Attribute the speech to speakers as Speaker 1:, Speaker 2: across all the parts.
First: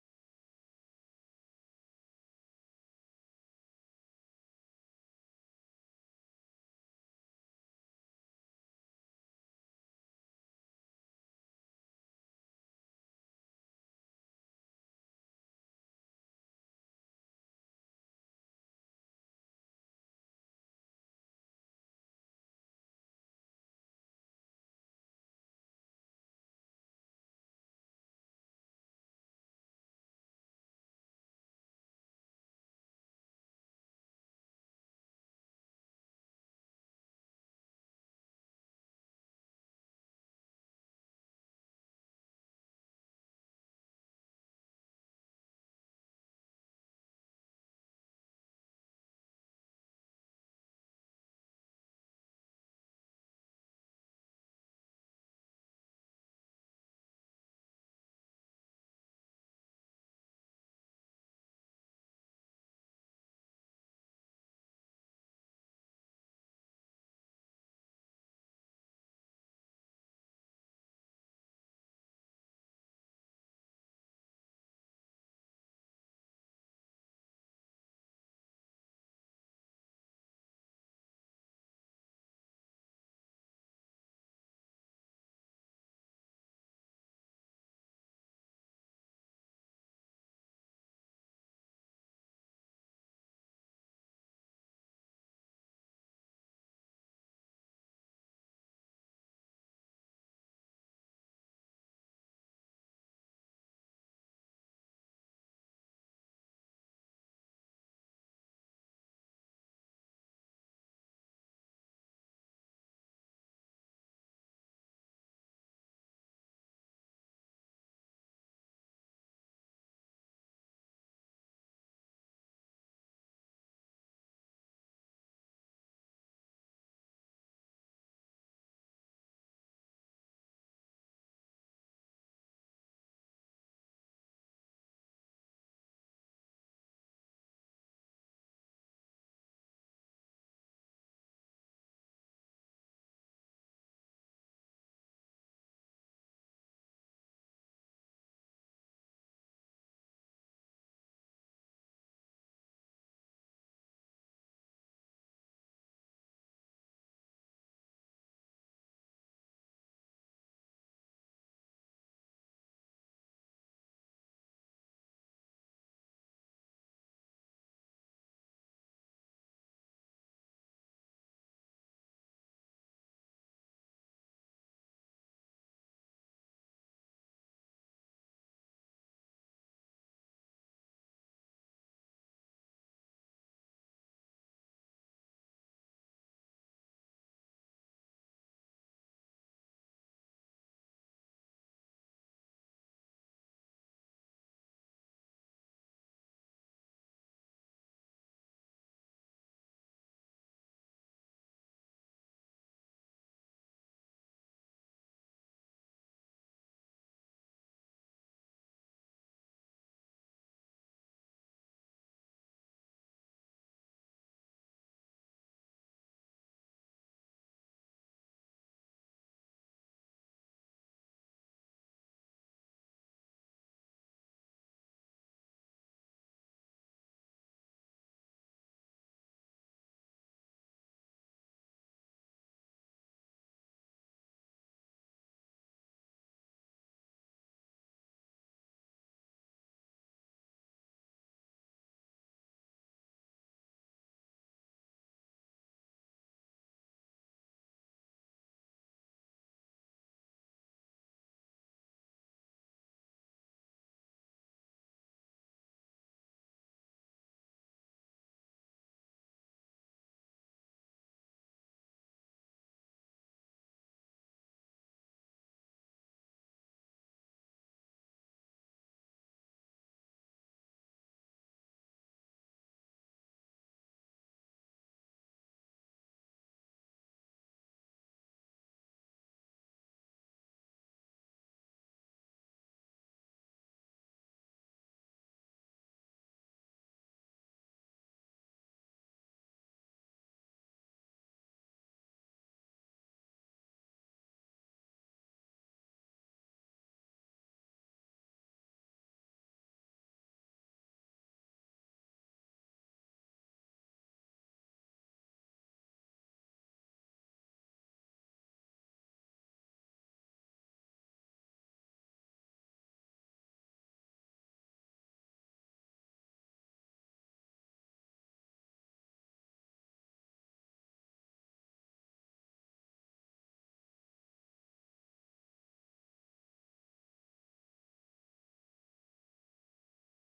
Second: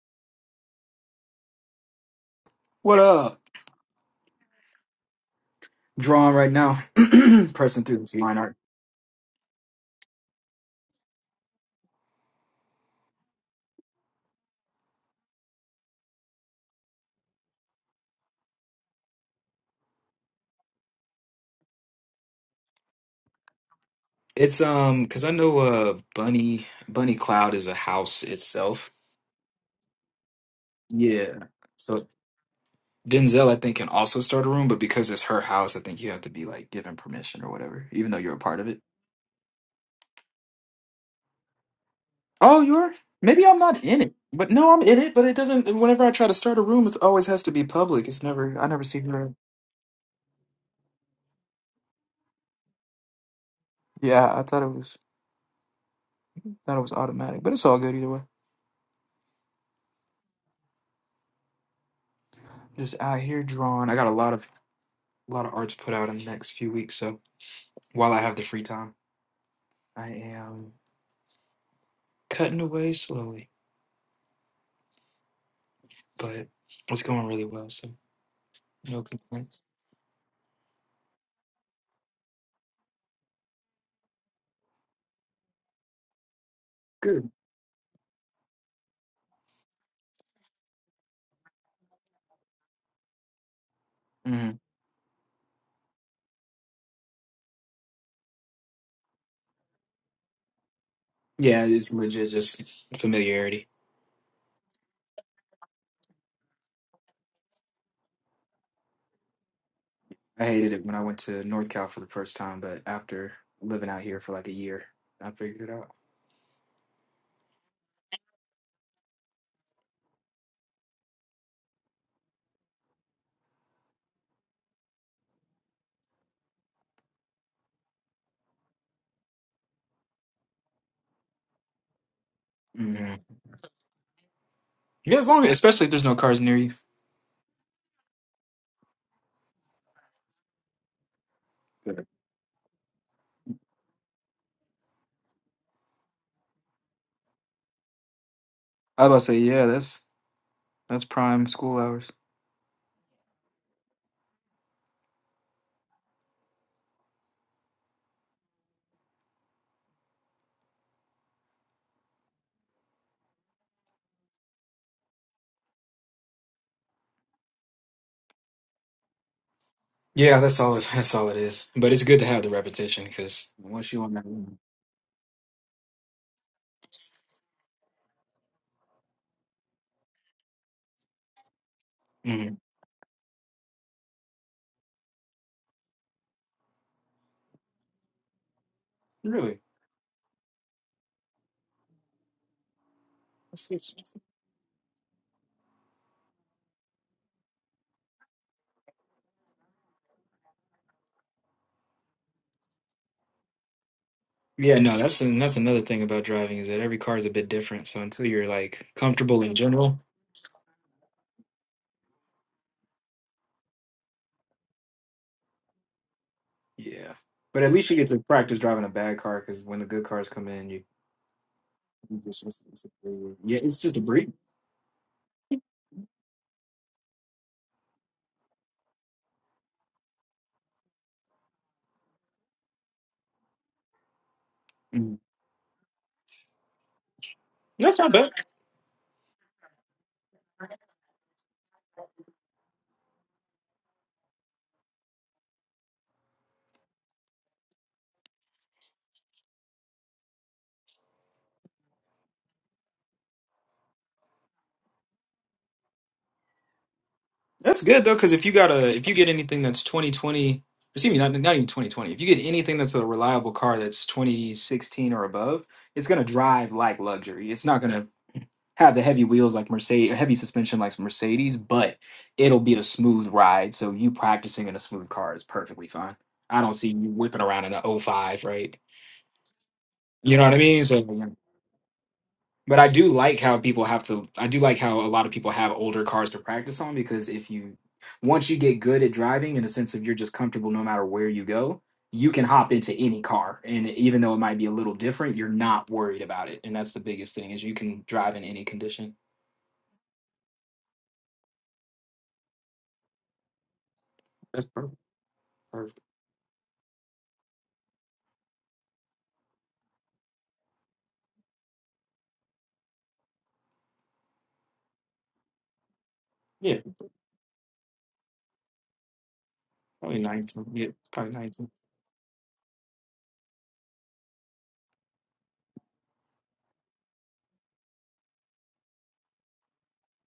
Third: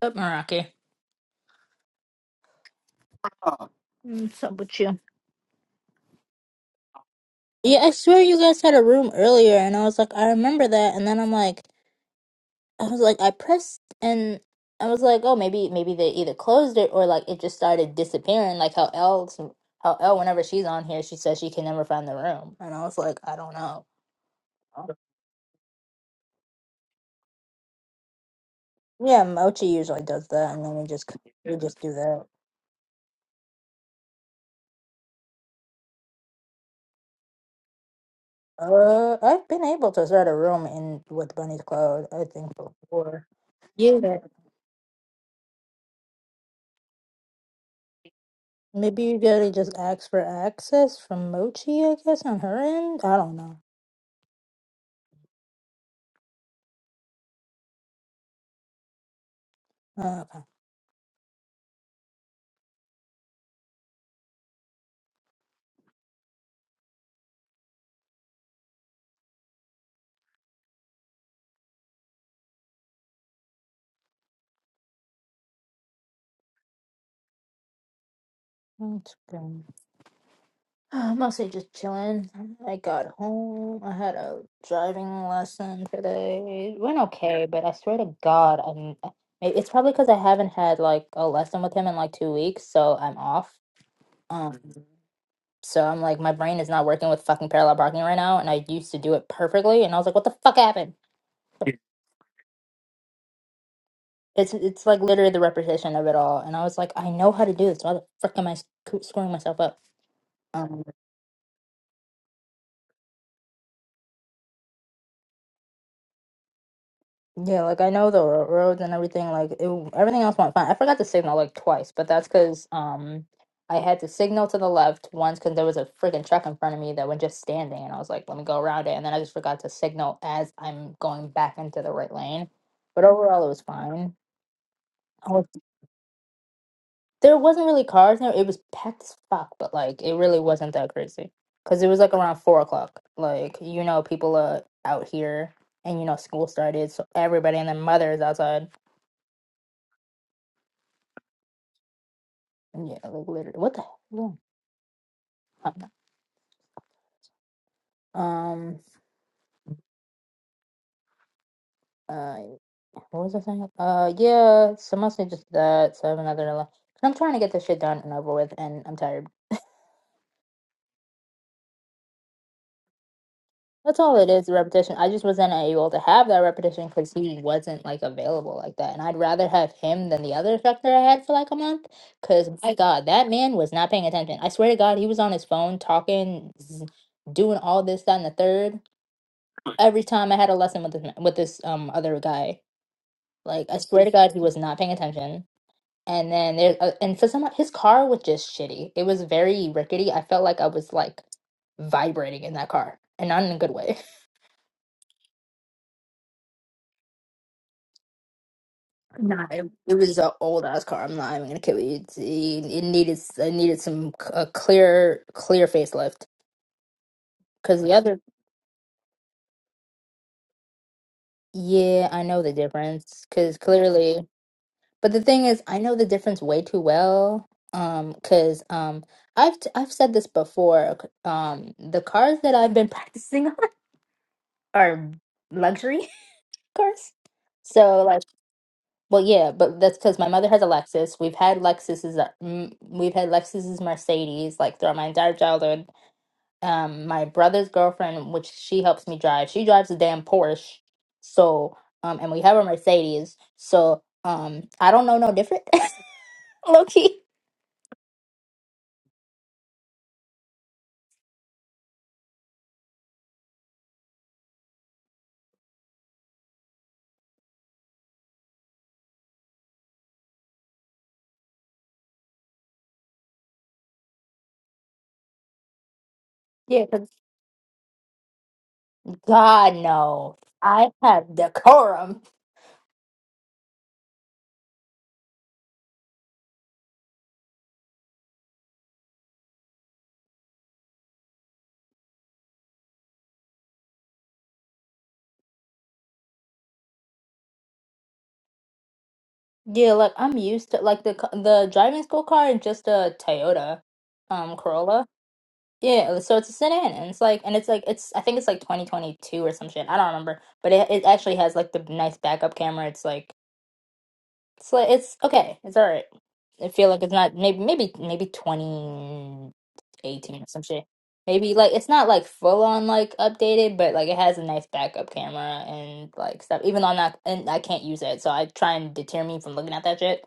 Speaker 1: Up, Meraki.
Speaker 2: What up?
Speaker 1: What's up with you?
Speaker 2: Drawing right now.
Speaker 1: Yeah,
Speaker 2: Pressing
Speaker 1: I
Speaker 2: through this
Speaker 1: swear
Speaker 2: line
Speaker 1: you
Speaker 2: art.
Speaker 1: guys had a room earlier, and I was like, I remember that, and then I'm like, I was like, I pressed, and I was like, oh, maybe, maybe they either closed it or like it just started disappearing, like how Elle, how Elle, whenever she's on here, she says she can never find the room, and I was like, I don't know.
Speaker 2: It's um because I know uh Bunny Bunny Cloud is a house itself.
Speaker 1: Yeah, Mochi usually does that, and then we just
Speaker 2: Yeah.
Speaker 1: we just do
Speaker 2: So
Speaker 1: that.
Speaker 2: Denzel I think can also start a room, but because it's her house, I think you have to be like given permission or whatever, even though you're a part of it.
Speaker 1: Uh, I've been able to start a room in with Bunny's Cloud, I think
Speaker 2: Oh, you are?
Speaker 1: before.
Speaker 2: Maybe I'm not in it.
Speaker 1: Yeah.
Speaker 2: But no, I'm in it, but it doesn't whenever I try to start a room, it always has to be public. It's never I never see
Speaker 1: Maybe you
Speaker 2: her.
Speaker 1: gotta just ask for access from Mochi, I guess, on her end. I don't know.
Speaker 2: Yeah, I thought it was thought it was automatic, but it's all good either way.
Speaker 1: Uh, okay.
Speaker 2: Just out here drawing. I got a lot of a lot of arts put out in the next few weeks. So while I have the free time, I am cutting away slowly, but it's going really well. So no
Speaker 1: That's
Speaker 2: complaints.
Speaker 1: good. I'm mostly just chilling. I got home. I had a driving lesson today. It went
Speaker 2: Good.
Speaker 1: okay, but I swear to God, I'm. it- It's probably because I haven't had like a lesson with him in like two weeks, so I'm off.
Speaker 2: hmm
Speaker 1: Um, Mhm. so I'm like, my brain is not working with fucking parallel parking right now, and I used to do it perfectly, and I was like, what the fuck happened?
Speaker 2: Yeah, it's legit just familiarity.
Speaker 1: It's it's like literally the repetition of it all, and I was like, I know how to do this. Why the frick am I sc- screwing myself up?
Speaker 2: I hated
Speaker 1: Um,
Speaker 2: it when I went to North Cal for the first time, but after living out here for like a year, I figured it out.
Speaker 1: yeah, like I know the ro- roads and everything. Like it, everything else went fine. I forgot to signal like twice, but that's because um I had to signal to the left once because there was a freaking truck in front of me that was just standing, and I was like, let me go around it, and then I just forgot to signal as I'm going back into the right lane. But
Speaker 2: hmm
Speaker 1: overall, it was fine.
Speaker 2: Yeah, as long as, especially if there's no cars near you.
Speaker 1: There wasn't really cars there. It was packed as fuck, but like it really wasn't that crazy because it was like around four o'clock. Like you know, people are out here, and you know, school started, so everybody and their mother is outside.
Speaker 2: I was about to say, yeah, that's that's prime school hours.
Speaker 1: And yeah, like literally, what the hell? I don't know. Um, uh, what was I saying? Uh, yeah, so mostly just that. So I have another. li- 'cause I'm trying to get this shit done and over with, and I'm tired.
Speaker 2: Yeah, that's all. It, that's all it is. But it's good to have the repetition because once
Speaker 1: That's
Speaker 2: you want
Speaker 1: all it is,
Speaker 2: that,
Speaker 1: repetition. I just wasn't able to have that repetition because he wasn't like available like that. And I'd rather have him than the other instructor I had for like a month. Because
Speaker 2: Mhm.
Speaker 1: my God, that man was not paying attention. I swear to God, he was on his phone talking, z- doing all this, that, and the third.
Speaker 2: really.
Speaker 1: Every time I had a lesson with this ma- with this um other guy, like I swear to God, he was not paying attention. And then there's uh, and for some his car was just shitty. It was very rickety. I felt like I was like vibrating in that car, and not in a good way.
Speaker 2: Yeah, no, that's and that's another thing about driving is that every car is a bit different. So until you're like comfortable
Speaker 1: Nah,
Speaker 2: in
Speaker 1: it, it
Speaker 2: general,
Speaker 1: was an old ass car. I'm not even gonna kid you. It, it it needed it needed some c- a clear clear facelift
Speaker 2: yeah. But at
Speaker 1: because
Speaker 2: least
Speaker 1: the
Speaker 2: you get to
Speaker 1: other
Speaker 2: practice driving a bad car because when the good cars come in, you,
Speaker 1: yeah
Speaker 2: you
Speaker 1: I know
Speaker 2: just
Speaker 1: the
Speaker 2: it's, it's a
Speaker 1: difference
Speaker 2: breeze.
Speaker 1: because
Speaker 2: yeah, it's just a
Speaker 1: clearly.
Speaker 2: breeze.
Speaker 1: But the thing is, I know the difference way too well. Um, because um, I've t- I've said this before. c- Um, the cars that I've been practicing on are
Speaker 2: Mm.
Speaker 1: luxury cars.
Speaker 2: That's
Speaker 1: So
Speaker 2: not
Speaker 1: like,
Speaker 2: bad.
Speaker 1: Well, yeah, but that's because my mother has a Lexus. We've had Lexuses, uh, m- we've had Lexuses Mercedes like throughout my entire childhood. Um, my brother's girlfriend, which she helps me drive, she drives a damn Porsche. So, um, and we have a Mercedes. So, um, I don't know no different, low key.
Speaker 2: That's good though, because if you got a if you get anything that's twenty twenty, excuse me, not not even twenty twenty. If you get anything that's a reliable car that's twenty sixteen or above, it's gonna drive like luxury. It's not gonna have the heavy wheels like Mercedes, heavy suspension like Mercedes, but it'll be a smooth ride. So you practicing in a smooth car is perfectly fine. I don't
Speaker 1: Yeah,
Speaker 2: see
Speaker 1: 'cause
Speaker 2: you whipping around in a O five, right?
Speaker 1: God
Speaker 2: You
Speaker 1: no,
Speaker 2: know what I mean?
Speaker 1: I
Speaker 2: So yeah.
Speaker 1: have decorum.
Speaker 2: But I do like how people have to. I do like how a lot of people have older cars to practice on because if you once you get good at driving, in a sense of you're just comfortable no matter where you go, you can hop into any car, and even though it might be a little different, you're not worried about it, and that's the biggest thing is you can drive in any condition.
Speaker 1: Yeah, like I'm used to like the c- the driving school car is just a Toyota, um,
Speaker 2: That's perfect.
Speaker 1: Corolla.
Speaker 2: perfect.
Speaker 1: Yeah, so it's a sit-in, and it's like, and it's like, it's I think it's like 2022 or some shit. I don't remember, but it it actually has like the nice backup camera. It's like, it's like, it's okay, it's all right. I
Speaker 2: Yeah,
Speaker 1: feel like it's not maybe maybe maybe
Speaker 2: probably
Speaker 1: 2018 or some
Speaker 2: nineteen.
Speaker 1: shit.
Speaker 2: Yeah, probably
Speaker 1: Maybe
Speaker 2: nineteen.
Speaker 1: like it's not like full on like updated, but like it has a nice backup camera and like stuff. Even though I'm not and I can't use it, so I try and deter me from looking at that shit.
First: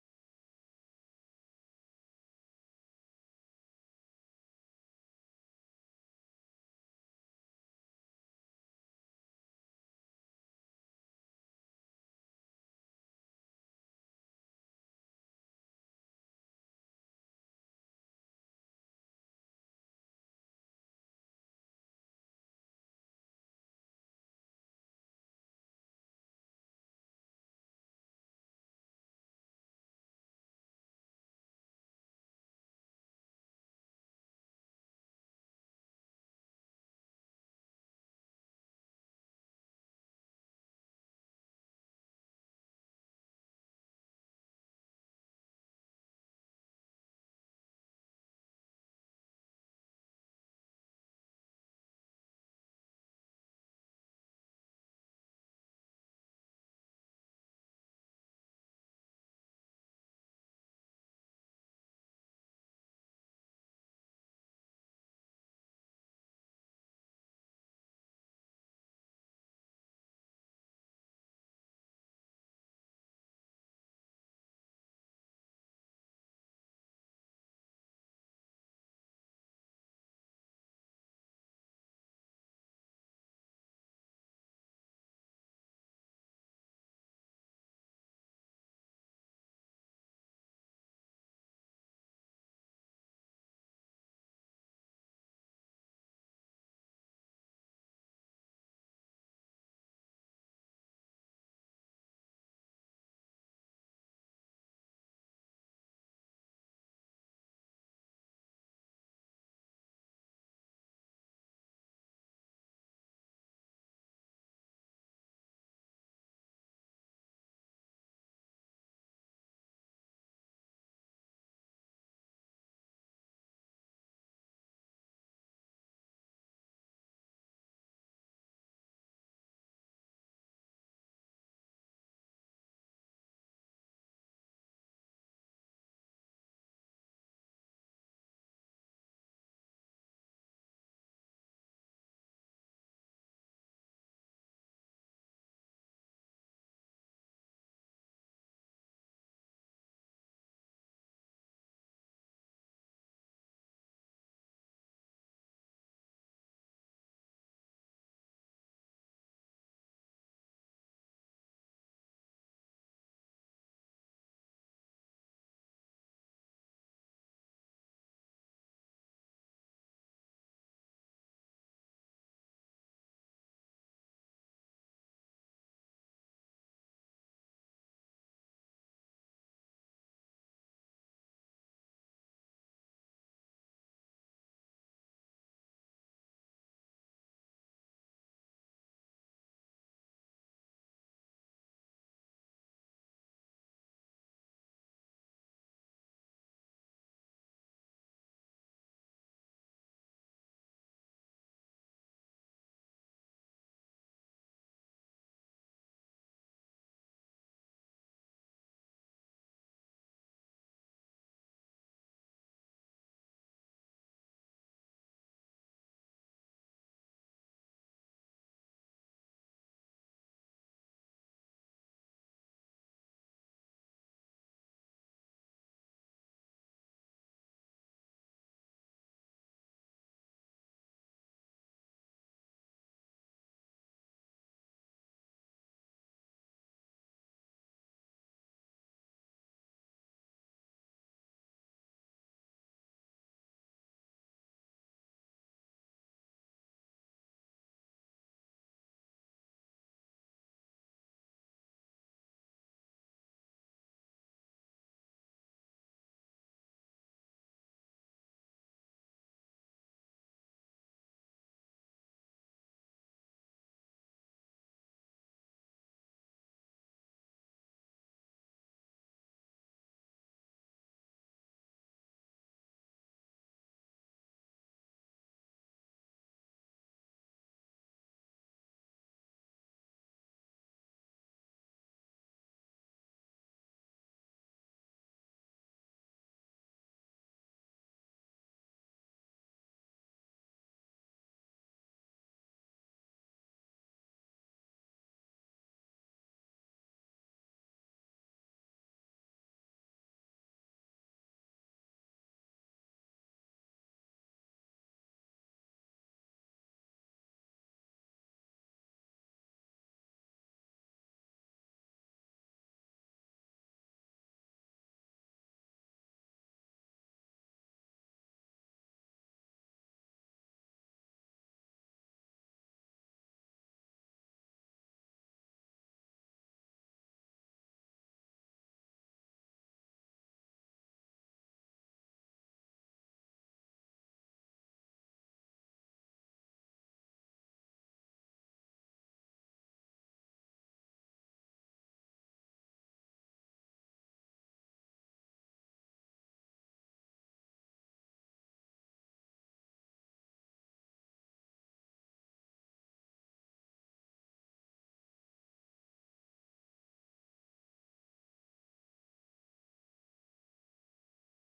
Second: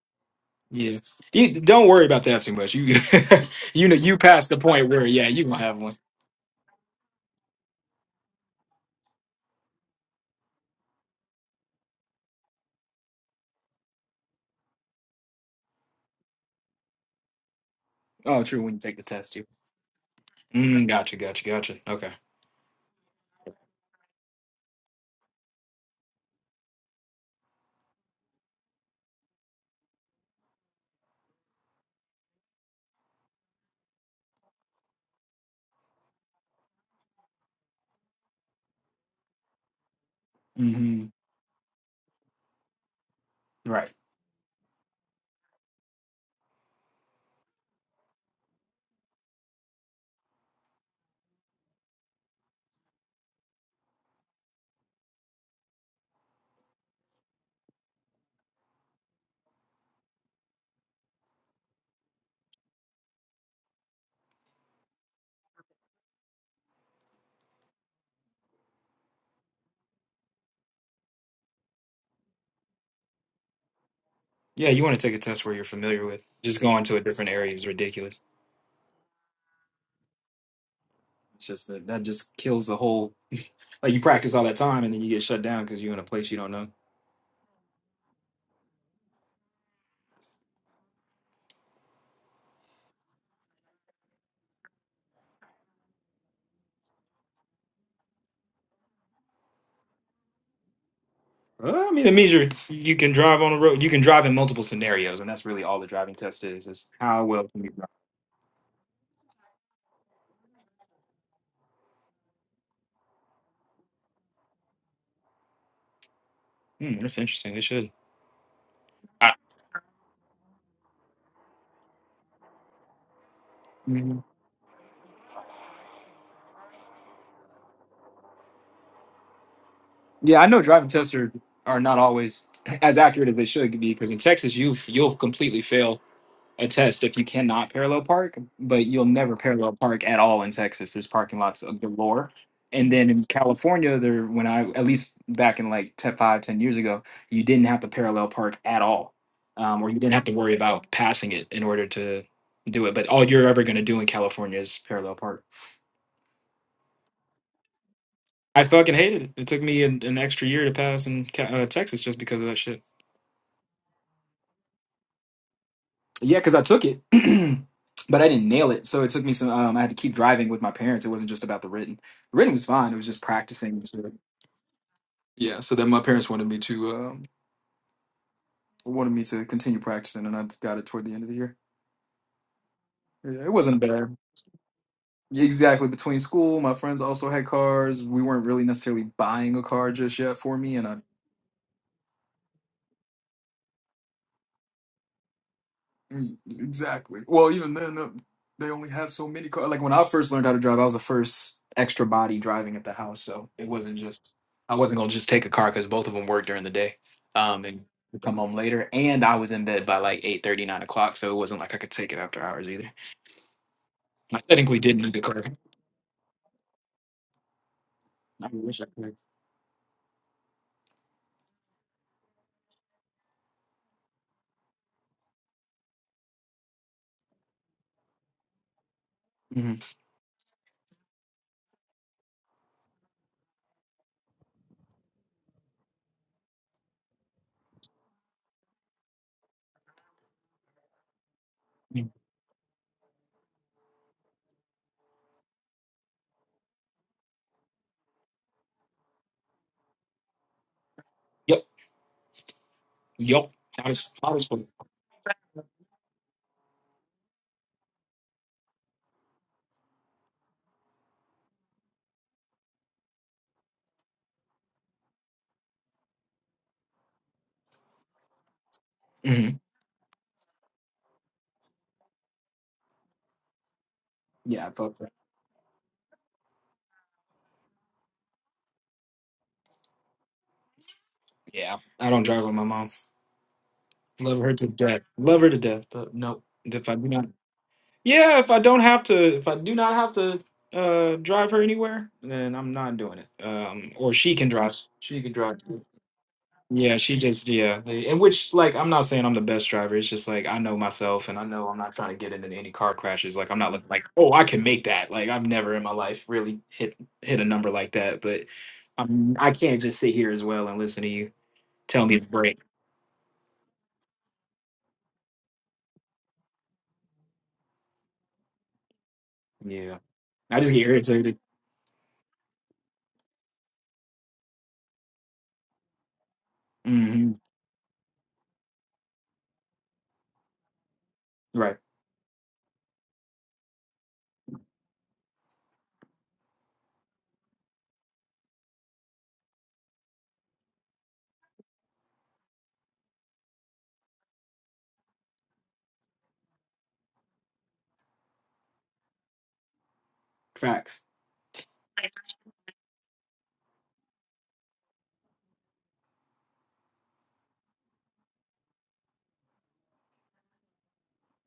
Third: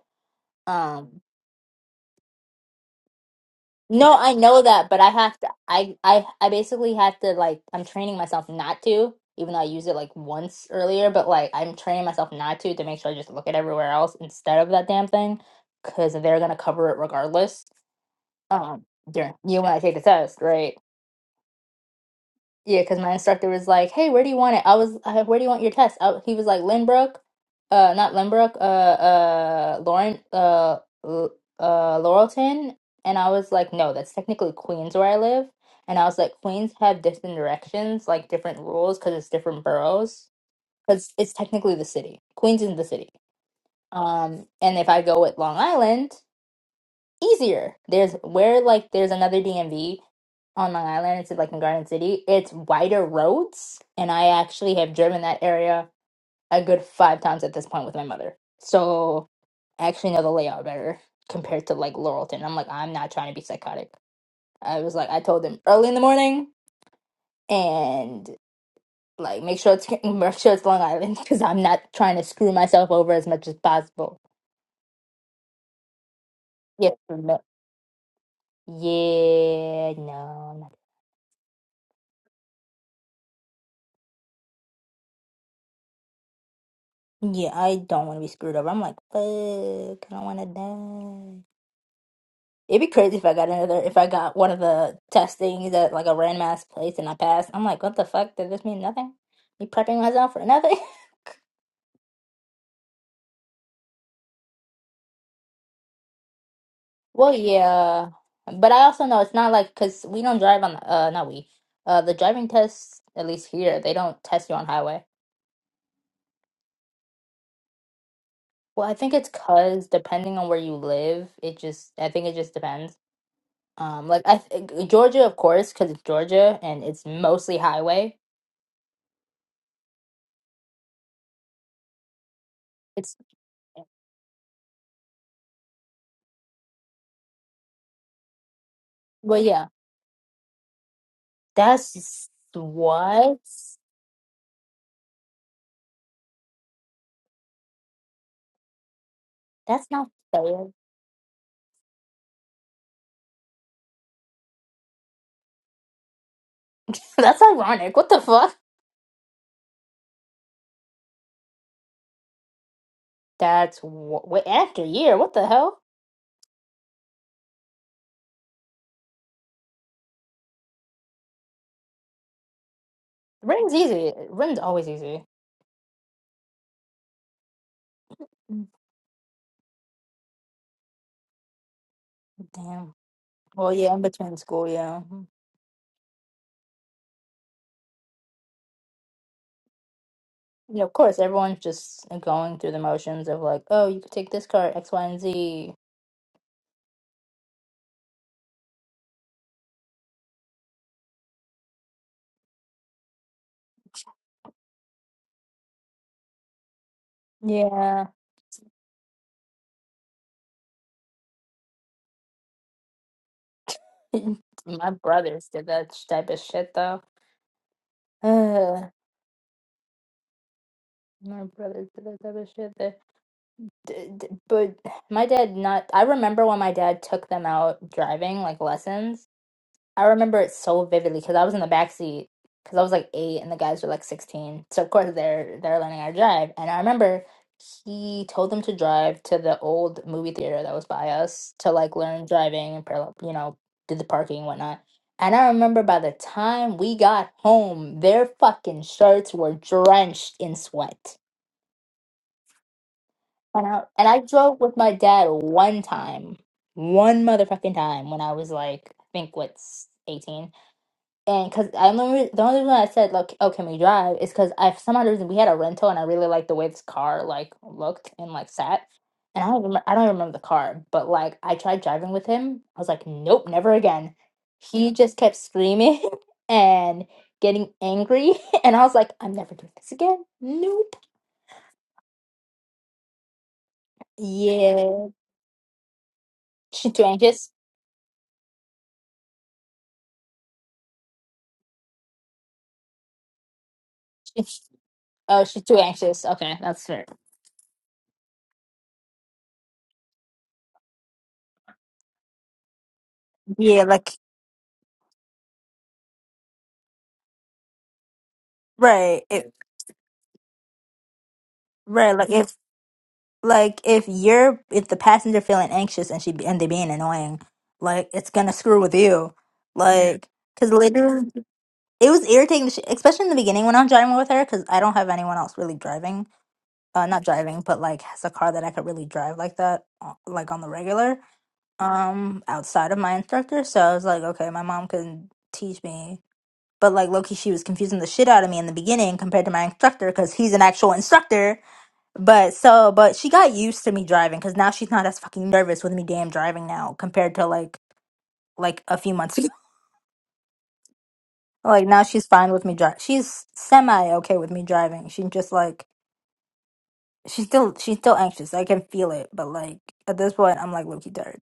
Speaker 2: Yeah,
Speaker 1: Um.
Speaker 2: you, don't worry about that too much. You you know you
Speaker 1: No, I
Speaker 2: passed the
Speaker 1: know
Speaker 2: point
Speaker 1: that, but
Speaker 2: where
Speaker 1: I
Speaker 2: yeah
Speaker 1: have
Speaker 2: you
Speaker 1: to.
Speaker 2: gonna have
Speaker 1: I
Speaker 2: one.
Speaker 1: I I basically have to like. I'm training myself not to, even though I used it like once earlier. But like, I'm training myself not to to make sure I just look at everywhere else instead of that damn thing, because they're gonna cover it regardless.
Speaker 2: Oh, true. When you
Speaker 1: Um,
Speaker 2: take the test,
Speaker 1: during
Speaker 2: you.
Speaker 1: you when I take the test, right?
Speaker 2: Mm, gotcha, gotcha, gotcha. Okay.
Speaker 1: Yeah, because my instructor was like, "Hey, where do you want it?" I was, uh, "Where do you want your test?" I, he was like, "Lynbrook, uh, not Lynbrook, uh, uh, Lauren, uh, L- uh, Laurelton." And I was like, "No, that's technically Queens where I live." And I was like, "Queens have different directions, like different rules, because it's different boroughs,
Speaker 2: Mm-hmm.
Speaker 1: because it's technically the city. Queens is the city.
Speaker 2: Right.
Speaker 1: Um, and if I go with Long Island." easier. There's where like there's another DMV on Long Island. It's like in Garden City. It's wider roads, and I actually have driven that area a good five times at this point with my mother. So I actually know the layout better compared to like Laurelton. I'm like I'm not trying to be psychotic. I was like I told them early in the morning and like make sure it's make sure it's Long Island because I'm not trying to screw myself over as much as possible.
Speaker 2: Yeah, you want to take a test where you're familiar with. Just going
Speaker 1: Yeah,
Speaker 2: to a different
Speaker 1: no.
Speaker 2: area is ridiculous.
Speaker 1: yeah, no, no.
Speaker 2: It's just that that just kills the whole. like you practice all that time and then you get shut down because you're in a place you don't know.
Speaker 1: Yeah, I don't want to be screwed over. I'm like, fuck, I don't want to die. It'd be crazy if I got another, if I got one of the test things at like a randomized place and I passed. I'm like, what the fuck? Does this mean nothing? Me prepping myself for nothing?
Speaker 2: Well, I mean, it means you're you can drive on the road. You can drive in multiple scenarios, and that's really all the driving test is: is how
Speaker 1: Well,
Speaker 2: well can you drive.
Speaker 1: yeah, but I also know it's not like because we don't drive on the uh not we uh the driving tests at least here they don't test you on highway.
Speaker 2: Hmm, that's interesting. They should.
Speaker 1: Well, I think it's
Speaker 2: I,
Speaker 1: because depending on where you live, it just I think it just depends. Um, like
Speaker 2: Mhm.
Speaker 1: I th- Georgia, of course, because it's Georgia and it's mostly highway.
Speaker 2: yeah, I know driving tests are, are not always as
Speaker 1: It's
Speaker 2: accurate as they should be because in Texas you you'll completely fail a test if you cannot parallel park, but you'll never
Speaker 1: well, yeah.
Speaker 2: parallel park at all in Texas. There's parking lots of
Speaker 1: That's s-
Speaker 2: galore. And then in
Speaker 1: what?
Speaker 2: California, there when I at least back in like te- five, ten years ago, you didn't have to parallel park at all. Um,
Speaker 1: That's
Speaker 2: or you
Speaker 1: not
Speaker 2: didn't have to worry
Speaker 1: fair.
Speaker 2: about passing it in order to do it. But all you're ever gonna do in California is parallel park.
Speaker 1: That's ironic. What the fuck?
Speaker 2: I fucking hated it. It took me an, an extra year to pass in Ca- uh, Texas just because of that shit.
Speaker 1: That's wh- wait, after year. What the hell?
Speaker 2: Yeah, because I took it, but I didn't nail it. So it took me some. Um, I had to keep driving with my parents. It wasn't just about the written. The written was fine. It was just
Speaker 1: Ring's
Speaker 2: practicing. So,
Speaker 1: easy. Ring's always easy.
Speaker 2: yeah. So then my parents wanted me to um,
Speaker 1: Mm,
Speaker 2: wanted me to continue practicing, and I got it toward the end of the year.
Speaker 1: Damn.
Speaker 2: Yeah, it
Speaker 1: Well,
Speaker 2: wasn't
Speaker 1: yeah, in
Speaker 2: bad.
Speaker 1: between school, yeah. Mhm.
Speaker 2: Yeah, Exactly. Between school, my friends also had cars. We weren't really necessarily buying a car just yet for me,
Speaker 1: Yeah,
Speaker 2: and I
Speaker 1: of course, everyone's just uh, going through the motions of like, oh, you could take this card, X, Y, and Z.
Speaker 2: Mm, Exactly. Well, even then, uh, they only had so many cars. Like when I first learned how to drive, I was the first extra body driving at the house, so it wasn't just I wasn't gonna just take a car because both of them worked during the day, um, and
Speaker 1: Yeah.
Speaker 2: come home later. And I was in bed by like eight thirty, nine o'clock, so it wasn't like I could take it after hours either. I technically
Speaker 1: My
Speaker 2: didn't need the car.
Speaker 1: brothers did that sh- type of shit though.
Speaker 2: I wish I could.
Speaker 1: My brothers did that type of shit. They, d d but my dad not. I remember when my dad took them out driving, like lessons.
Speaker 2: Mm-hmm.
Speaker 1: I remember it so vividly because I was in the back seat because I was like eight and the guys were like sixteen. So of course they're they're learning how to drive. And I remember he told them to drive to the old movie theater that was by us to like
Speaker 2: Mm,
Speaker 1: learn driving and parallel, you know, did the parking and whatnot. And I remember by the time we got home, their fucking shirts were drenched in sweat.
Speaker 2: Yep. Yep.
Speaker 1: And I
Speaker 2: I was.
Speaker 1: and I
Speaker 2: I was.
Speaker 1: drove with my dad one time, one motherfucking time when I was like, I think what's eighteen. And because I remember the only reason I said like, oh, can we drive? Is because I for some odd reason we had a rental and I really liked the way this car like looked and like sat. And
Speaker 2: hmm
Speaker 1: I don't remember, I don't remember the car, but like I tried driving with him. I was like, nope, never again.
Speaker 2: Yeah.
Speaker 1: He
Speaker 2: Fuck that.
Speaker 1: just kept screaming and getting angry, and I was like, I'm never doing this again. Nope.
Speaker 2: Yeah. I don't drive with my mom. Love her to death.
Speaker 1: Yeah,
Speaker 2: Love her to death, but nope. If
Speaker 1: she's
Speaker 2: I
Speaker 1: too
Speaker 2: do not
Speaker 1: anxious.
Speaker 2: Yeah, if I don't have to, if I do not have to uh drive her anywhere, then I'm not doing it. Um, or she can drive. She can
Speaker 1: Oh,
Speaker 2: drive.
Speaker 1: she's too
Speaker 2: too.
Speaker 1: anxious. Okay, that's
Speaker 2: Yeah,
Speaker 1: fair.
Speaker 2: she just yeah. they- In which like I'm not saying I'm the best driver. It's just like I know myself, and I know I'm not trying to get into any car crashes. Like I'm not
Speaker 1: Yeah,
Speaker 2: looking like
Speaker 1: like
Speaker 2: oh I can make that. Like I've never in my life really hit hit a number like that. But
Speaker 1: right,
Speaker 2: I'm I
Speaker 1: it,
Speaker 2: can't just sit here as well and listen to you tell
Speaker 1: right.
Speaker 2: me to
Speaker 1: Like if
Speaker 2: break.
Speaker 1: like if you're if the passenger feeling anxious and she and they being annoying, like it's gonna screw with you, Yeah.
Speaker 2: Yeah,
Speaker 1: like
Speaker 2: I just
Speaker 1: because
Speaker 2: get
Speaker 1: literally
Speaker 2: irritated.
Speaker 1: it was irritating, sh- especially in the beginning when I'm driving with her because I don't have anyone else really driving, uh, not
Speaker 2: hmm
Speaker 1: driving, but like has a car that I could really drive like that, uh, like on the regular,
Speaker 2: Right.
Speaker 1: um, outside of my instructor. So I was like, okay, my mom can teach me But like Loki, she was confusing the shit out of me in the beginning compared to my instructor because he's an actual instructor. But so, but she got used to me driving because now she's not as fucking nervous with me damn driving now compared to like like a few months ago.
Speaker 2: Facts.
Speaker 1: Like now she's fine with me driving. She's semi okay with me driving. She just like she's still she's still anxious. I can feel it, but like at this point, I'm like Loki tired.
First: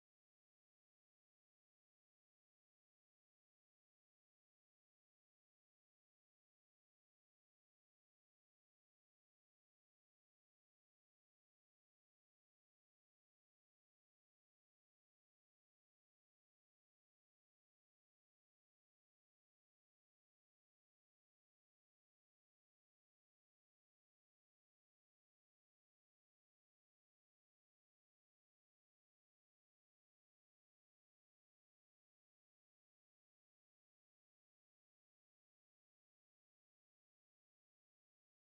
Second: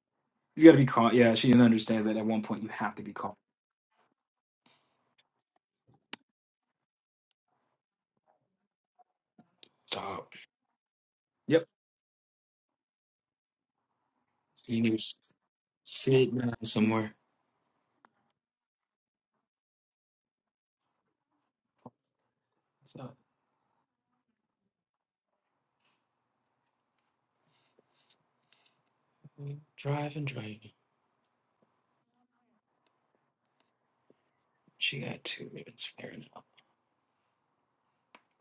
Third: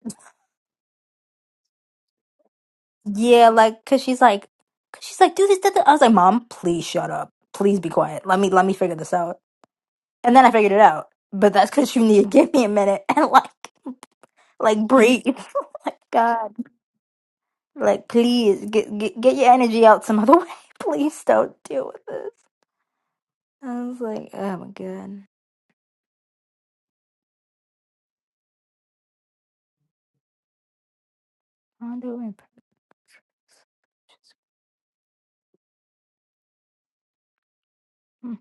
Speaker 2: He's got to be caught. Yeah, she understands that at one point you have to be caught.
Speaker 1: Yeah, like cause she's like, cause she's like, do this, that, that. I was like, mom, please shut up. Please be quiet. Let me let me figure this out.
Speaker 2: Stop.
Speaker 1: And then I figured it out. But
Speaker 2: Yep.
Speaker 1: that's because you need to give me a minute and like,
Speaker 2: So you
Speaker 1: like
Speaker 2: need to s-
Speaker 1: breathe. like
Speaker 2: sit down
Speaker 1: God,
Speaker 2: somewhere.
Speaker 1: like please get, get get your energy out some other way. Please don't deal with this.
Speaker 2: So
Speaker 1: I was like, oh my God,
Speaker 2: drive and drive.
Speaker 1: I'm doing.
Speaker 2: She got two minutes. Fair enough.
Speaker 1: Damn,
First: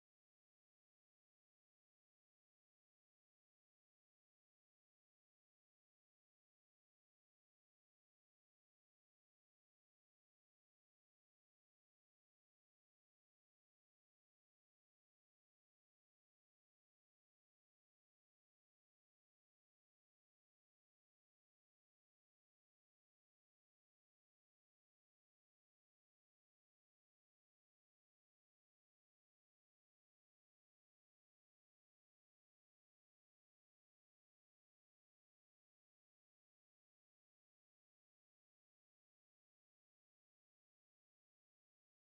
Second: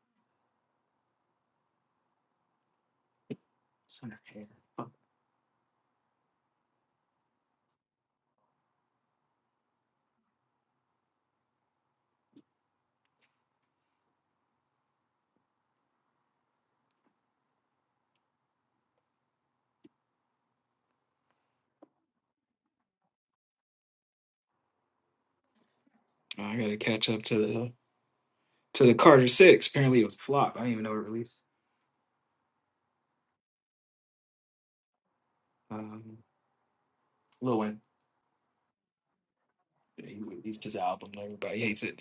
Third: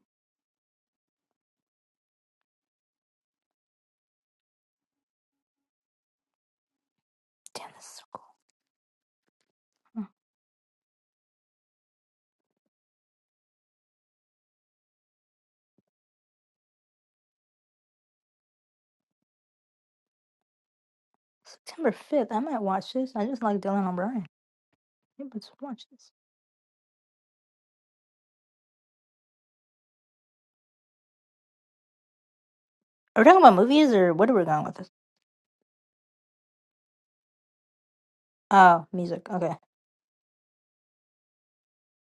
Speaker 2: It's in her hair.
Speaker 1: this is so cool. Hmm. September fifth, I might watch this. I just like Dylan O'Brien. Yeah, Let's watch this.
Speaker 2: I got to catch up to the to the Carter Six. Apparently it was a flop. I didn't even know it released.
Speaker 1: Are we talking about movies or what are we going with this?
Speaker 2: Um, Lil Wayne.
Speaker 1: Oh, music. Okay.
Speaker 2: He released his album. and Everybody hates it.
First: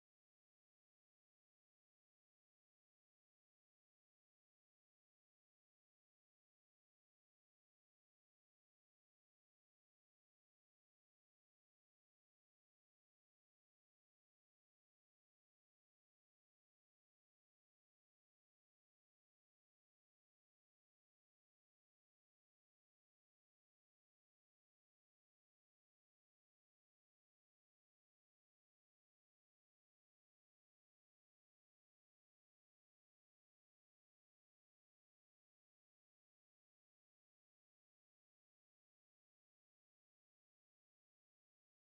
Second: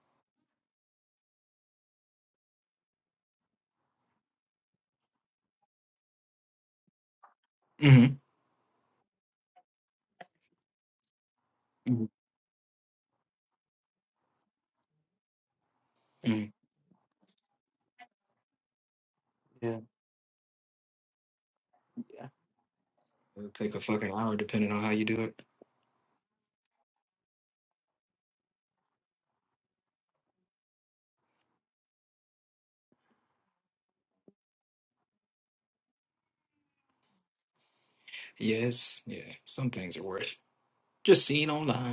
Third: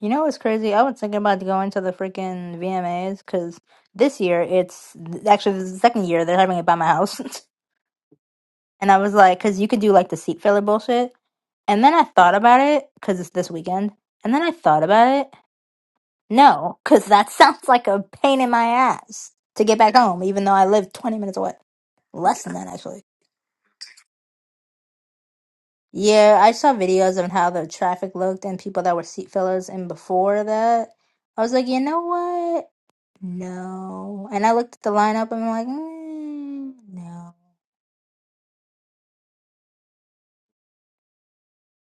Speaker 1: You know what's crazy? I was thinking about going to the freaking VMAs because this year it's actually this is the second year they're having it by my house.
Speaker 2: Mm-hmm.
Speaker 1: And I was like, because you could do like the seat filler bullshit. And then I thought about it because it's this weekend. And then I thought about it.
Speaker 2: Mm-hmm.
Speaker 1: No, because that sounds like a pain in my ass to
Speaker 2: Yeah.
Speaker 1: get back home, even though I live 20 minutes away.
Speaker 2: Yeah.
Speaker 1: Less than that, actually.
Speaker 2: It'll take a fucking hour depending on how you do it.
Speaker 1: Yeah, I saw videos on how the traffic looked and people that were seat fillers. And before that, I was like, you know what? No. And I looked at the lineup and I'm like, mm, no.
Speaker 2: Yes. Yeah. Some things are worth just seeing online.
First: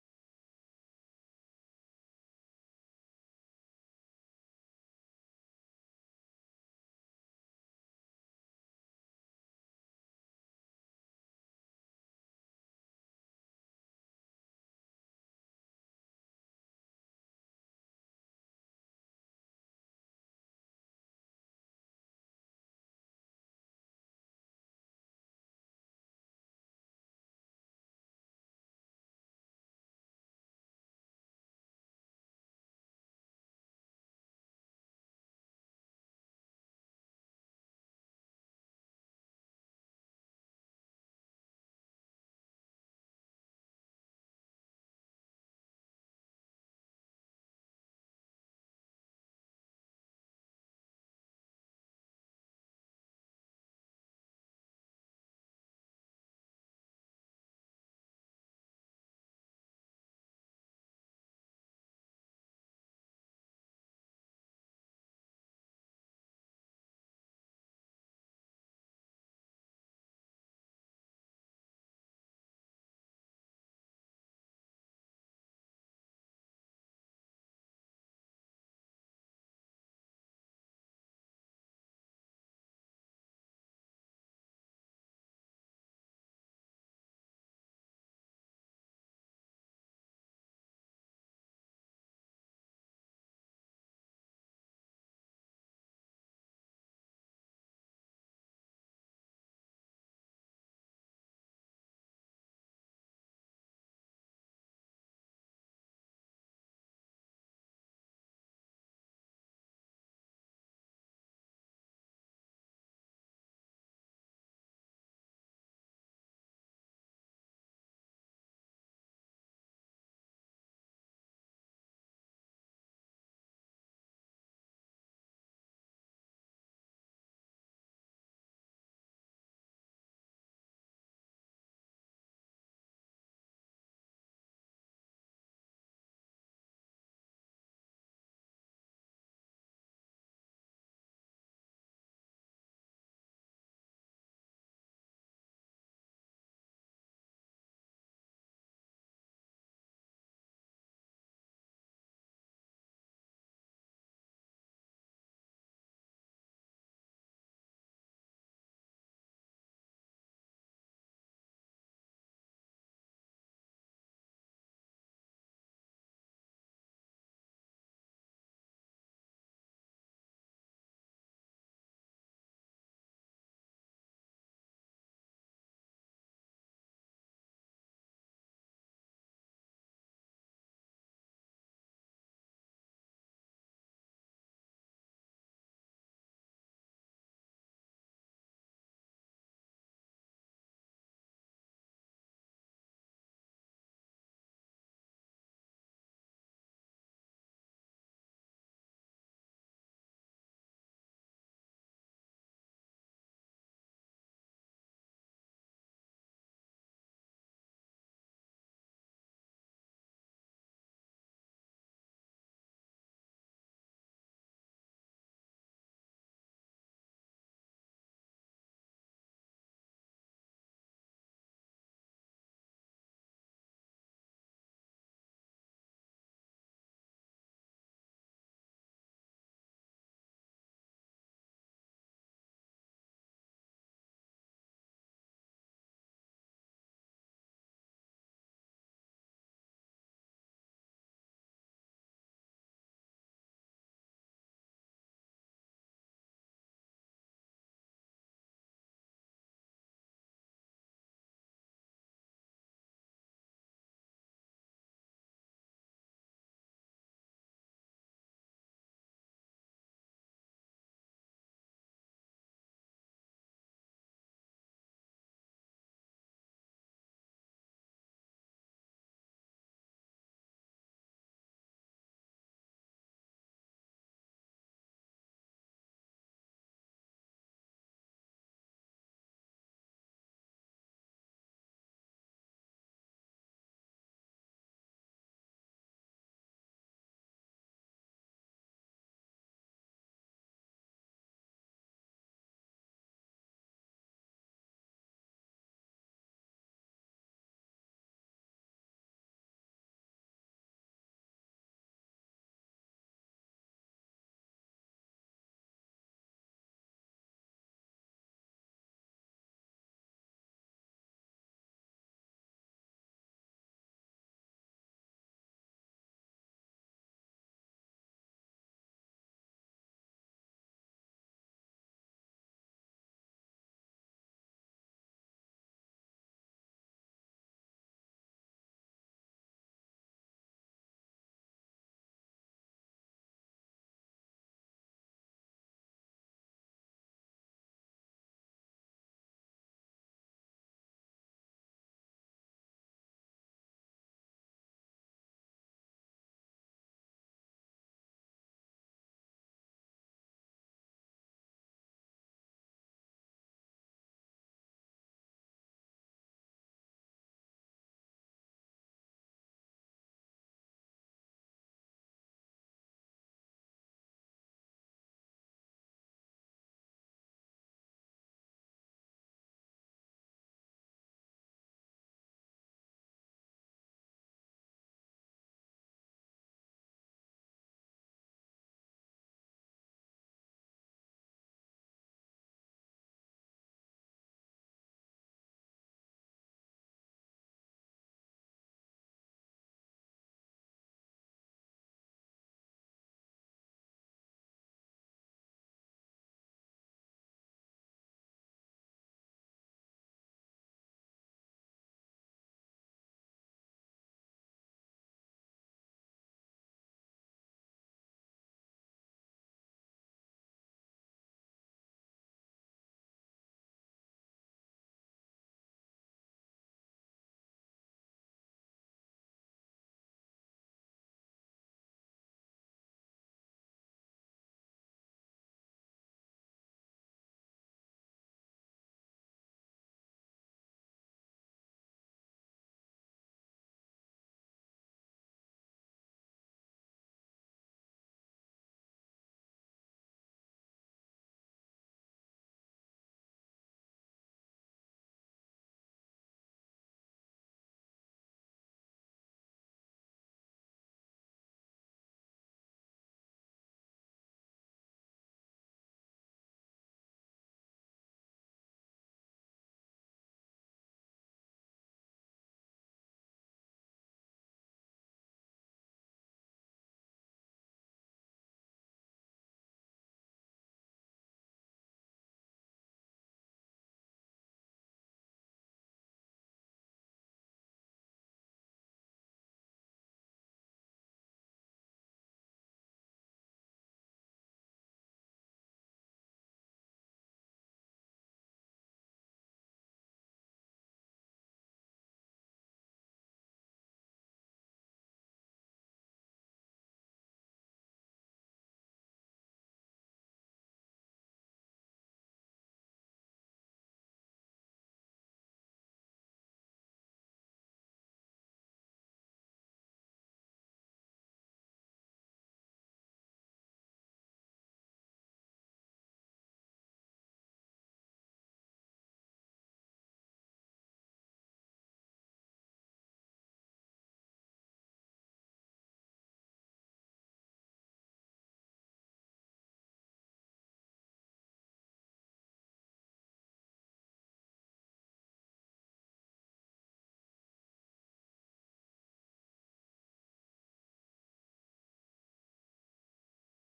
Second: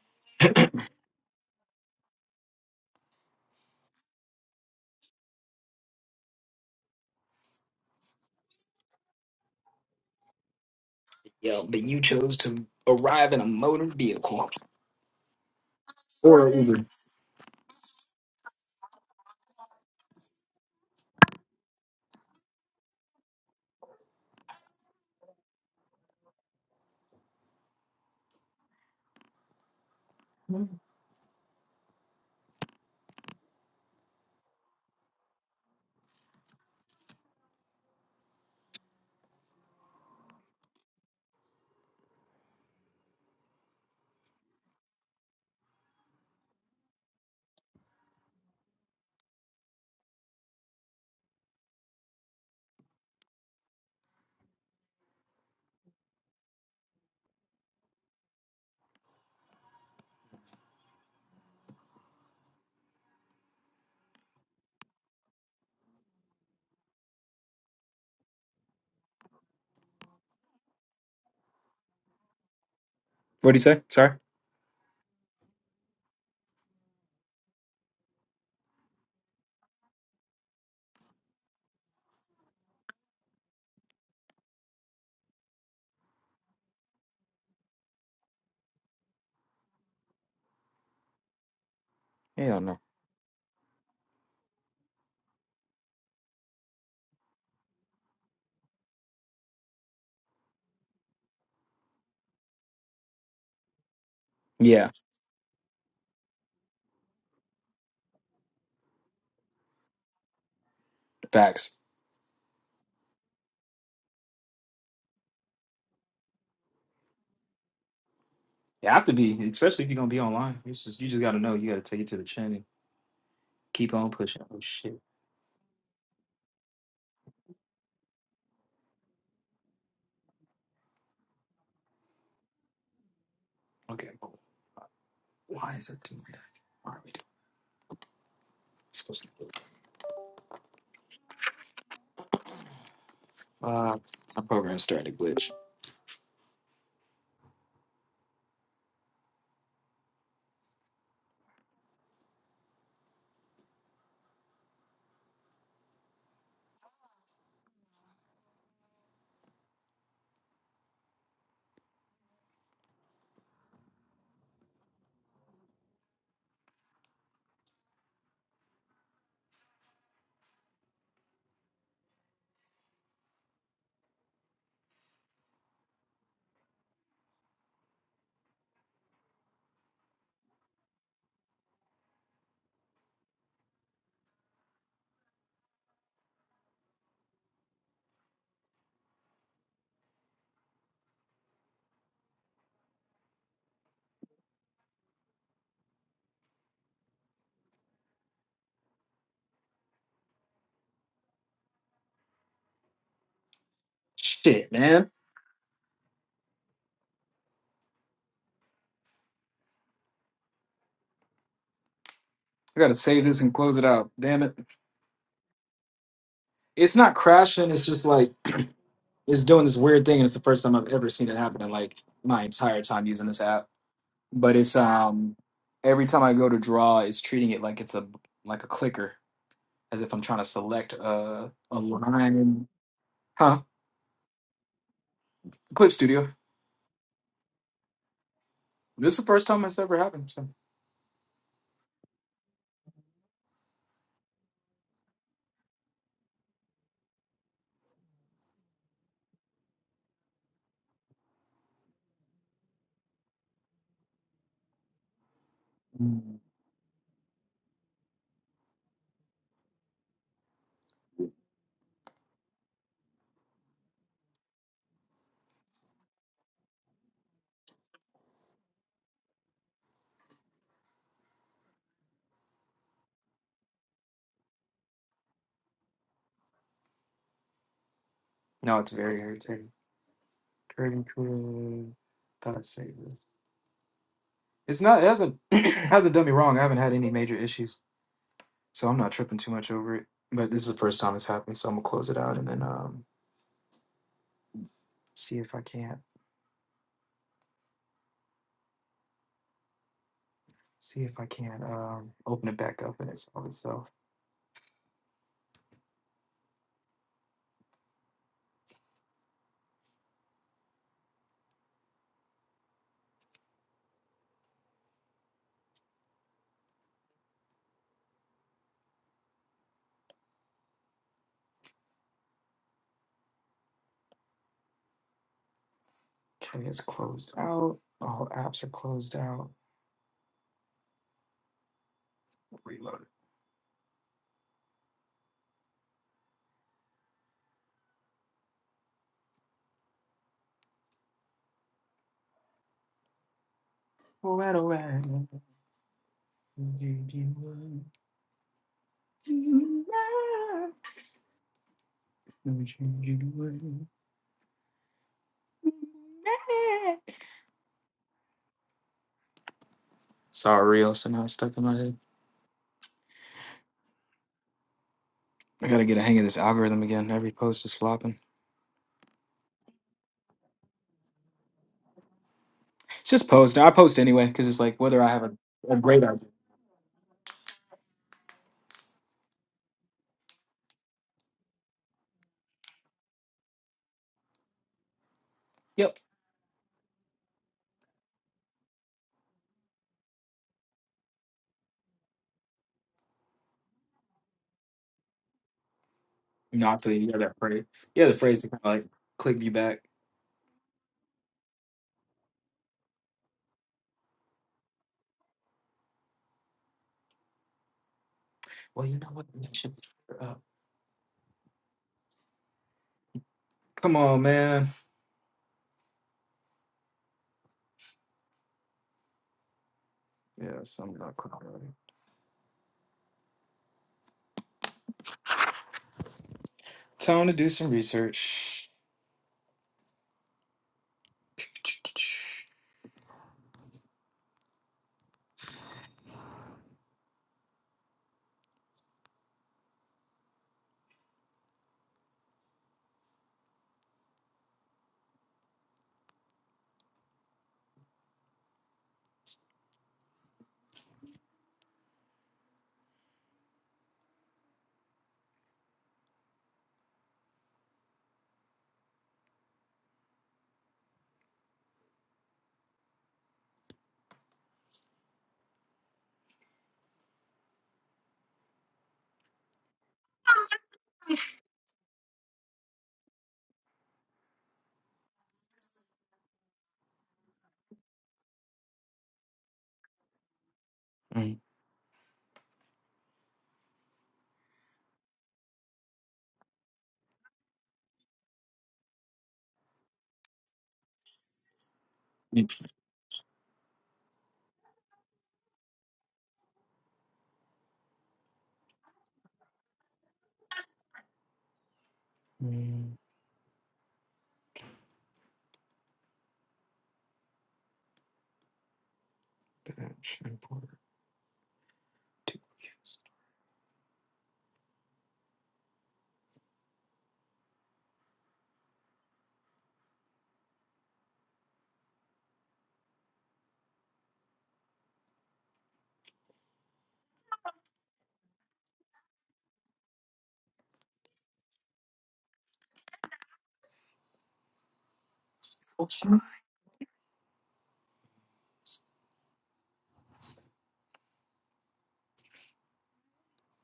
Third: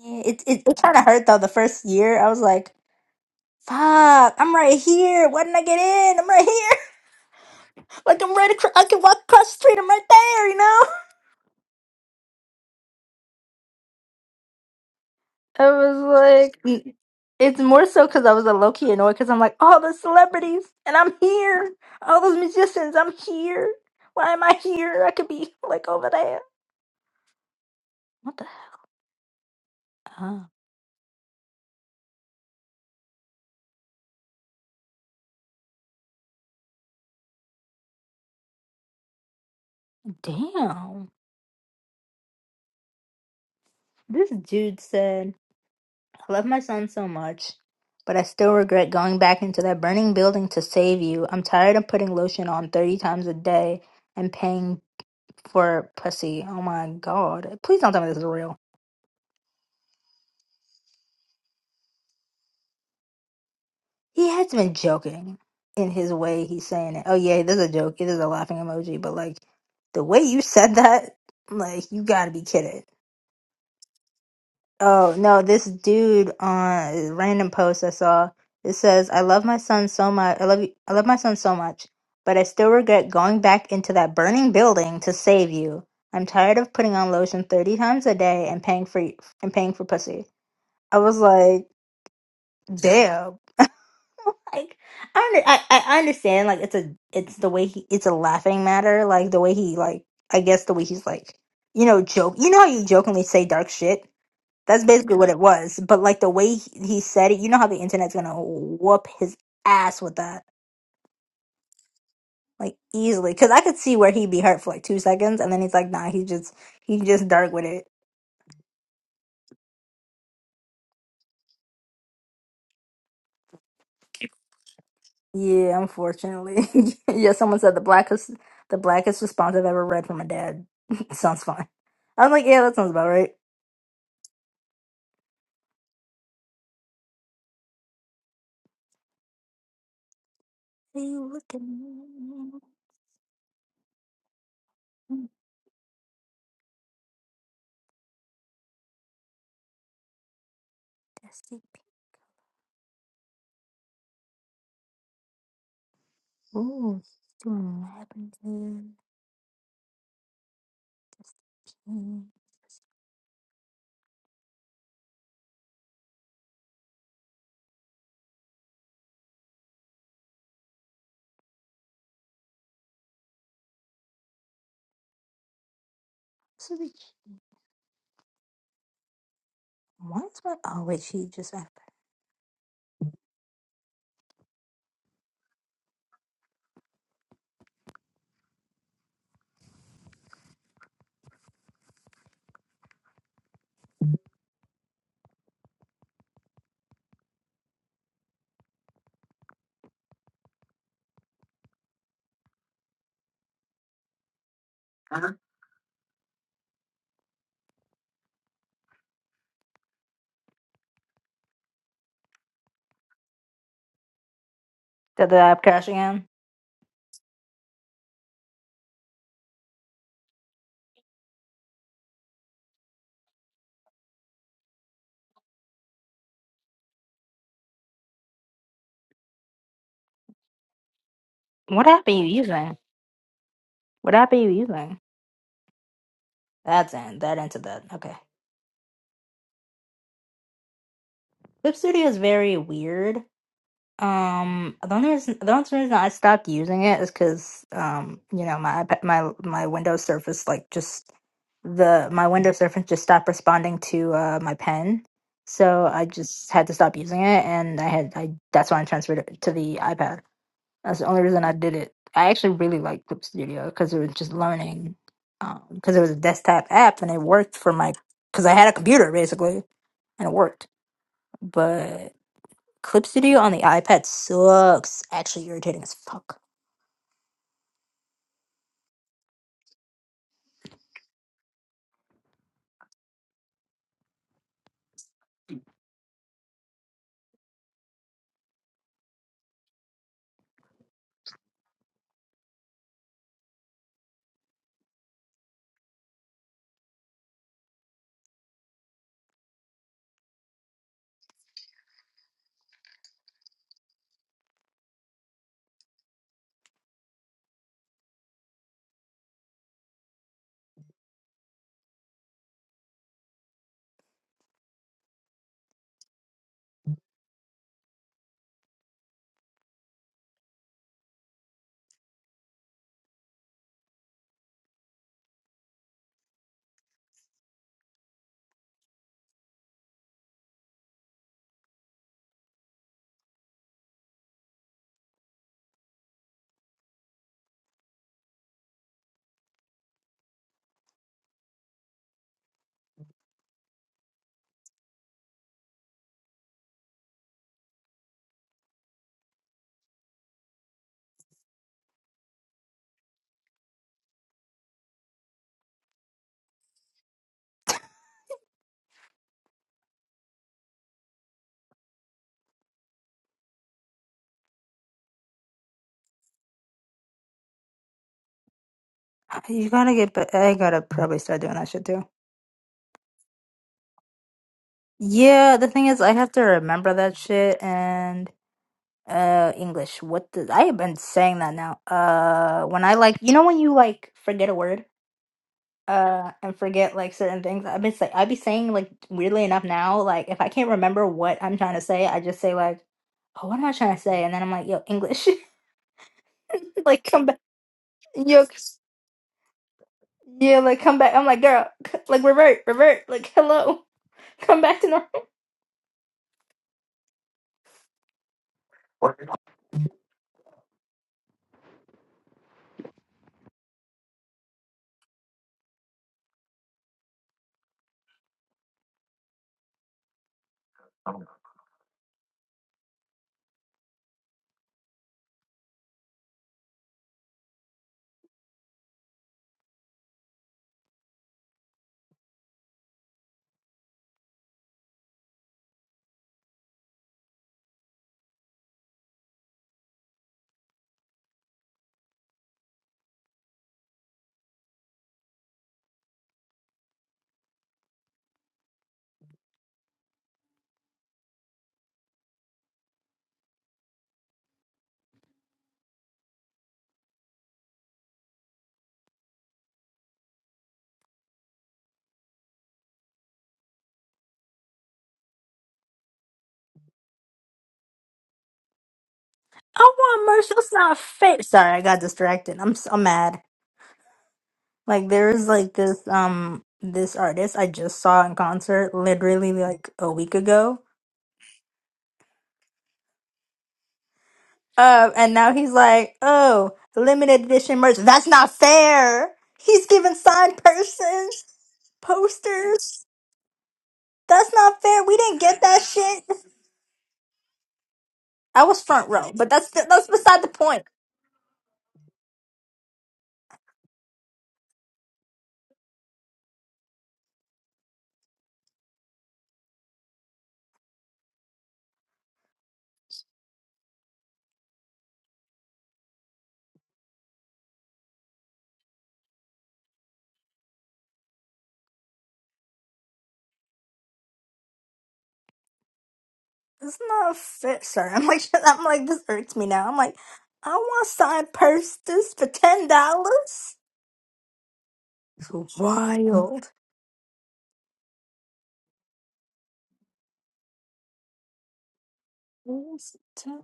Speaker 1: Yeah, it it, it kind of hurt though. The first year, I was like, fuck, I'm right here. Why didn't I get in? I'm right here. Like I'm right across. I can walk across the street. I'm right there. You know.
Speaker 2: Yeah, but you chose to arrive in a motor vehicle.
Speaker 1: I was
Speaker 2: Or
Speaker 1: like,
Speaker 2: Uber.
Speaker 1: Mm. it's more so because I was a low key annoyed because I'm like, all the celebrities and I'm here. All those musicians, I'm here. Why am I here? I could be like over there. What the hell? Damn. This dude said, I love my son so much, but I still regret going back into that burning building to save you. I'm tired of putting lotion on 30 times a day and paying for pussy. Oh my god. Please don't tell me this is real. He has been joking in his way. He's saying it. Oh yeah, this is a joke. It is a laughing emoji. But like the way you said that, like you got to be kidding.
Speaker 2: What do you say? Sorry.
Speaker 1: Oh no, this dude on a random post I saw. It says, "I love my son so much. I love you. I love my son so much, but I still regret going back into that burning building to save you. I'm tired of putting on lotion thirty times a day and paying for and paying for pussy." I was like,
Speaker 2: Hell no.
Speaker 1: "Damn." like I, under, I I understand like it's a it's the way he it's a laughing matter like the way he like I guess the way he's like you know joke you know how you jokingly say dark shit that's
Speaker 2: Yeah,
Speaker 1: basically what it was but like the way he, he said it you know how the internet's gonna whoop his ass with that
Speaker 2: facts.
Speaker 1: like easily because I could see where he'd be hurt for like two seconds and then he's like nah he just he just dark with it
Speaker 2: You have to be, especially if you're gonna be online. It's just you just gotta know. You gotta take it to the chin and keep on pushing. Oh shit.
Speaker 1: yeah unfortunately yeah someone said the blackest the blackest response I've ever read from a dad sounds fine I'm like yeah that sounds about right.
Speaker 2: Okay, cool. Why is it doing that? Why are we doing it's supposed to do?
Speaker 1: you look at me.
Speaker 2: Uh, my program started to glitch.
Speaker 1: Dusty. Ooh, happened doing lavender. Switch. Why is my oh wait, she just app.
Speaker 2: Shit, man.
Speaker 1: Huh?
Speaker 2: I gotta save this and close it out. Damn it.
Speaker 1: Did the app crash again?
Speaker 2: It's not crashing. It's just like it's doing this weird thing, and it's the first time I've ever seen it happen in like my entire time using this app. but it's um every time I go to draw, it's treating it like it's a like a clicker, as if I'm trying to select a a
Speaker 1: What app are you
Speaker 2: line.
Speaker 1: using?
Speaker 2: Huh?
Speaker 1: What app are you using?
Speaker 2: Clip Studio.
Speaker 1: That's in that into that. Okay.
Speaker 2: This is the first time it's ever happened. So
Speaker 1: Clip Studio is very weird. Um, the only reason the only reason I stopped using it is because um, you know, my iPad, my my Windows Surface like just the my Windows Surface just stopped responding to uh my pen, so I
Speaker 2: Mm.
Speaker 1: just had to stop using it, and I had I that's why I transferred it to the iPad. That's the only reason I did it. I actually really liked Clip Studio because it was just learning, um, because it was a desktop app and it worked for my because I had a computer basically and it worked, but. Clip Studio on the iPad sucks. Actually irritating as fuck.
Speaker 2: no, it's very irritating. Curtain crew. Thought I'd save this. It's not. It hasn't hasn't done me wrong. I haven't had any major issues, so I'm not tripping too much over it. But this is the first time it's happened, so I'm gonna close it out and then um see if I can't see if I can't um open it back up and it's of itself. Okay, it's closed out. All apps are closed out. Reload. All right, all right. Do you want- do you want- do you want- Sorry, also now I stuck in my head. I gotta get a hang of this algorithm again. Every post is flopping.
Speaker 1: You gotta get, but I gotta probably start doing that shit too.
Speaker 2: It's just post. Now I post anyway because it's like whether I have a,
Speaker 1: Yeah, the
Speaker 2: a
Speaker 1: thing is,
Speaker 2: great
Speaker 1: I
Speaker 2: idea.
Speaker 1: have to remember that shit and uh English. What the I have been saying that now. Uh, when I like, you know, when you like forget a word,
Speaker 2: Yep.
Speaker 1: uh, and forget like certain things. I've been say I'd be saying like weirdly enough now, like if I can't remember what I'm trying to say, I just say like, oh, what am I trying to say? And then I'm like, yo, English,
Speaker 2: Not the
Speaker 1: like
Speaker 2: yeah
Speaker 1: come
Speaker 2: that
Speaker 1: back,
Speaker 2: phrase. Yeah, the phrase
Speaker 1: yo.
Speaker 2: to kind of like click you back.
Speaker 1: Yeah, like come back. I'm like, girl, c- like revert, revert. Like, hello, come back to normal.
Speaker 2: Well, you know what? That should be up. Come on, man. Yeah, something not clicking. already. Time to do some research.
Speaker 1: I want merch. That's not fair. Sorry, I got distracted. I'm s- I'm mad. Like there's like this um this artist I just saw in concert literally like a week ago.
Speaker 2: Mm.
Speaker 1: Uh, and now he's like, oh, limited edition merch. That's not fair. He's giving signed persons
Speaker 2: Yes.
Speaker 1: posters. That's not fair. We didn't get that shit. I was front row, but that's that's beside the point.
Speaker 2: Mm, Batch import two kids.
Speaker 1: It's not fair, sir. I'm like, I'm like, this hurts me now. I'm like, I want signed posters for ten dollars. It's wild. Yes, it's a-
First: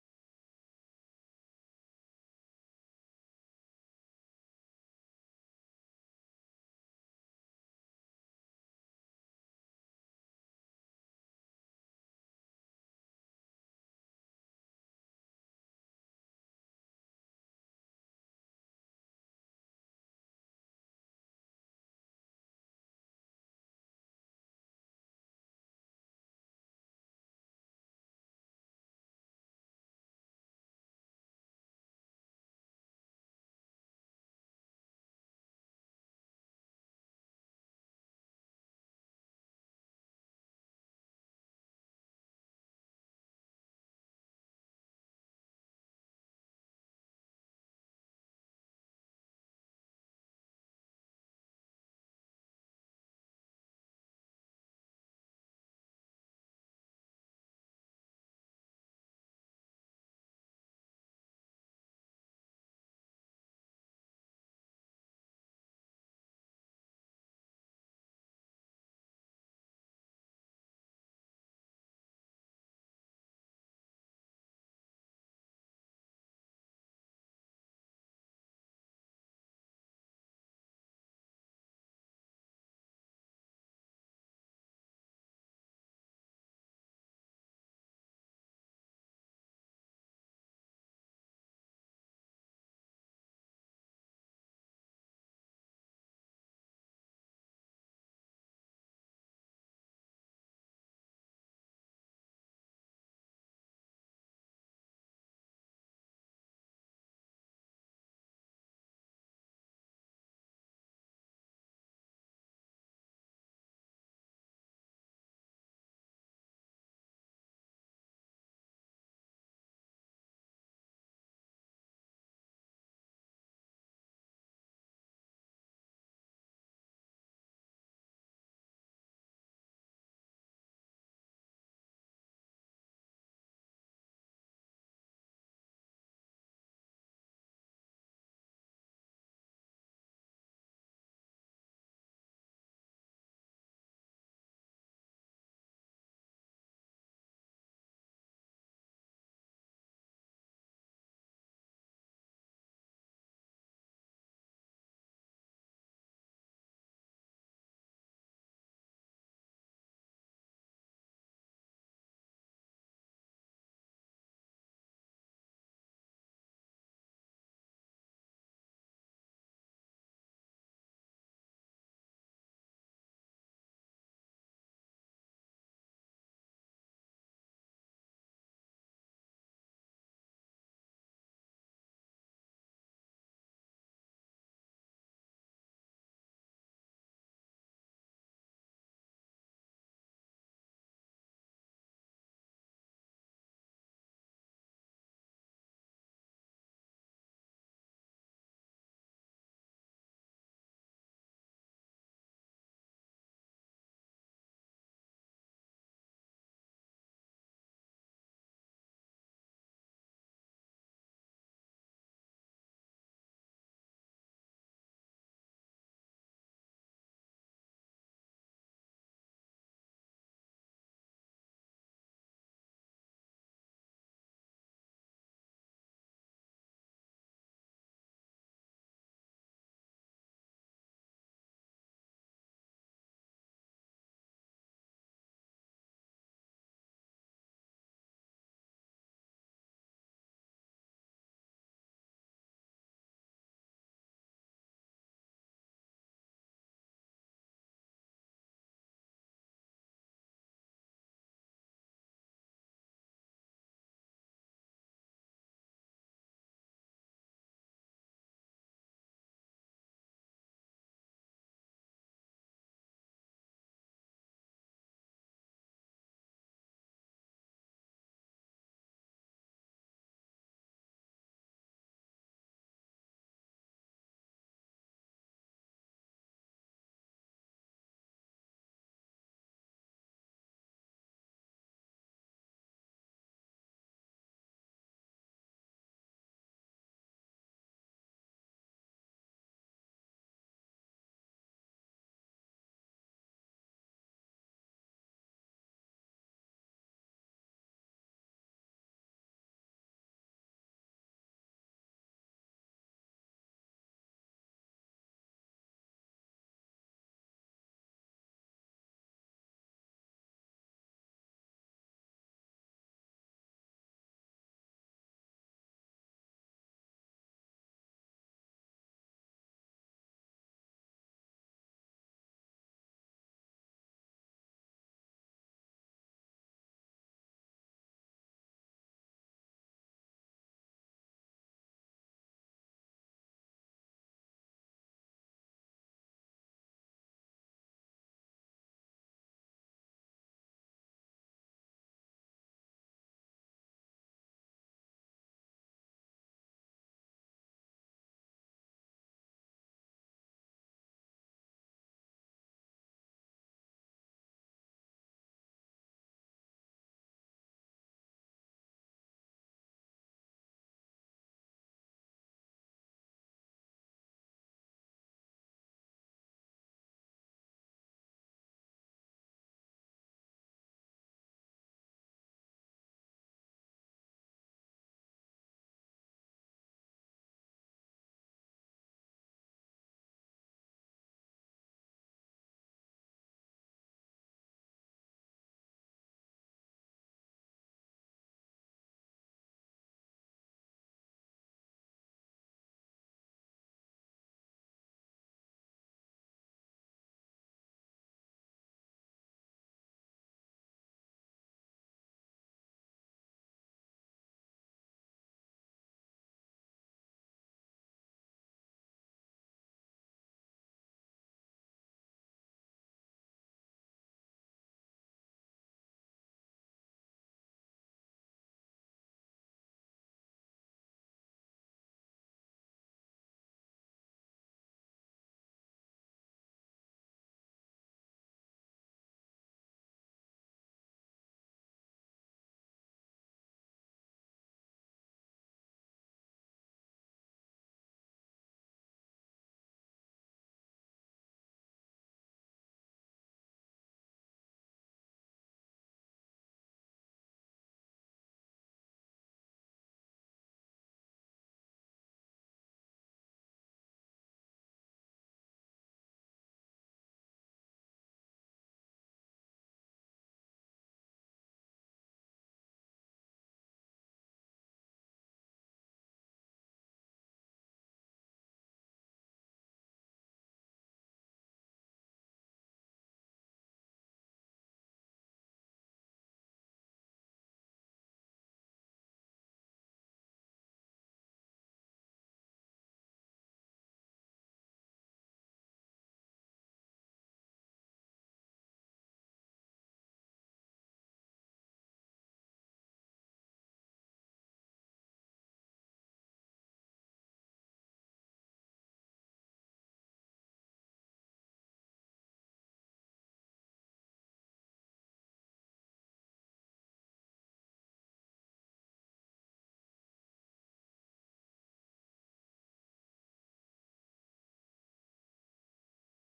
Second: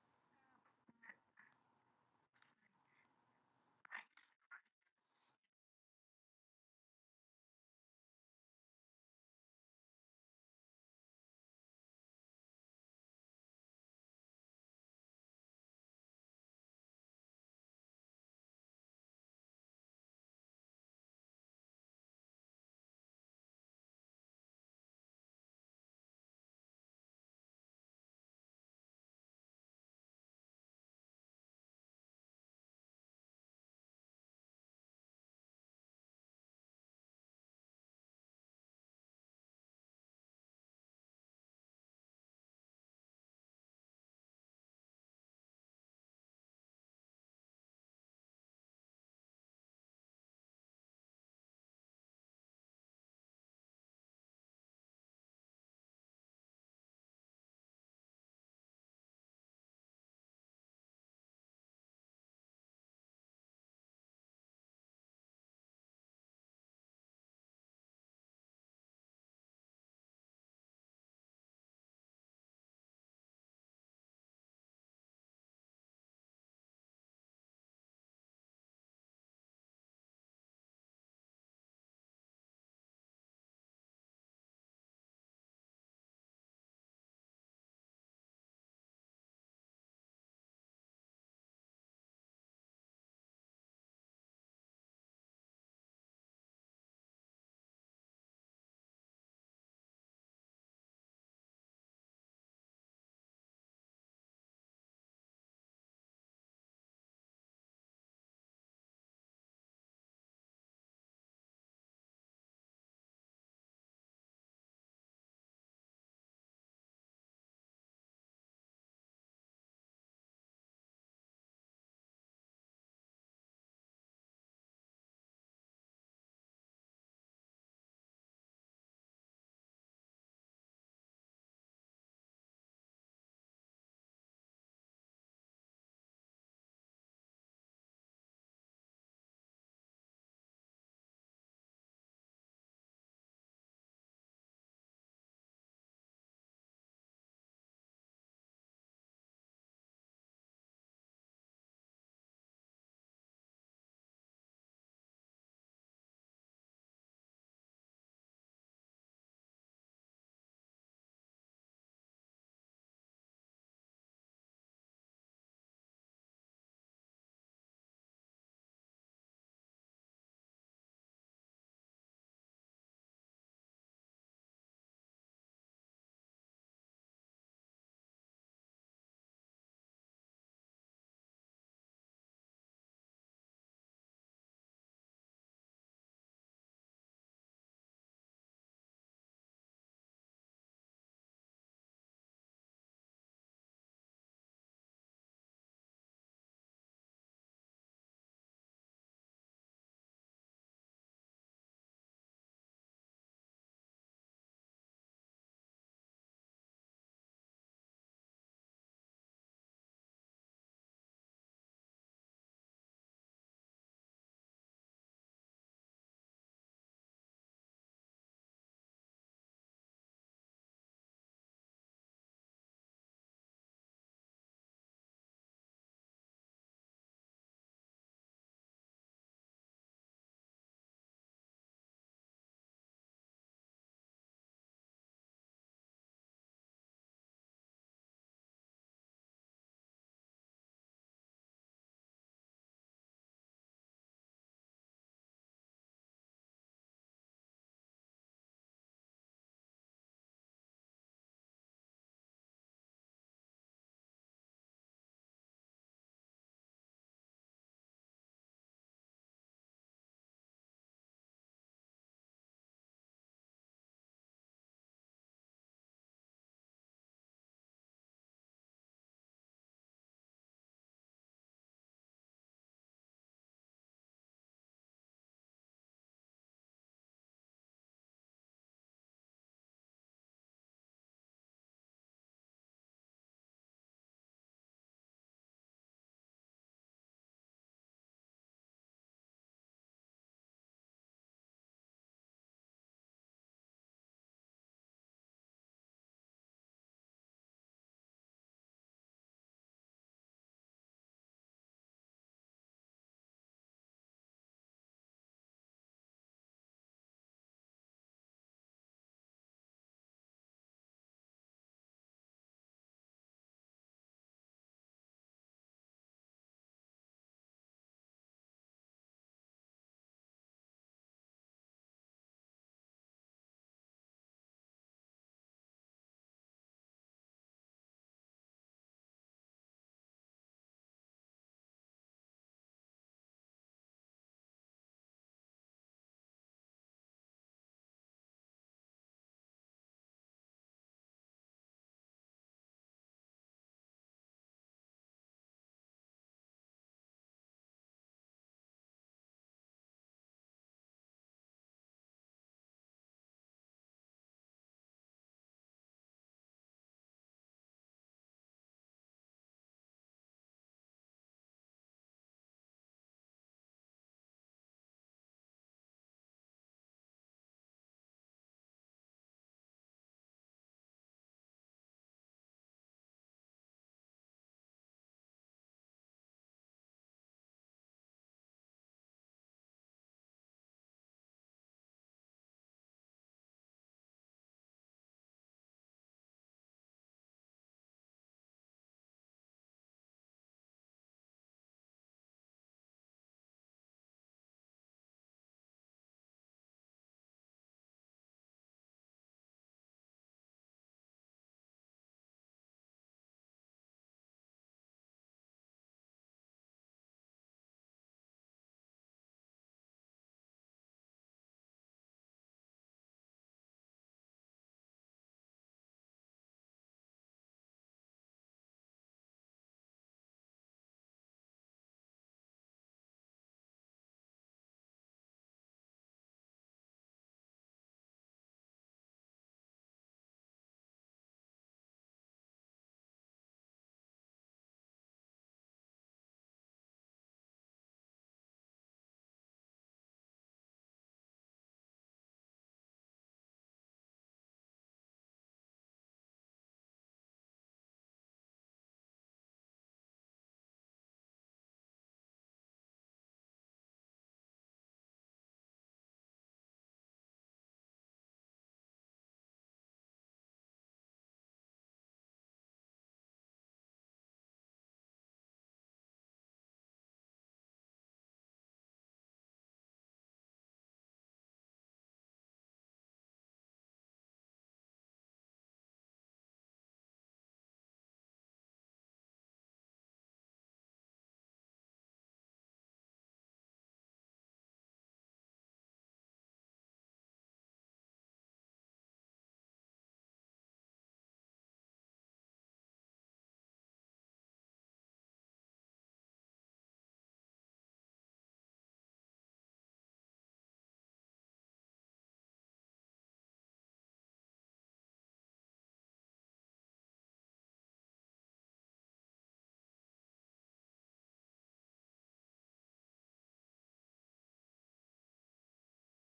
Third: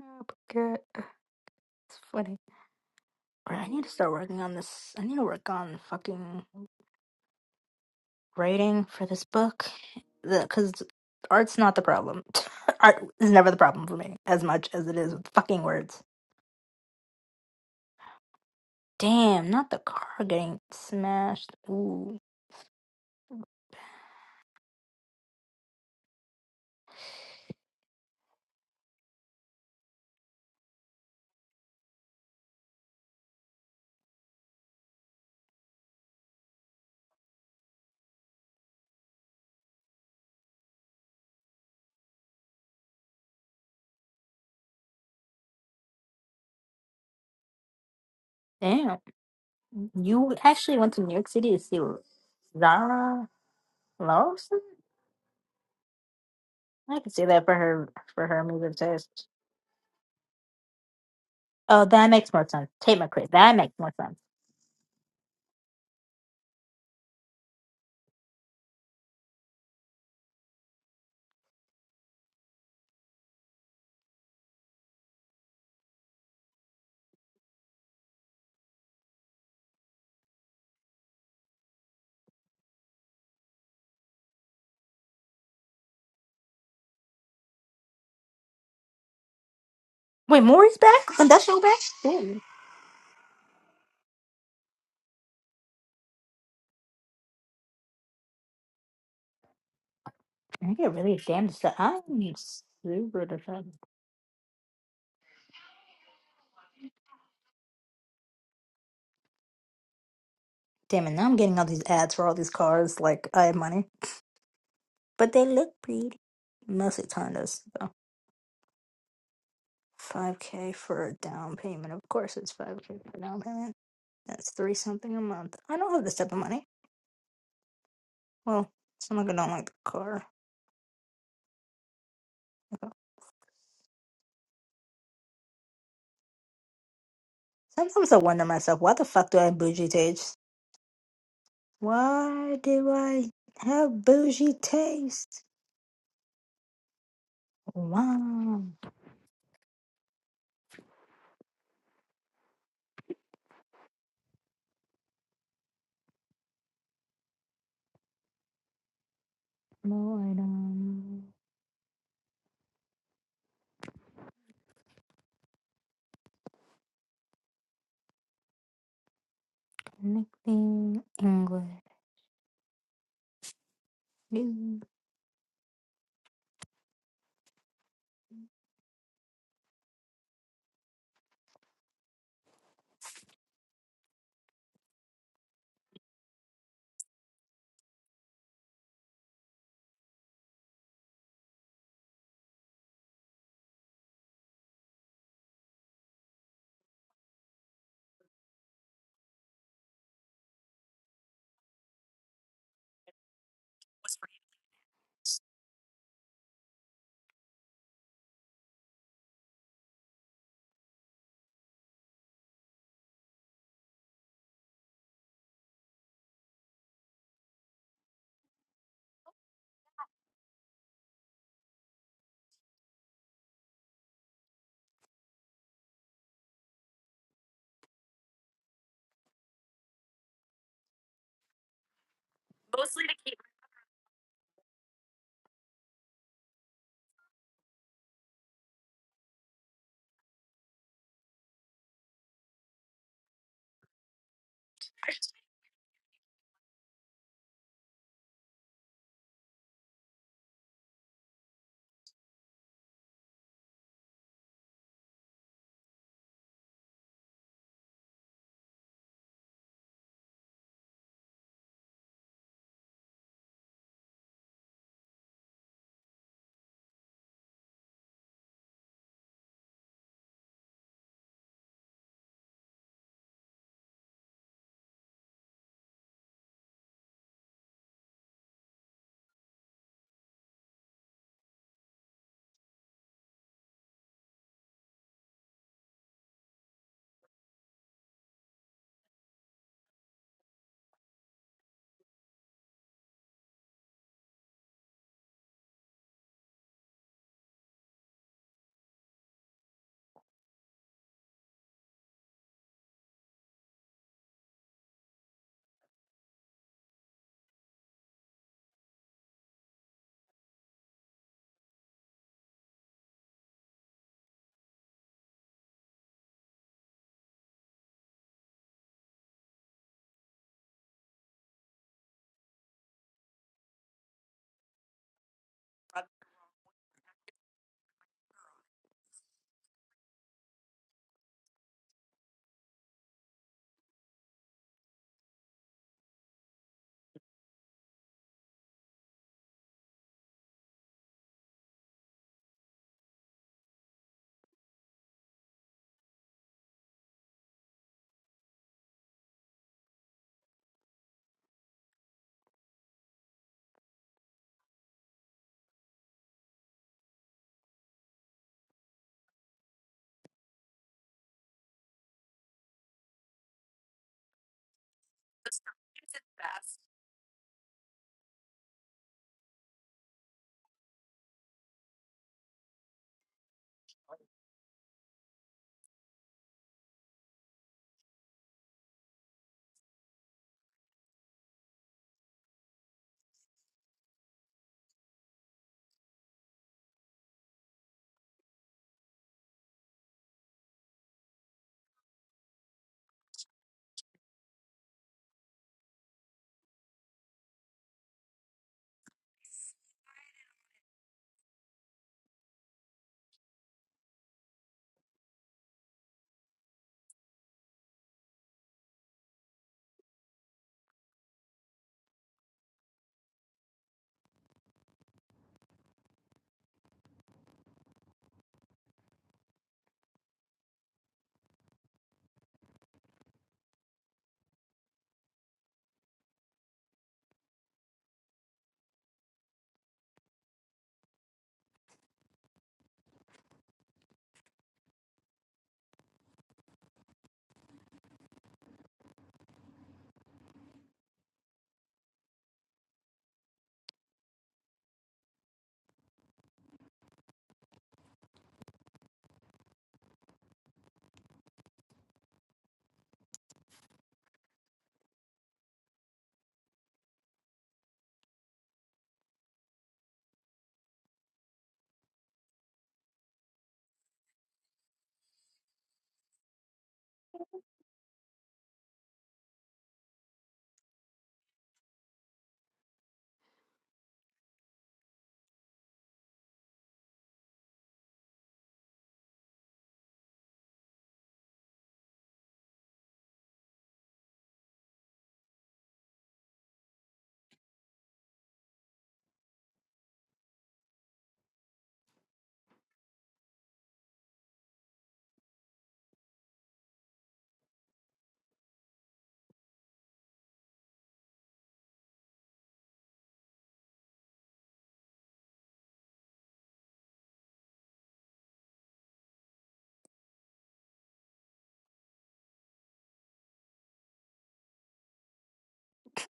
Speaker 1: uh, good. It's funny. All right, I need to start working on this. I need to work on fucking writing for this book, because art's not the problem. Art is never the problem for me as much as it is with fucking words. Damn, not the car getting smashed. Ooh, damn. You actually went to New York City to see Zara Larson? I can see that for her for her music taste. Oh, that makes more sense. Tate McRae. That makes more sense. Wait, Maury's back? Industrial back? Damn. I get really damn distracted. I'm super distracted. Damn it, now I'm getting all these ads for all these cars like I have money. But they look pretty. Mostly Tondas, though. 5k for a down payment. Of course it's 5k for down payment. That's three something a month. I don't have this type of money. Well, some of I don't like the car. Okay. Sometimes I wonder myself, why the fuck do I have bougie taste? Why do I have bougie taste? Why? Boredom, connecting, English. Dude,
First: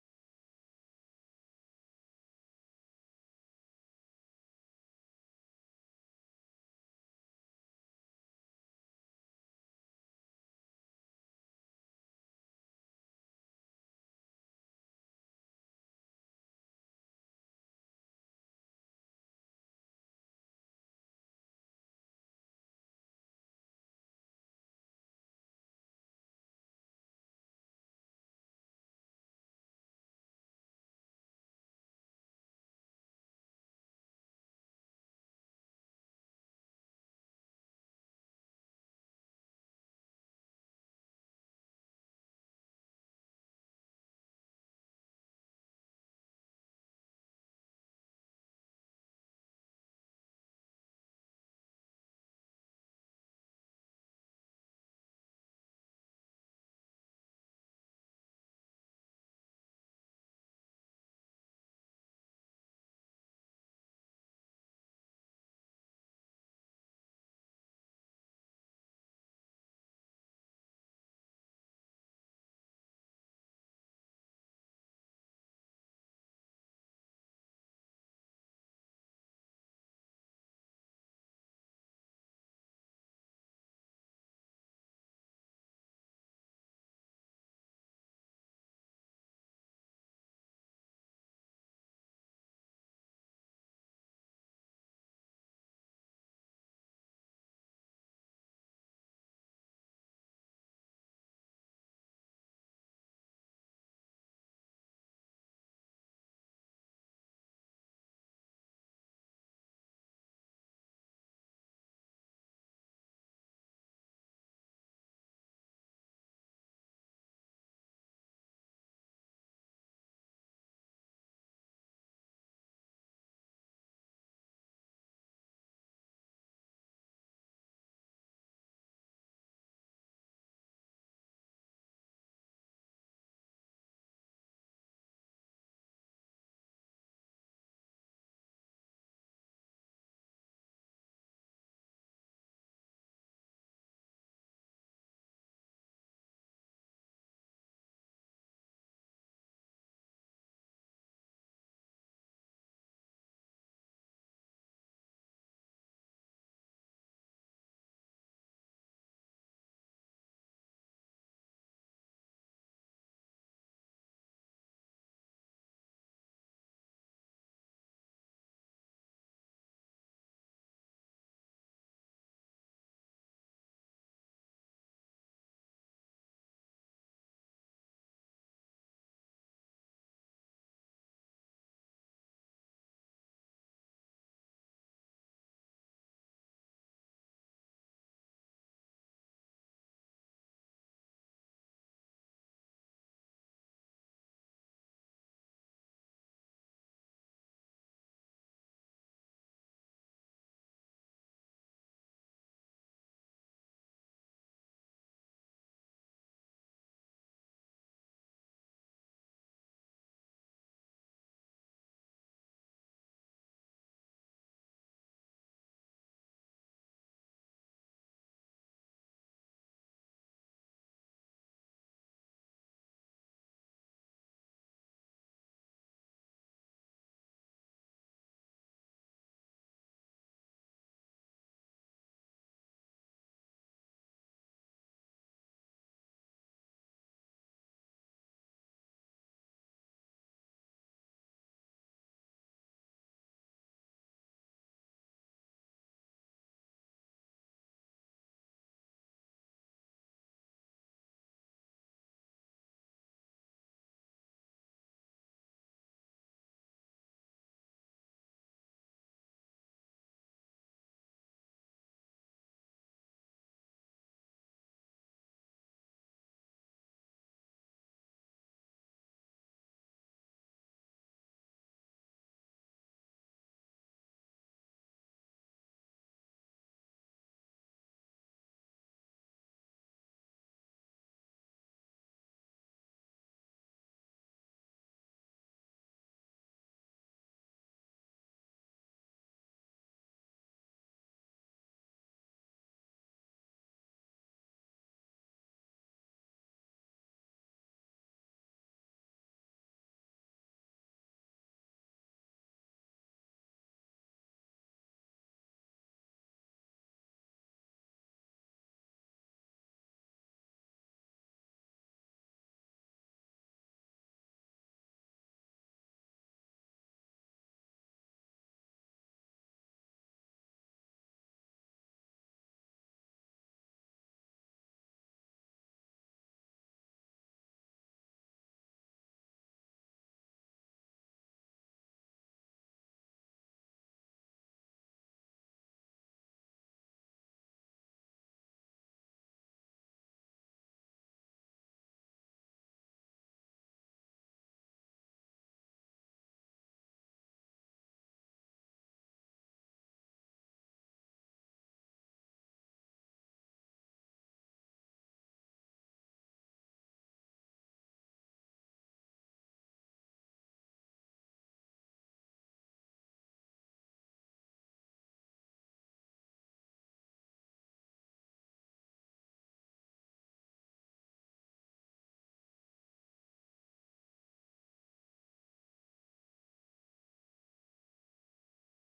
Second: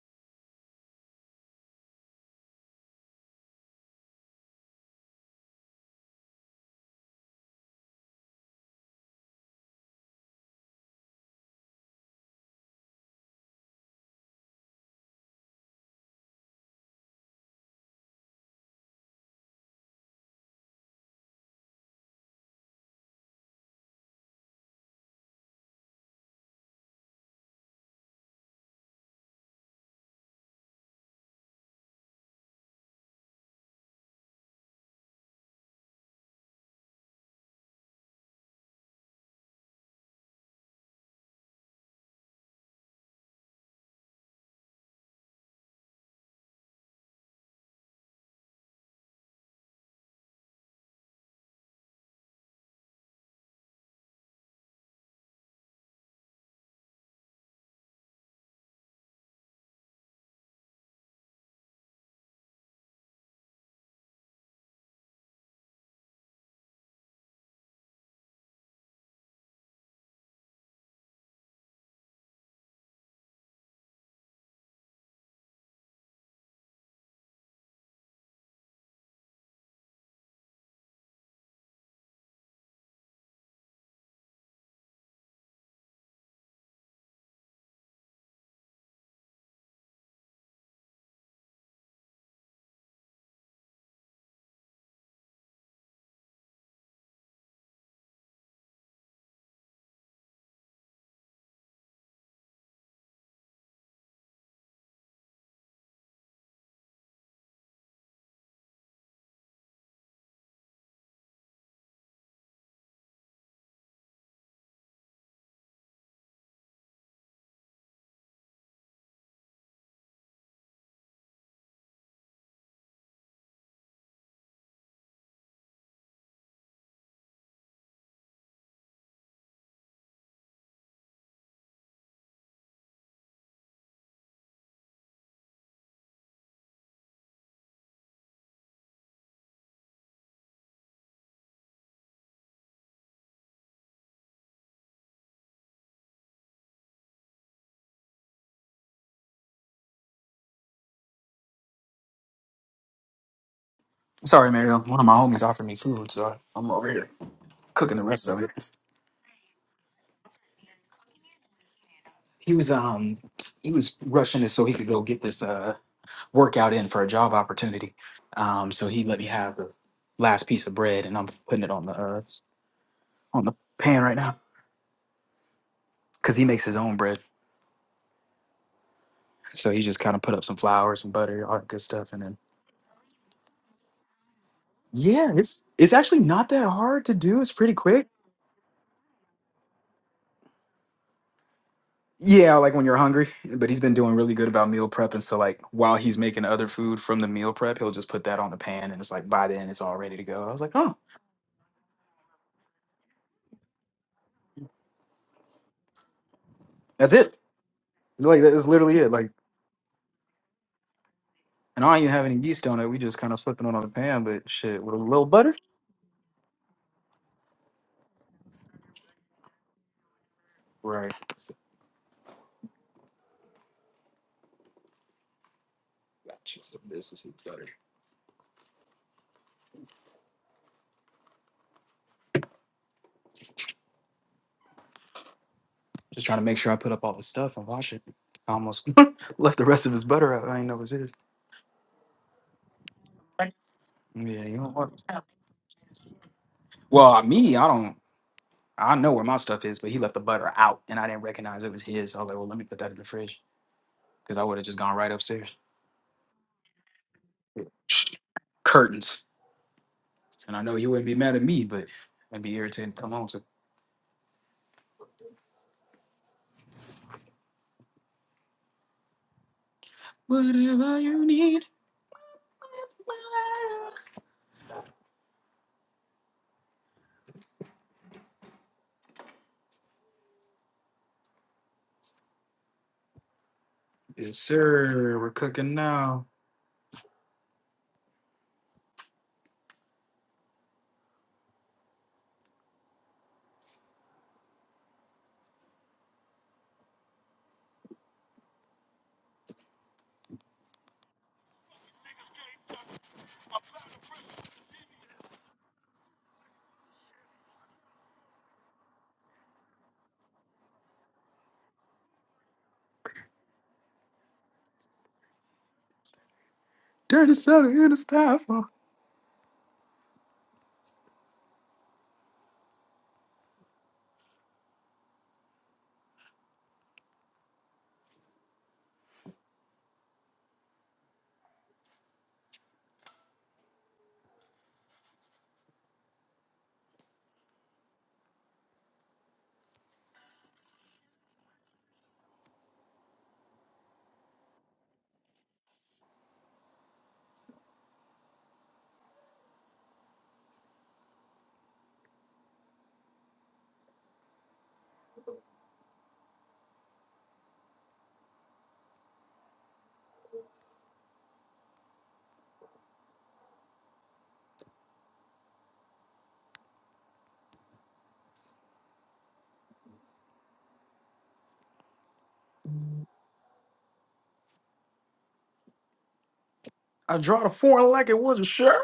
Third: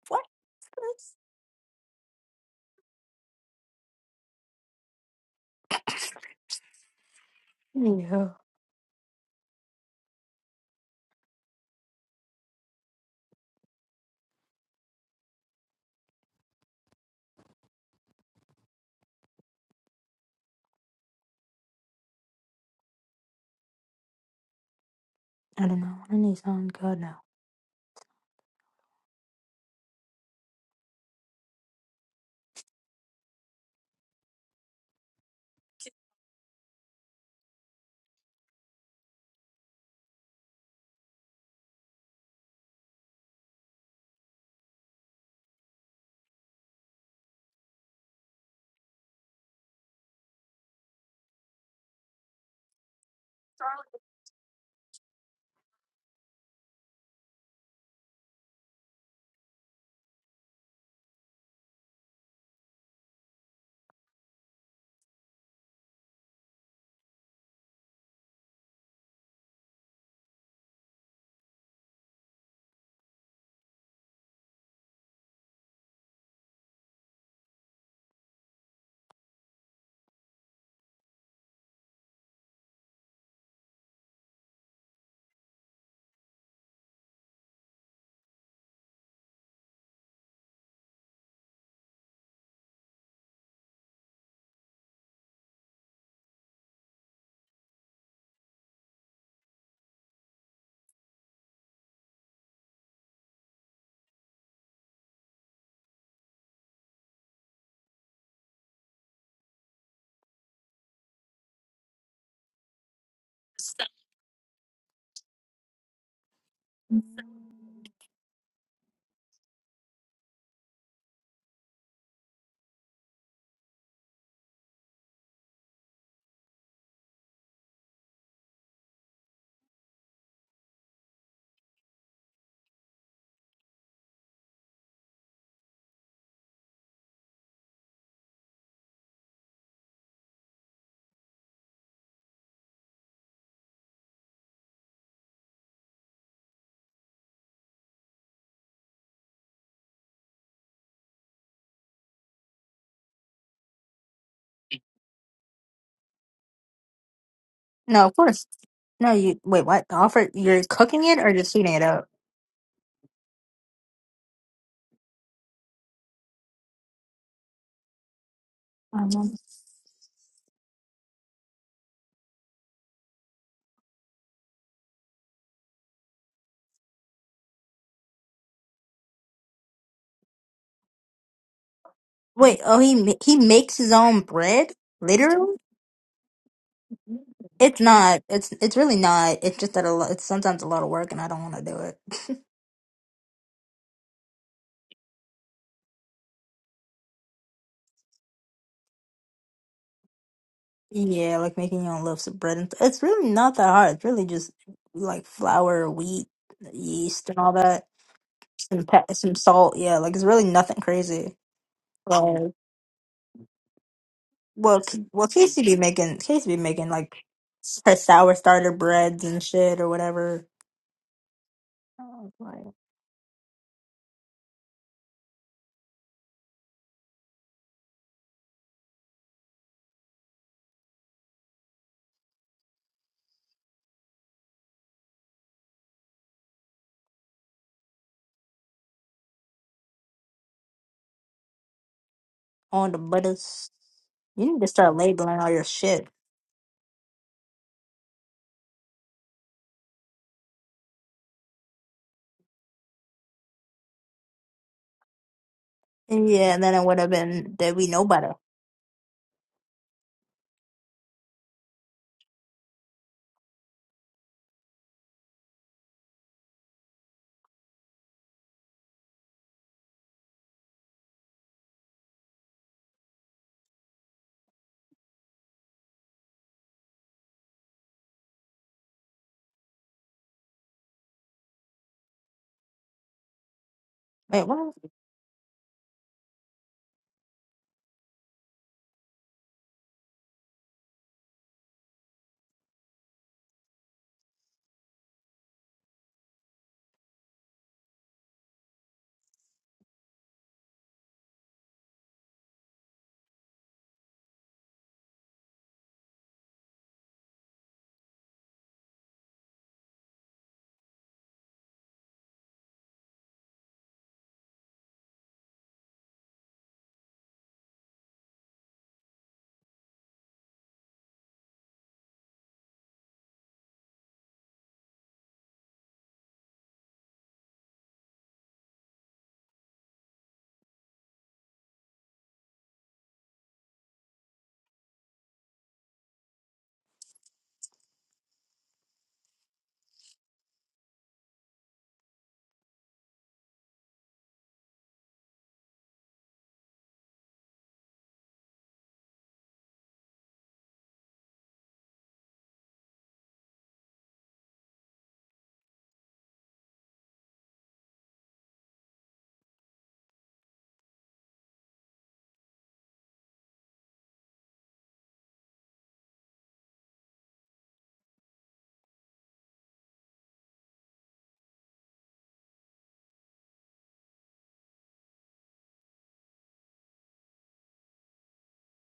Speaker 1: what is this? Yeah. I don't know. I need something good now.
Speaker 2: Sorry, Mario. One of my homies offered me food, so I'm over here cooking the
Speaker 1: No, of
Speaker 2: rest of
Speaker 1: course.
Speaker 2: it.
Speaker 1: No, you wait. What the offer? You're cooking it or just heating it up?
Speaker 2: He was um he was rushing it so he could go get this uh workout in for a job opportunity. Um, so he
Speaker 1: Um,
Speaker 2: let me have the last piece of bread, and I'm putting it on the uh, on the pan right now because he makes his own bread. So he just kind of put up some flour, some butter, all that good stuff, and then
Speaker 1: wait. Oh, he ma- he makes his own bread.
Speaker 2: Yeah,
Speaker 1: Literally,
Speaker 2: it's it's actually not that hard to do. It's pretty
Speaker 1: it's
Speaker 2: quick.
Speaker 1: not. It's it's really not. It's just that a lot. It's sometimes a lot of work, and I don't want to do it.
Speaker 2: Yeah, like when you're hungry. But he's been doing really good about meal prep, and so like while he's making other food from the meal prep, he'll just put that on the pan, and it's like by then it's all ready to go. I was like, oh,
Speaker 1: yeah, like making your own loaves of bread. And it's really not that hard. It's really just like flour, wheat,
Speaker 2: that's
Speaker 1: yeast,
Speaker 2: it.
Speaker 1: and all that.
Speaker 2: Like that's
Speaker 1: some
Speaker 2: literally
Speaker 1: pep,
Speaker 2: it. Like,
Speaker 1: some salt. Yeah, like it's really nothing crazy.
Speaker 2: and I don't even have any
Speaker 1: Like,
Speaker 2: yeast on it. We just kind of flipping it on the pan, but
Speaker 1: well,
Speaker 2: shit with a
Speaker 1: K-
Speaker 2: little
Speaker 1: well,
Speaker 2: butter.
Speaker 1: Casey be making Casey be making like her sour starter breads and shit or whatever.
Speaker 2: Right.
Speaker 1: I was Like
Speaker 2: Just trying to make sure I put up all the stuff and wash it. I almost left the rest of his butter out. I didn't know it was his.
Speaker 1: on the butters.
Speaker 2: Yeah,
Speaker 1: You
Speaker 2: you
Speaker 1: need to
Speaker 2: don't
Speaker 1: start
Speaker 2: want.
Speaker 1: labeling all your shit.
Speaker 2: Well, me, I don't. I know where my stuff is, but he left the butter out, and I didn't recognize it was his. So I was like, well, let me put that in the fridge because I would have just gone right upstairs.
Speaker 1: Yeah, and then it would have been that we know better.
Speaker 2: Curtains, and I know he wouldn't be mad at me, but I'd be irritated. Come on, so whatever you need. Yes,
Speaker 1: Wait, what?
Speaker 2: sir. We're cooking now. Dirty soda in the styrofoam. I draw the foreign like it was a Chevy.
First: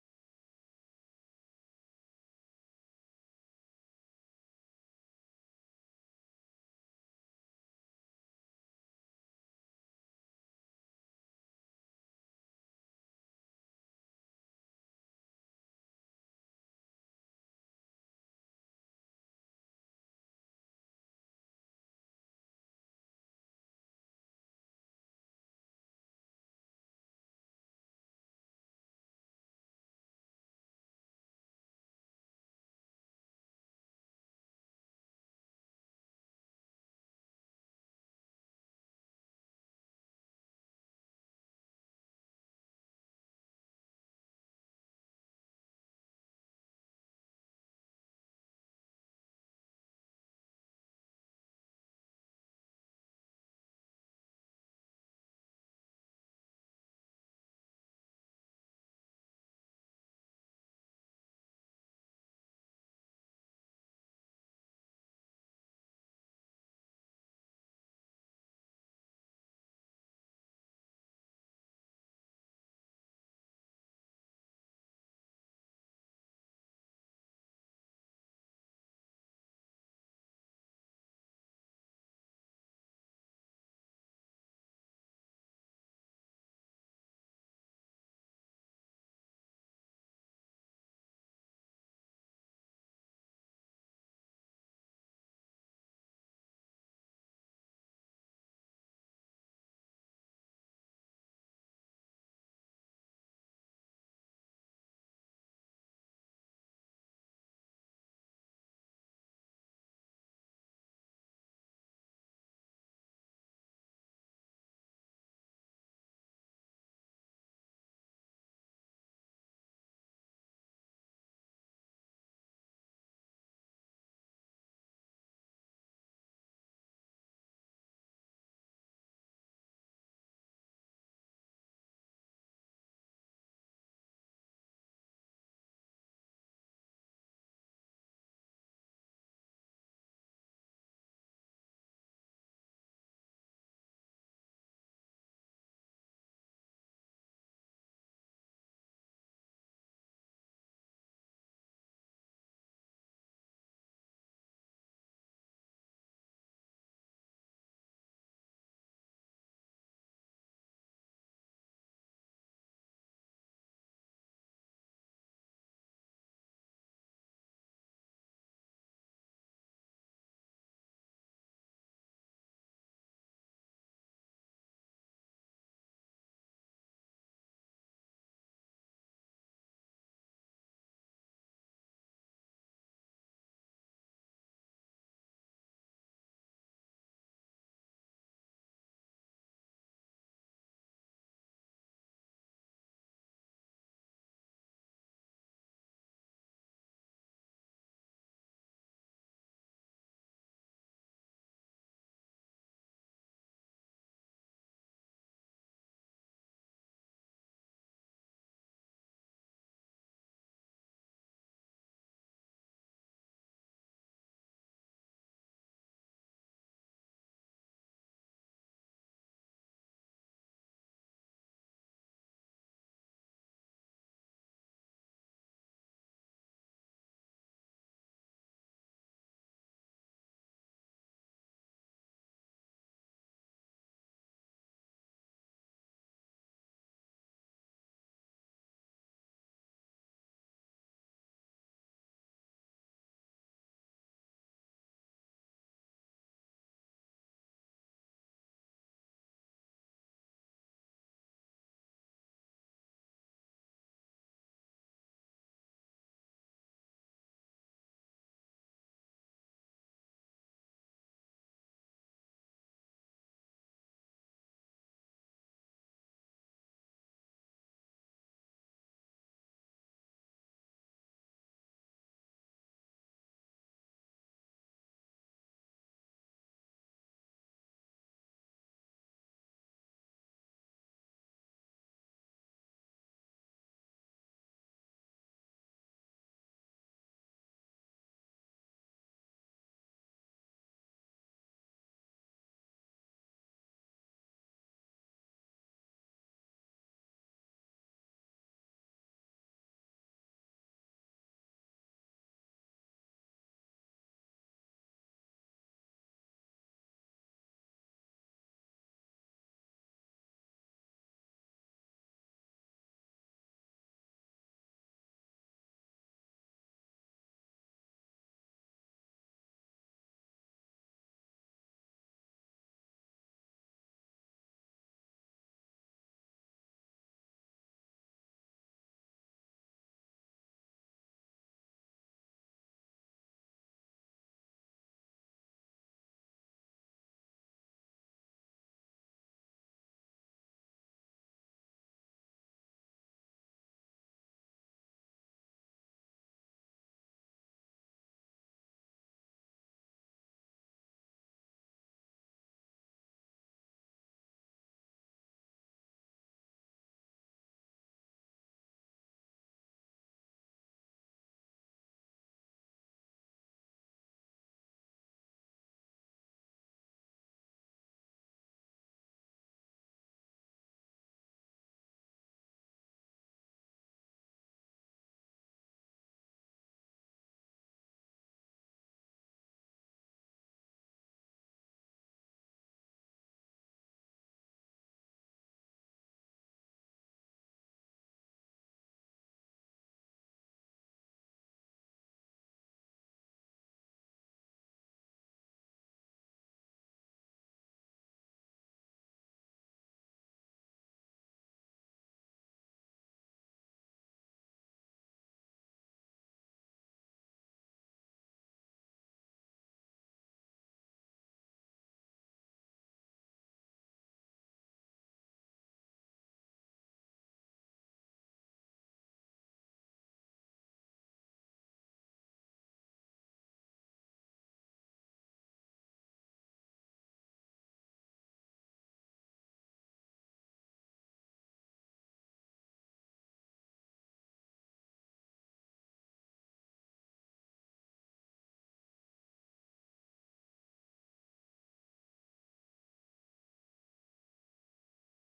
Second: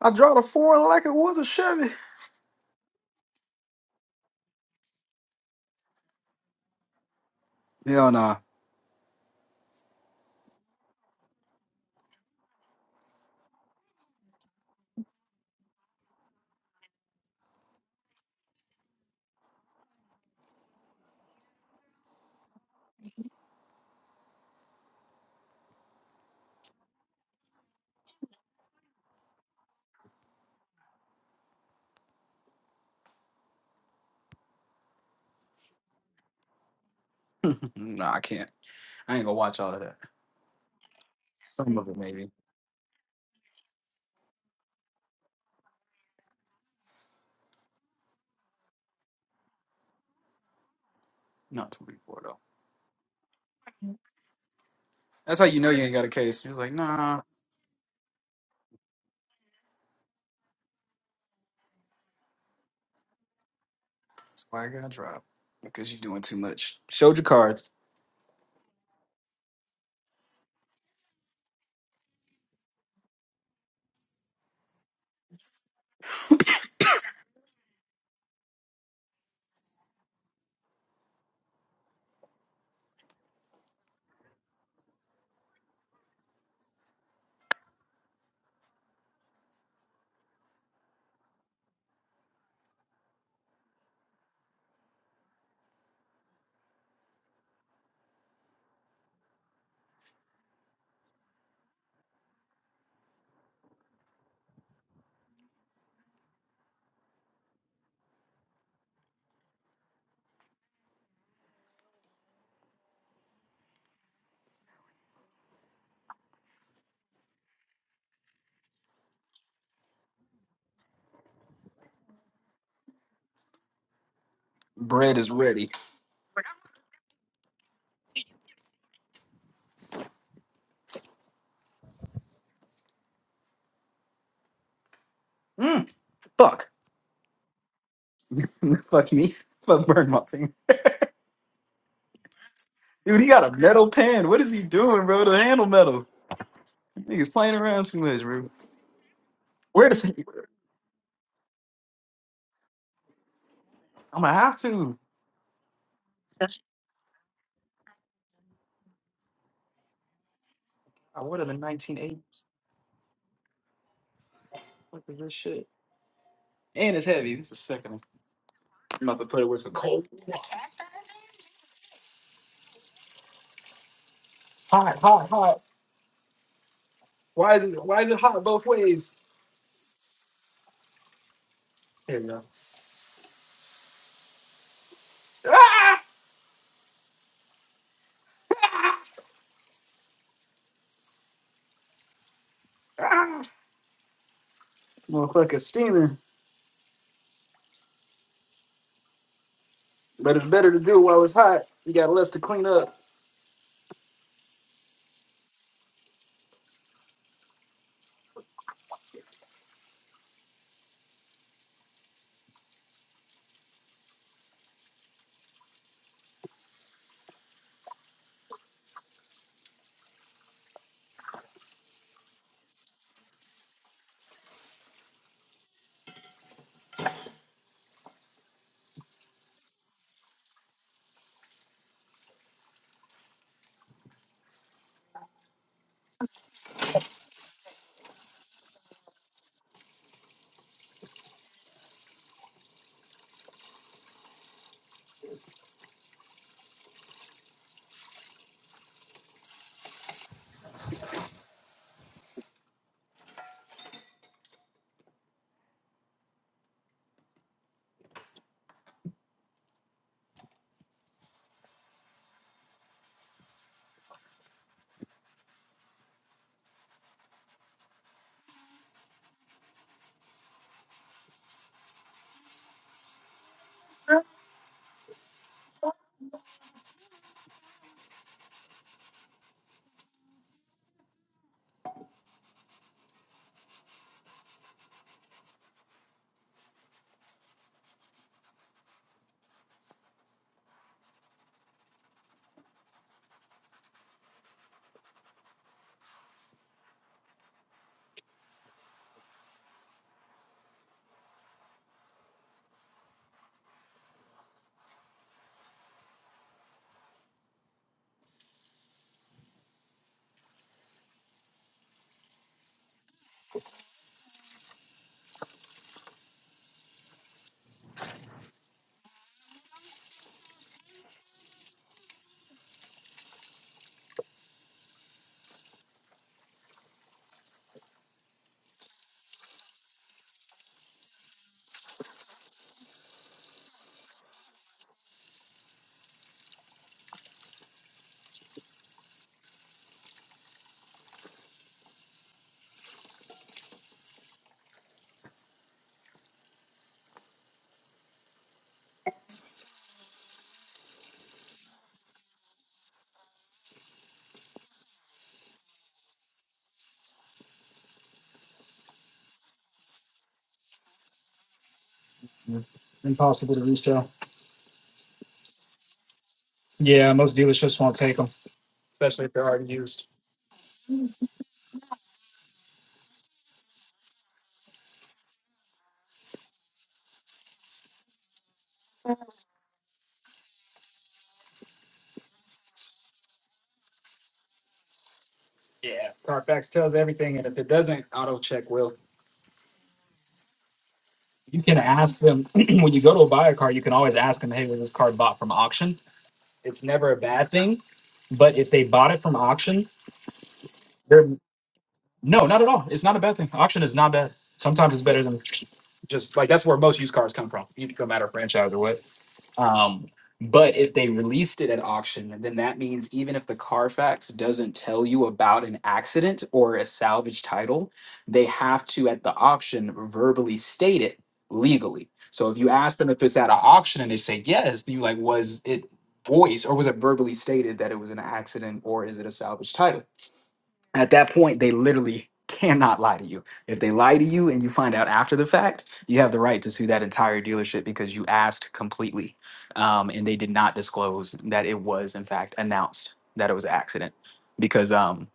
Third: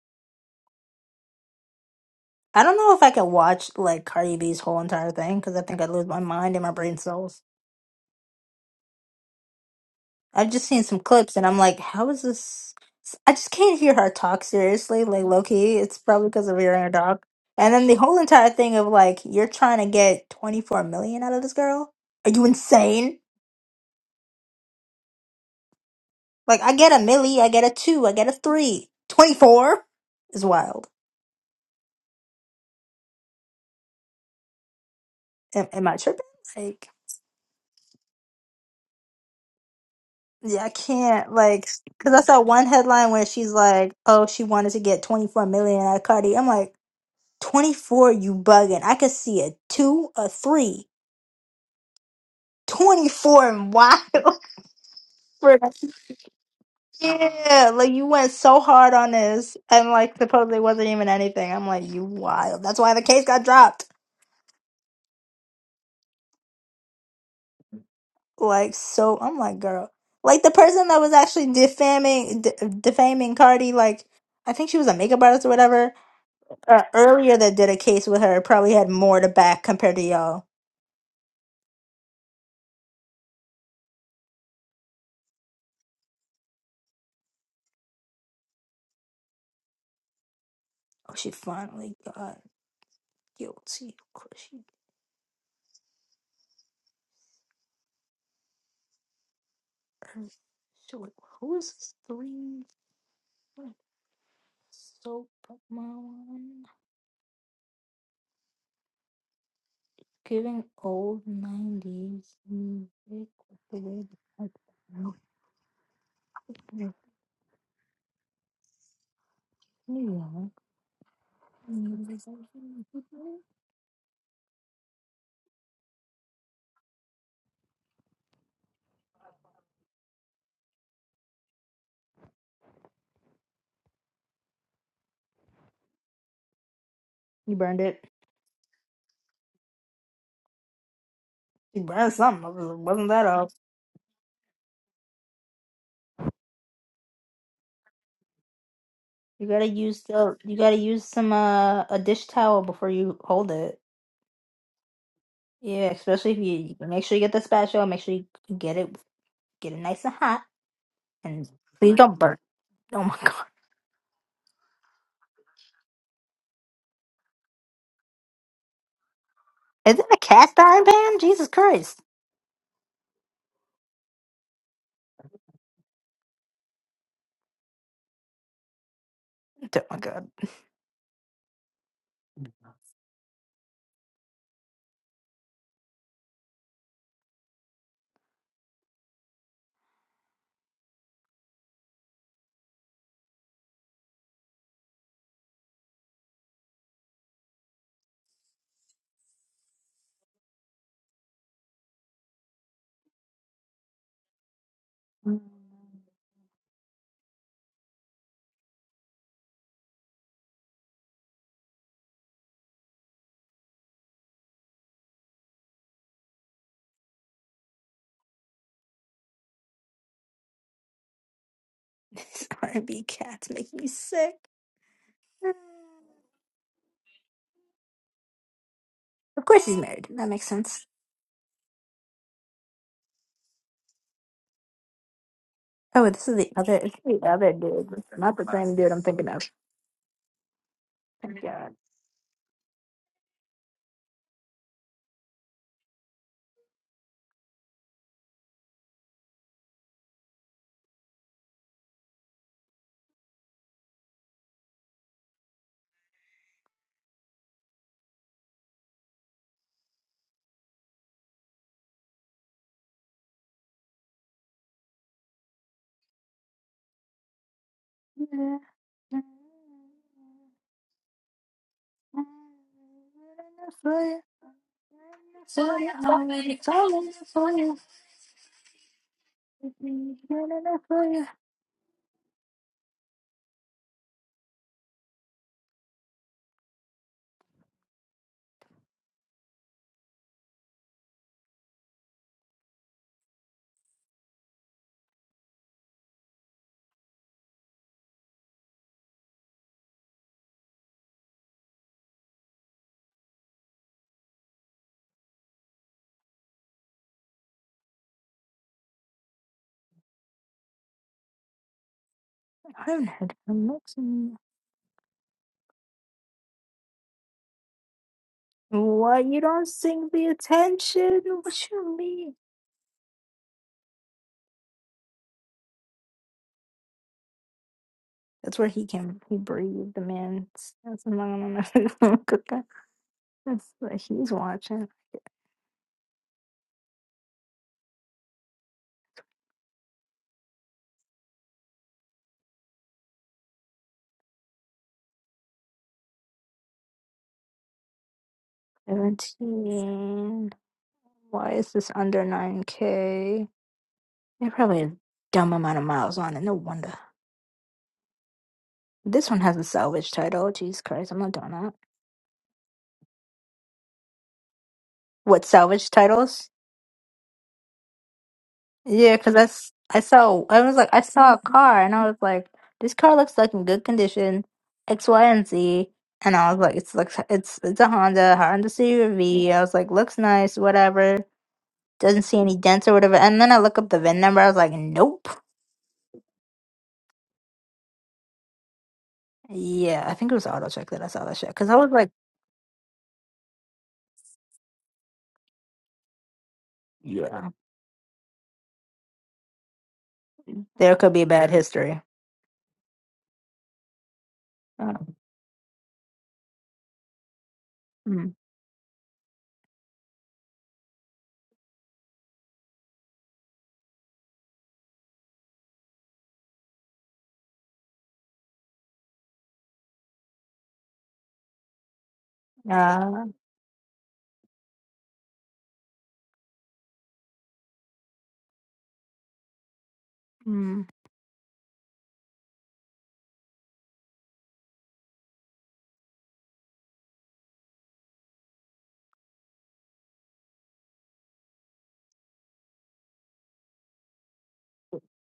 Speaker 2: I draw the foreign like it was a Chevy.
Speaker 1: I don't know if I could watch like Cardi B's whole entire thing because I think I'd lose my mind and my brain cells.
Speaker 2: Hell nah.
Speaker 1: I've just seen some clips and I'm like, how is this? I just can't hear her talk seriously, like low key. It's probably because of hearing her dog. And then the whole entire thing of like, you're trying to get 24 million out of this girl? Are you insane? Like, I get a milli, I get a two, I get a three. 24 is wild. Am, am I tripping? Like,
Speaker 2: nah, I can't. I ain't gonna watch all of that.
Speaker 1: yeah, I can't. Like,
Speaker 2: Some of it
Speaker 1: because I
Speaker 2: maybe.
Speaker 1: saw one headline where she's like, oh, she wanted to get 24 million out of Cardi. I'm like, 24, you bugging. I could see a two, a three.
Speaker 2: Not too before though.
Speaker 1: 24 and wild.
Speaker 2: That's how
Speaker 1: For-
Speaker 2: you know you ain't got a case. He was like, nah,
Speaker 1: yeah, like you went so hard on this, and like supposedly wasn't even anything. I'm like, you wild. That's why the case got dropped.
Speaker 2: that's why I got to drop. Because you're doing too much. Showed your cards.
Speaker 1: Like, so I'm like, girl, like the person that was actually defaming, d- defaming Cardi, like I think she was a makeup artist or whatever. Uh, earlier, that did a case with her probably had more to back compared to y'all. Oh, she finally got guilty. Of course she. Her, So wait, who is this three? So pop my one. Giving old nineties music with the way the type of music was new, young.
Speaker 2: Bread is ready. Mm, fuck.
Speaker 1: You burned it.
Speaker 2: fuck me. Fuck burn my finger.
Speaker 1: You burned something. It was- Wasn't
Speaker 2: Dude, he
Speaker 1: that
Speaker 2: got a
Speaker 1: off.
Speaker 2: metal pen. What is he doing, bro? The handle metal. Niggas playing around too much, bro.
Speaker 1: You gotta
Speaker 2: Where does
Speaker 1: use
Speaker 2: he?
Speaker 1: the. You gotta use some uh a dish towel before you hold it.
Speaker 2: I'm gonna have to.
Speaker 1: Yeah, especially if you you can make sure you get the spatula. Make sure you get it get it nice and hot,
Speaker 2: I would
Speaker 1: and
Speaker 2: have the
Speaker 1: please don't
Speaker 2: 1980s.
Speaker 1: burn. Oh my god!
Speaker 2: Look at this shit. And it's heavy. This is sickening. I'm about to put it with some
Speaker 1: Is
Speaker 2: cold.
Speaker 1: it a cast iron pan? Jesus Christ!
Speaker 2: Hot, hot, hot. Why is it? Why is it hot both ways?
Speaker 1: Oh my god!
Speaker 2: Here we go. Ah! Ah! Motherfucker steaming. But it's better to do while it's hot. You got less to clean up.
Speaker 1: These R&B cats make me sick. Of course he's married. That makes sense. Oh, this is the other, it's the other dude. It's not the same dude I'm thinking of. Thank God. Why you don't sing the attention? What you mean? That's where he can he breathed the man. That's That's what he's watching. Seventeen. Why is this under nine k? They probably have a dumb amount of miles on it. No wonder. This one has a salvage title. Jesus Christ, I'm not doing that.
Speaker 2: Impossible to resell.
Speaker 1: What salvage titles?
Speaker 2: Yeah, most dealerships won't take them,
Speaker 1: Yeah,
Speaker 2: especially if
Speaker 1: because I,
Speaker 2: they're already
Speaker 1: s- I
Speaker 2: used.
Speaker 1: saw, I was like, I saw a car and I was like, this car looks like in good condition, X, Y, and Z. And I was like, it's like, it's, it's a Honda, Honda CUV. I was like, looks nice, whatever. Doesn't see any dents or whatever. And then I look up the VIN number. I was like, nope.
Speaker 2: Yeah, Carfax tells everything, and if it doesn't, auto check will.
Speaker 1: Yeah, I think it was AutoCheck that I saw that shit.
Speaker 2: You
Speaker 1: Because I
Speaker 2: can
Speaker 1: was like,
Speaker 2: ask them when you go to buy a car. You can always ask them, "Hey, was this car bought from auction?" It's never a
Speaker 1: yeah,
Speaker 2: bad thing, but if they bought it from auction,
Speaker 1: there could be
Speaker 2: they're
Speaker 1: bad history.
Speaker 2: no, not at all. It's not a bad thing. Auction is not bad. Sometimes
Speaker 1: Uh,
Speaker 2: it's better than just like that's where most used cars come from. You no matter
Speaker 1: mm,
Speaker 2: franchise or what. Um, but if they released it at auction, then that means even if the Carfax doesn't tell you about an accident or a salvage title, they have to at the auction verbally state it legally. So if you ask them if
Speaker 1: uh,
Speaker 2: it's at an auction and they say yes, then you like, was it voice or was it verbally stated that it was an accident or is it a salvage title?
Speaker 1: mm.
Speaker 2: at that point they literally cannot lie to you if they lie to you and you find out after the fact you have the right to sue that entire dealership because you asked completely um, and they did not disclose that it was in fact announced that it was an accident because um,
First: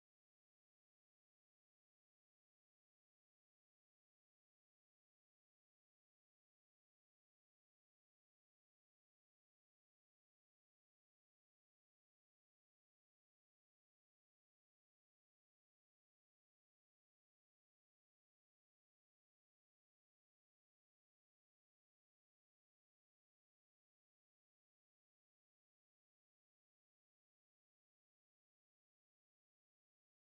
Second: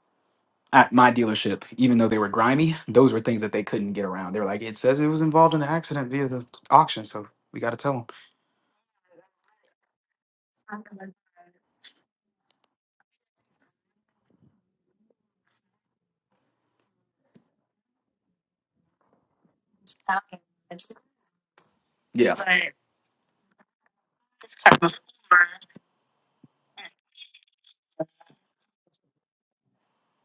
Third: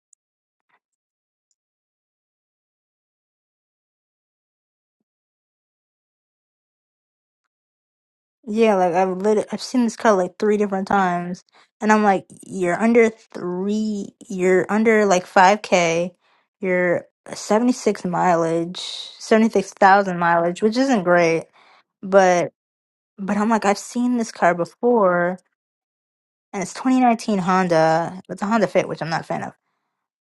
Speaker 2: at my dealership even though they were grimy those were things that they couldn't get around they were like it says it was involved in an accident via the auction so we got to tell them
Speaker 1: Yeah, like I've lit I've seen this cut like three different times, and I'm like, you're under three, you're under like 5K, you're 76 mileage, 76,000 mileage, which isn't great,
Speaker 2: yeah
Speaker 1: but but I'm like, I've seen this car before, and it's 2019 Honda, it's a Honda Fit, which I'm not a fan of.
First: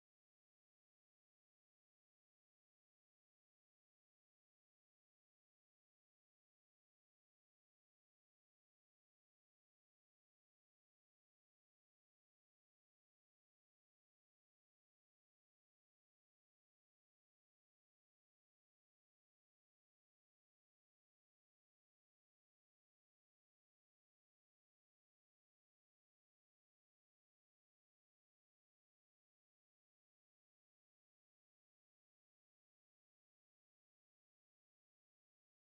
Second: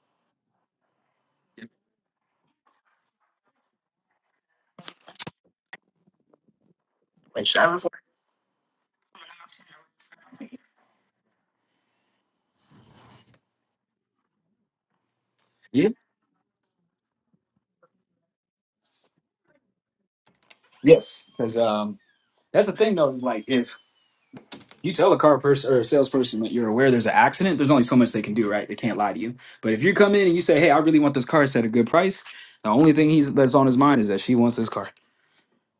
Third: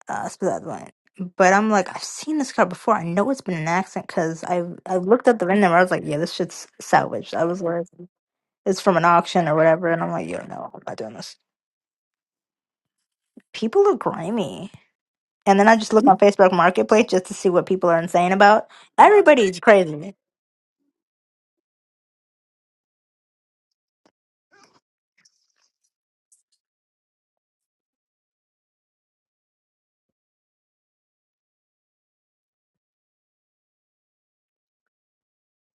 Speaker 1: Uh, that's beside the point. But I'm like, I've seen this car before. I know it's been an accident because I I looked at the VIN number. I was like, yeah, this shit's salvaged. I was worried it's from an auction or whatever. And I'm like, you know, I'm not doing this. People are grimy. And then I
Speaker 2: yeah
Speaker 1: just look on Facebook Marketplace just to see what people are insane about. Everybody's crazy.
Speaker 2: yes because um, that's the thing though like if you tell a car person or a salesperson that you're aware there's an accident, there's only so much they can do, right? They can't lie to you. But if you come in and you say, "Hey, I really want this car. It's at a good price," the only thing he's that's on his mind is that she wants this car.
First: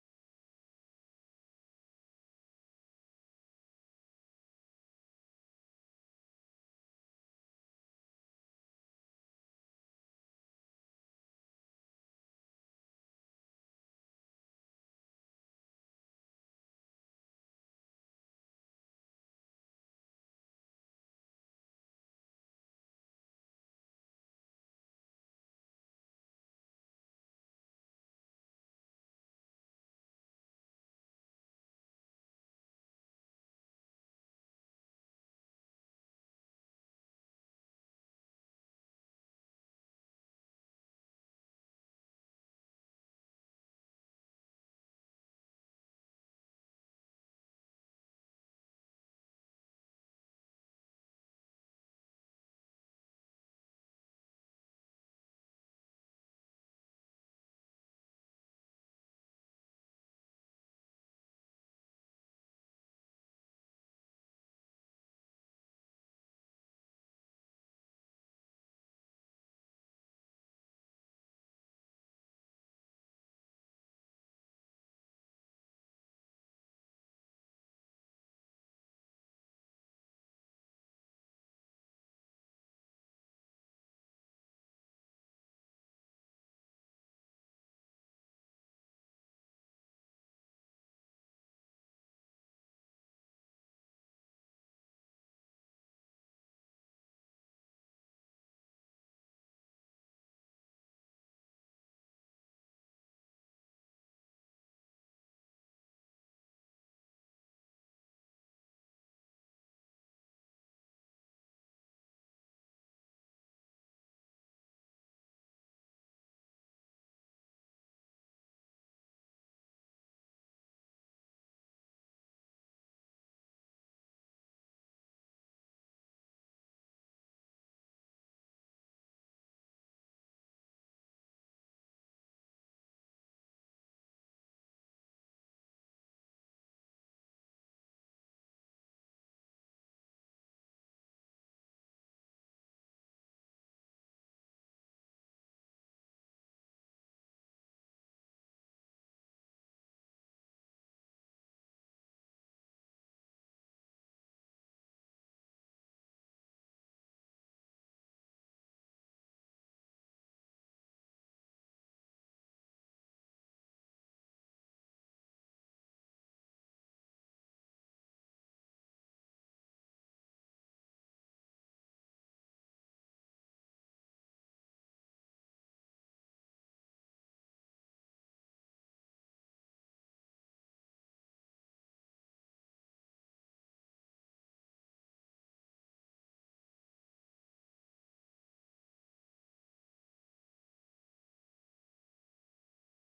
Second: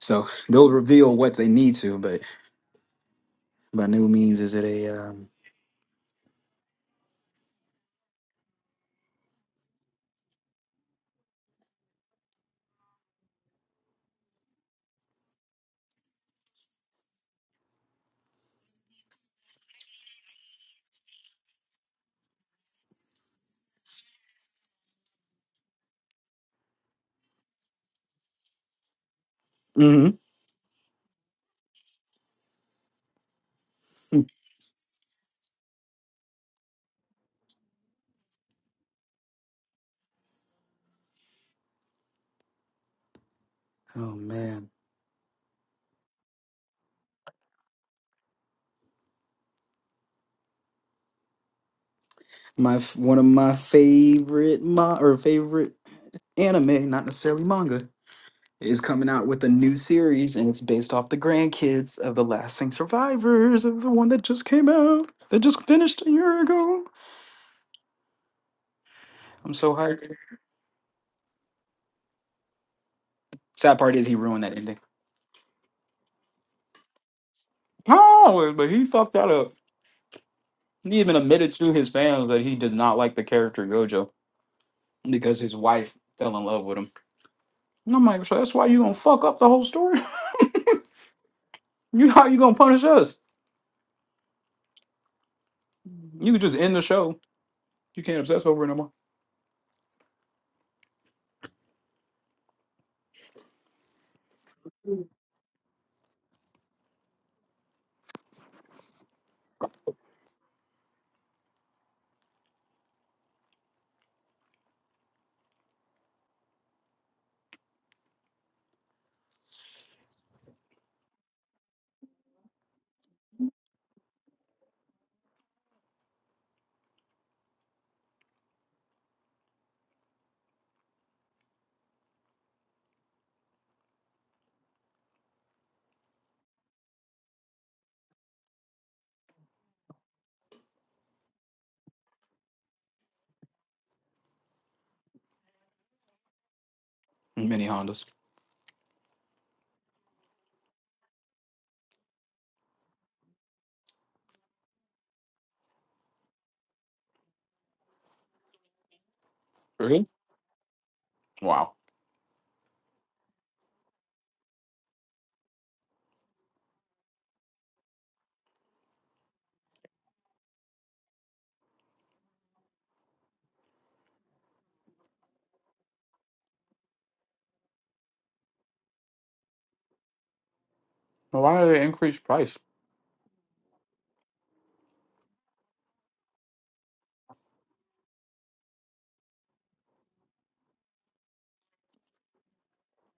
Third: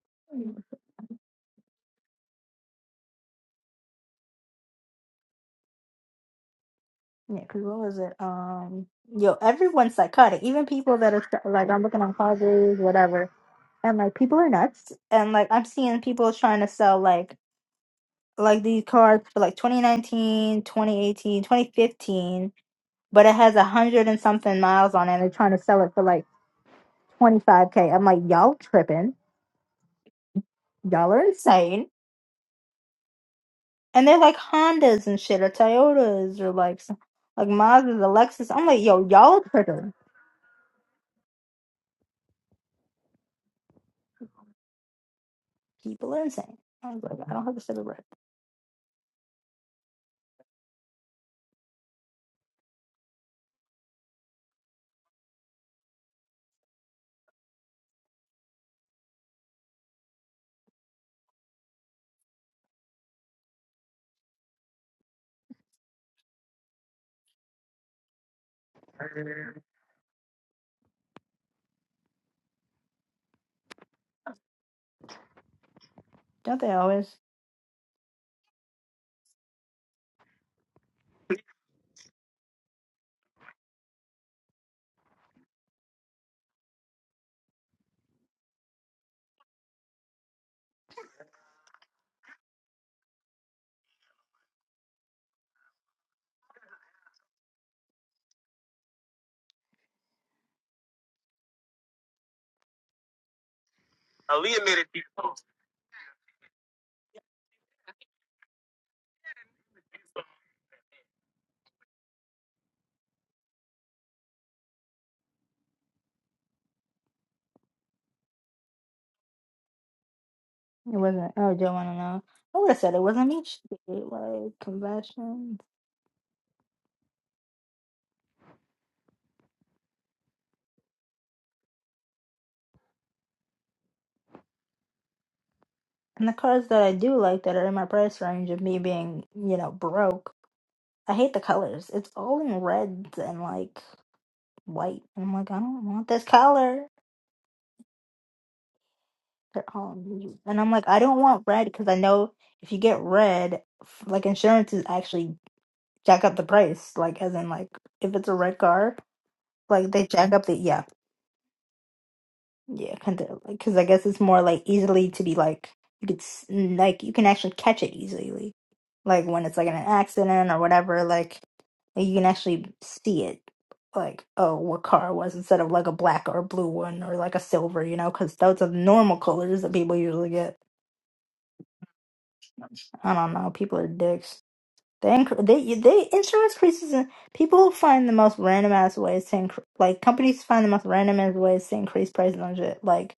Speaker 2: So
Speaker 1: Yeah,
Speaker 2: they'll reveal what they need to, but by no means is it a. Um,
Speaker 1: because what was it? Um, yo, everyone's psychotic. Even people that are like, I'm looking on Padres, whatever, and like people are nuts. And like I'm seeing people trying to sell like like these cards for like 2019, 2018, 2015, but it has a hundred and something miles on it. and They're trying to sell it for like 25k. I'm like, y'all tripping.
Speaker 2: hmm
Speaker 1: y'all are insane. And they're like Hondas and shit, or Toyotas, or like some, like Mazdas, Alexis. I'm like, yo, y'all are tripping.
Speaker 2: Oh man,
Speaker 1: People are insane. I was like, I don't have to say the word.
Speaker 2: my f- one of my favorite mo- or favorite anime, not necessarily manga. is coming out with a new series, and it's based off the grandkids of the lasting survivors of the one that just came out, that just finished a year ago. I'm so hyped. Sad part is he ruined that ending.
Speaker 1: Don't they always?
Speaker 2: Oh, but he fucked that up. He even admitted to his fans that he does not like the character Gojo because his wife fell in love with him. And I'm like, so that's why you gonna fuck up the whole story? You how you gonna punish us? You could just end the show. You can't obsess over it no more.
Speaker 1: It wasn't. Oh, don't want to know. I would have said it wasn't me. Shit, like confessions. And the cars that I do like that are in my price range of me being, you know, broke. I hate the colors. It's all in reds and like white. And I'm like, I don't want this color.
Speaker 2: Mini Hondas.
Speaker 1: they're all new. And I'm like, I don't want red because I know if you get red, f- like insurance is actually jack up the price. Like as in like if it's a red car, like
Speaker 2: Really?
Speaker 1: they jack up the yeah,
Speaker 2: Wow.
Speaker 1: yeah, kind of like because I guess it's more like easily to be like you could s- like you can actually catch it easily, like when it's like in an accident or whatever. Like like, you can actually see it. Like, oh, what car it was instead of like a black or a blue one or like a silver, you know, because those are the normal colors that people usually get. I don't know. People are dicks. They inc- they they insurance increases. In, people find the most random ass ways to incre- like companies find the most random ass ways to increase prices on shit. Like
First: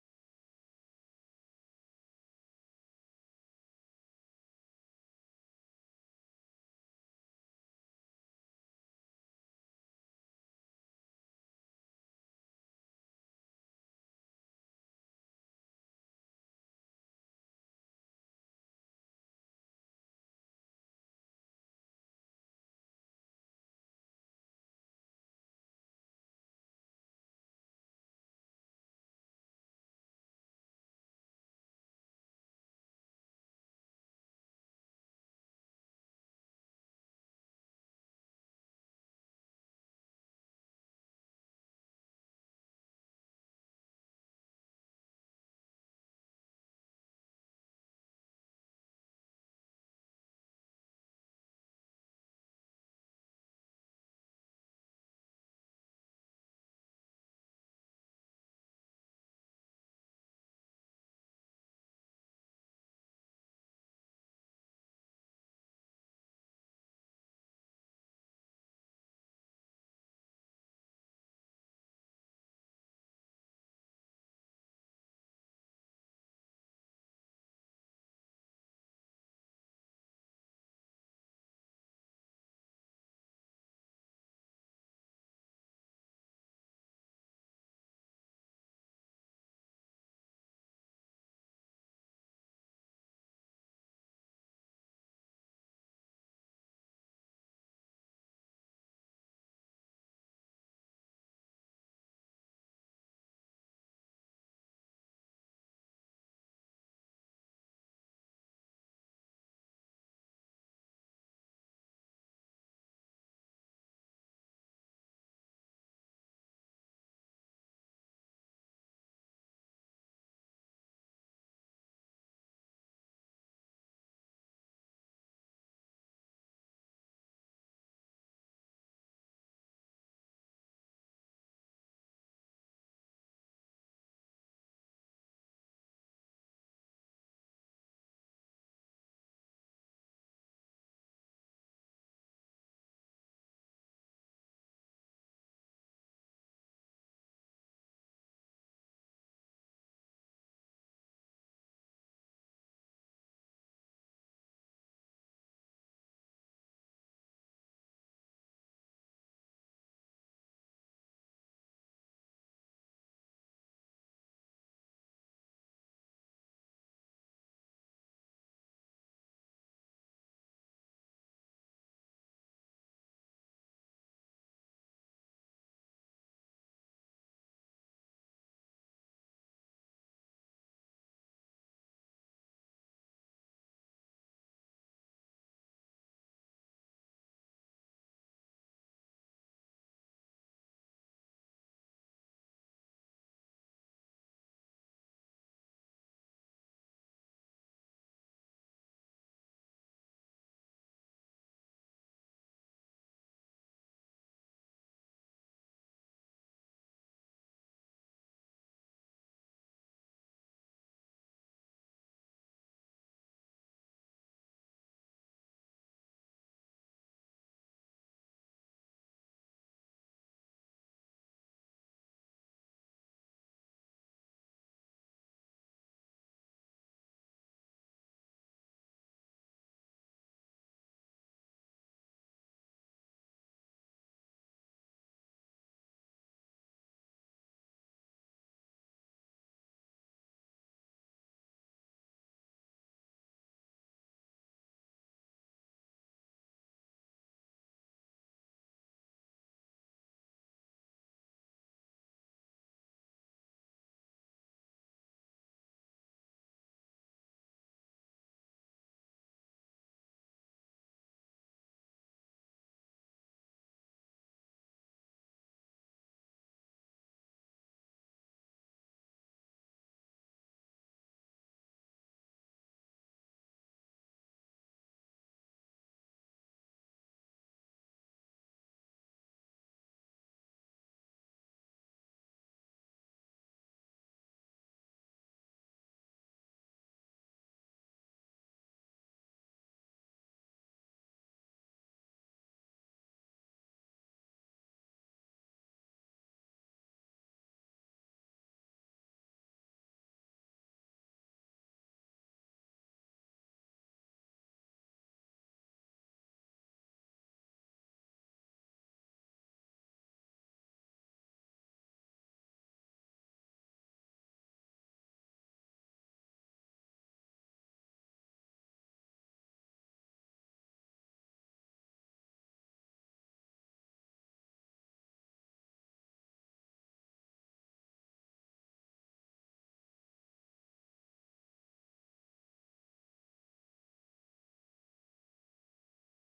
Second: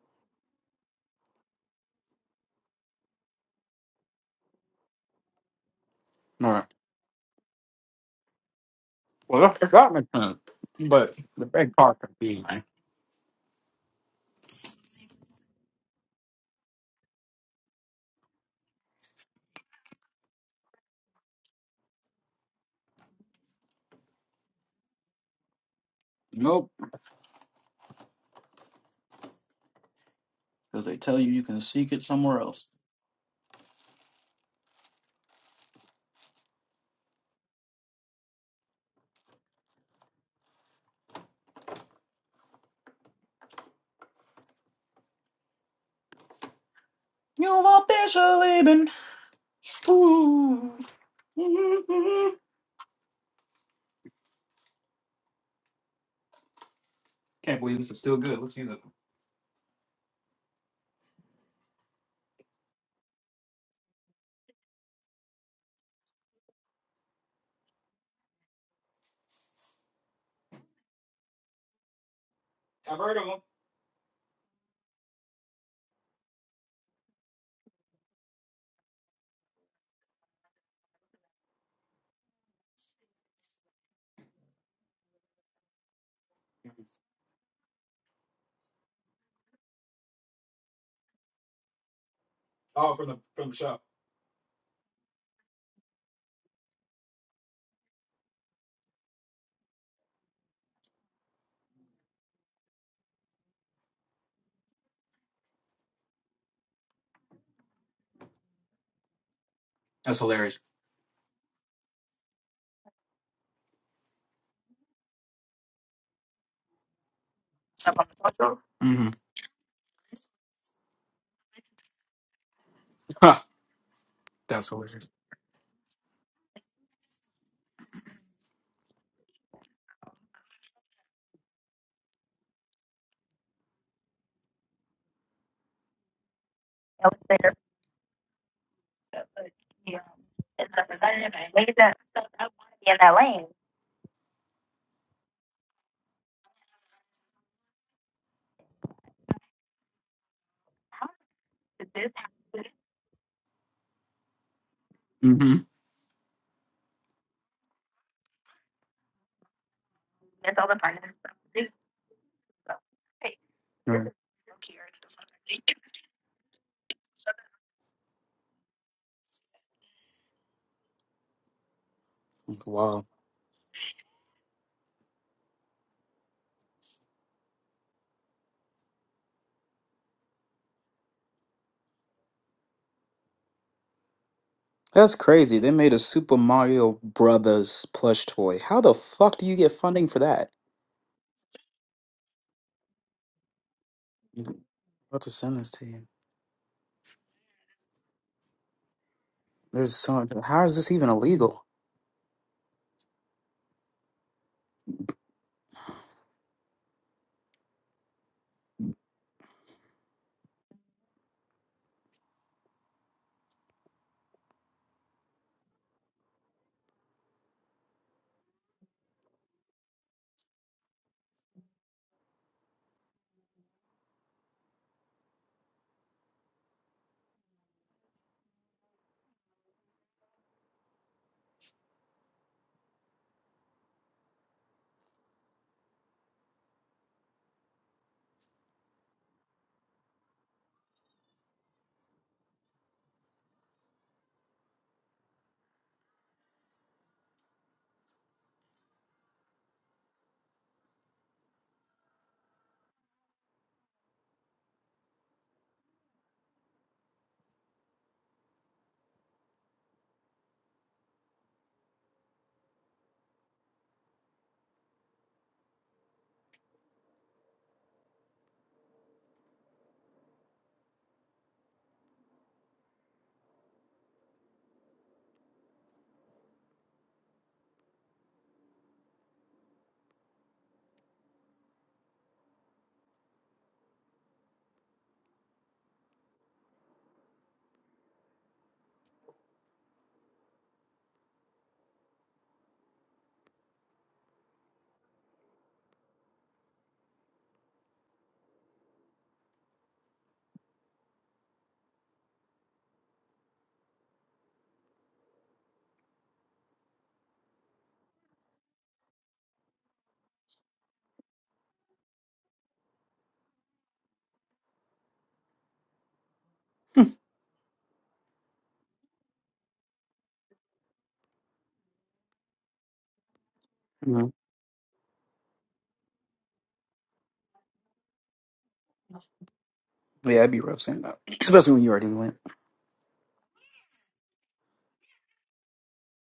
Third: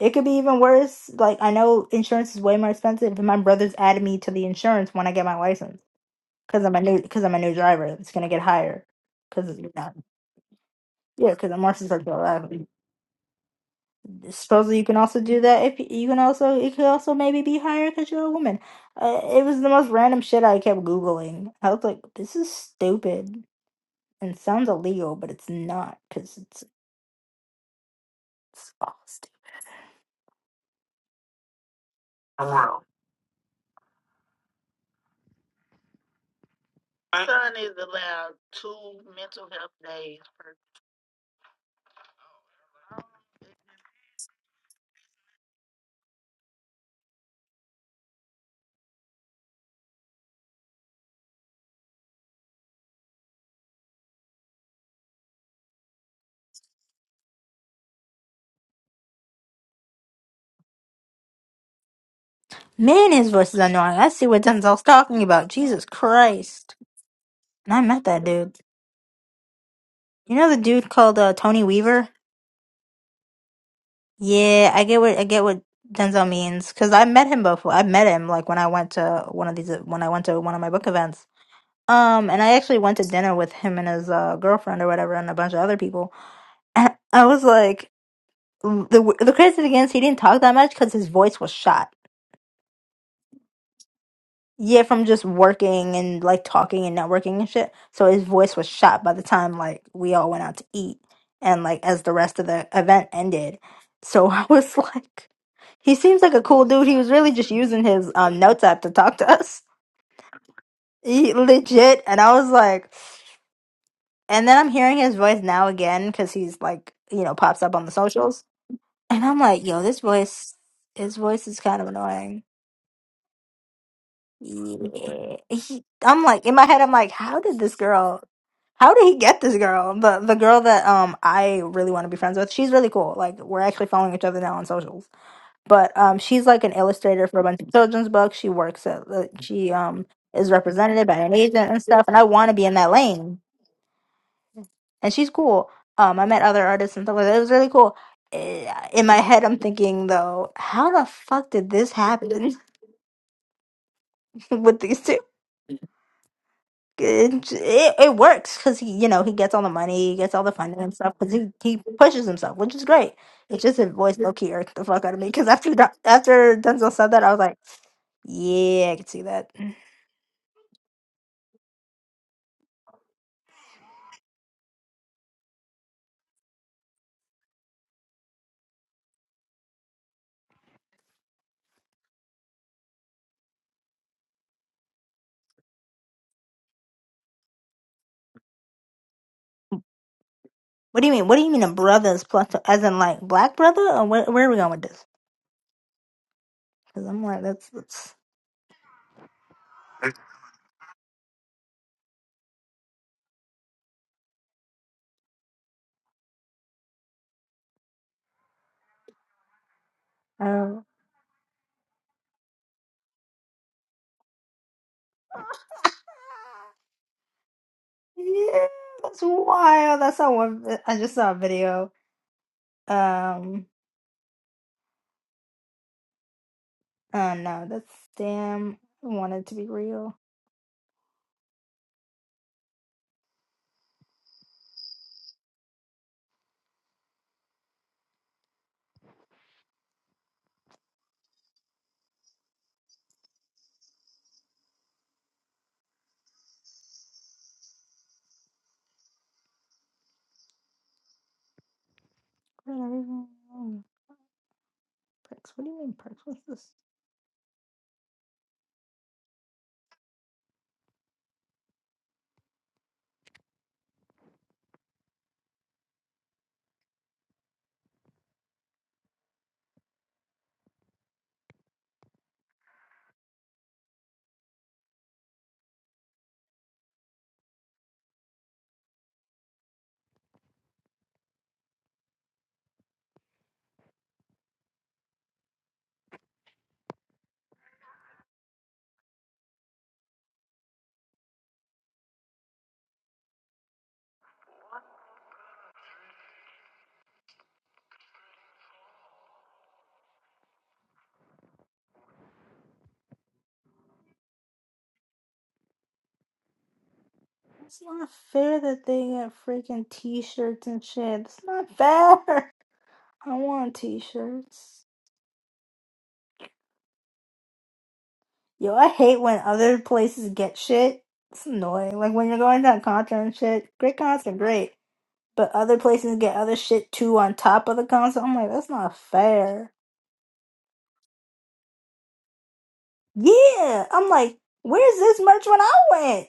Speaker 1: it could be even worse. Like I know insurance is way more expensive. But my brother's added me to the insurance when I get my license
Speaker 2: All right.
Speaker 1: because I'm a new because I'm a new driver. It's gonna get higher
Speaker 2: Well,
Speaker 1: because
Speaker 2: that's the
Speaker 1: you know
Speaker 2: government term, but
Speaker 1: yeah
Speaker 2: the
Speaker 1: because I'm more
Speaker 2: big part of me,
Speaker 1: susceptible.
Speaker 2: man.
Speaker 1: supposedly you can also do that if you can also it could also maybe be higher because you're a woman uh, it was the most random shit i kept googling i was like this is stupid and sounds illegal but it's not because it's,
Speaker 2: Nope,
Speaker 1: it's all stupid
Speaker 2: because they tell you you can seek it somewhere else. You've officially been. Can't believe this is still good. Let's use it.
Speaker 1: man his voice is annoying i see what denzel's talking about jesus christ and i met that dude you know the dude called uh, tony weaver yeah i get what i get what denzel means because i met him before i met him like when i went to one of these when i went to one of my book events Um, and I actually went to dinner with him and his uh, girlfriend or whatever, and a bunch of other people. And I was like, the the crazy thing is he didn't talk that much because his voice was shot. Yeah, from just working and like talking and networking and shit. So his voice was shot by the time like we all went out to eat and like as the rest of the event ended. So I was like, he seems like a cool dude. He was really just using his um, notes app to talk to us. He, legit. And I was like. And then I'm hearing his voice now again because he's like, you know, pops up on the socials.
Speaker 2: Mm-hmm.
Speaker 1: And I'm like, yo, this voice, his voice is kind of annoying.
Speaker 2: Ha, That's hilarious.
Speaker 1: Yeah. He, I'm like, in my head, I'm like, how did this girl, how did he get this girl? The the girl that um I really want to be friends with. She's really cool. Like we're actually following each other now on socials. But um, she's like an illustrator for a bunch of children's books. She works at, uh, she um is represented by an agent and stuff. And I want to be in that lane and she's cool. Um, I met other artists and stuff like that. It was really cool. Eh, In my head, I'm thinking though, how the fuck did this happen with these two?
Speaker 2: Mm-hmm.
Speaker 1: It, it, it works because he, you know, he gets all the money, he gets all the funding and stuff because he, he pushes himself, which is great. It's just his voice low key irked the fuck out of me because after Don- after Denzel said that, I was like, yeah, I can see that.
Speaker 2: Wow. That's crazy. They made a Super Mario Brothers plush toy. How the fuck do you get funding for that?
Speaker 1: What do you mean? What do you mean a brother's plus as in like black brother? Or where, where are we going with this?
Speaker 2: I'll have to send this to you.
Speaker 1: Because I'm like, that's that's.
Speaker 2: There's so how is this even illegal?
Speaker 1: I don't know. Yeah, that's wild. That's saw one. vi- I just saw a video. Um, uh, no, that's damn. I want it to be real. But everyone- oh, Perks. What do you mean perks? What's this? It's not fair that they get freaking t-shirts and shit. It's not fair. I want t-shirts. Yo, I hate when other places get shit. It's annoying. Like when you're going to a concert and shit. Great
Speaker 2: hmm
Speaker 1: concert, great. But other places get other shit too on top of the concert. I'm like, that's not fair.
Speaker 2: Yeah, I'd be rough saying that. Especially when you already went.
Speaker 1: Yeah, I'm like, where's this merch when I went?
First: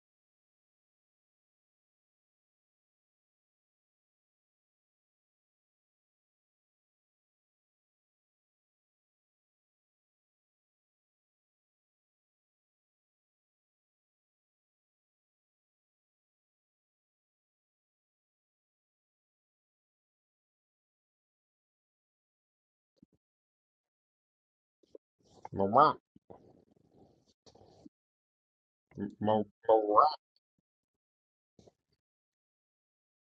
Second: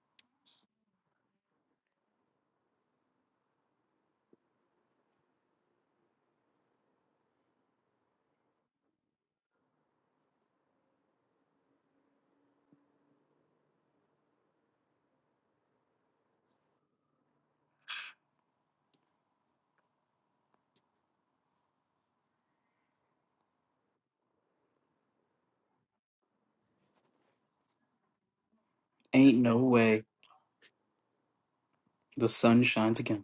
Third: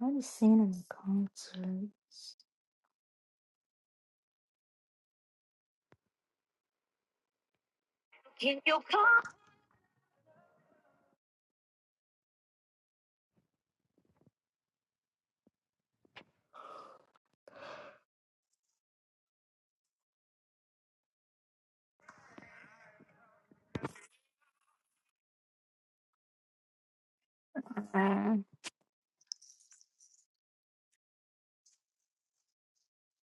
Speaker 1: I haven't seen him in concerts.
Speaker 3: Marat,
Speaker 1: Uh,
Speaker 2: Ain't
Speaker 3: Mar-
Speaker 2: no way.
Speaker 3: Marat,
Speaker 2: The sun shines again.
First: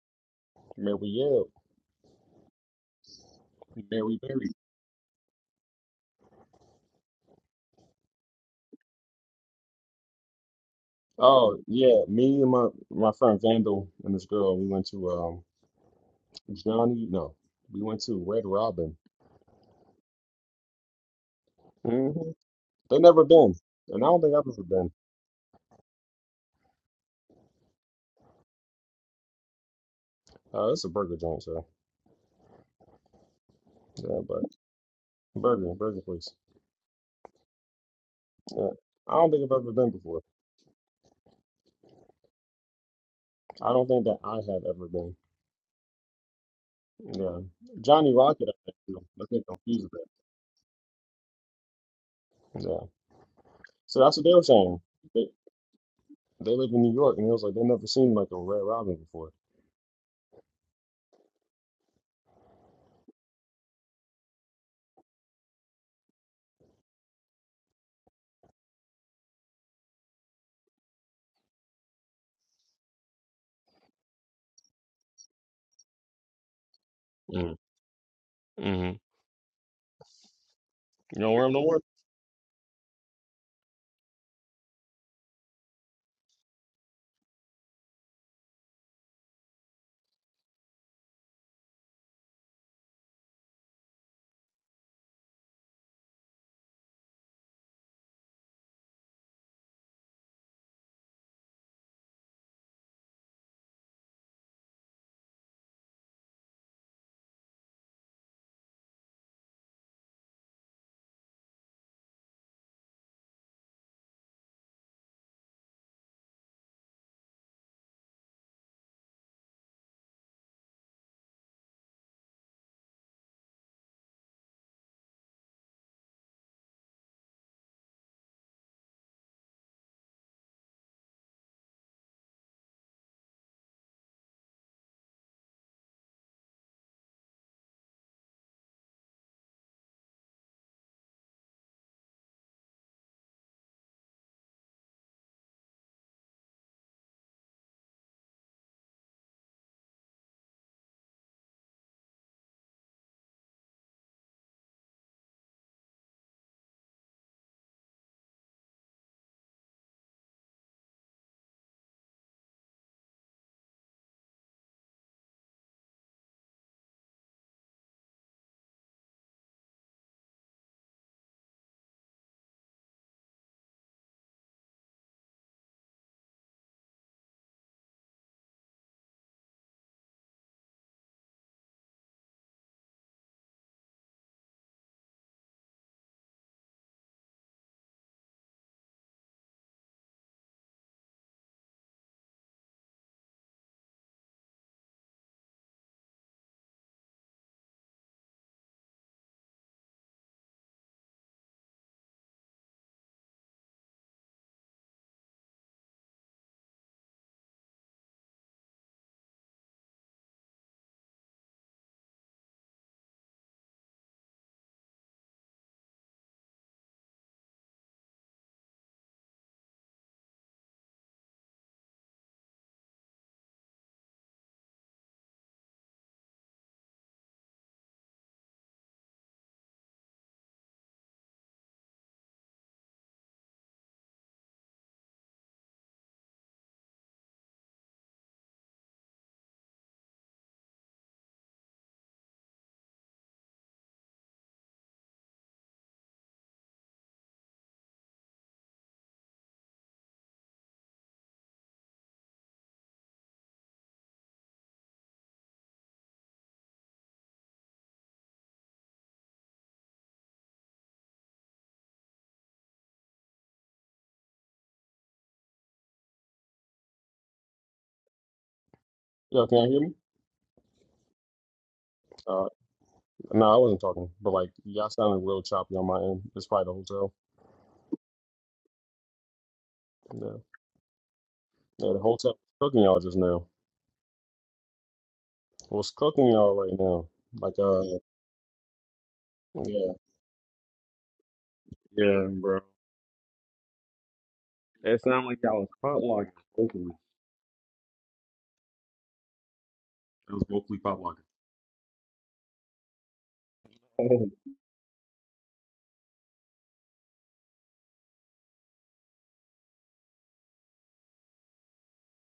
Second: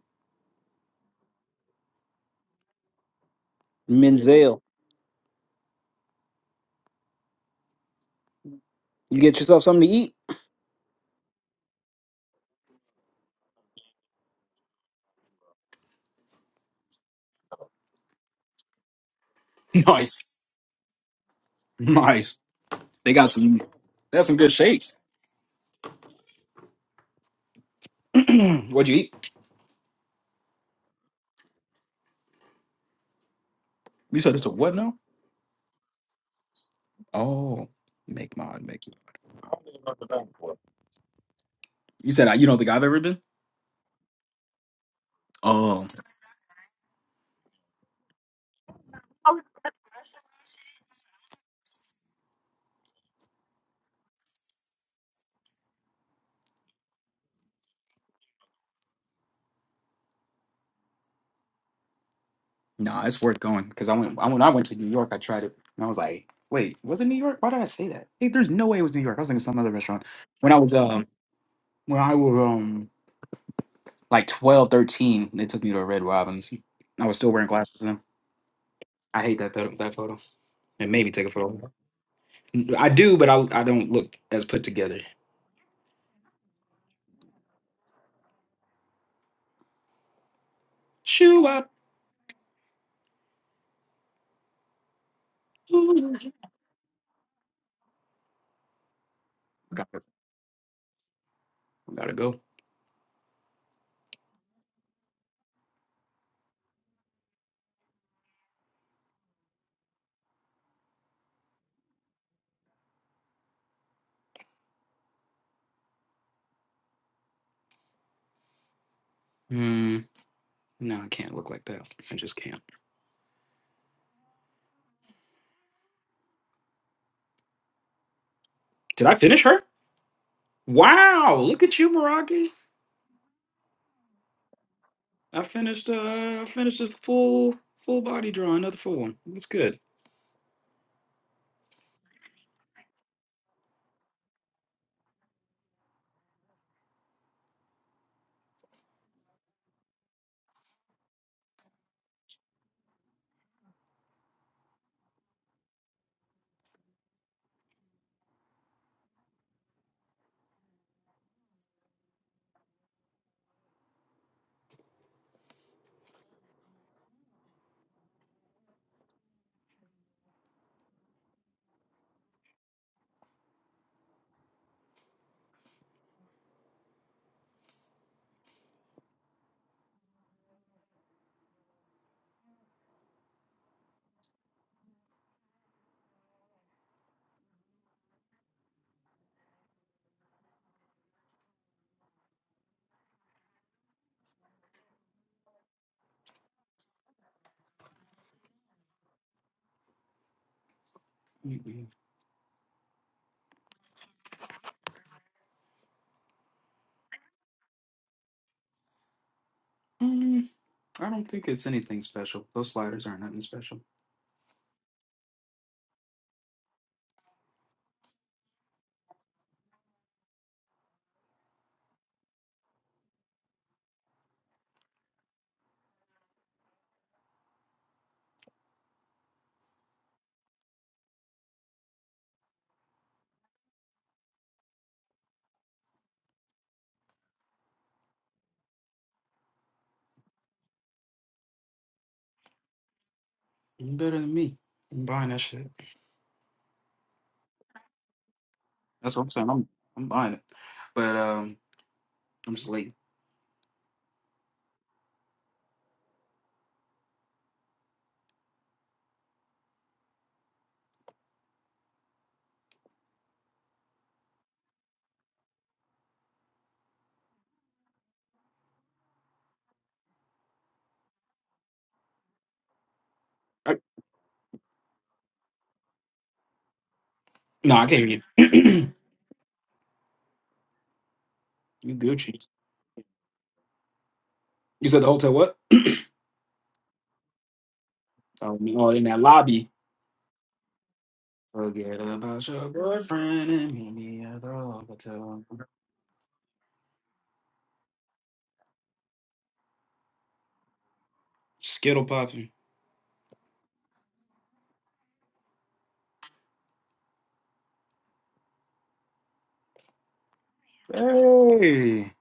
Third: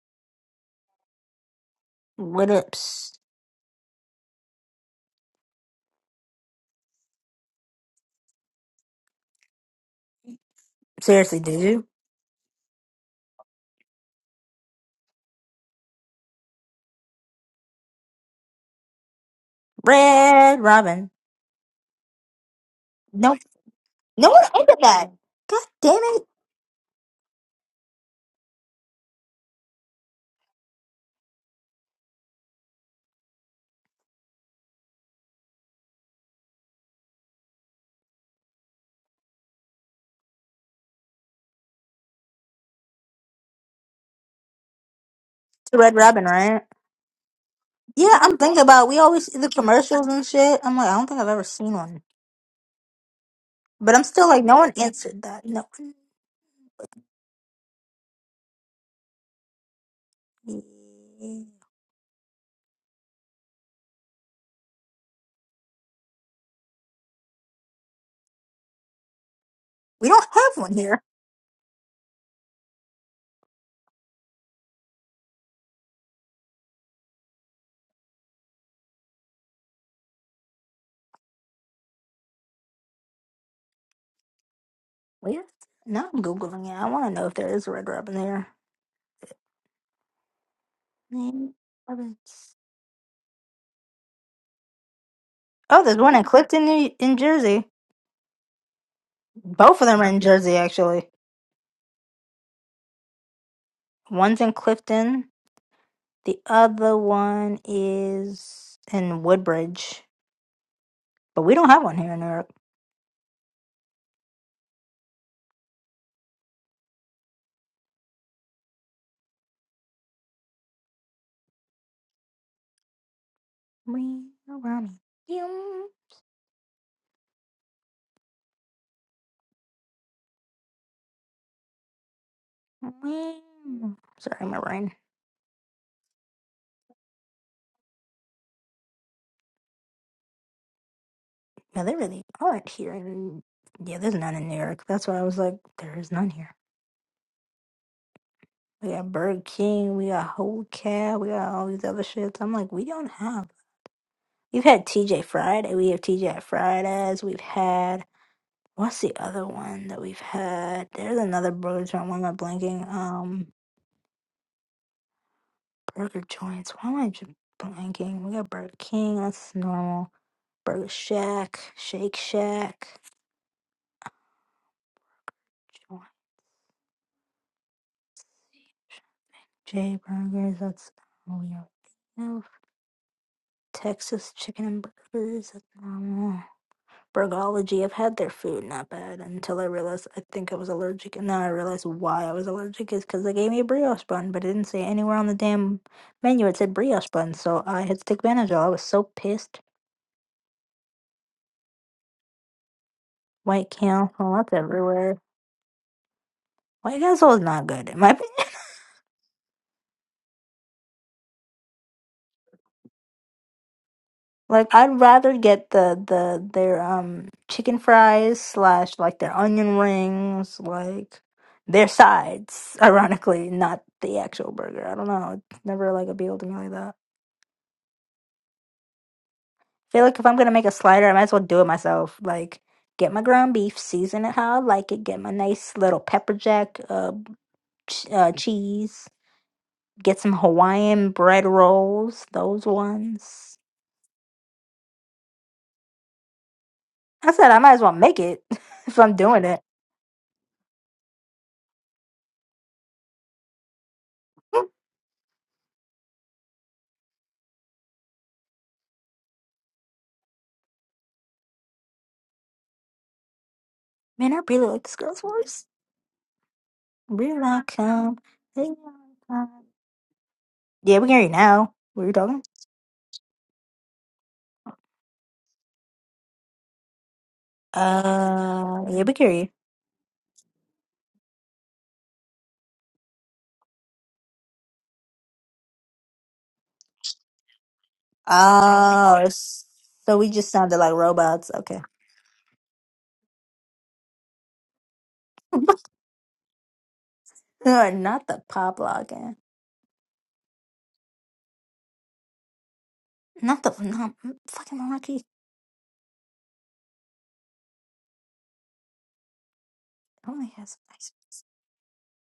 Speaker 3: Mary L,
Speaker 1: what ups?
Speaker 3: Mary Mary.
Speaker 2: Menzel, you get yourself something to eat.
Speaker 1: Seriously,
Speaker 3: Oh
Speaker 1: did you?
Speaker 3: yeah, me and my my friend Vandal and this girl, we went to um Johnny. No, we went to Red Robin.
Speaker 2: Nice,
Speaker 1: Red Robin.
Speaker 3: Mm-hmm.
Speaker 2: nice.
Speaker 3: They
Speaker 2: They
Speaker 3: never
Speaker 2: got
Speaker 1: Nope.
Speaker 3: been,
Speaker 2: some.
Speaker 3: and I
Speaker 2: They
Speaker 3: don't
Speaker 2: got
Speaker 1: No
Speaker 3: think
Speaker 2: some
Speaker 1: one
Speaker 3: I've
Speaker 2: good
Speaker 3: ever
Speaker 1: ended
Speaker 3: been.
Speaker 2: shakes.
Speaker 1: that. God damn it.
Speaker 2: What'd you eat?
Speaker 3: Uh, it's a burger joint, so
Speaker 2: You
Speaker 3: yeah,
Speaker 2: said it's
Speaker 3: but
Speaker 2: a what now?
Speaker 3: burger, burger place.
Speaker 2: Oh, make my
Speaker 3: Yeah,
Speaker 2: make.
Speaker 3: I don't think I've ever been before.
Speaker 2: You said I- you don't think I've ever been?
Speaker 3: I don't think that I have ever been.
Speaker 1: It's
Speaker 2: Oh,
Speaker 1: Red Robin, right?
Speaker 3: Yeah, Johnny
Speaker 1: Yeah, I'm
Speaker 3: Rocket. I
Speaker 1: thinking
Speaker 3: think
Speaker 1: about we
Speaker 3: too. I
Speaker 1: always see
Speaker 3: think
Speaker 1: the
Speaker 3: confused with
Speaker 1: commercials and shit. I'm like, I don't think I've ever seen one.
Speaker 3: that. Yeah,
Speaker 1: But
Speaker 3: so
Speaker 1: I'm
Speaker 3: that's what
Speaker 1: still
Speaker 3: they were
Speaker 1: like, no one
Speaker 3: saying.
Speaker 1: answered that. No one.
Speaker 3: They live in New York, and it was like they never seen like a Red Robin before.
Speaker 2: nah, it's worth going because I went. I when I went to New York, I tried it and I was like, wait, was it New York? Why did I say that? Hey, there's no way it was New York. I was thinking some other restaurant.
Speaker 1: We don't
Speaker 2: When
Speaker 1: have
Speaker 2: I was
Speaker 1: one here.
Speaker 2: um, when I was um, like 12, 13, they took me to a Red Robin's. I was still wearing
Speaker 3: Mm-hmm.
Speaker 2: glasses then.
Speaker 3: You
Speaker 2: I hate that photo. That photo. And made me take a
Speaker 3: don't wear them
Speaker 2: photo.
Speaker 3: no more?
Speaker 2: I do, but I I don't look as put together.
Speaker 1: Where? Now I'm Googling it. I want to know if there is a Red Robin there.
Speaker 2: Shoo
Speaker 1: Name
Speaker 2: up.
Speaker 1: Robin. Oh, there's one in Clifton, New- in Jersey. Both of them are in Jersey, actually.
Speaker 2: I gotta go.
Speaker 1: One's in Clifton. The other one is in Woodbridge. But we don't have one here in New York.
Speaker 2: Mm, no, I can't look like that. I just can't.
Speaker 1: We are running. Yum,
Speaker 2: Did I finish her? Wow, look at you, Meraki.
Speaker 1: yum. Sorry, my brain.
Speaker 2: I finished uh I finished a full full body drawing, another full one. That's good.
Speaker 1: No, they really aren't here. In, yeah, there's none in New York. That's why I was like, there is none here. We got Burger King. We got Whole Cat. We got all these other shits. I'm like, we don't have. We've had TJ Friday. We have TJ Fridays. We've had What's the other one that we've had? There's another burger joint. Why am I blanking? Um, burger joints. Why am I j- blanking? We got Burger King. That's normal. Burger Shack, Shake Shack, J Burgers. That's all we have. Texas Chicken and Burgers. That's normal. Burgology. I've had their food, not bad, until I realized I think I was allergic, and then I realized why I was allergic is because they gave me a brioche bun, but it didn't say anywhere on the damn menu it said brioche bun, so I had to take Benadryl. I was so pissed. White kale, well, that's everywhere. White castle is not good, in my opinion.
Speaker 2: Mm, I don't think it's anything special. Those sliders aren't nothing special.
Speaker 1: Like I'd rather get the the their um chicken fries slash like their onion rings, like their sides. Ironically, not the actual burger. I don't know. It's never like appealed to me like that. feel like if I'm gonna make a slider, I might as well do it myself. Like get my ground beef, season it how I like it, get my nice little pepper jack uh, ch- uh cheese, get some Hawaiian bread rolls, those ones.
Speaker 2: You're better than me. I'm buying that shit.
Speaker 1: I said I might as well make it if
Speaker 2: That's
Speaker 1: I'm
Speaker 2: what I'm
Speaker 1: doing
Speaker 2: saying.
Speaker 1: it.
Speaker 2: I'm I'm buying it. But um I'm just late.
Speaker 1: Man, I really like this girl's voice. Real come. Yeah,
Speaker 3: Yeah, can y'all hear me?
Speaker 1: we can hear you now. What are you talking?
Speaker 3: Uh, no, I
Speaker 2: I,
Speaker 3: wasn't talking, but like y'all sounded real choppy on my end. It's probably the hotel.
Speaker 2: no, I can't hear you.
Speaker 1: Uh, yeah, we can hear you.
Speaker 3: Yeah, yeah,
Speaker 2: you
Speaker 3: the
Speaker 2: Gucci.
Speaker 3: hotel cooking y'all just now.
Speaker 2: You said the hotel what?
Speaker 3: What's cooking y'all right now? Like, uh,
Speaker 2: Oh, no, in
Speaker 1: Oh,
Speaker 2: that lobby.
Speaker 1: it's-
Speaker 3: yeah,
Speaker 1: so we just sounded like robots. Okay.
Speaker 2: Forget
Speaker 3: Yeah,
Speaker 2: about
Speaker 3: bro.
Speaker 2: your boyfriend and meet me at the
Speaker 3: It sounded like
Speaker 2: hotel.
Speaker 3: y'all was pop locking. vocally.
Speaker 1: Uh, not the pop login.
Speaker 3: it was vocally pop
Speaker 2: Skittle popping.
Speaker 1: Not the not
Speaker 3: locking.
Speaker 1: mm, fucking monarchy. Only has nice.
Speaker 2: Hey,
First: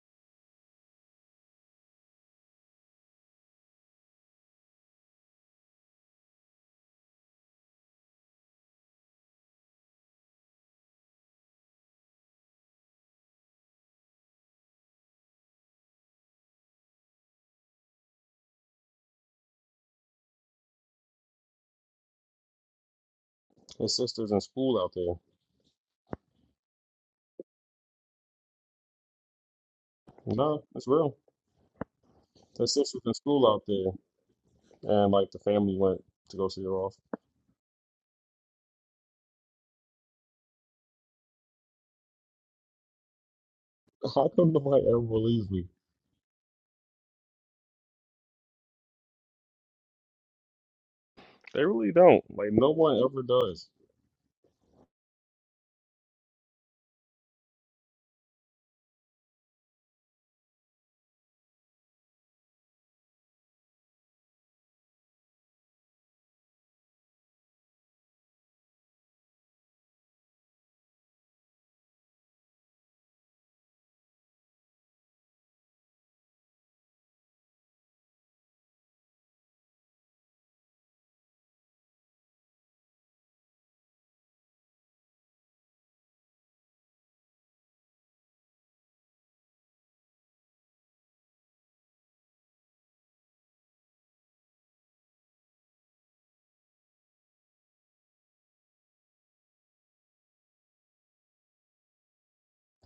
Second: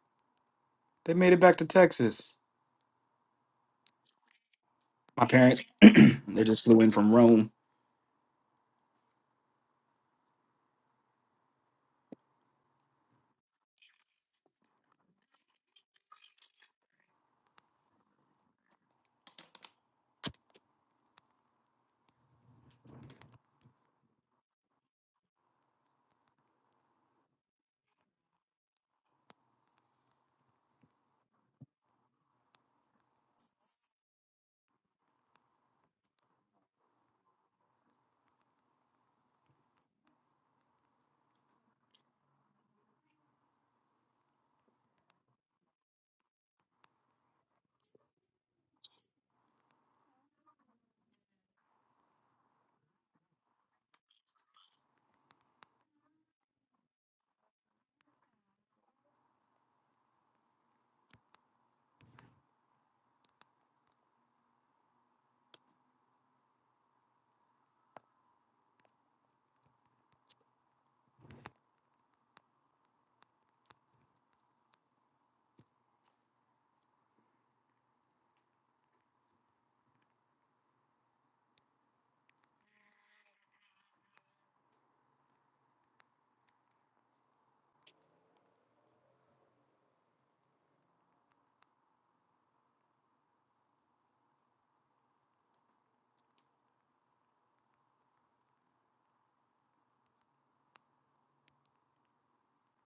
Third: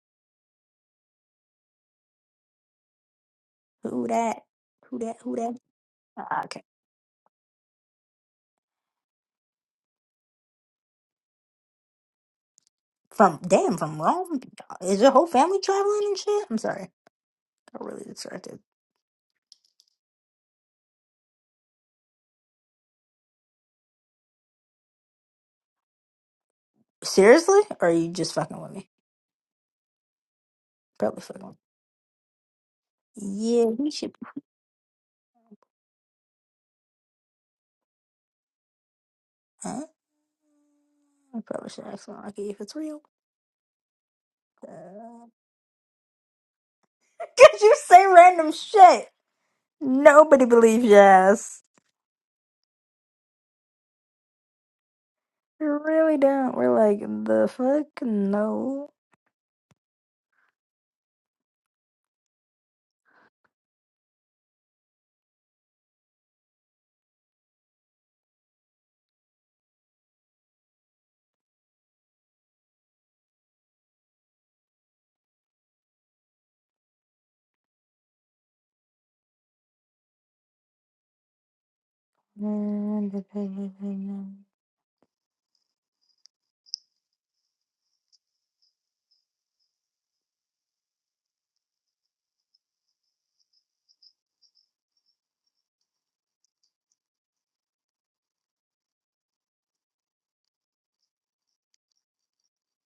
Speaker 2: they made it back to Texas.
Speaker 1: Who that? Who that?
Speaker 2: My
Speaker 1: Who that?
Speaker 2: parents,
Speaker 1: Uh,
Speaker 2: they
Speaker 1: okay.
Speaker 2: just flew in from Rome.
Speaker 1: From damn from Rome. Is your whole family traveling and shit? I'm sorry. Got really distracted.
Speaker 3: His sister's in school out there.
Speaker 1: Seriously? Or are you just fucking with me?
Speaker 3: No, it's real.
Speaker 1: Probably fucking. with me.
Speaker 3: His sister's in school out
Speaker 1: Yeah, we
Speaker 3: there,
Speaker 1: should.
Speaker 3: and like the family went to go see her off.
Speaker 1: Huh? I probably should ask monarchy if it's real.
Speaker 3: How come nobody ever
Speaker 1: Uh,
Speaker 3: believes me?
Speaker 1: Cause you say random shit. Nobody believes your ass.
Speaker 3: They really don't. Like No one ever does.
Speaker 1: You really don't. We're like the fuck no.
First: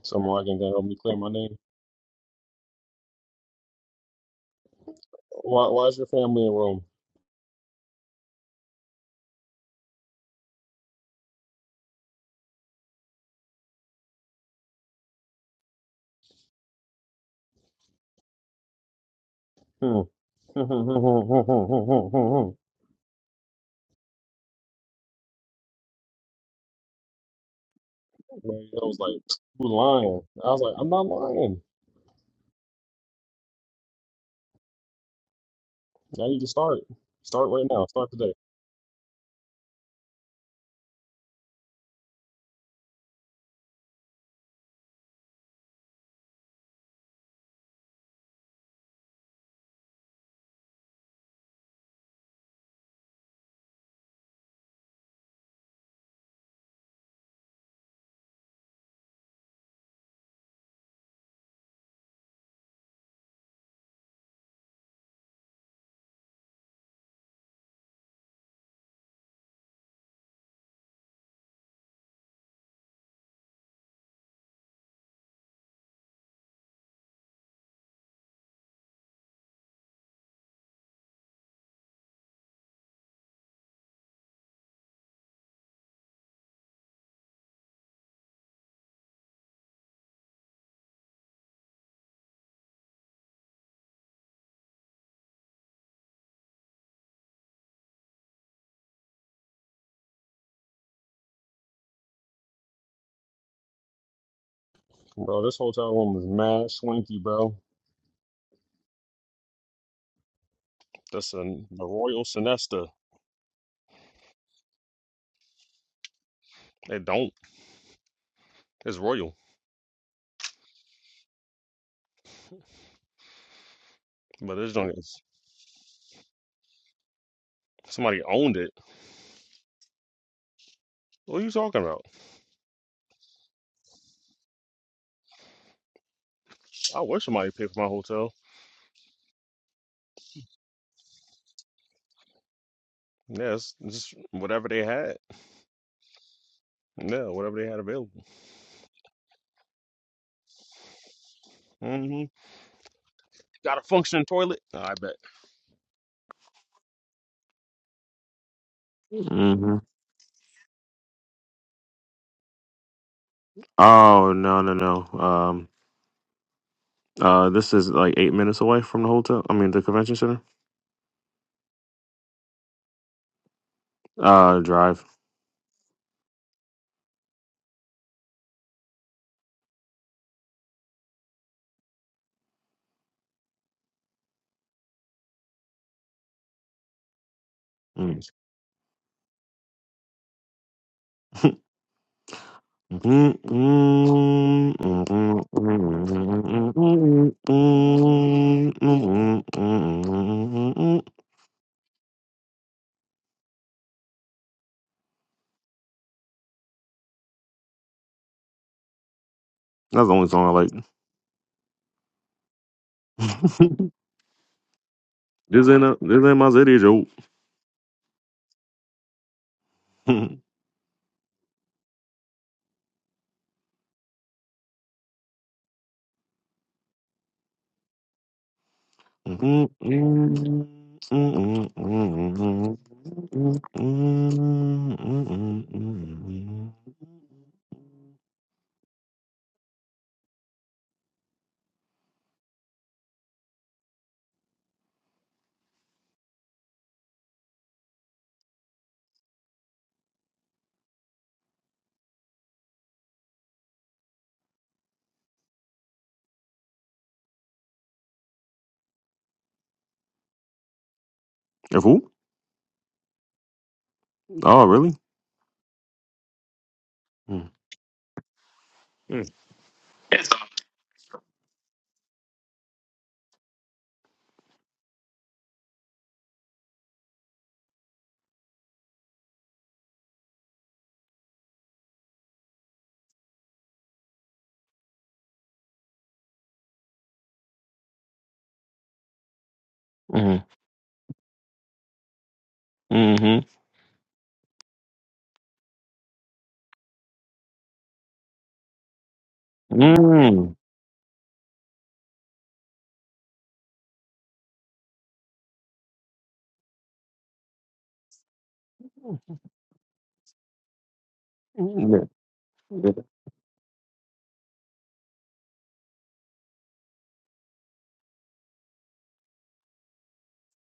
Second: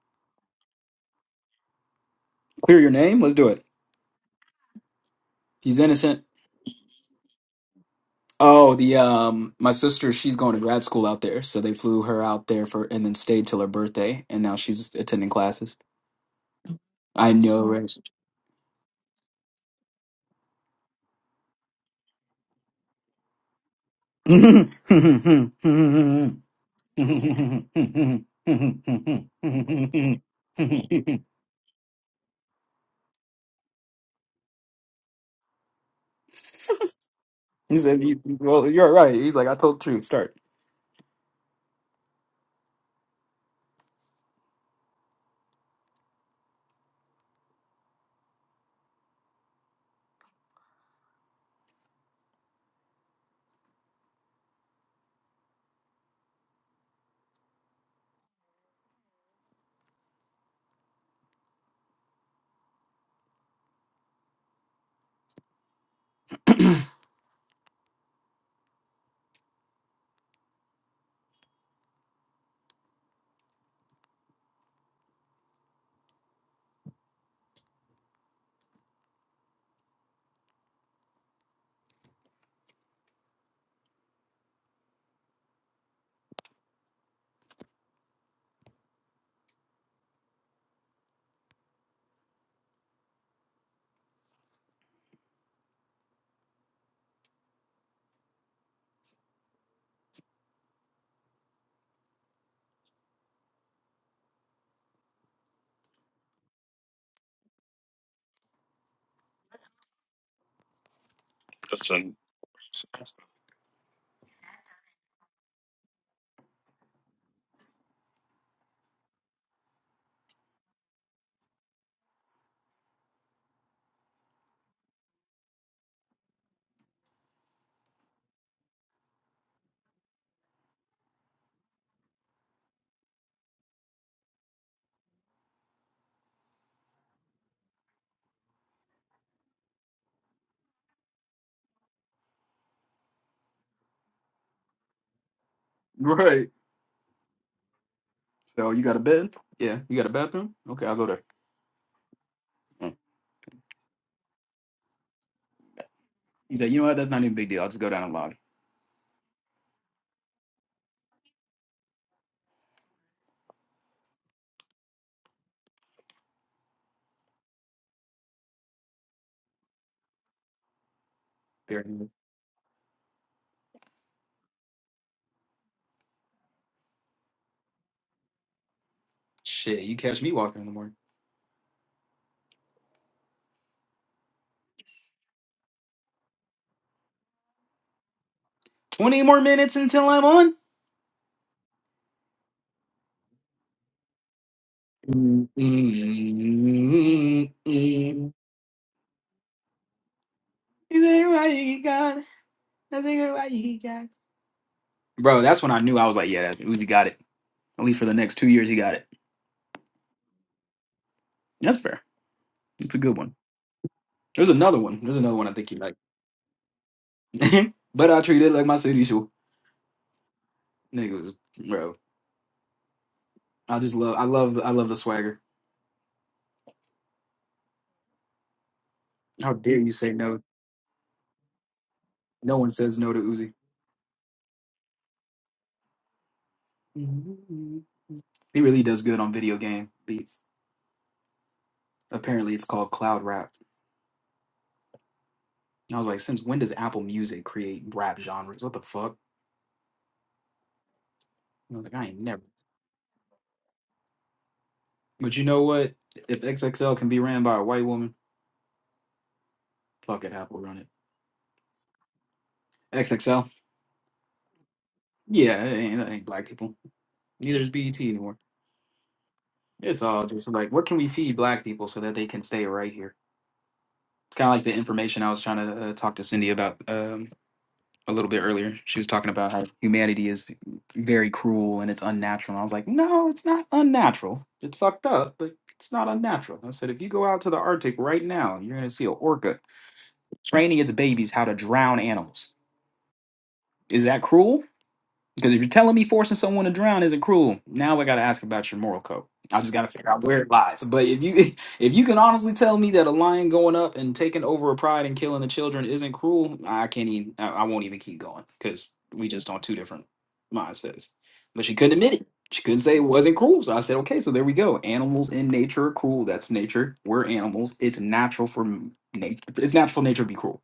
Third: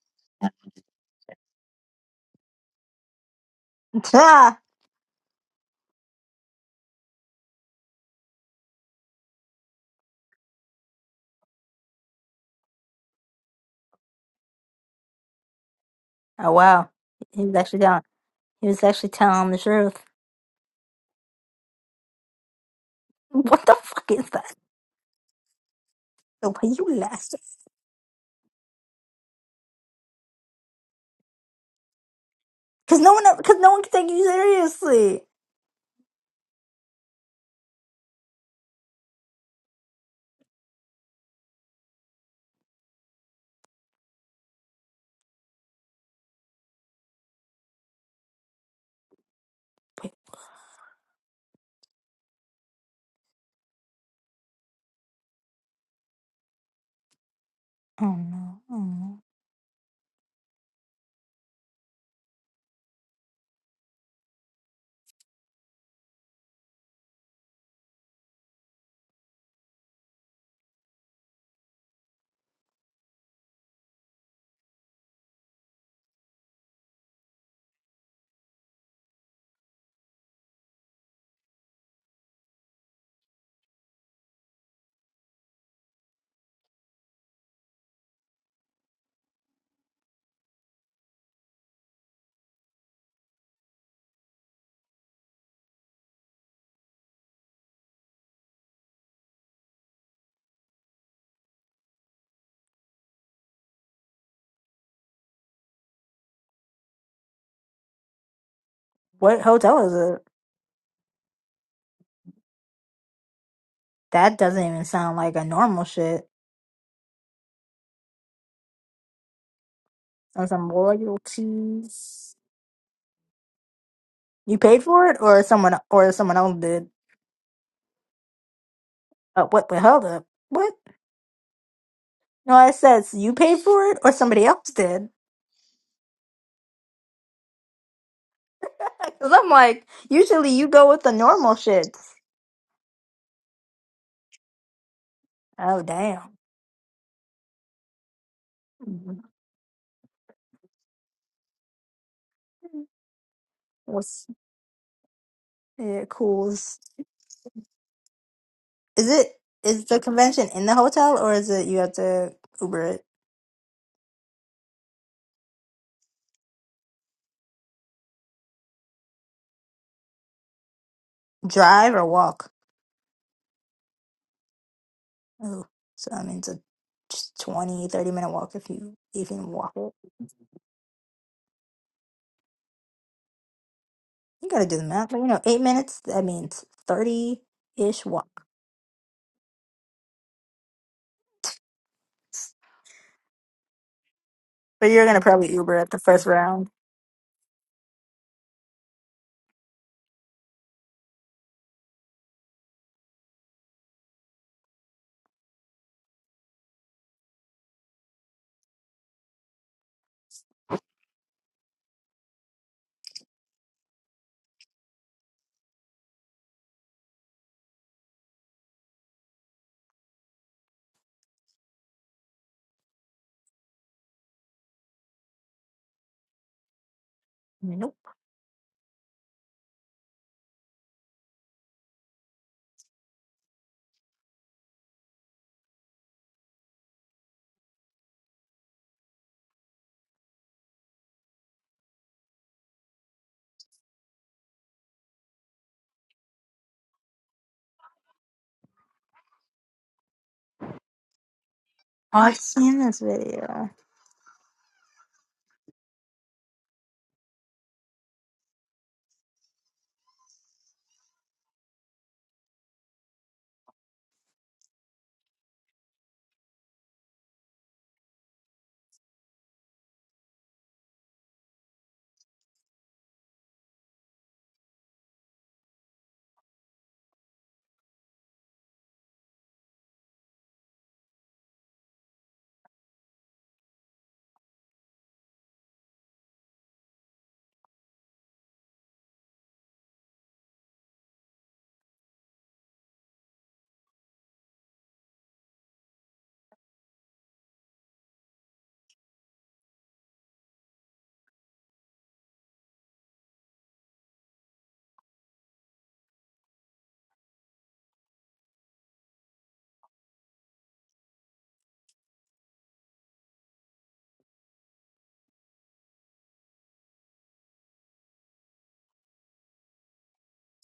Speaker 3: Someone can help me clear my name.
Speaker 2: Clear your name. Let's do it.
Speaker 1: Ah!
Speaker 3: Why,
Speaker 2: He's
Speaker 3: why is your
Speaker 2: innocent.
Speaker 3: family in Rome?
Speaker 2: Oh, the um, my sister, she's going to grad school out there, so they flew her out there for and then stayed till her birthday, and now she's attending classes.
Speaker 1: oh wow,
Speaker 2: I
Speaker 1: he was
Speaker 2: know,
Speaker 1: actually
Speaker 2: right?
Speaker 1: down. He was actually telling the
Speaker 3: Hmm.
Speaker 1: truth. What the fuck is that? The way you laughed,
Speaker 3: Man, I was like, you lying. I was like, I'm not lying.
Speaker 1: because no one, because no one can take you seriously.
Speaker 3: I need to start. Start right
Speaker 2: He
Speaker 3: now.
Speaker 2: said,
Speaker 3: Start
Speaker 2: you,
Speaker 3: today.
Speaker 2: "Well, you're right." He's like, "I told the truth." Start.
Speaker 1: Wait, Oh no. Oh no.
Speaker 3: Bro, this hotel room is mad swanky, bro.
Speaker 1: What hotel is it?
Speaker 3: that's an, the Royal Sinesta.
Speaker 1: That doesn't even sound like a normal shit.
Speaker 3: They don't. It's royal,
Speaker 1: Or some royalties.
Speaker 3: but
Speaker 1: You
Speaker 3: this
Speaker 1: paid
Speaker 3: joint
Speaker 1: for it
Speaker 3: is
Speaker 1: or someone or someone else did?
Speaker 3: somebody owned it.
Speaker 1: Uh, what the hell up? What?
Speaker 3: What are you talking about?
Speaker 1: No, I says you paid for it or somebody else did.
Speaker 3: I wish somebody paid for my hotel.
Speaker 1: Cause I'm like, usually you go with the normal shit.
Speaker 3: Yes, just whatever they had.
Speaker 1: Oh damn.
Speaker 2: Right.
Speaker 3: Yeah, whatever they had available.
Speaker 2: So you got a bed? Yeah. You got a bathroom? Okay, I'll go there.
Speaker 3: hmm
Speaker 2: Mm.
Speaker 3: Got a functioning
Speaker 1: What's
Speaker 3: toilet? I bet.
Speaker 1: yeah, cool.
Speaker 2: He's like,
Speaker 1: Is
Speaker 2: "You know what? That's not even a big deal. I'll just go down and log."
Speaker 1: is it
Speaker 3: hmm
Speaker 1: is the convention in the hotel or is it you have to Uber it?
Speaker 3: Oh no no no. Um. Uh. This is like eight minutes away from the hotel. I mean the convention center.
Speaker 2: There. he
Speaker 1: Drive or
Speaker 2: is.
Speaker 1: walk?
Speaker 3: Uh. Drive.
Speaker 1: Oh, so that means a just 20, 30 minute walk if you even walk
Speaker 2: Shit,
Speaker 1: it.
Speaker 2: you catch me walking in the morning.
Speaker 1: You gotta do the math, but you know, eight minutes, that means 30 ish
Speaker 3: Mm.
Speaker 1: walk.
Speaker 2: Twenty more minutes until I'm on.
Speaker 1: But you're gonna probably Uber at the first round.
Speaker 2: Mm-mm-mm-mm. Is that right? You got. it. Is that right? You got. Bro, that's when I knew I was like, "Yeah, Uzi got it." At least for the next two years, he got it.
Speaker 3: That's the only song I like.
Speaker 2: That's fair. It's a good one. There's another one. There's another one I
Speaker 3: this
Speaker 2: think you
Speaker 3: ain't
Speaker 2: like.
Speaker 3: a, this ain't my city, Joe.
Speaker 2: but I treat it like my city shoe. Niggas, bro. I just love I love I love the swagger.
Speaker 1: Nope.
Speaker 3: Of
Speaker 2: How
Speaker 3: who?
Speaker 2: dare you say no? No one says no to Uzi. He really does good on video game beats. Apparently, it's called cloud rap. And I was like, since when does Apple Music create rap genres? What the fuck? And I was like, I ain't
Speaker 1: Oh, I've
Speaker 2: never.
Speaker 1: seen this video.
Speaker 2: But you know what? If XXL can be ran by a white woman, fuck it, Apple run it. XXL,
Speaker 3: Oh, really?
Speaker 2: yeah, it ain't, it ain't black people.
Speaker 3: Mm.
Speaker 2: Neither is BET anymore.
Speaker 3: Mm.
Speaker 2: It's all just like, what can we feed black people so that they can stay right here? It's kind of like the information I was trying to uh, talk to Cindy about um, a little bit earlier. She was talking about how humanity is very cruel and it's unnatural. And I was like, no, it's not unnatural. It's fucked up, but it's not unnatural. I said, if you go out to the Arctic right now, you're going to see an orca training its babies how to drown animals.
Speaker 3: Mm-hmm.
Speaker 2: Is that cruel? Because if you're telling me forcing someone to drown isn't cruel, now I got to ask about your moral code. I just got to figure out where it
Speaker 3: Mm.
Speaker 2: lies. But if you if you can honestly tell me that a lion going up and taking over a pride and killing the children isn't cruel, I can't even. I, I won't even keep going because we just on two different mindsets. But she couldn't
Speaker 3: Yeah.
Speaker 2: admit it. She couldn't
Speaker 3: Yeah.
Speaker 2: say it wasn't cruel. So I said, okay, so there we go. Animals in nature are cruel. That's nature. We're animals. It's natural for nature. It's natural for nature to be cruel.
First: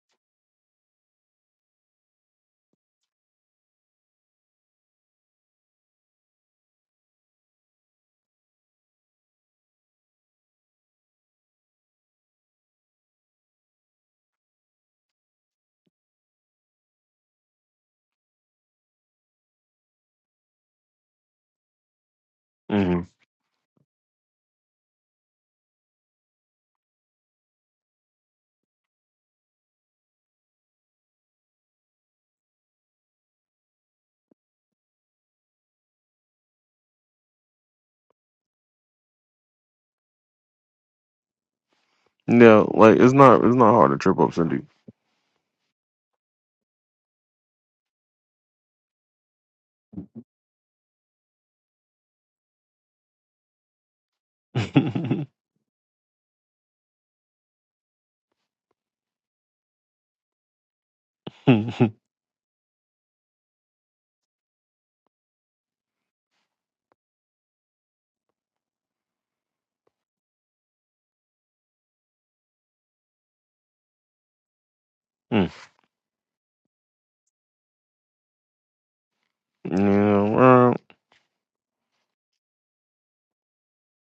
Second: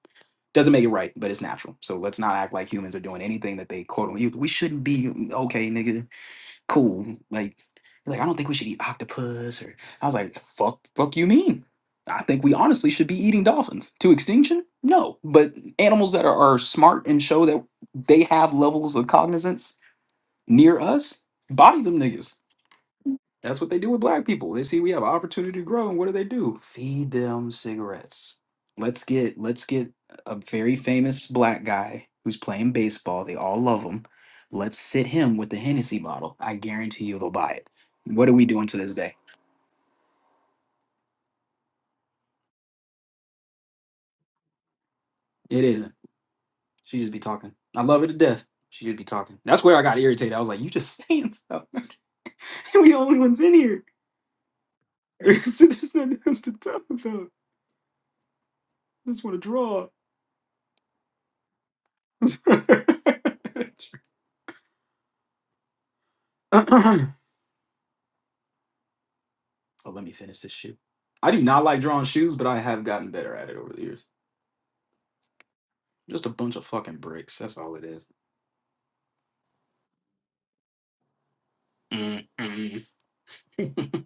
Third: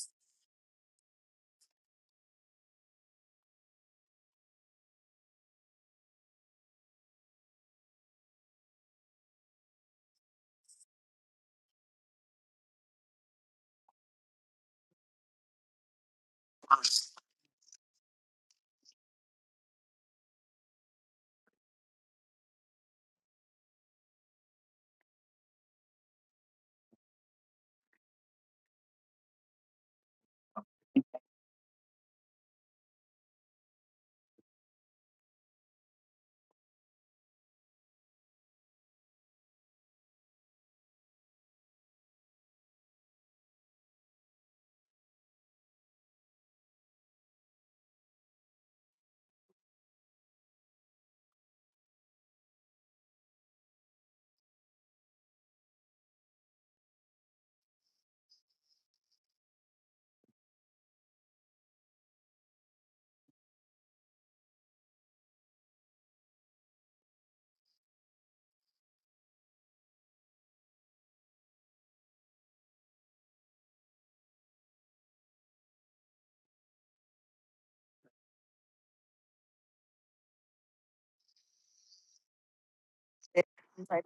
Speaker 2: Doesn't make it right, but it's natural. So let's not act like humans are doing anything that they quote unquote We shouldn't be okay, nigga. Cool. Like, like I don't think we should eat octopus. Or I was like, fuck, fuck you mean? I think we honestly should be eating dolphins to extinction. No, but animals that are, are smart and show that they have levels of cognizance near us, body them niggas.
Speaker 3: Mm.
Speaker 2: That's what they do with black people. They see we have an opportunity to grow, and what do they do? Feed them cigarettes. Let's get let's get a very famous black guy who's playing baseball. They all love him. Let's sit him with the Hennessy bottle. I guarantee you they'll buy it. What are we doing to this day?
Speaker 3: Yeah, like it's not it's not hard to trip up Cindy.
Speaker 2: It isn't. She just be talking. I love her to death. She just be talking. That's where I got irritated. I was like, you just saying stuff. we the only ones in here. There's nothing else to talk about. I just want to draw. But let me finish this shoe. I do not like drawing shoes, but I have gotten better at it over the years.
Speaker 3: Mm.
Speaker 2: Just a bunch of fucking bricks. That's all it is.
Speaker 3: yeah, well,
Speaker 2: Mm-mm. And
Speaker 1: It- It's like,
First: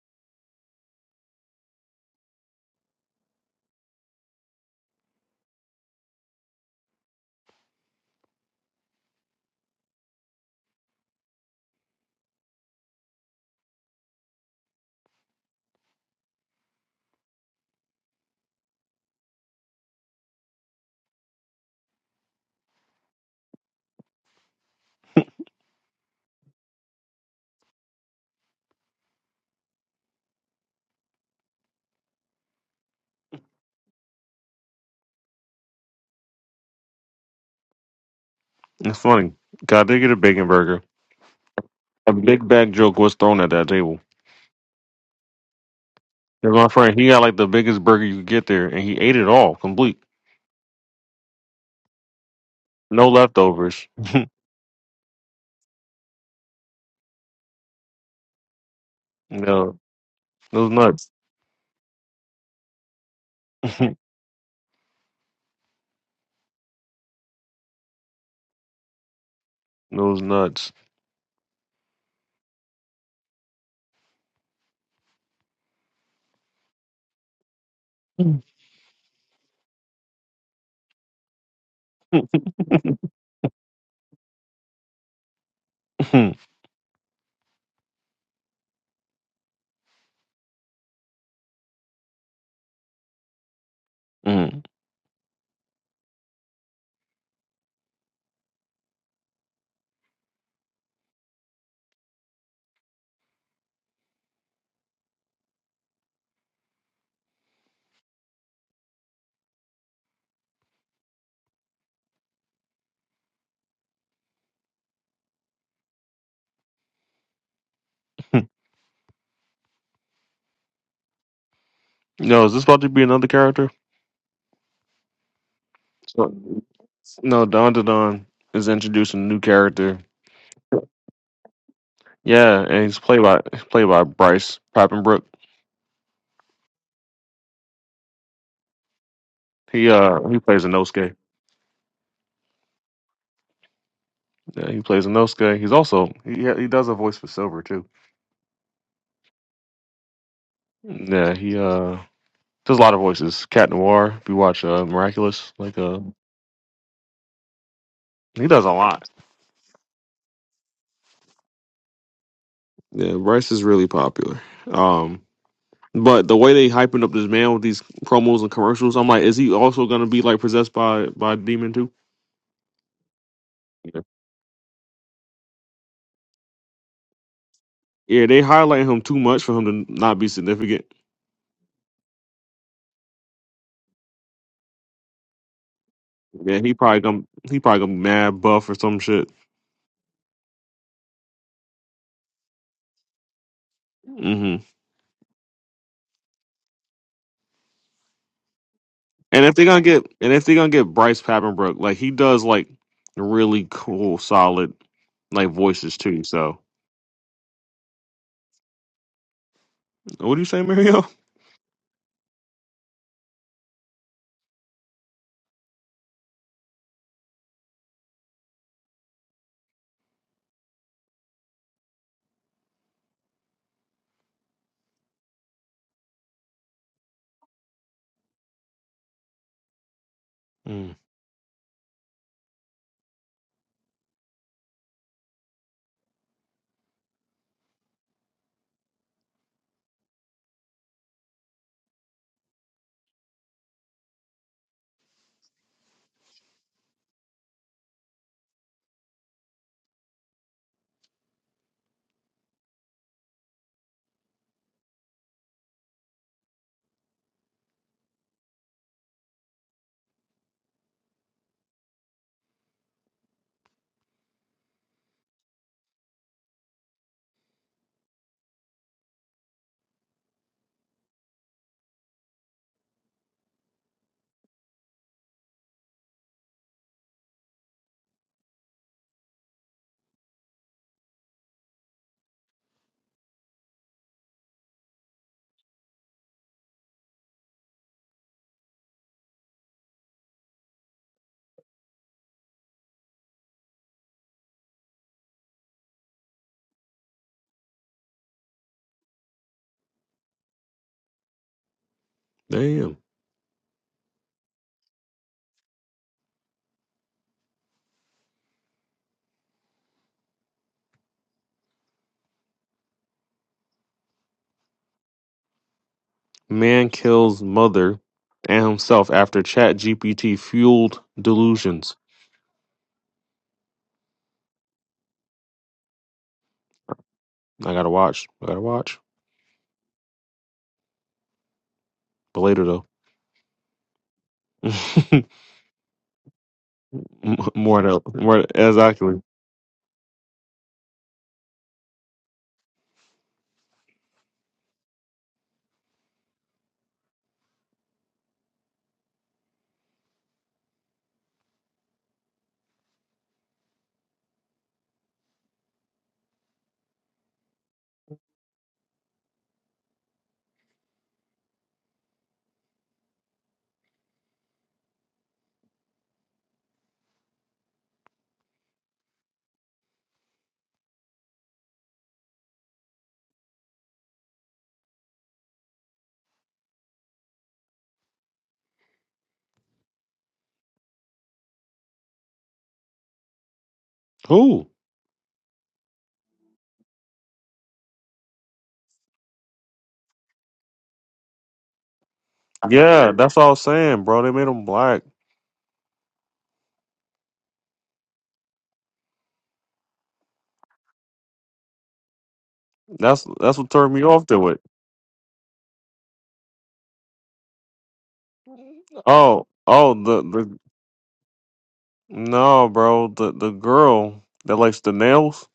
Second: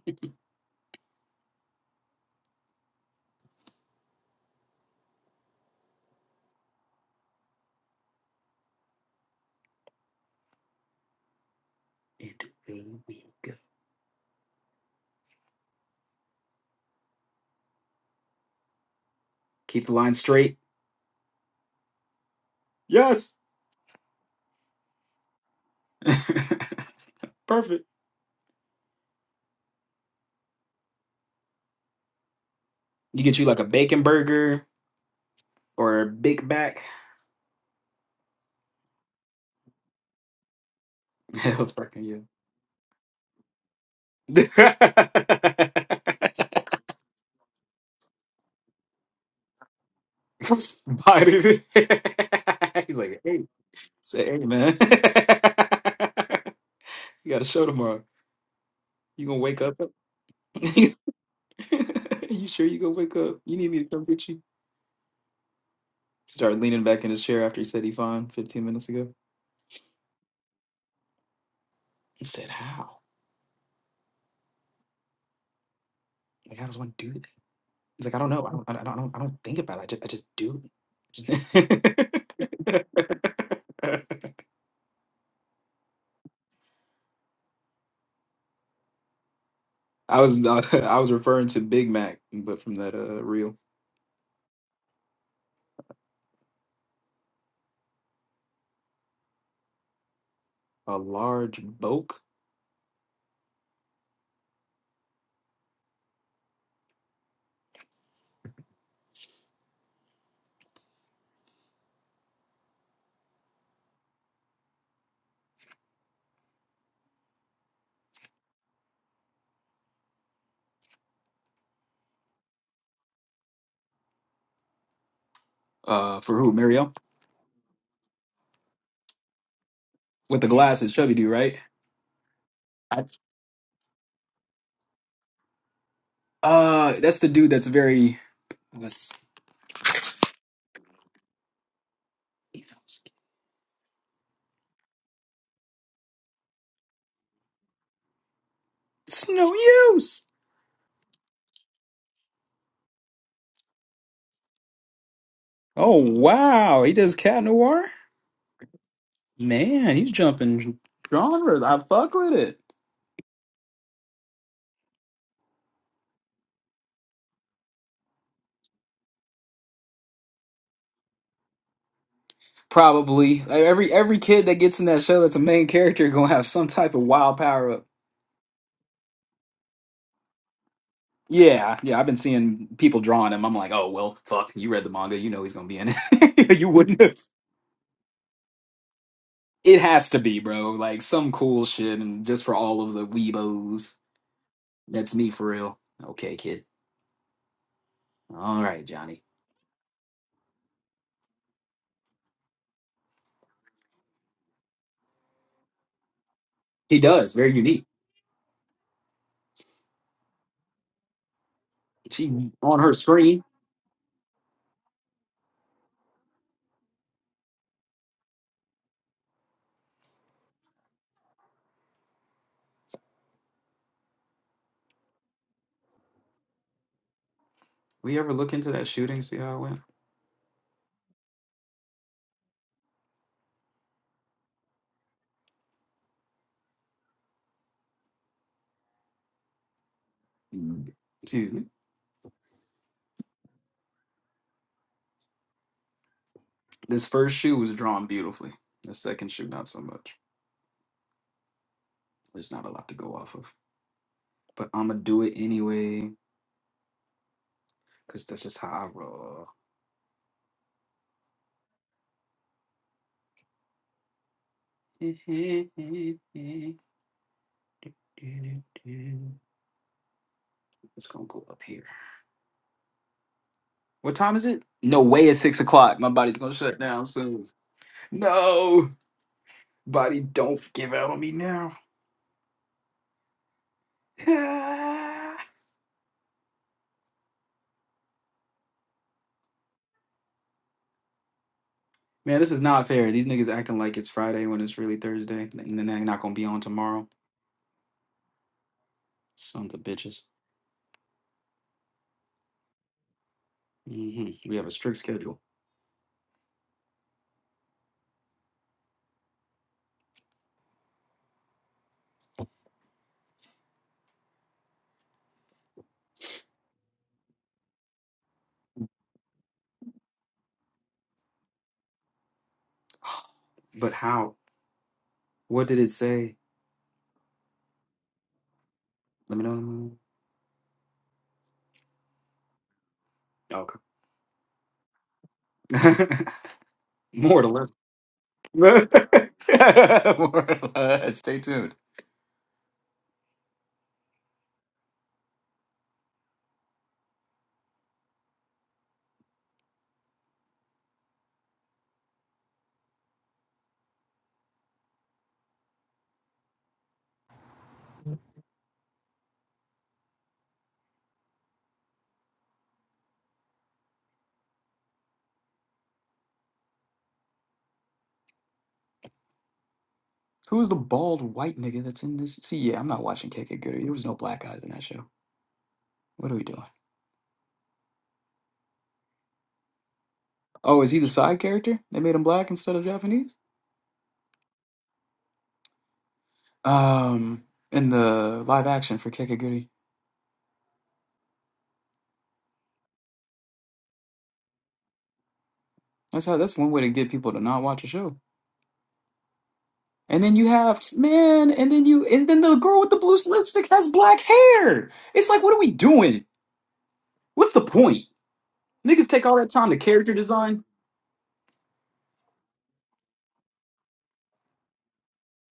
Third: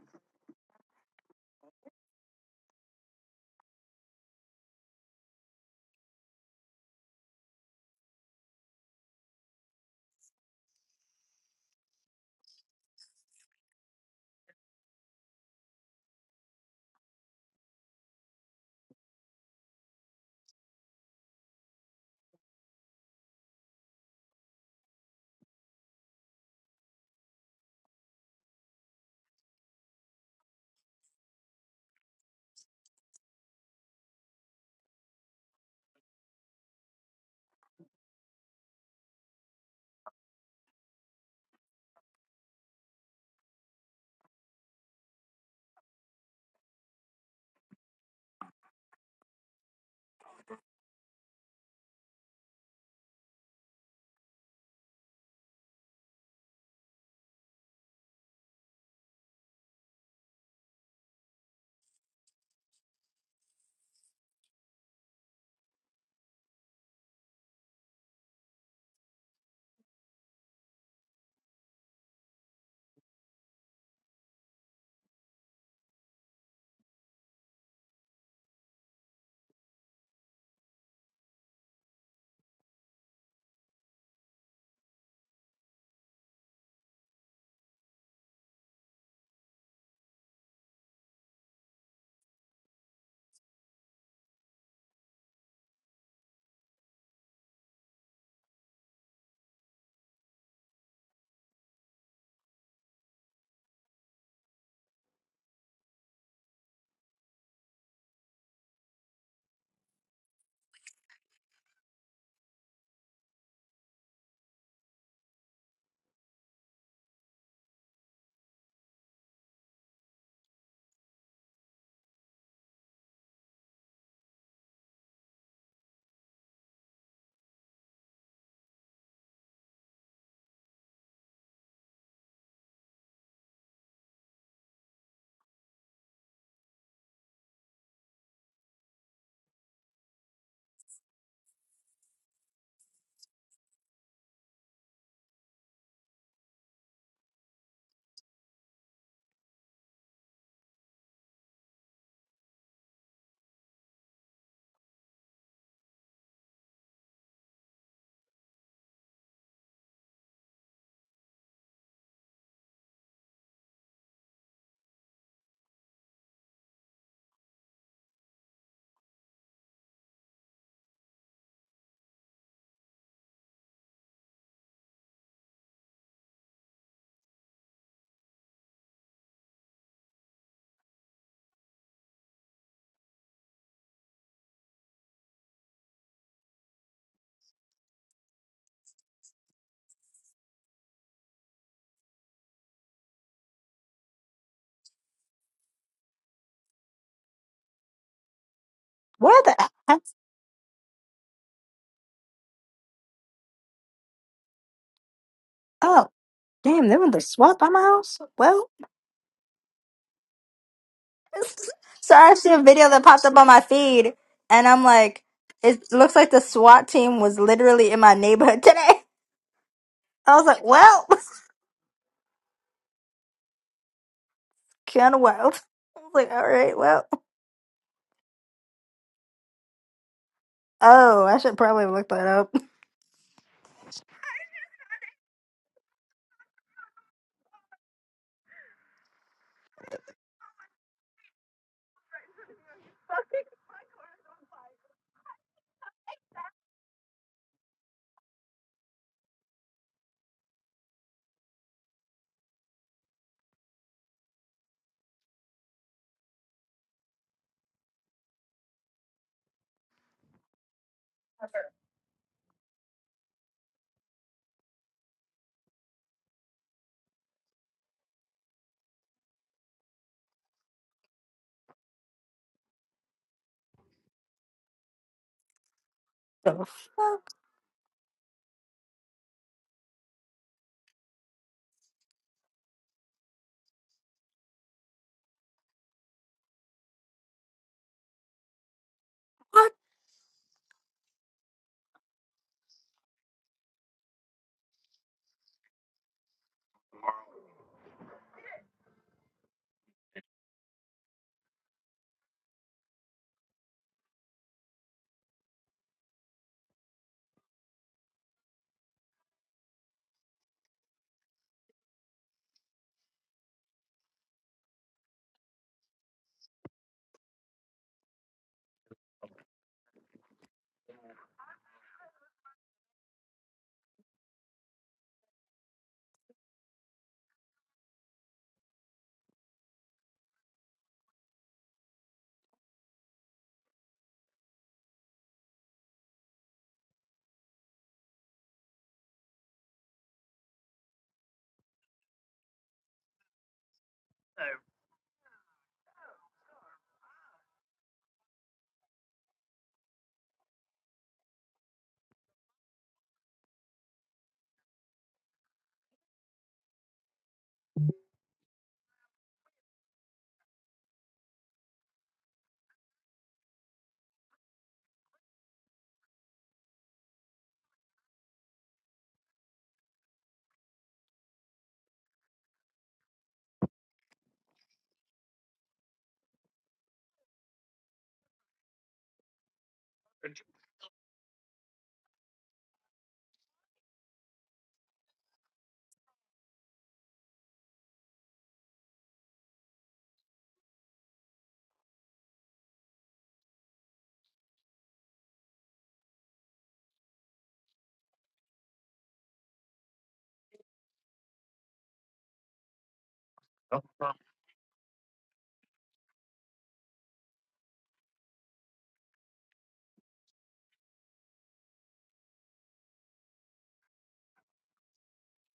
Speaker 2: away we go. Keep the line straight. Perfect. You get you like a bacon burger or a Big Mac.
Speaker 3: it's funny. God, they get a bacon burger.
Speaker 2: Hell fucking
Speaker 3: A
Speaker 2: yeah.
Speaker 3: big bag joke was thrown at that Yeah, my friend, he got like the biggest burger you could get there, and he ate it all, complete,
Speaker 2: Buy it. He's
Speaker 3: no
Speaker 2: like, hey,
Speaker 3: leftovers.
Speaker 2: say hey, man. you got a show tomorrow. You gonna wake up?
Speaker 3: No, those nuts,
Speaker 2: you sure you gonna wake up? You need me to come get you? Started leaning back in his chair after he said he fine 15 minutes ago.
Speaker 3: those nuts.
Speaker 2: He said, How? Like, how does one do that? He's like, I don't
Speaker 3: Mm.
Speaker 2: know. I don't, I don't, I don't, I don't think about it. I just, I just do. I was I was referring to Big Mac, but from that uh reel,
Speaker 3: Mm.
Speaker 2: a large bulk.
Speaker 3: no, is this about to be another character?
Speaker 2: Uh,
Speaker 3: So-
Speaker 2: for who? Mario
Speaker 3: No, Don Don is introducing a new character.
Speaker 2: with the glasses, chubby dude, right?
Speaker 3: Yeah, and he's
Speaker 2: I-
Speaker 3: played by played by Bryce Papenbrook.
Speaker 2: Uh, that's the dude that's very. It's,
Speaker 3: He uh he plays a Nosuke. Yeah, he plays a Nosuke. He's also he yeah, he does a voice for Silver too.
Speaker 2: it's no use.
Speaker 3: Yeah, he uh does a lot of voices. Cat Noir. If you watch uh, Miraculous, like
Speaker 2: Oh
Speaker 3: uh
Speaker 2: wow, he does cat noir.
Speaker 3: He does a lot.
Speaker 2: Man, he's jumping genres. I fuck with it.
Speaker 3: Yeah, Bryce is really popular. Um, but the way they hyping up this man with these promos and commercials, I'm like, is he also gonna be like possessed by by a demon too?
Speaker 2: Probably Like, every
Speaker 3: Yeah,
Speaker 2: every kid that gets in that show that's a main character gonna have some type of wild power up.
Speaker 3: yeah they highlight him too much for him to not be significant.
Speaker 2: Yeah, yeah. I've been seeing people drawing him. I'm like, oh well, fuck. You read the manga, you know he's gonna be in it.
Speaker 3: Yeah,
Speaker 2: you
Speaker 3: he
Speaker 2: wouldn't.
Speaker 3: probably
Speaker 2: Have.
Speaker 3: gonna he probably gonna be mad buff or some shit.
Speaker 2: It has to be, bro. Like some cool shit, and just for all of the weebos.
Speaker 3: hmm
Speaker 2: That's me for real. Okay, kid. All right, Johnny.
Speaker 1: Where
Speaker 3: And if
Speaker 1: the
Speaker 3: they gonna
Speaker 1: heck?
Speaker 3: get and if they gonna get Bryce Papenbrook, like he does like really cool, solid like voices
Speaker 1: Oh,
Speaker 3: too. So
Speaker 1: damn, they
Speaker 2: He
Speaker 1: went to
Speaker 2: does. Very
Speaker 1: swap by my
Speaker 2: unique.
Speaker 1: house? Well.
Speaker 3: what do you say, Mario?
Speaker 1: So I
Speaker 2: She
Speaker 1: see a
Speaker 2: on
Speaker 1: video
Speaker 2: her
Speaker 1: that popped up
Speaker 2: screen.
Speaker 1: on my feed, and I'm like, it looks like the SWAT team was literally in my neighborhood today. I was like, well, kind of wild. I was like, all right, well,
Speaker 2: We ever look into that shooting? See how it went.
Speaker 3: Mm,
Speaker 1: oh, I should probably look that up.
Speaker 2: Dude. This first shoe was drawn beautifully. The second shoe, not so much. There's not a lot to go off of. But I'm going to do it anyway because that's just how I roll. It's going to go up here. What time is it? No way it's six o'clock. My body's going to
Speaker 1: The
Speaker 2: shut down
Speaker 1: fuck?
Speaker 2: soon. No, body, don't give out on me now. Ah. Man, this is not fair. These niggas acting like it's Friday when it's really Thursday. And then they're not going to be on tomorrow. Sons of bitches.
Speaker 3: damn.
Speaker 2: hmm We have a strict schedule.
Speaker 3: Man kills mother and himself after ChatGPT fueled delusions.
Speaker 2: But how? What did it say?
Speaker 3: I gotta watch. I gotta watch.
Speaker 2: Let me know.
Speaker 3: But later though.
Speaker 2: Oh, Okay.
Speaker 3: M-
Speaker 2: More to less.
Speaker 3: more though. More
Speaker 2: More
Speaker 3: exactly.
Speaker 2: to less. Stay tuned. Who's the bald white nigga that's in this? See, yeah, I'm not watching KK Goody. There was no black guys in that show. What are we doing? Oh, is he the side character? They made him black instead of Japanese?
Speaker 3: Who?
Speaker 2: Um, in the live action for KK Goody.
Speaker 3: Yeah, that's all I was saying, bro. They made him black.
Speaker 2: That's how. That's one way to get people to not watch a show. And then you have man, and then you, and then the girl with the blue
Speaker 3: That's that's
Speaker 2: lipstick
Speaker 3: what
Speaker 2: has
Speaker 3: turned me
Speaker 2: black
Speaker 3: off to it.
Speaker 2: hair. It's like, what are we doing? What's the point? Niggas take all
Speaker 3: Oh,
Speaker 2: that time to
Speaker 3: oh,
Speaker 2: character
Speaker 3: the the
Speaker 2: design.
Speaker 3: no, bro. The the girl that likes the nails.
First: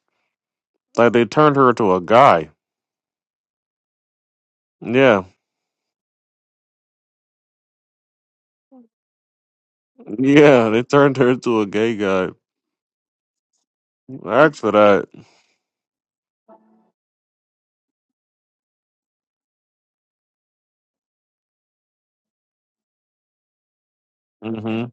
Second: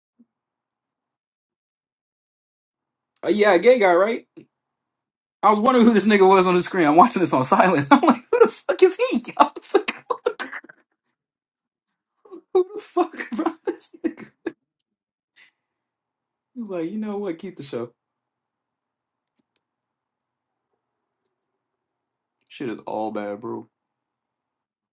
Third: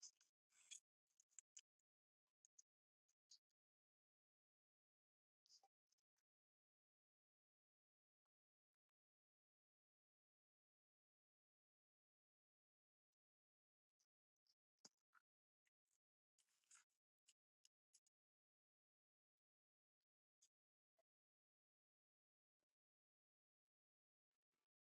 Speaker 3: Like they turned her into a guy.
Speaker 2: Oh yeah, a gay guy, right?
Speaker 3: Yeah,
Speaker 2: I was wondering who this nigga was on the screen. I'm watching this on silent. I'm like, who the fuck is he? I was like,
Speaker 3: yeah. They turned her into a gay guy.
Speaker 2: who the fuck bro? this nigga?
Speaker 3: Ask for that.
Speaker 2: He was like, you know what? Keep the show. Shit is all bad, bro.
Speaker 3: Mm-hmm.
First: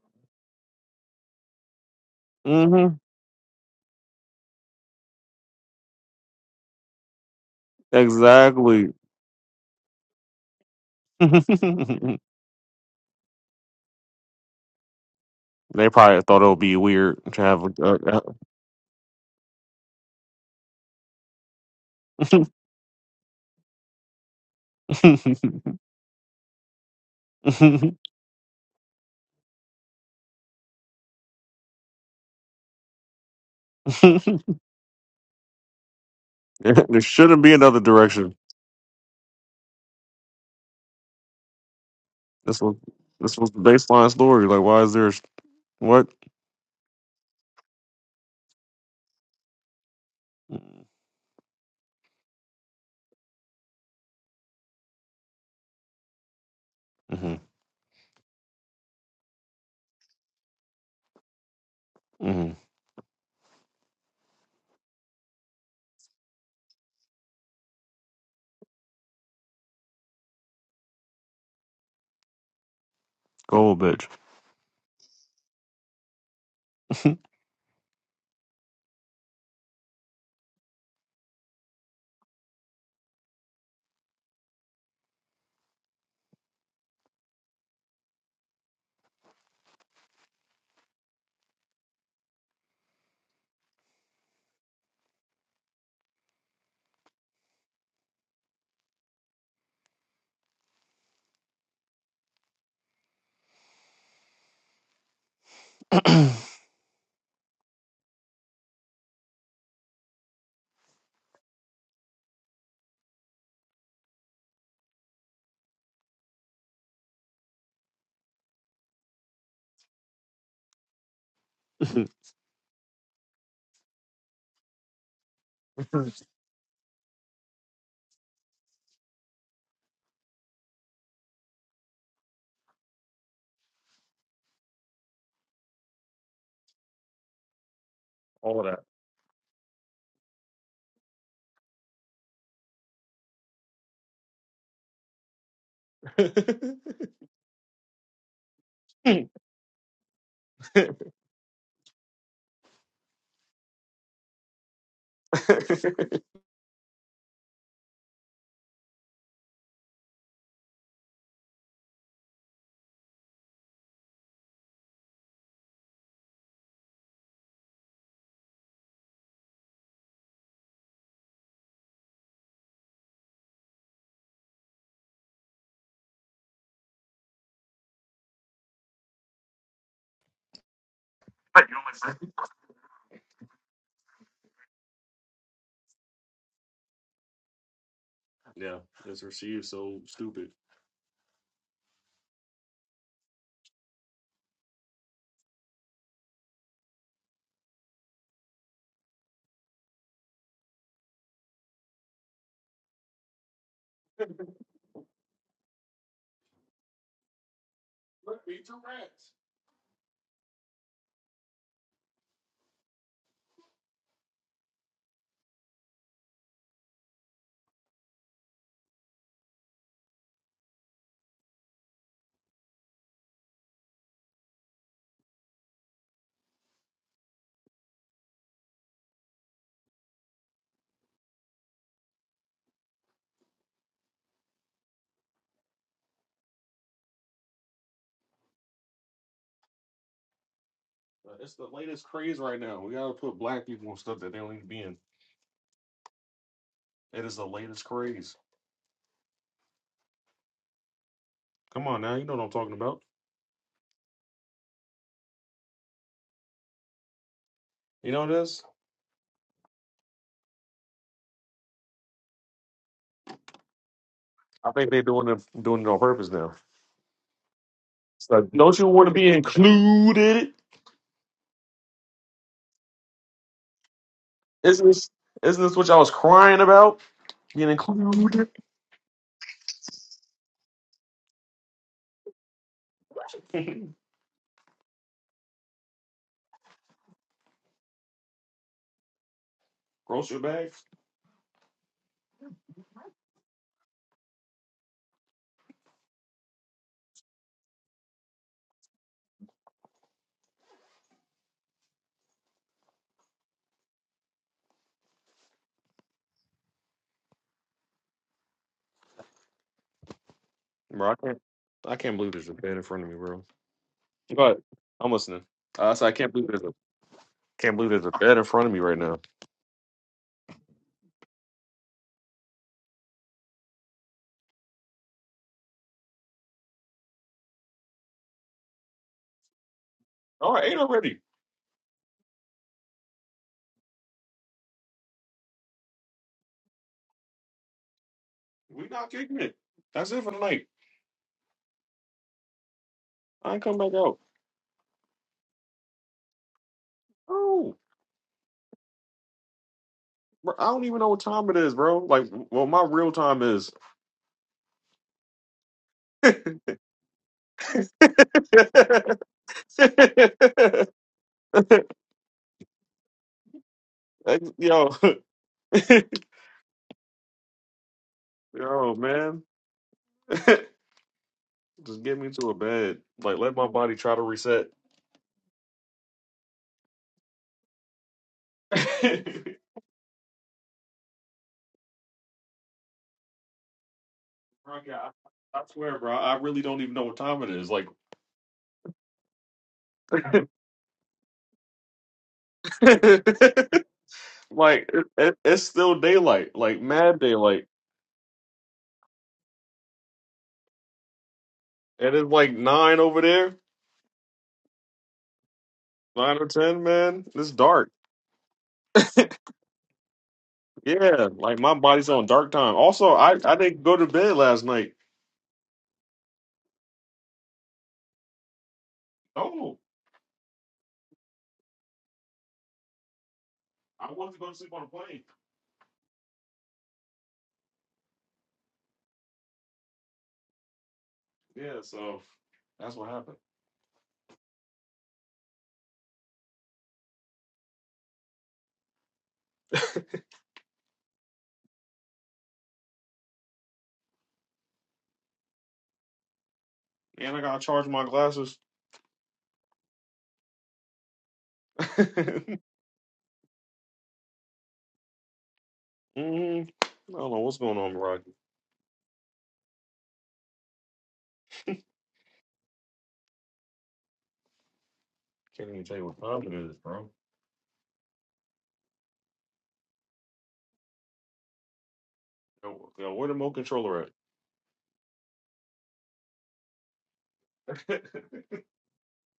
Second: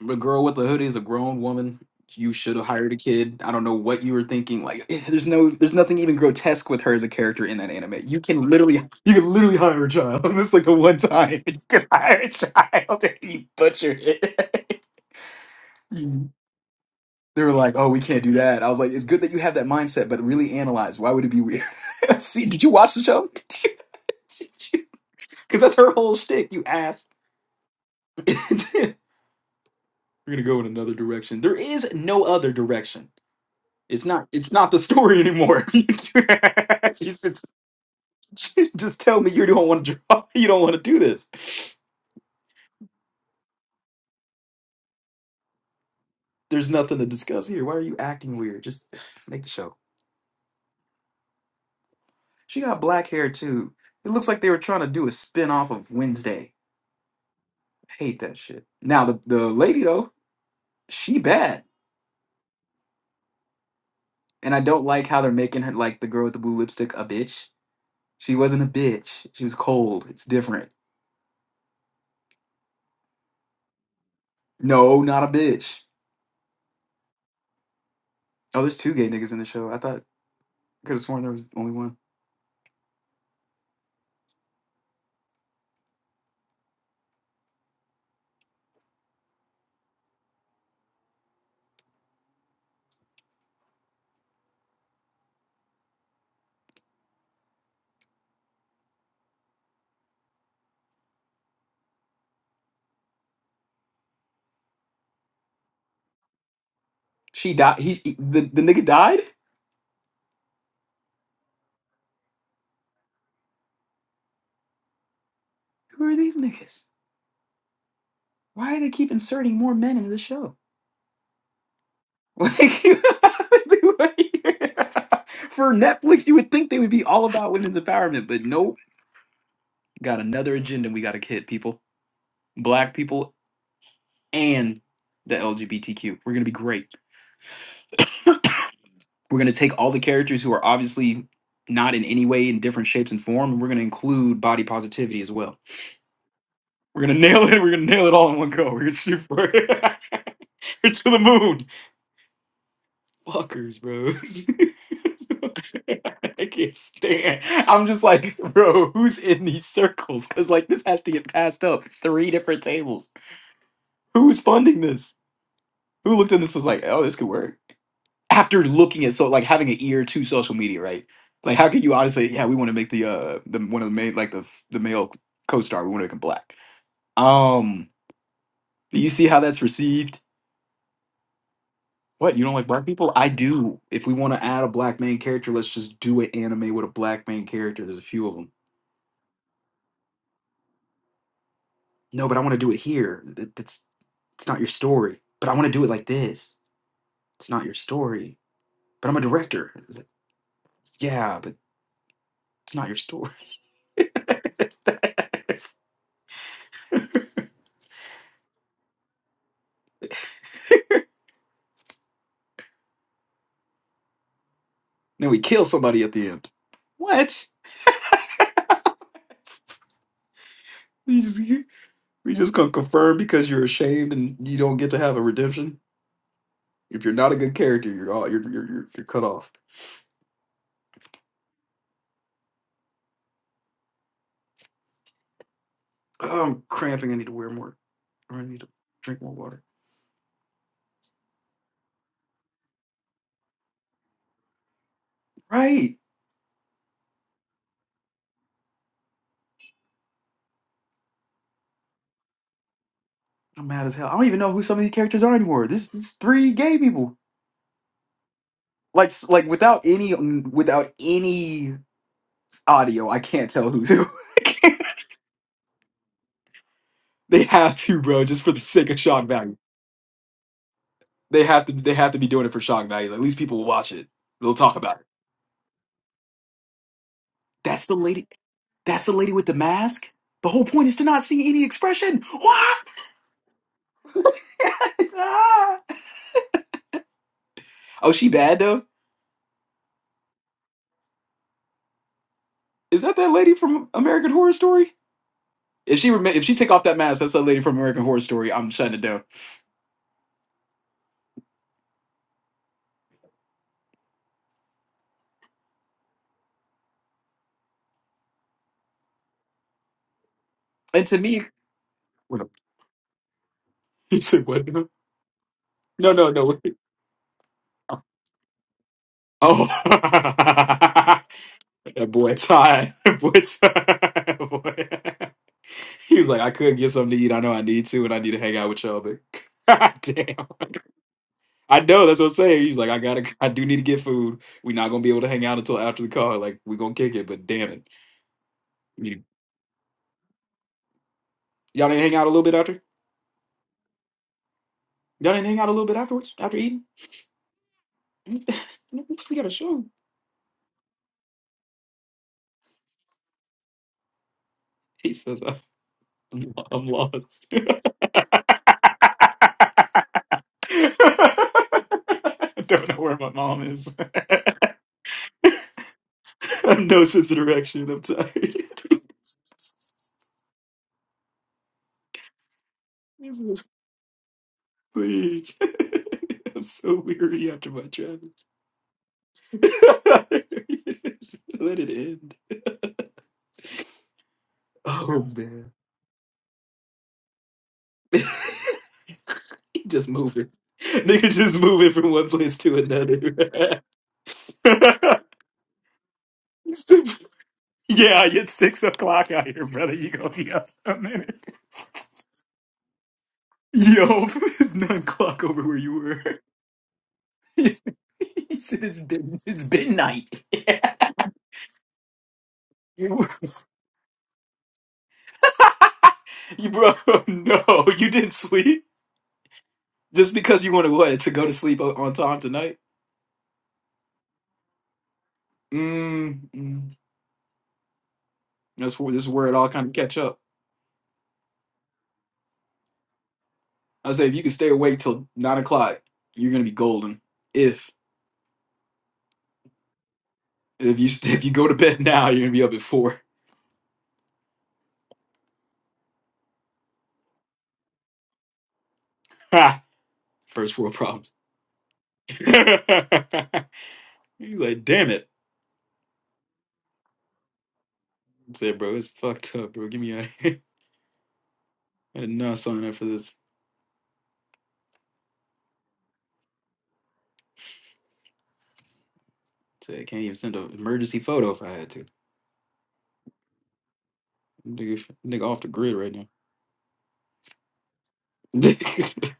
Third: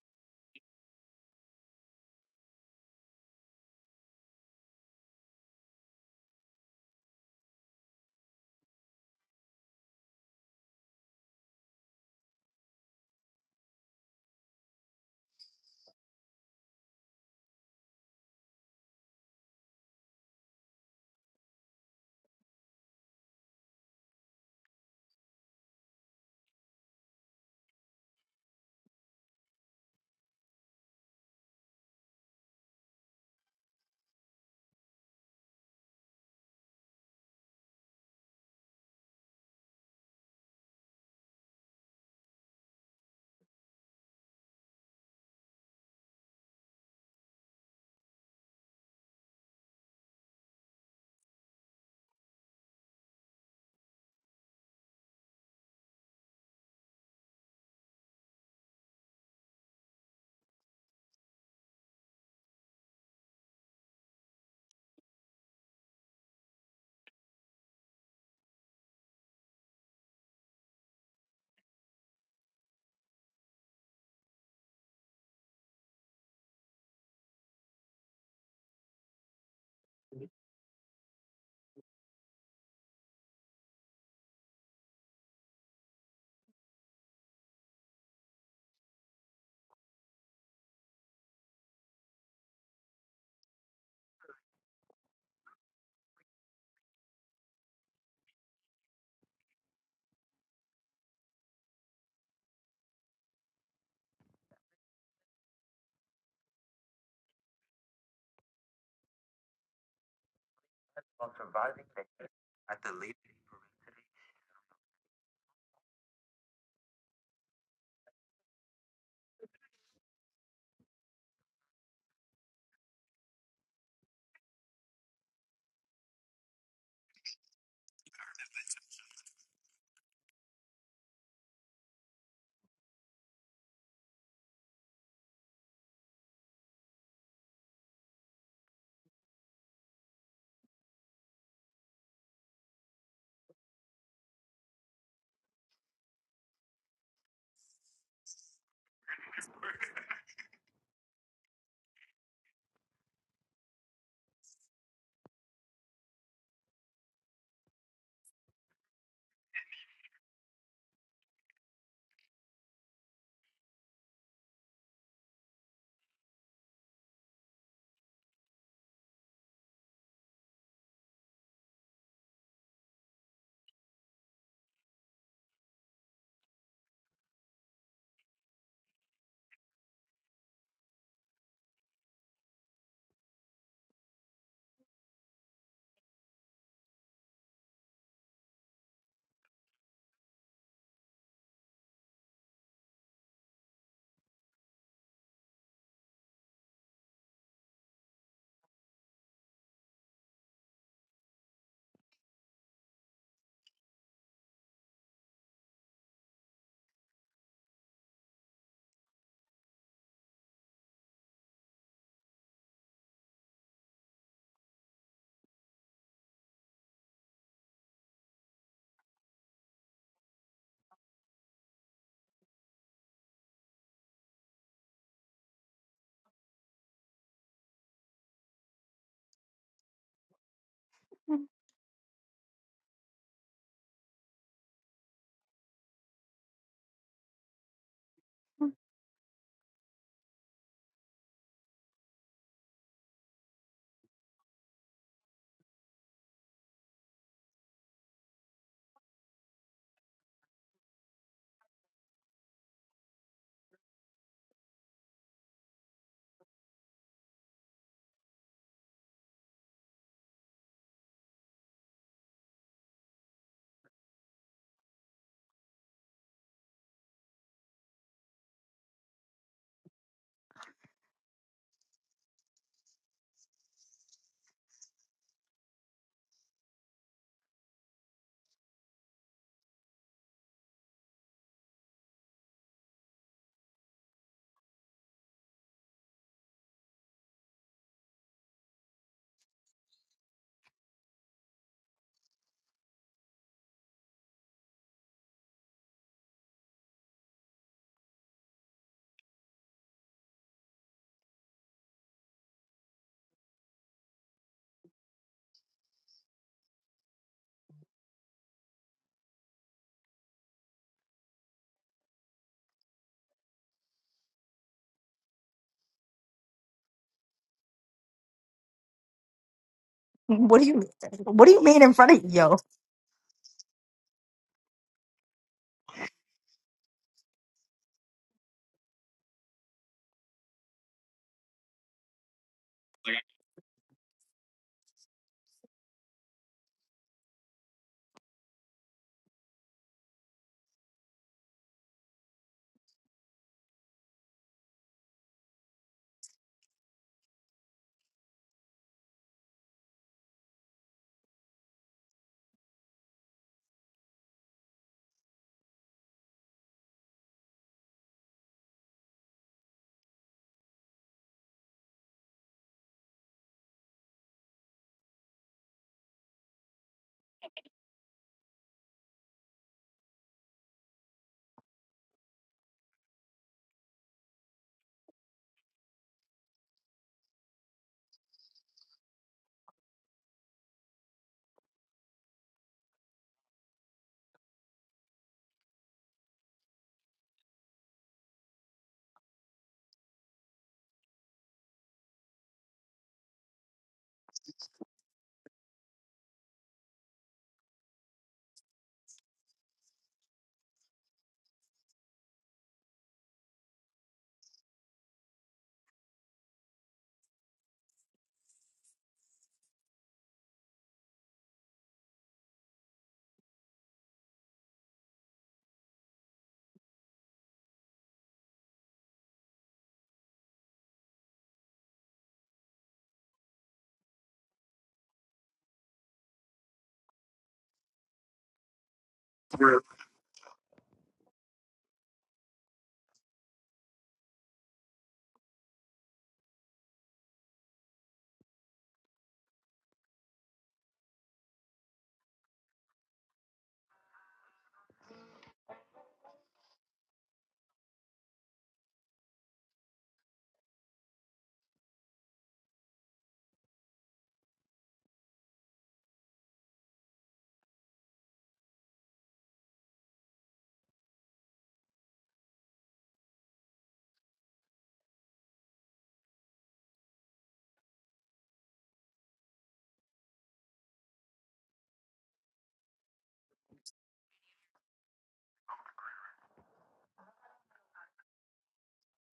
Speaker 2: The girl with the hoodie is a grown woman. You should have
Speaker 3: Mm-hmm.
Speaker 2: hired a kid. I don't know what you were thinking. Like, eh, there's no, there's nothing even grotesque with her as a character in that anime. You can literally,
Speaker 3: Exactly.
Speaker 2: you can literally hire a child. It's like the one
Speaker 3: they
Speaker 2: time you can hire a child and you butcher it.
Speaker 3: probably thought it would be weird to
Speaker 2: They were
Speaker 3: have a.
Speaker 2: like, "Oh, we
Speaker 3: a-
Speaker 2: can't do that." I was like, "It's good that you have that mindset, but really analyze. Why would it be weird?" See, did you watch the show? Did you? Did you? Because that's her whole shtick. You ass. We're gonna go in another direction. There is no other direction. It's not. It's not the story anymore. you
Speaker 3: there shouldn't
Speaker 2: just,
Speaker 3: be another direction.
Speaker 2: just tell me you don't want to draw. You don't want to do this.
Speaker 3: This was this was the baseline story. Like, why is there a sh- what?
Speaker 2: There's nothing to discuss here. Why are you acting weird? Just make the show. She got black hair too. It looks like they were trying to do a spin off of Wednesday
Speaker 3: Mm-hmm.
Speaker 2: Hate that shit. Now the the lady though, she bad,
Speaker 3: Mm-hmm.
Speaker 2: and I don't like how they're making her like the girl with the blue lipstick a bitch. She wasn't a bitch. She was cold. It's different.
Speaker 3: Gold, bitch.
Speaker 2: No, not a bitch. Oh, there's two gay niggas in the show. I thought could have sworn there was only one. She died. He, he- the the nigga died. Who are these niggas? Why do they keep inserting more men into the show? Like, you- for Netflix, you would think they would be all about women's empowerment, but nope. Got another agenda we got to hit people, black people, and the LGBTQ. We're going to be great.
Speaker 3: All of that.
Speaker 2: We're going to take all the characters who are obviously not in any way in different shapes and form, and we're going to include body positivity as well. We're going to nail it. We're going to nail it all in one go. We're going to shoot for it. We're to the moon. fuckers, bro. I can't stand. I'm just like, bro, who's in these circles? Because like this has to get passed up three different tables. Who's funding this? Who looked at this was like, oh, this could work. After looking at so like having an ear to social media, right? Like, how could you honestly? Yeah, we want to make the uh the one of the main like the the male co-star. We want to make him black. Um, do you see how that's received? What, you don't like black people? I do. If we want to add a black main character, let's just do an anime with a black main character. There's a few of them.
Speaker 3: yeah, it's received so stupid.
Speaker 2: No, but I want to do it here. Th- That's it's not your story. But I want to do it like this. It's not your story. But I'm a director. It's like, yeah, but it's not your story. It's that.
Speaker 3: Look, eat your rats.
Speaker 2: then we kill somebody at the end. What? we just we just gonna confirm because you're ashamed and you don't get to have a redemption. If you're not a good character, you're all you're you're, you're, you're cut off. Oh, I'm cramping. I need to wear more, or I need to drink more water.
Speaker 3: Uh, It's the latest craze right now. We gotta put black people on stuff that they don't need to be in.
Speaker 2: Right.
Speaker 3: It is the latest craze. Come on now, you know what I'm talking about.
Speaker 2: I'm mad as hell. I don't even know who some of these characters are anymore. This is three gay people.
Speaker 3: You know this?
Speaker 2: Like, s- like without any, mm, without any audio, I can't tell who's who.
Speaker 3: I think they're doing it doing it on purpose now.
Speaker 2: they have to, bro,
Speaker 3: So
Speaker 2: just for the
Speaker 3: don't you
Speaker 2: sake of
Speaker 3: want to
Speaker 2: shock
Speaker 3: be
Speaker 2: value.
Speaker 3: included?
Speaker 2: They have to, they have to be doing it for shock value. At least people will watch it. They'll talk
Speaker 3: Isn't
Speaker 2: about it.
Speaker 3: this isn't this what y'all was crying about? Being
Speaker 2: That's the lady.
Speaker 3: included?
Speaker 2: That's the lady with the mask. The whole point is to not see any expression. What? oh, she bad though.
Speaker 3: Grocery bags?
Speaker 2: Is that that lady from American Horror Story? If she rema if she take off that mask, that's that lady from American Horror Story. I'm shutting it down. And
Speaker 3: Bro, I
Speaker 2: to
Speaker 3: can't
Speaker 2: me,
Speaker 3: I can't believe
Speaker 2: Wait,
Speaker 3: there's a bed in front of me, bro.
Speaker 2: you
Speaker 3: Go
Speaker 2: said
Speaker 3: ahead.
Speaker 2: what? now?
Speaker 3: I'm listening. Uh, so
Speaker 2: No,
Speaker 3: I
Speaker 2: no,
Speaker 3: can't believe
Speaker 2: no.
Speaker 3: there's a
Speaker 2: Wait.
Speaker 3: can't believe there's a bed in front of me right now.
Speaker 2: Oh,
Speaker 1: What do you
Speaker 2: that
Speaker 1: What do you mean in front of
Speaker 2: boy
Speaker 1: you?
Speaker 2: Ty, boy Ty, boy. He was like, I could get something to eat. I know I need to, and I need to hang out with y'all. But damn,
Speaker 3: All right, eight already.
Speaker 2: I know that's what I'm saying. He's like, I gotta, I do need to get food. We're not gonna be able to hang out until after the car. Like, we gonna kick it. But damn it,
Speaker 3: We not
Speaker 2: You-
Speaker 3: kicking it. That's it for the night.
Speaker 2: y'all didn't hang out a little bit after.
Speaker 3: I ain't coming back out.
Speaker 2: Y'all didn't hang out a little bit afterwards after eating.
Speaker 3: Oh.
Speaker 2: we gotta show him.
Speaker 3: Bro, I don't even know what time it is, bro. Like, well, my real time is.
Speaker 2: He says, I'm,
Speaker 3: yo,
Speaker 2: I'm lost. I don't know where my mom is. I have no sense of direction. I'm tired.
Speaker 3: yo, man, just get me to a bed.
Speaker 2: He
Speaker 3: Like, let
Speaker 2: says,
Speaker 3: my body try to reset.
Speaker 2: Please. I'm so weary after my travel.
Speaker 3: bro,
Speaker 2: Let it end.
Speaker 3: yeah, I,
Speaker 2: Oh,
Speaker 3: I
Speaker 2: man.
Speaker 3: swear, bro, I really don't even know what time it is. Like,
Speaker 2: he just moving. Nigga just moving from one place to
Speaker 3: like it,
Speaker 2: another.
Speaker 3: it, it's still daylight, like mad daylight,
Speaker 2: Yeah, it's six o'clock out here, brother. You gonna be up a minute.
Speaker 3: and it's like nine over there,
Speaker 2: Yo, it's nine o'clock over where you
Speaker 3: nine
Speaker 2: were.
Speaker 3: or ten, man. It's
Speaker 2: he
Speaker 3: dark.
Speaker 2: said it's been it's midnight. Yeah.
Speaker 3: Yeah, like my body's on dark time. Also,
Speaker 2: You,
Speaker 3: I I didn't go to bed last night.
Speaker 2: you bro, no, you didn't sleep
Speaker 3: Oh,
Speaker 2: just because you wanted what to go to sleep o- on time tonight.
Speaker 3: I wanted to go to sleep on a plane.
Speaker 2: Mm, mm. That's where this is where it all kind of catch up.
Speaker 3: Yeah, so that's what happened.
Speaker 2: I say if you can stay awake till nine o'clock, you're gonna be golden. If if you st- if you go to bed now, you're gonna be up at four.
Speaker 3: And I gotta charge my glasses.
Speaker 2: Ha! First world problems.
Speaker 3: mm
Speaker 2: He's like, damn it.
Speaker 3: I don't know what's going on, bro. I
Speaker 2: I said, bro, it's fucked up, bro. Get me out of here. I did not sign up for this.
Speaker 3: can't even tell you what time it is, bro.
Speaker 2: I said, I can't even send an emergency photo if I had to.
Speaker 3: Yo, yo, where the remote controller
Speaker 2: Nigga, nigga off the grid right now.
Speaker 3: at?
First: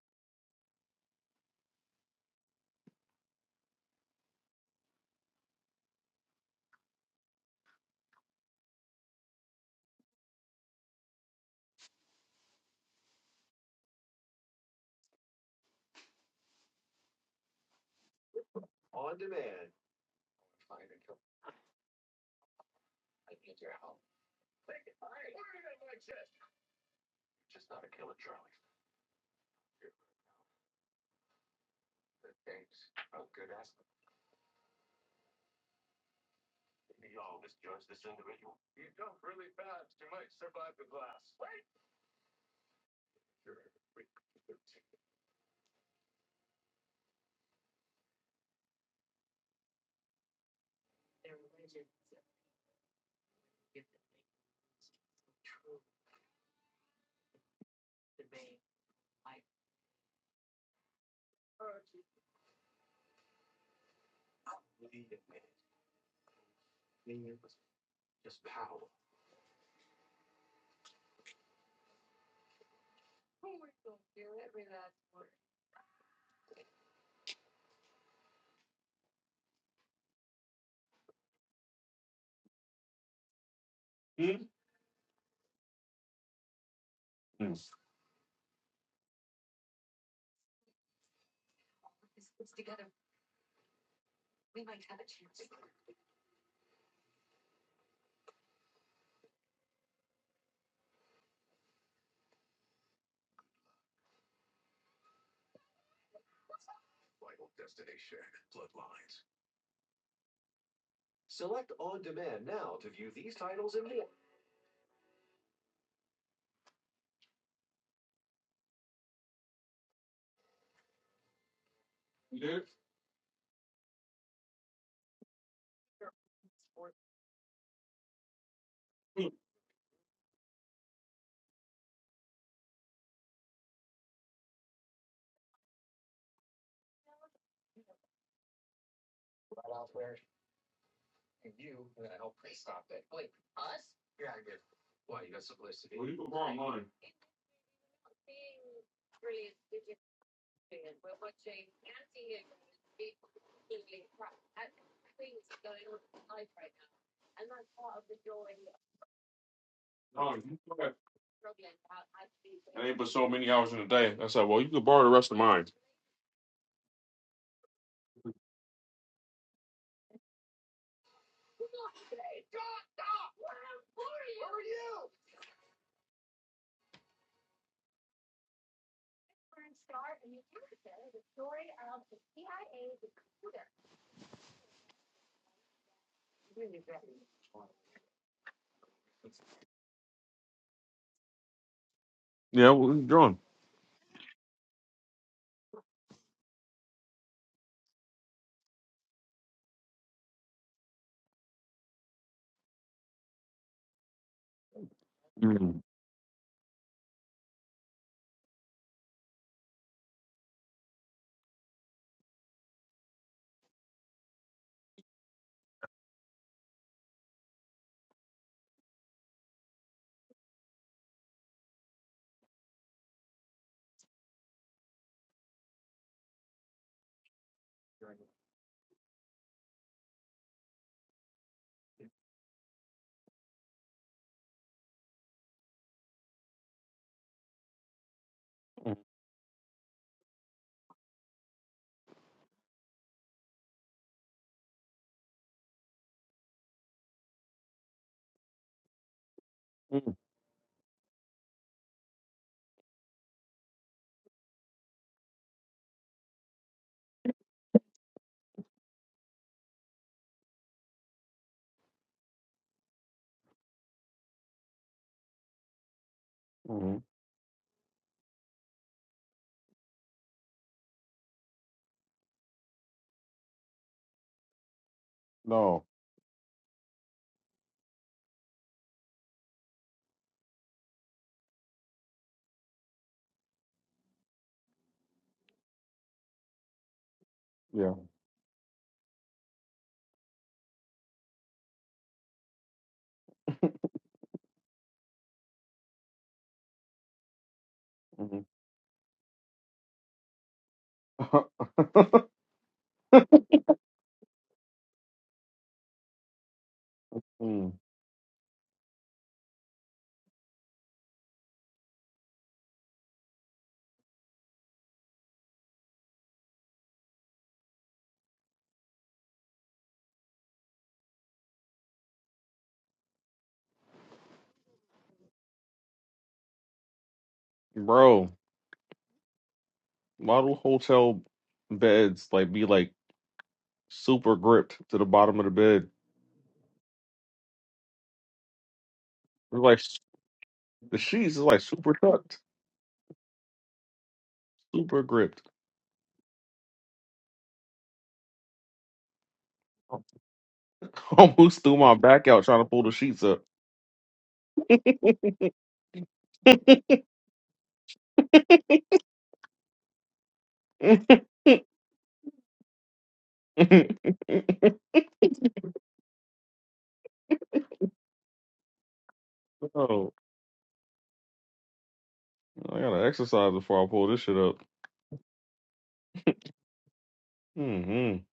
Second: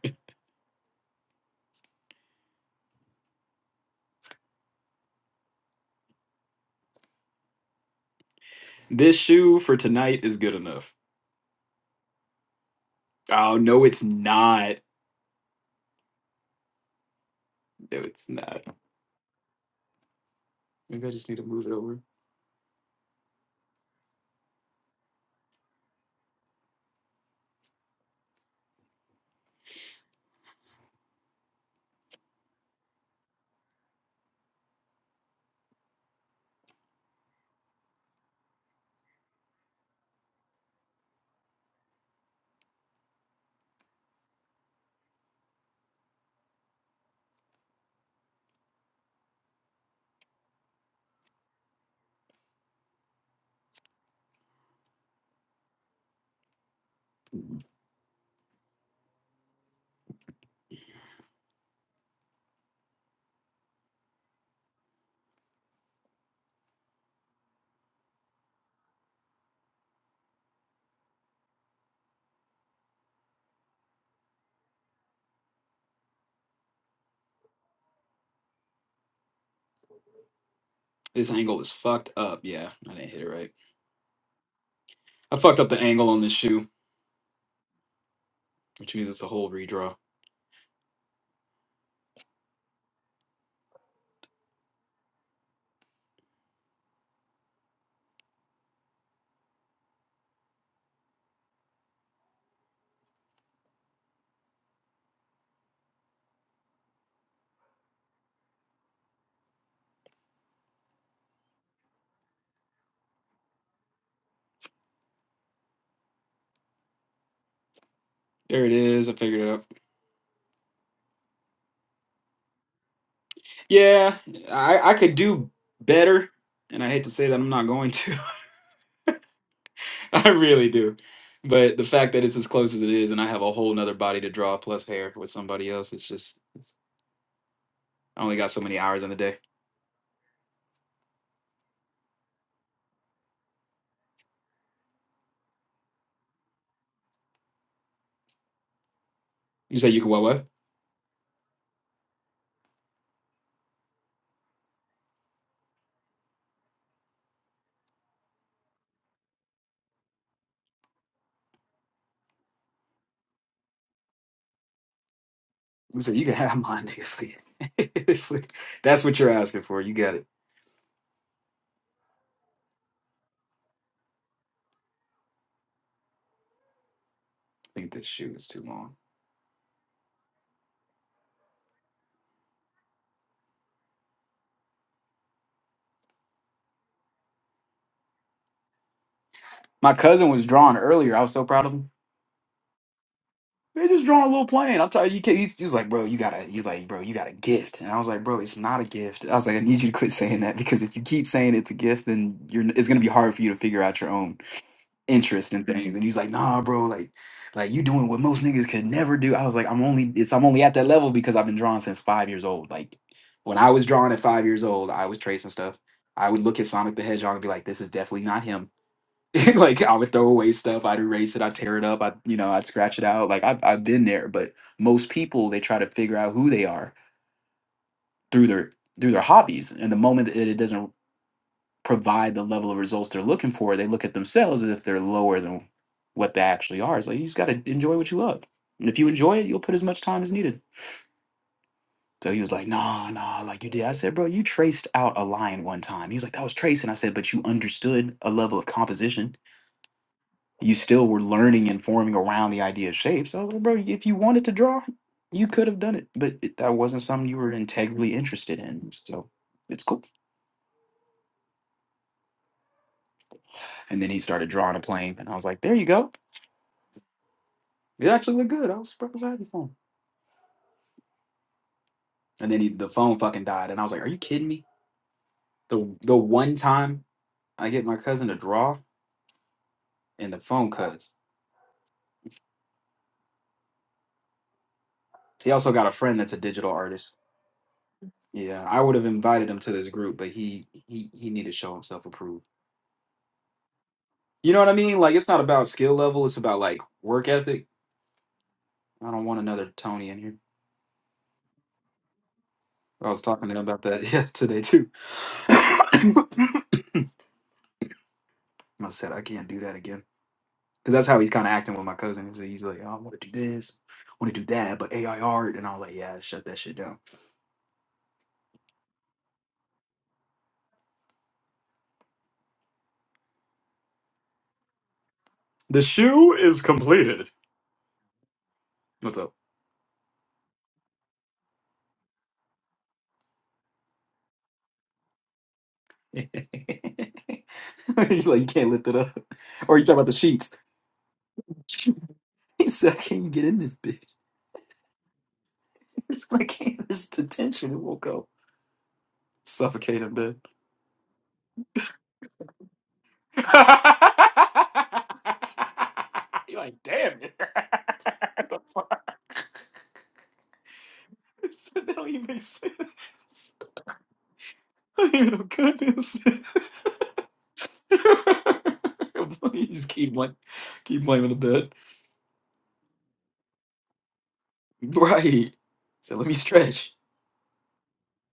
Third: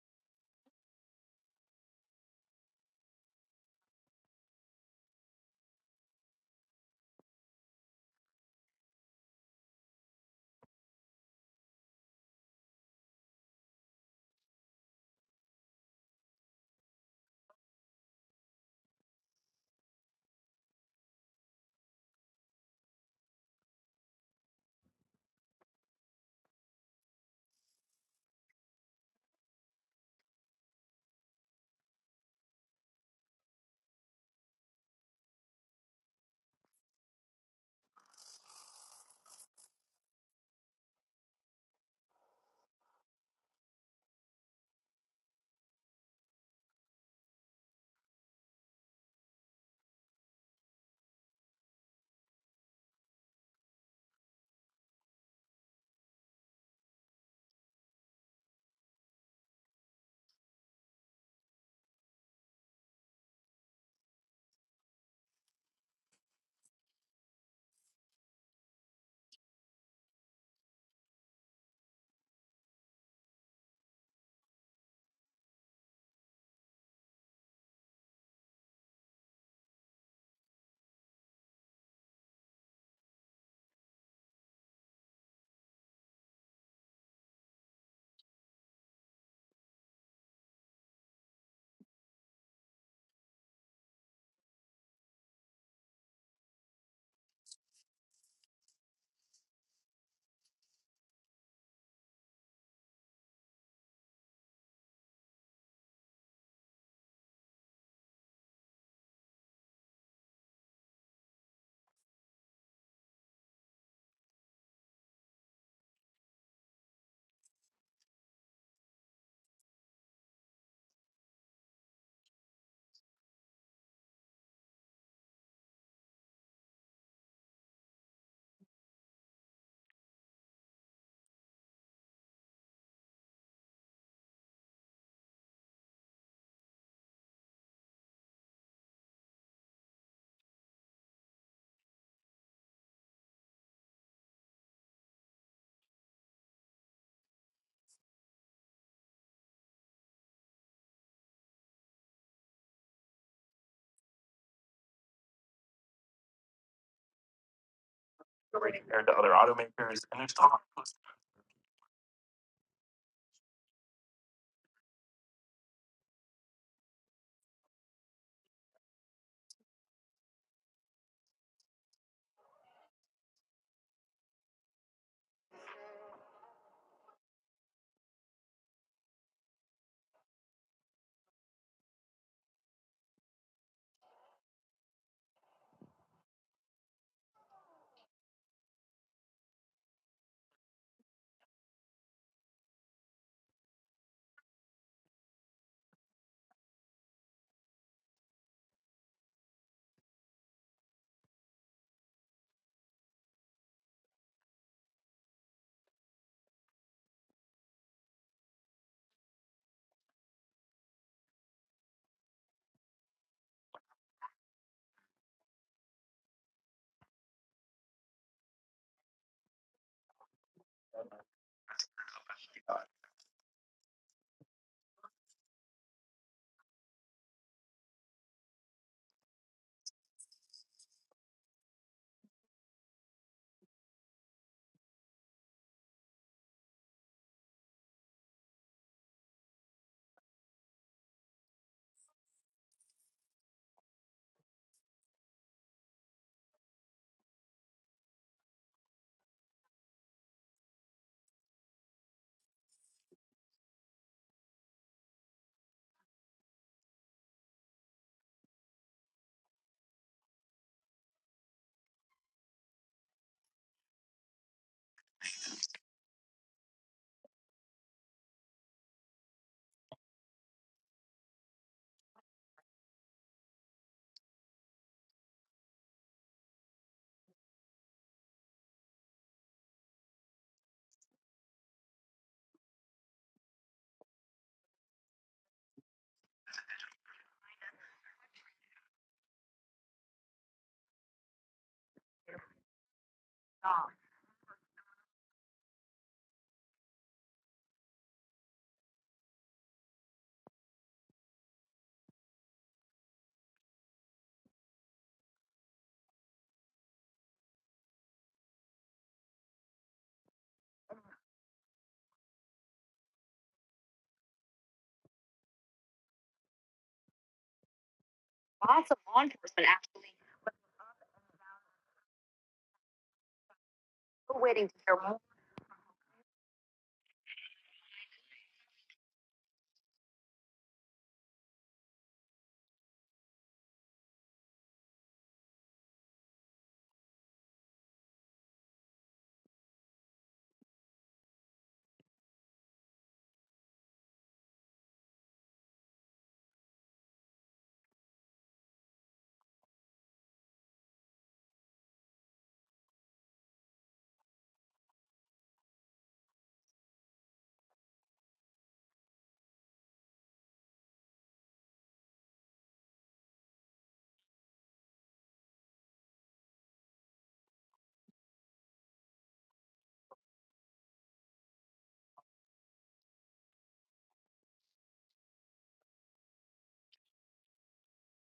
Speaker 2: this shoe for tonight is good enough. Oh, no, it's not. No, it's not. Maybe I just need to move it over. This angle is fucked up. Yeah, I didn't hit it right.
Speaker 3: Hmm?
Speaker 2: I fucked up the angle on this shoe, which means it's a whole redraw. There it is. I figured it out. Yeah, I, I could do better, and I hate to say that I'm not going to. I really do. But the fact that it's as close as it is, and I have a whole nother body to draw plus hair with somebody else, it's just it's, I only got so many hours in the day.
Speaker 3: Why you got someplace to be? Well, you can borrow mine.
Speaker 2: You say you can what what?
Speaker 3: No, you can- That ain't but so many hours in a day. I said, well, you could borrow the rest of mine.
Speaker 2: You say you can have mine, nigga. Flea. Flea. That's what you're asking for. You got it. I think this shoe is too long. My cousin was drawing earlier. I was so proud of him.
Speaker 3: Yeah, well,
Speaker 2: They just drawing a little plane. I'll tell you, you can't. He's, he was like, bro, you gotta. He was like, bro, you got a gift. And I was like, bro, it's not a gift. I was like, I need you to quit saying that because if you keep saying it's a gift, then you're. It's gonna be hard for you to figure out your own interest and
Speaker 3: you're
Speaker 2: things. And he's like, nah, bro, like, like you doing what most niggas could never do. I was like, I'm only. It's I'm only at that level because I've been drawing since five years old. Like, when I was drawing at five years old, I was tracing stuff. I would look at Sonic the Hedgehog and be like, this is definitely not him like I would throw away stuff, I'd erase it, I'd tear it up, I you know, I'd scratch it out. Like I've I've been there, but most people they try to figure out who they are through their through their hobbies. And the moment that it doesn't provide the level of results they're looking for, they look at themselves as if they're lower than what they actually are. It's like you just gotta enjoy what you love. And if you enjoy it, you'll put as much time as needed. So he was like, nah, nah, like you did. I said, bro, you traced out a line one time. He was like, that was tracing. I said, but you understood a level of composition
Speaker 3: on.
Speaker 2: you still were learning and forming around the idea of shape. So, like, bro, if you wanted to draw, you could have done it, but it, that wasn't something you were integrally interested in. So, it's cool. And then he started drawing a plane, and I was like, there you go.
Speaker 3: hmm
Speaker 2: It actually looked good. I was super happy for him. And then he, the phone fucking died, and I was like, are you kidding me?
Speaker 3: No.
Speaker 2: The the one time I get my cousin to draw, and the phone cuts. He also got a friend that's a digital artist.
Speaker 3: Yeah.
Speaker 2: Yeah, I would have invited him to this group, but he he he needed to show himself approved. You know what I mean? Like it's not about skill level, it's about like work ethic.
Speaker 3: hmm
Speaker 2: I don't want another Tony in here. I was talking to him about that yeah, today too. I
Speaker 3: mm.
Speaker 2: said I can't do that again. Cause that's how he's kind of acting with my cousin. He's like, he's like, "Oh, I want to do this, I want to do that, but AI art, and I was like, yeah, shut that shit down. The shoe is completed.
Speaker 3: Bro,
Speaker 2: What's up?
Speaker 3: Model hotel beds like be like super gripped to the bottom of the bed?
Speaker 2: you like you can't lift it up,
Speaker 3: They're
Speaker 2: or
Speaker 3: like
Speaker 2: you talking
Speaker 3: s-
Speaker 2: about the sheets?
Speaker 3: the sheets is like super tucked,
Speaker 2: Zach, can you get
Speaker 3: super gripped.
Speaker 2: it? Yo.
Speaker 3: Almost threw my back out trying to pull the sheets up.
Speaker 2: You're like,
Speaker 3: Oh,
Speaker 2: Keep blaming the bed.
Speaker 3: I gotta exercise before I pull this shit up.
Speaker 2: Right. So let me stretch.
Speaker 3: Mm-hmm.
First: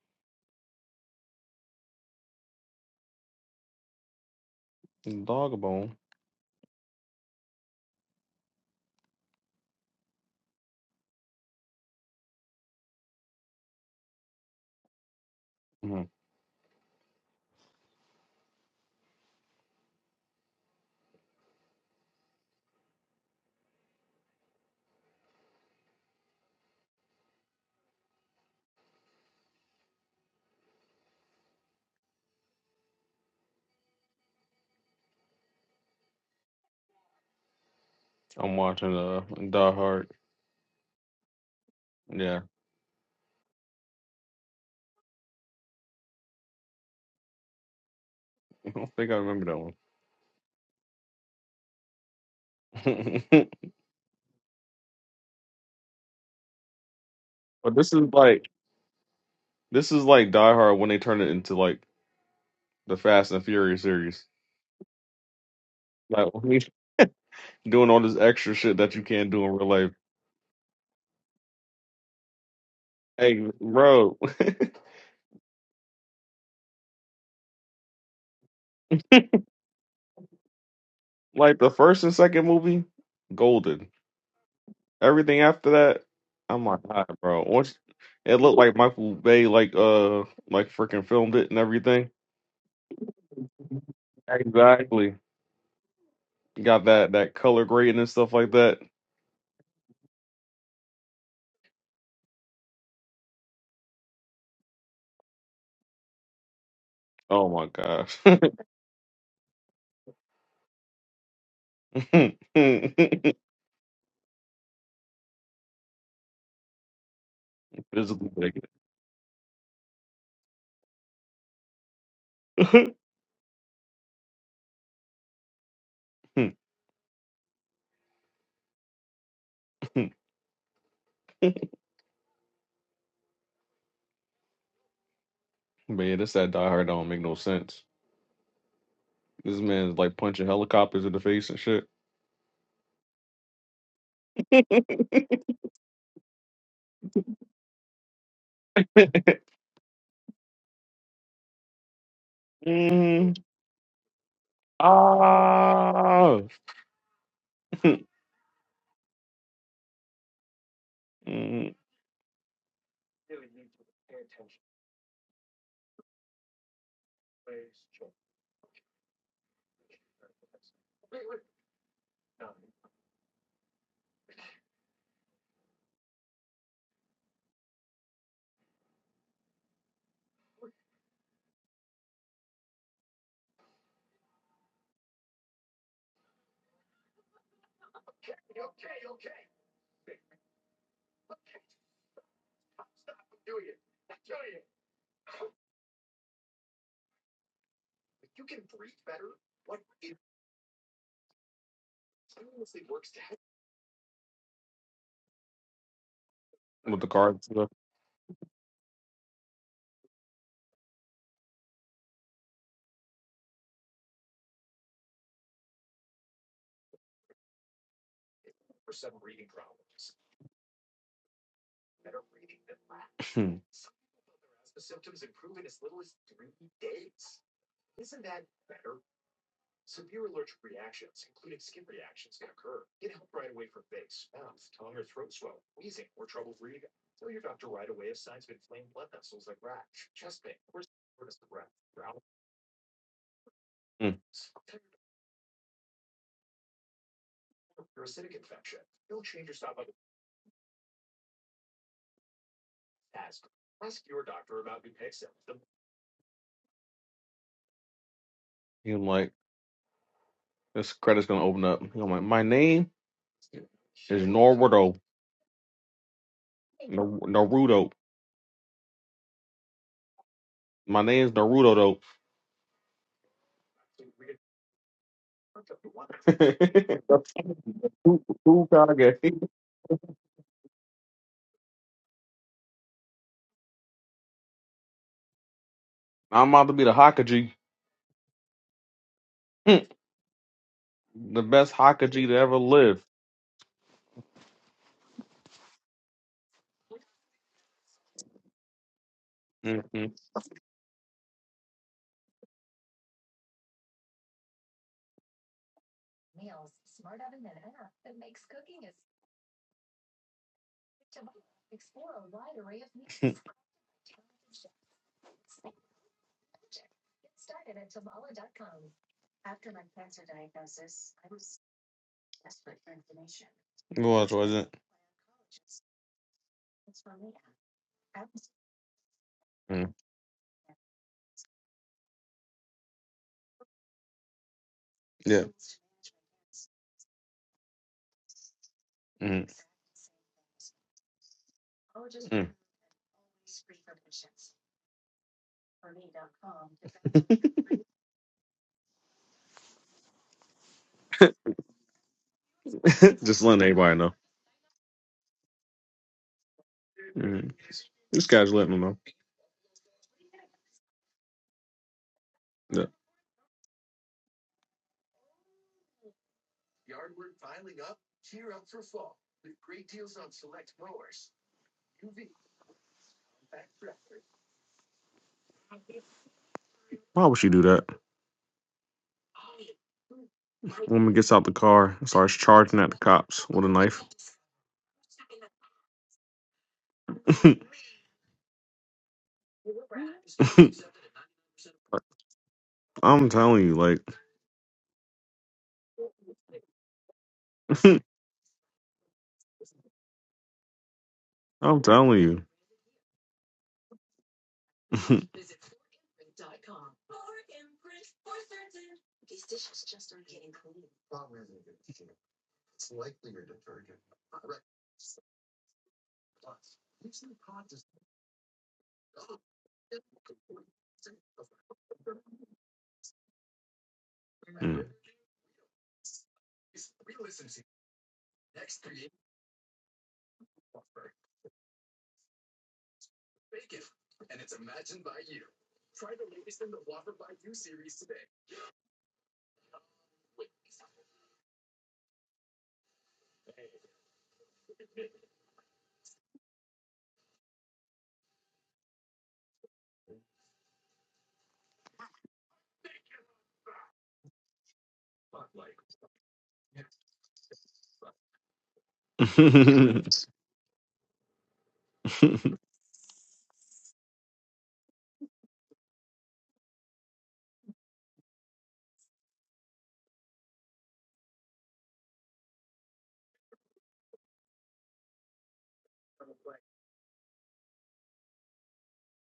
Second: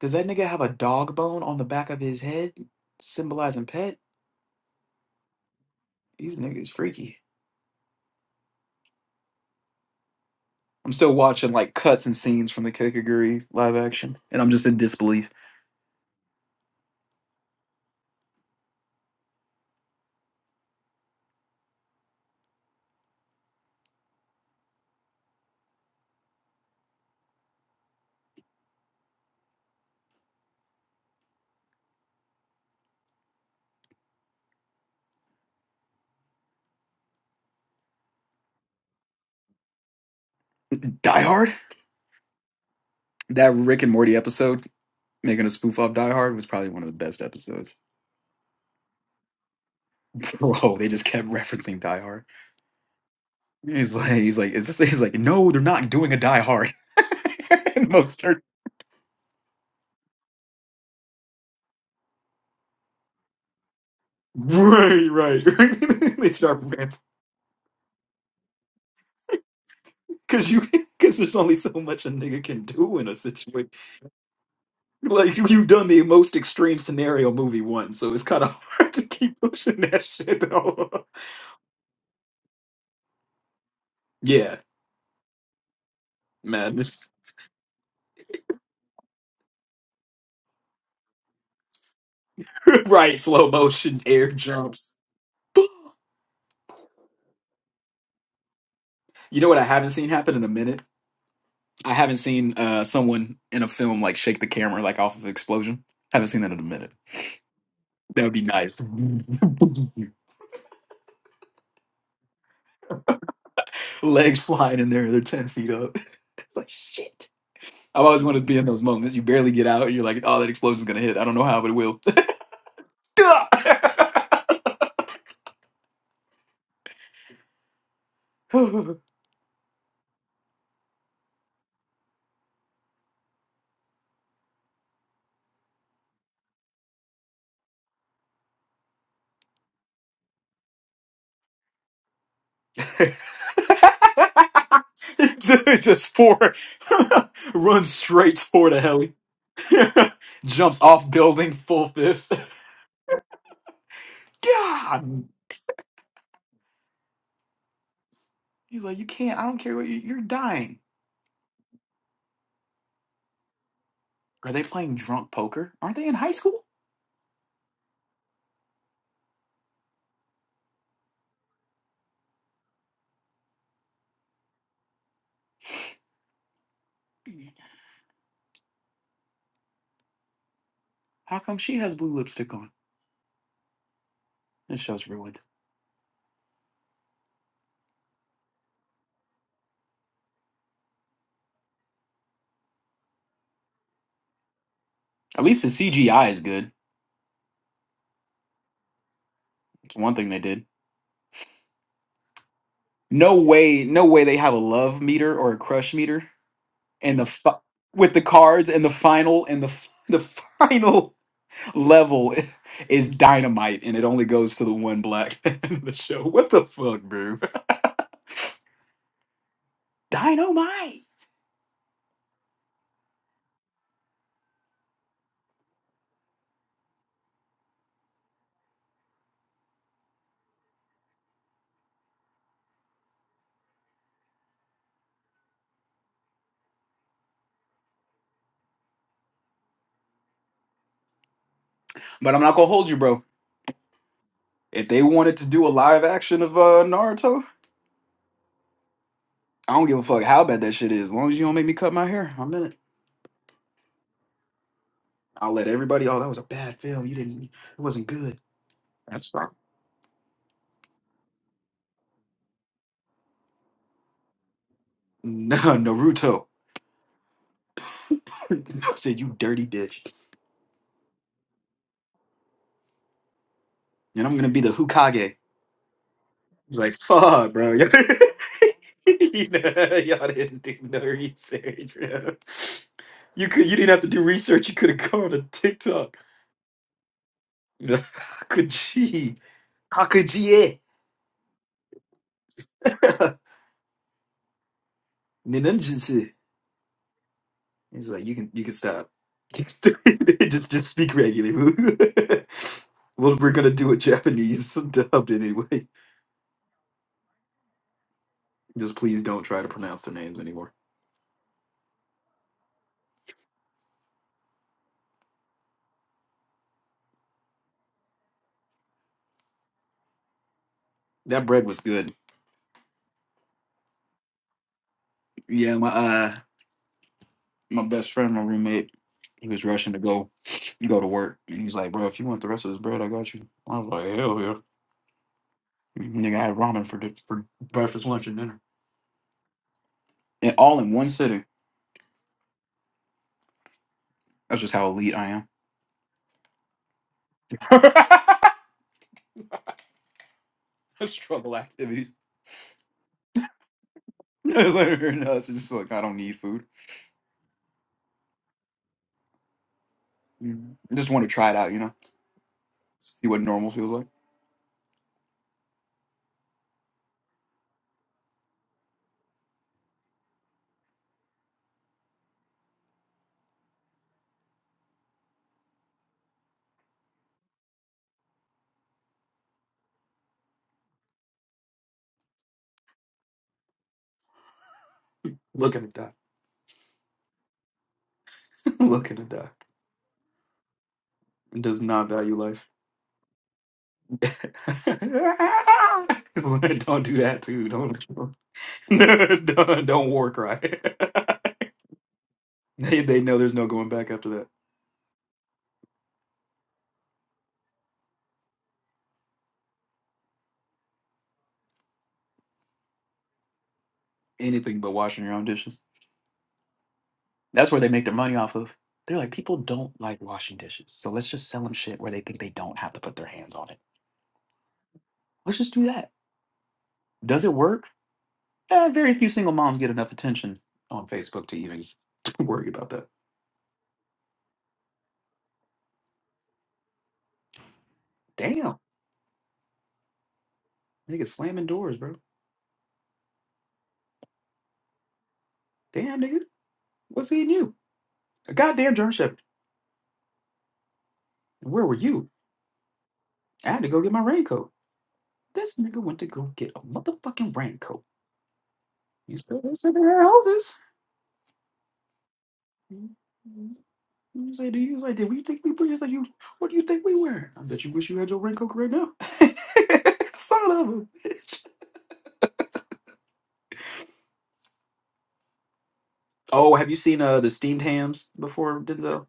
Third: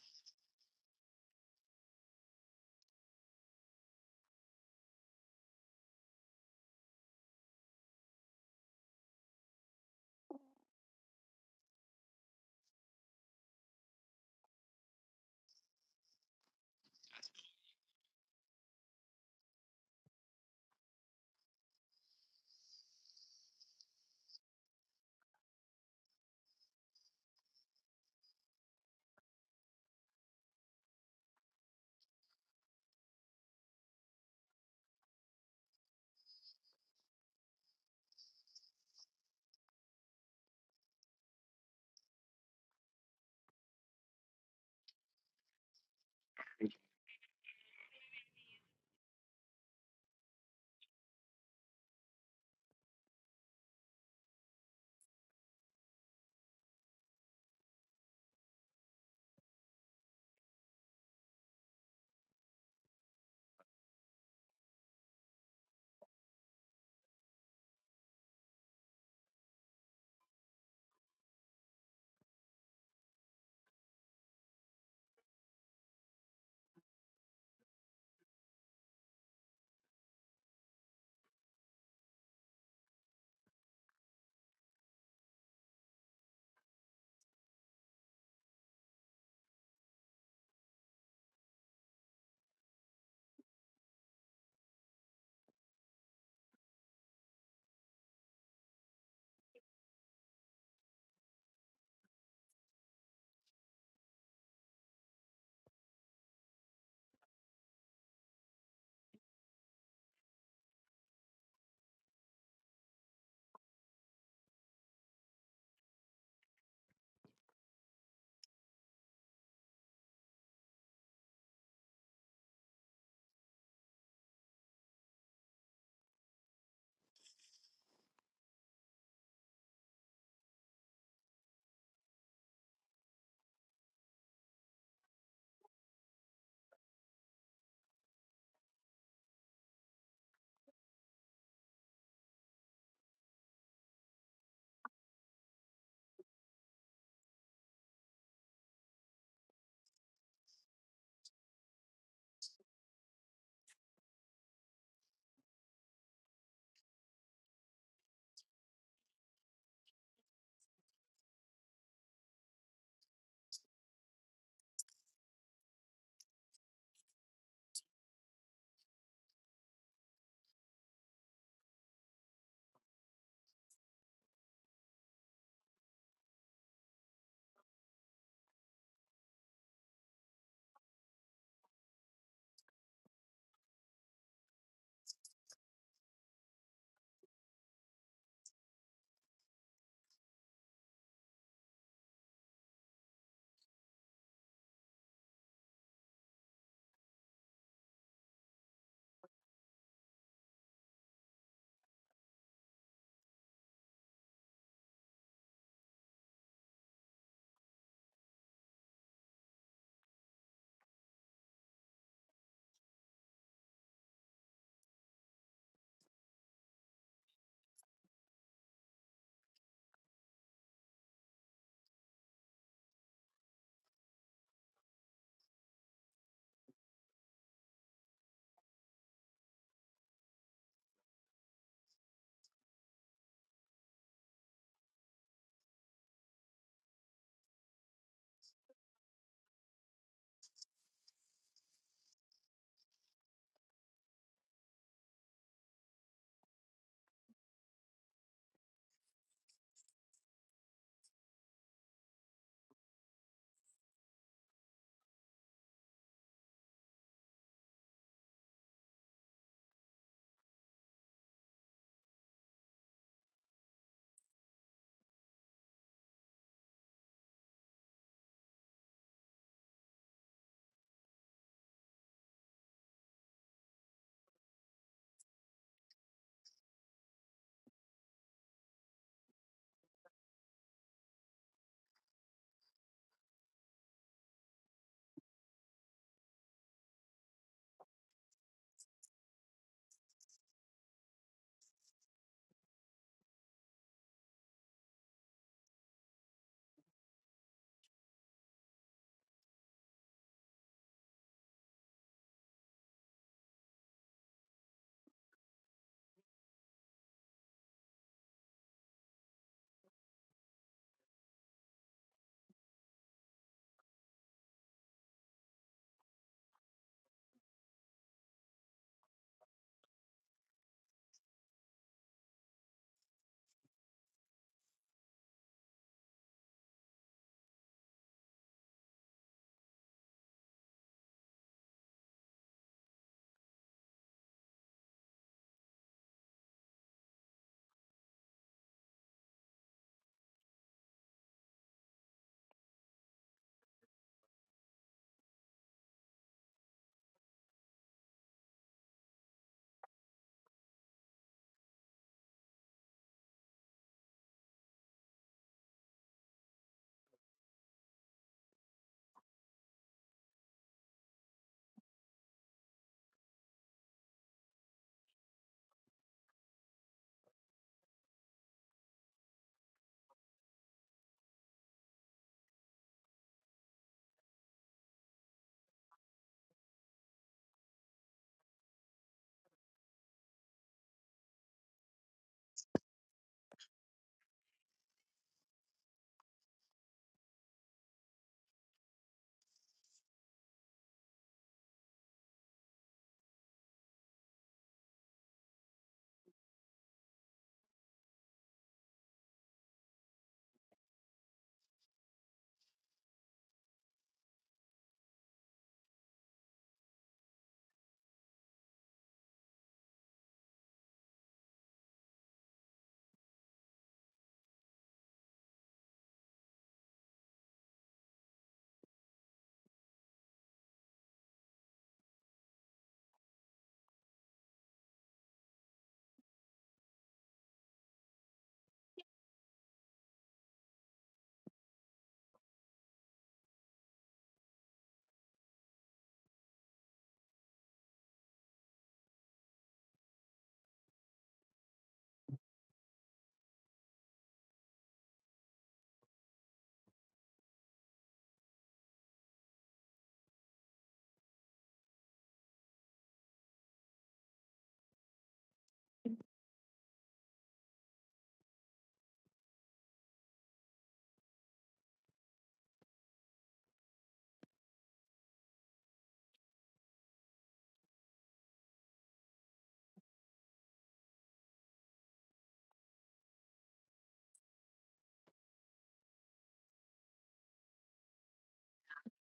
Speaker 2: Does that nigga have a dog bone on the back of his head symbolizing pet?
Speaker 3: Dog bone.
Speaker 2: These niggas freaky. I'm still watching like cuts and scenes from the Kikaguri live action, and I'm just in disbelief.
Speaker 3: hmm I'm watching uh Die Hard.
Speaker 2: Die Hard?
Speaker 3: Yeah,
Speaker 2: That Rick and Morty episode making a spoof off Die Hard was probably one of the best episodes.
Speaker 3: I don't think I remember that one.
Speaker 2: Bro, they just kept referencing Die Hard. He's like, he's like, is this? He's like, no, they're not doing a Die Hard.
Speaker 3: but
Speaker 2: And
Speaker 3: this is
Speaker 2: Most certain.
Speaker 3: like This is like Die Hard when they turn it into like the Fast and Furious series.
Speaker 2: Right, right.
Speaker 3: Like
Speaker 2: they
Speaker 3: when you
Speaker 2: start ranting
Speaker 3: doing all this extra shit that you can't do in real life.
Speaker 2: because you because there's only so much a nigga can do in a
Speaker 3: Hey,
Speaker 2: situation.
Speaker 3: bro,
Speaker 2: Like you, you've done the most extreme scenario movie once, so it's kind of hard to keep pushing that shit though.
Speaker 3: like the first and second movie, golden.
Speaker 2: Yeah,
Speaker 3: Everything after that, I'm
Speaker 2: man.
Speaker 3: like, "All
Speaker 2: This,
Speaker 3: right, bro. Once it looked like Michael Bay, like uh, like freaking filmed it and everything.
Speaker 2: right, slow motion air jumps.
Speaker 3: Exactly. got that that color grading and stuff like that.
Speaker 2: You know what I haven't seen happen in a minute? I haven't seen uh, someone in a film like shake the camera like off of explosion. Haven't seen that in a minute.
Speaker 3: Oh my gosh.
Speaker 2: That would be nice. Legs flying in there, they're ten feet up. It's like shit. I've always wanted to
Speaker 3: Visibly
Speaker 2: be in those moments. You barely get out, you're like, oh, that explosion's gonna hit. I don't know how, but it will.
Speaker 3: big. Man, this that Die Hard don't make no sense. This man's like punching helicopters in the face and shit.
Speaker 2: It Just runs straight toward a heli, jumps off building full fist.
Speaker 3: Mm.
Speaker 2: God,
Speaker 3: Ah.
Speaker 2: he's like, you can't. I don't care what you, you're dying.
Speaker 3: Mm.
Speaker 2: Are they playing drunk poker? Aren't they in high school? How come she has blue lipstick on? This show's ruined. At least the CGI is good. It's one thing they did. No way, no way they have a love meter or a crush meter,
Speaker 3: With the
Speaker 2: and the
Speaker 3: car. and
Speaker 2: fi-
Speaker 3: stuff.
Speaker 2: with the cards and the final and the f- the final level i- is dynamite, and it only goes to the one black man in the show. What the fuck, bro? Dynamite. But I'm not gonna hold you, bro.
Speaker 3: Mm.
Speaker 2: If they wanted to do a live action of uh, Naruto, I don't give a fuck how bad that shit is. As long as you don't make me cut my hair, I'm in it. I'll let everybody. Oh, that was a bad film. You didn't. It wasn't good.
Speaker 3: He
Speaker 2: That's
Speaker 3: like
Speaker 2: fine.
Speaker 3: this credit's gonna open up. I'm like, my name. It's Naruto.
Speaker 2: No, Naruto.
Speaker 3: Nar- Naruto.
Speaker 2: said you dirty bitch,
Speaker 3: My name's Naruto though.
Speaker 2: and I'm gonna be the Hukage. He's like, fuck, bro.
Speaker 3: Hokage.
Speaker 2: Y'all y'all didn't do no research, bro. You could, you didn't have to do research. You could have gone to TikTok.
Speaker 3: I'm about to be the Hokage.
Speaker 2: Hakuji, Hakuji,
Speaker 3: the best Hokage to ever live.
Speaker 2: Ninjutsu. He's like, you can, you can stop.
Speaker 3: hmm
Speaker 2: Just, just, just speak regularly. well, we're gonna do a Japanese dubbed anyway. Just please don't try to pronounce the names anymore. That bread was good.
Speaker 3: It was, was it?
Speaker 2: Yeah, my uh my best friend, my roommate, he was rushing
Speaker 3: Mm.
Speaker 2: to go go to work. And he's like, bro, if you want the rest of this bread, I got you. I was like, hell yeah.
Speaker 3: Yeah.
Speaker 2: Nigga, I had ramen for di- for breakfast, lunch, and dinner.
Speaker 3: Mm.
Speaker 2: And all in one sitting.
Speaker 3: Mm.
Speaker 2: That's just how elite I am. Struggle activities.
Speaker 3: Just letting everybody know.
Speaker 2: I like, no, it's just like I don't need food.
Speaker 3: Mm. This guy's letting them know.
Speaker 2: Mhm. I just want to try it out, you know?
Speaker 3: Yeah.
Speaker 2: See what normal feels like.
Speaker 3: Why would she do that? Woman gets out the car and starts charging at the cops with a knife.
Speaker 2: Look at it die. Look at it die. It does not value life.
Speaker 3: I'm telling you, like,
Speaker 2: It's like, don't do that too. Don't don't, don't war cry.
Speaker 3: I'm telling you.
Speaker 2: they they know there's no going back after that. Anything but washing your own dishes. That's where they make their money off of. They're like, people don't like washing dishes, so let's just sell them shit where they think they don't have to put their hands on it.
Speaker 3: Mm.
Speaker 2: Let's just do that. Does it work? Eh, very few single moms get enough attention on Facebook to even worry about that. Damn, nigga slamming doors, bro. Damn, nigga, what's he in you? A goddamn germ shepherd. Where were you? I had to go get my raincoat. This nigga went to go get a motherfucking raincoat You still they sit in their houses.
Speaker 3: Mm-mm.
Speaker 2: He was like, he was like, did we think we put? He's like, you, what do you think we wear? I bet you wish you had your raincoat right now. Son of a bitch. Oh, have you seen uh the steamed hams before, Denzel?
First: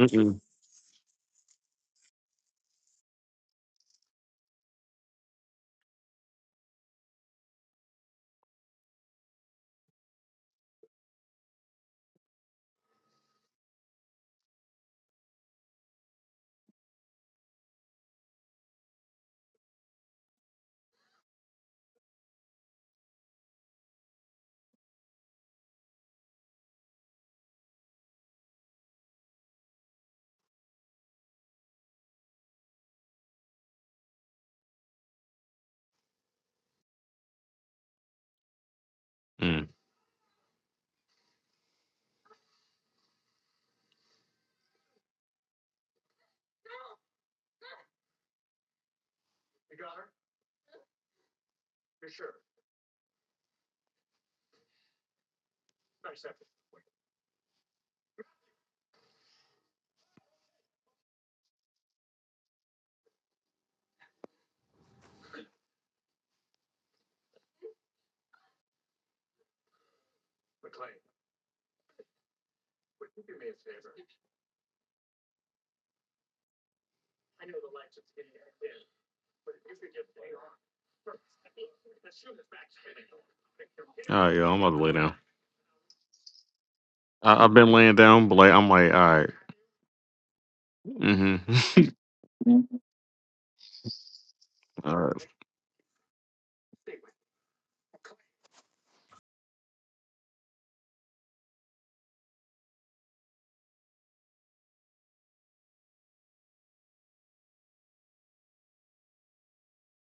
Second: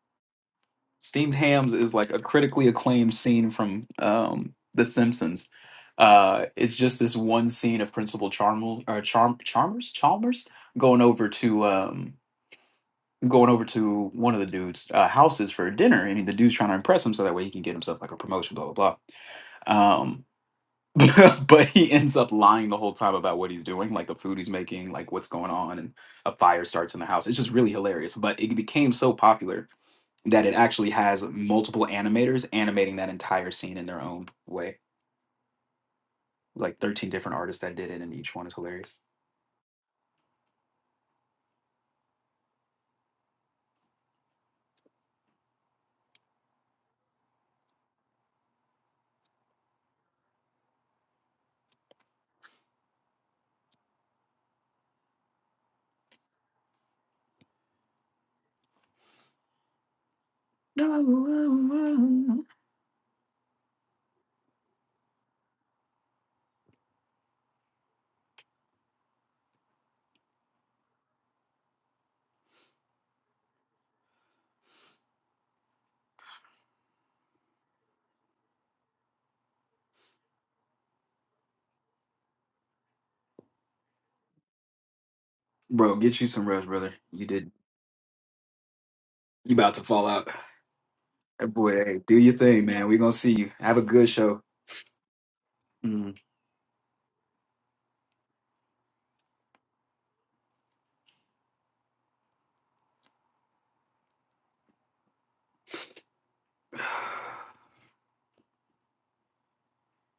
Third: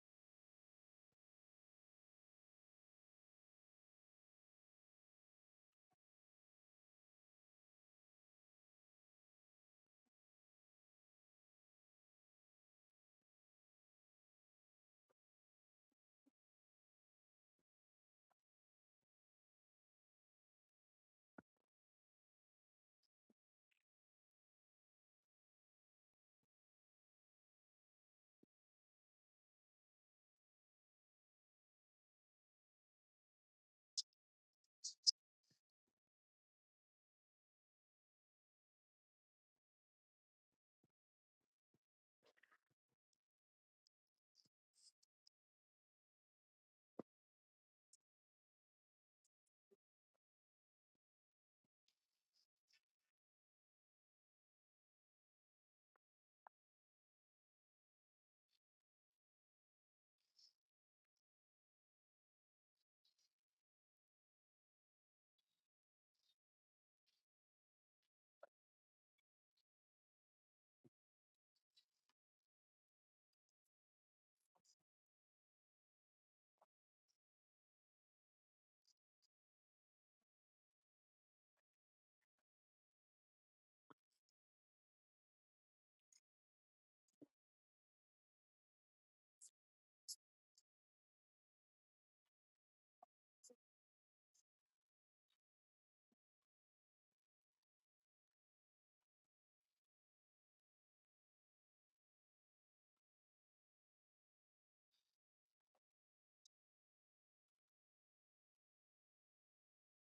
Speaker 3: Mm.
Speaker 2: Steamed hams is like a critically acclaimed scene from um The Simpsons. Uh, it's just this one scene of Principal Charmel or Charm Chalmers Chalmers going over to um going over to one of the dudes' uh, houses for dinner, and the dude's trying to impress him so that way he can get himself like a promotion, blah blah blah. Um, but he ends up lying the whole time about what he's doing, like the food he's making, like what's going on, and a fire starts in the house. It's just really hilarious. But it became so popular that it actually has multiple animators animating that entire scene in their own way. Like 13 different artists that did it, and each one is hilarious.
Speaker 3: all right, yo, I'm about to lay down.
Speaker 2: Bro, get you some rest, brother. You
Speaker 3: I,
Speaker 2: did.
Speaker 3: I've been laying down, but like, I'm like, all right.
Speaker 2: You about to fall out. Hey,
Speaker 3: Mm-hmm.
Speaker 2: boy, hey, do your thing, man. We're gonna see you. Have a good show. Mm.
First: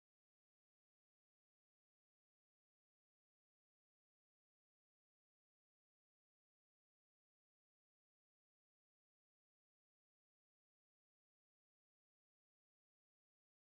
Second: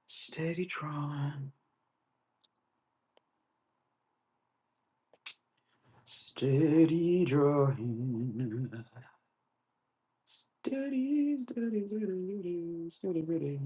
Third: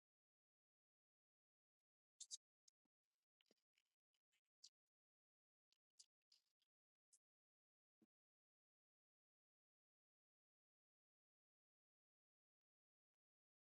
Speaker 2: Steady drawing, steady drawing, steady, steady, steady, steady, steady.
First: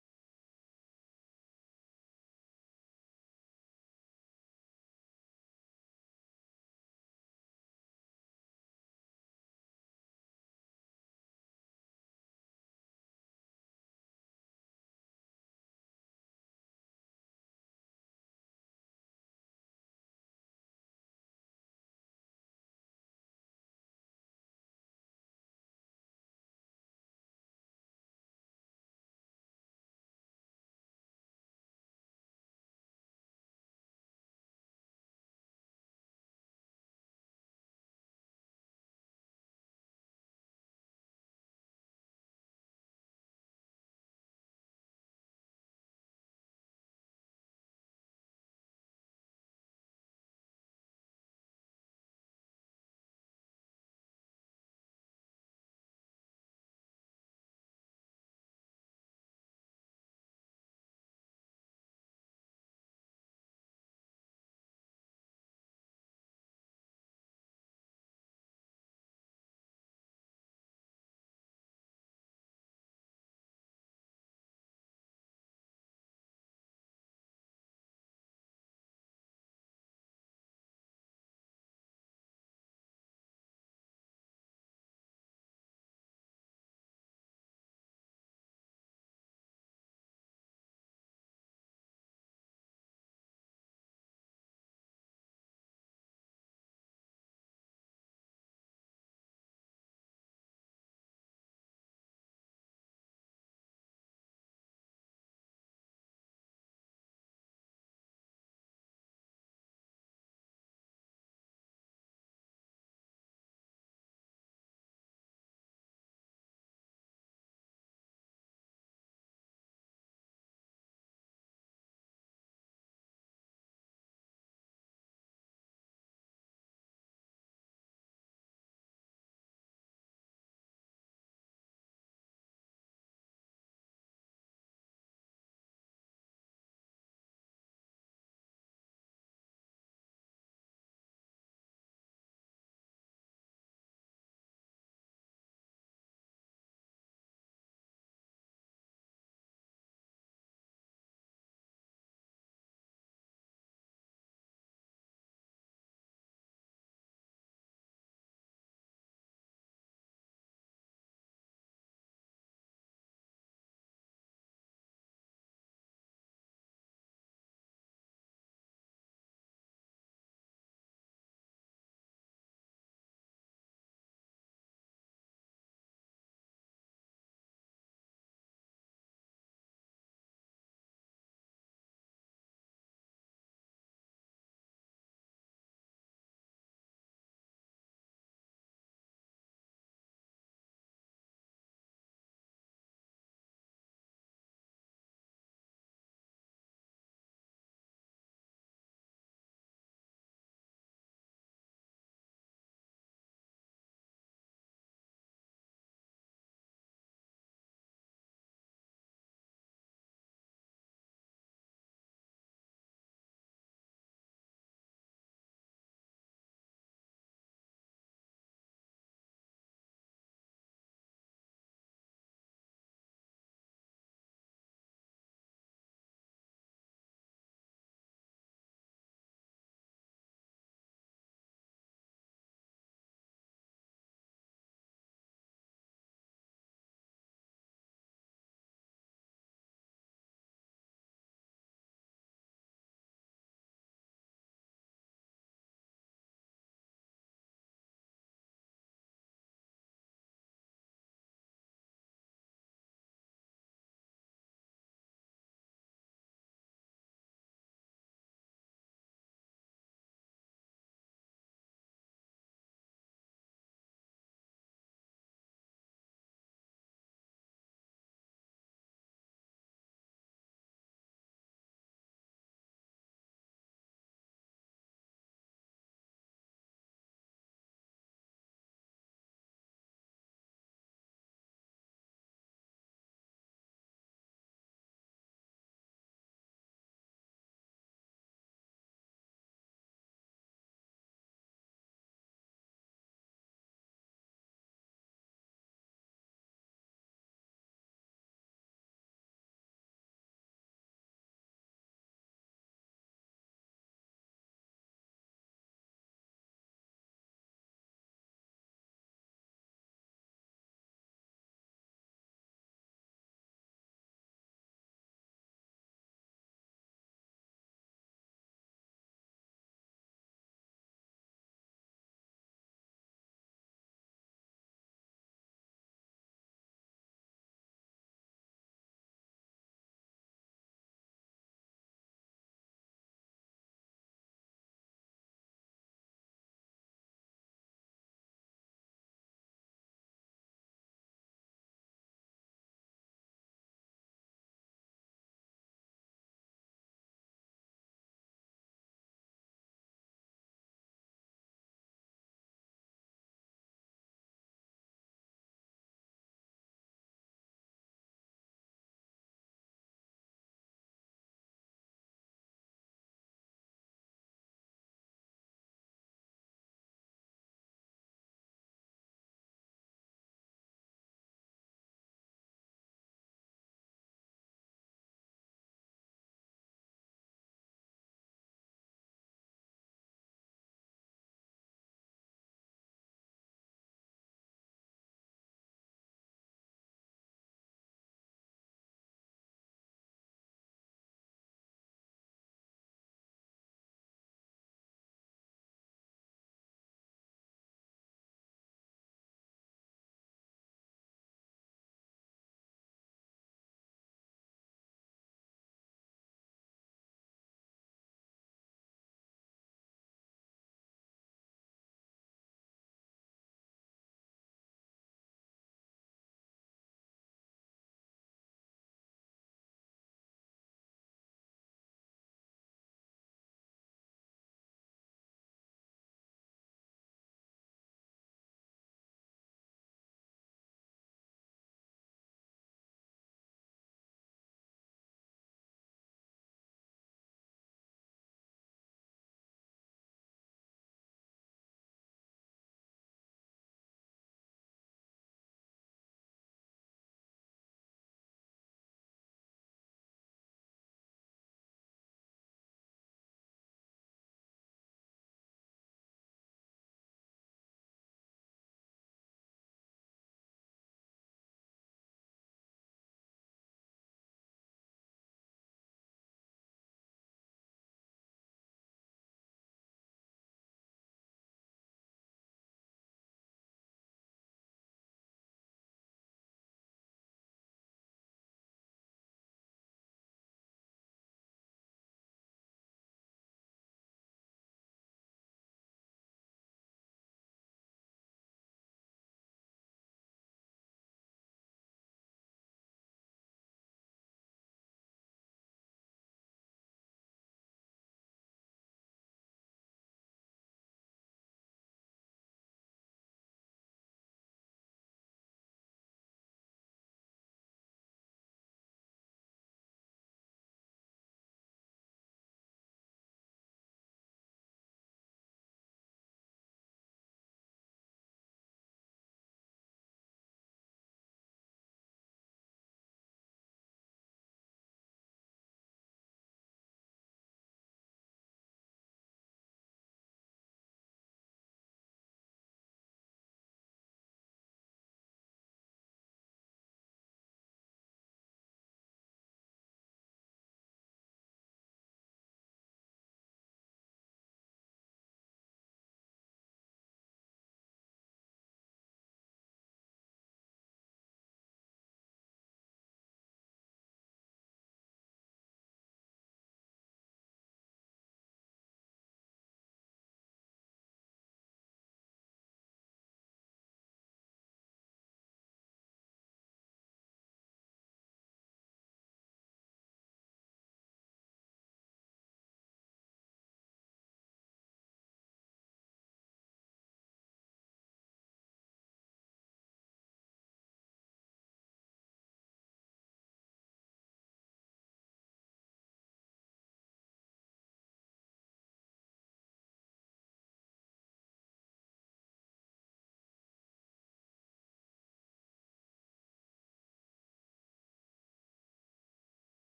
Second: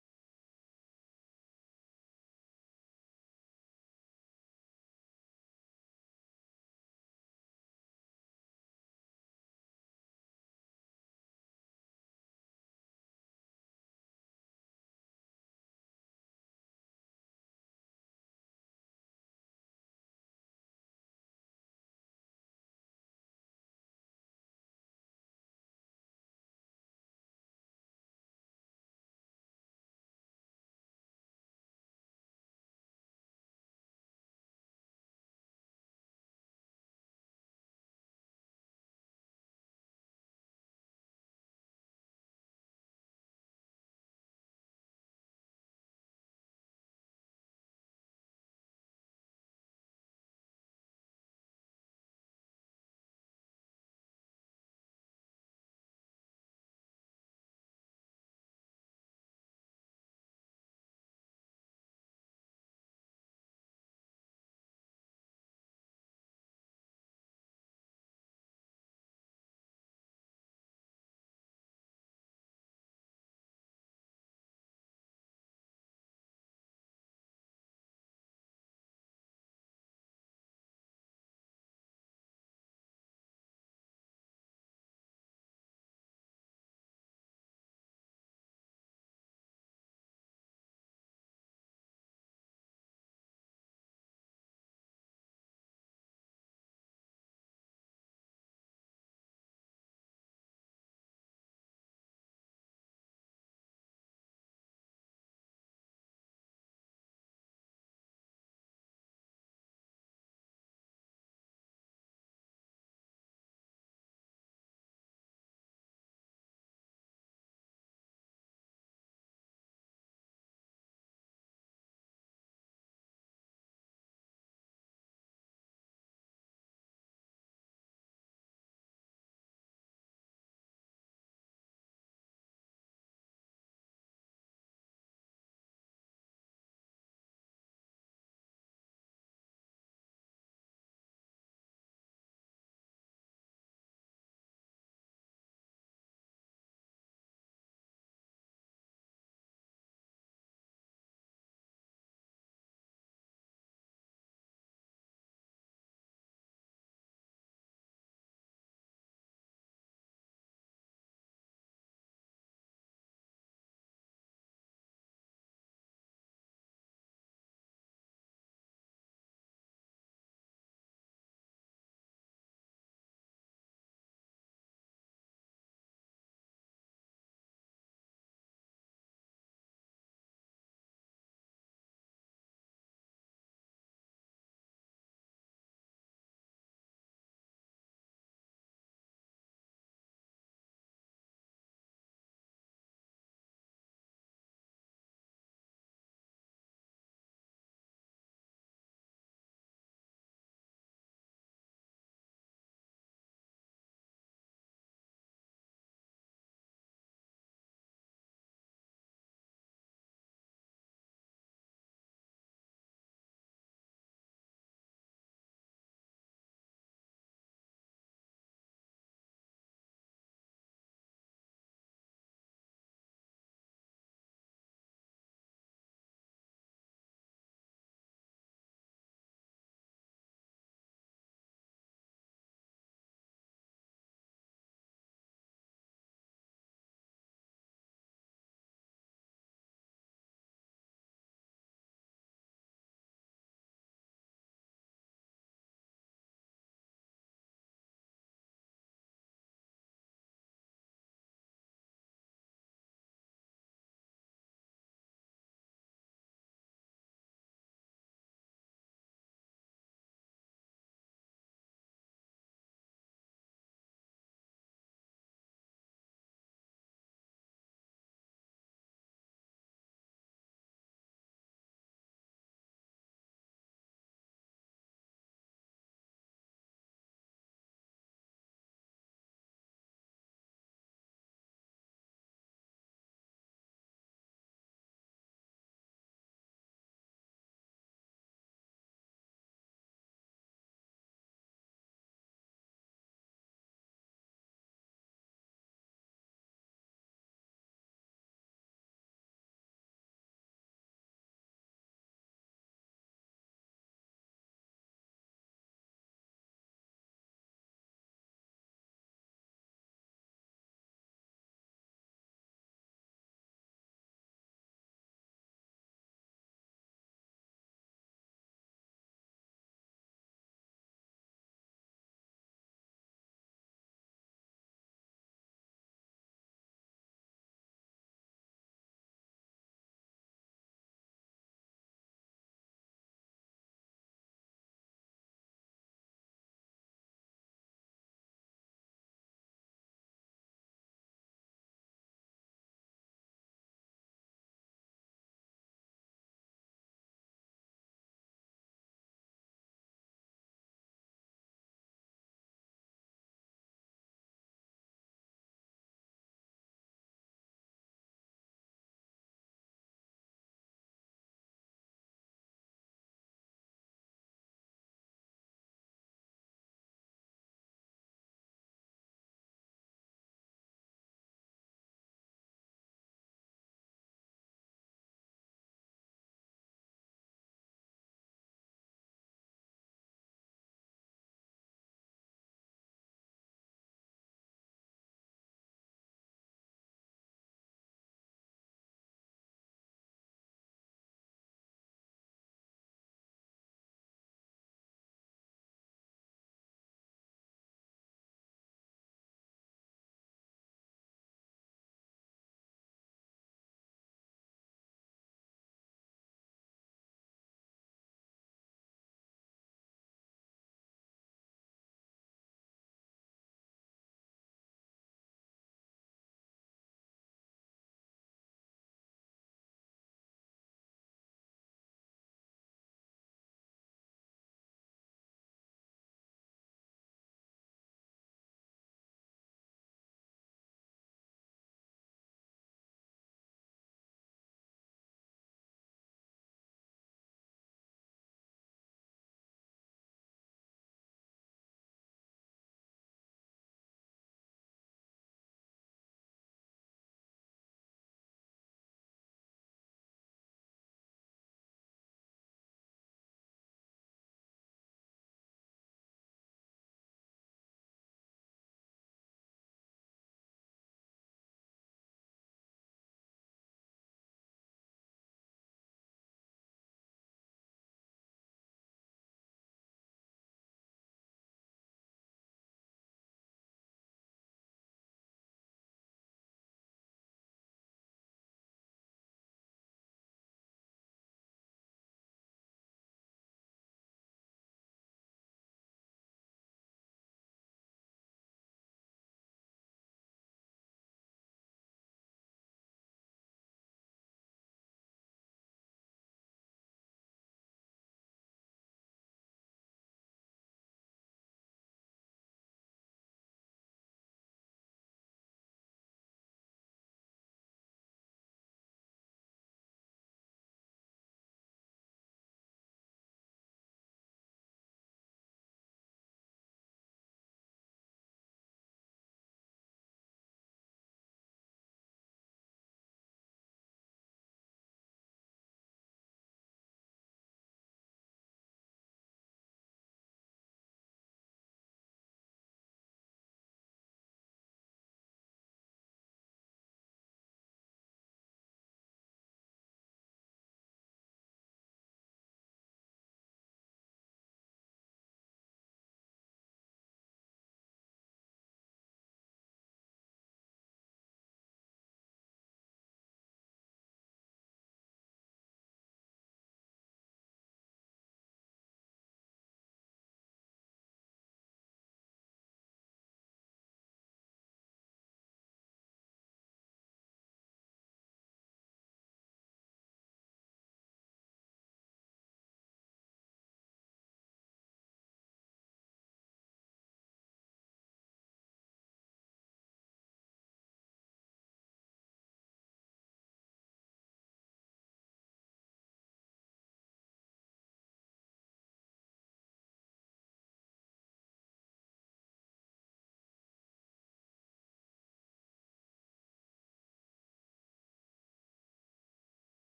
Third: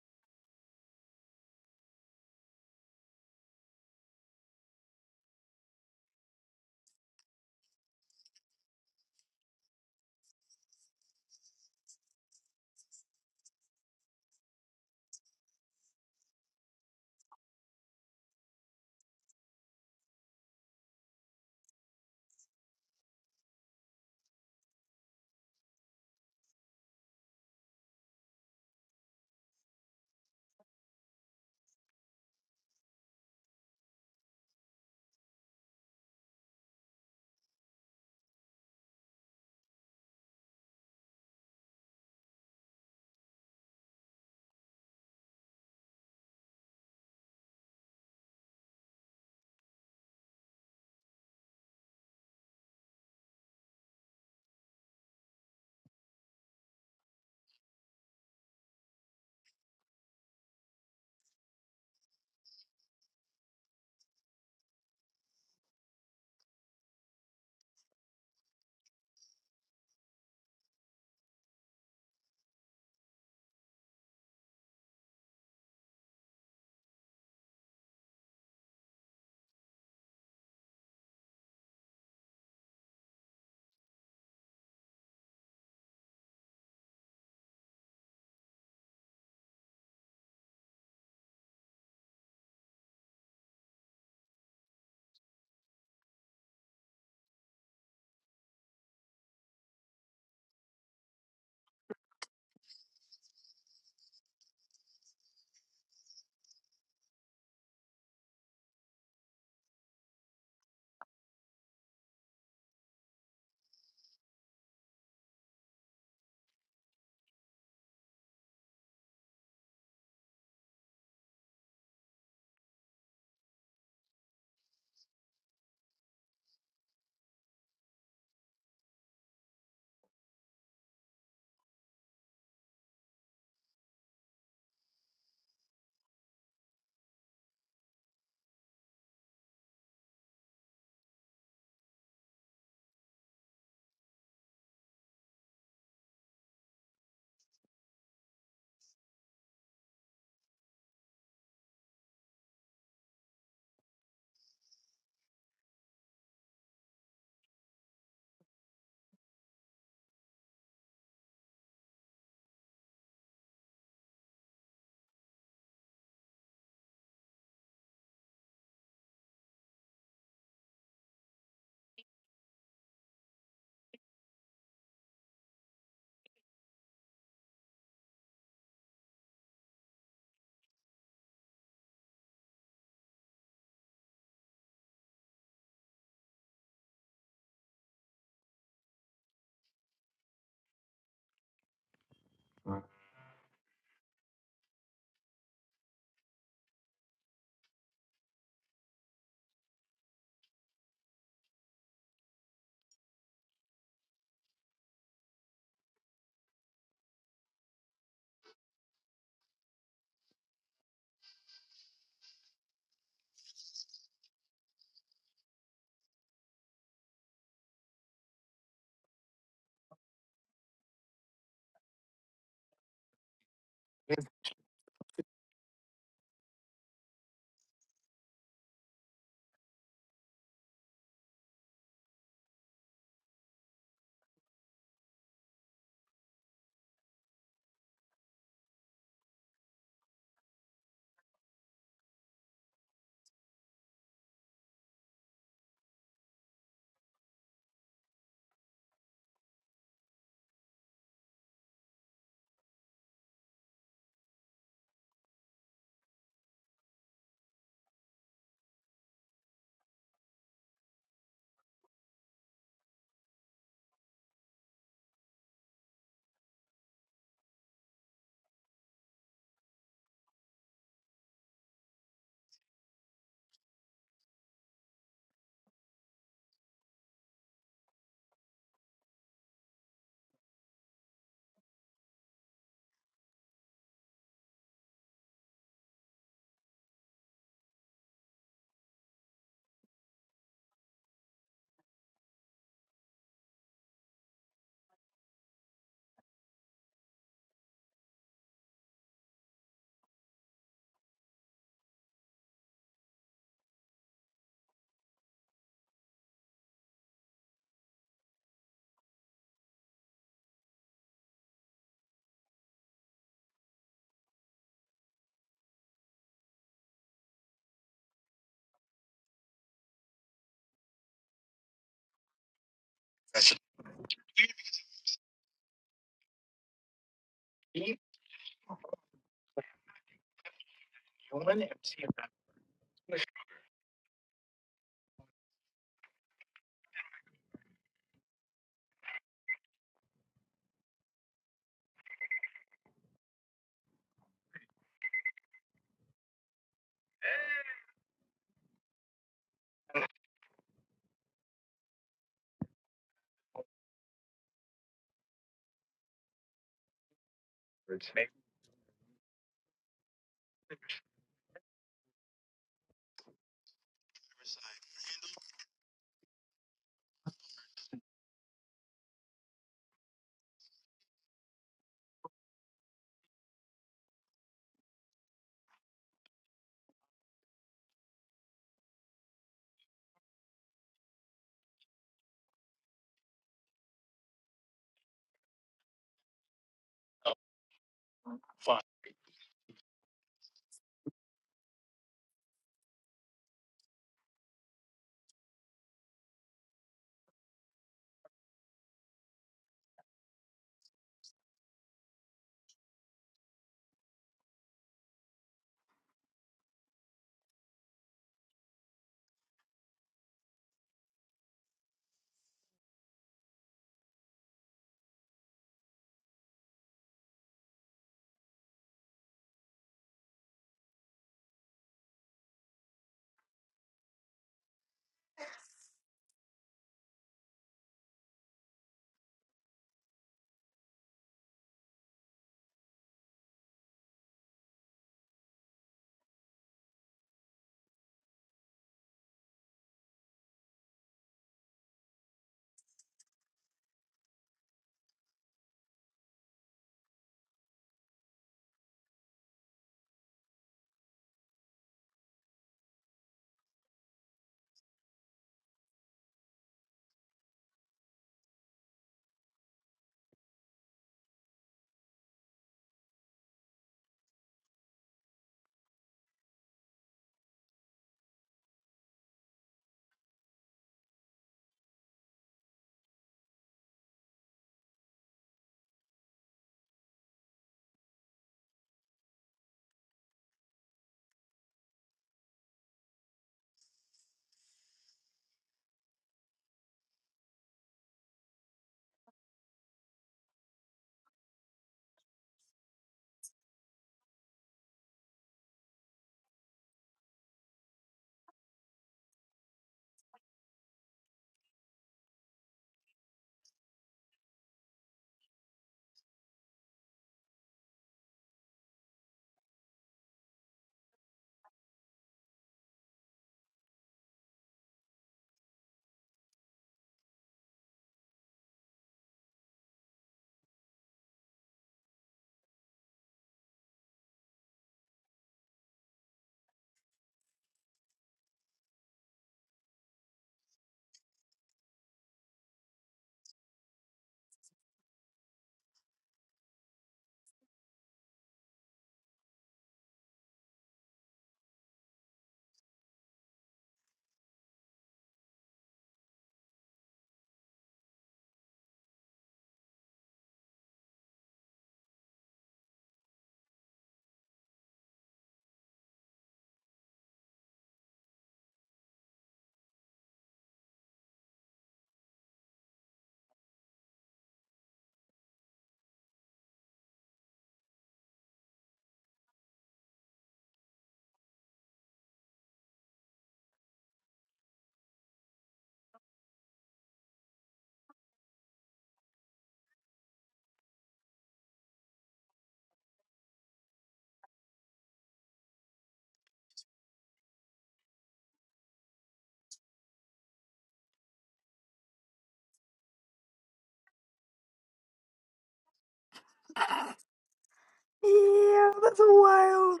Speaker 1: Yeah, that's wild.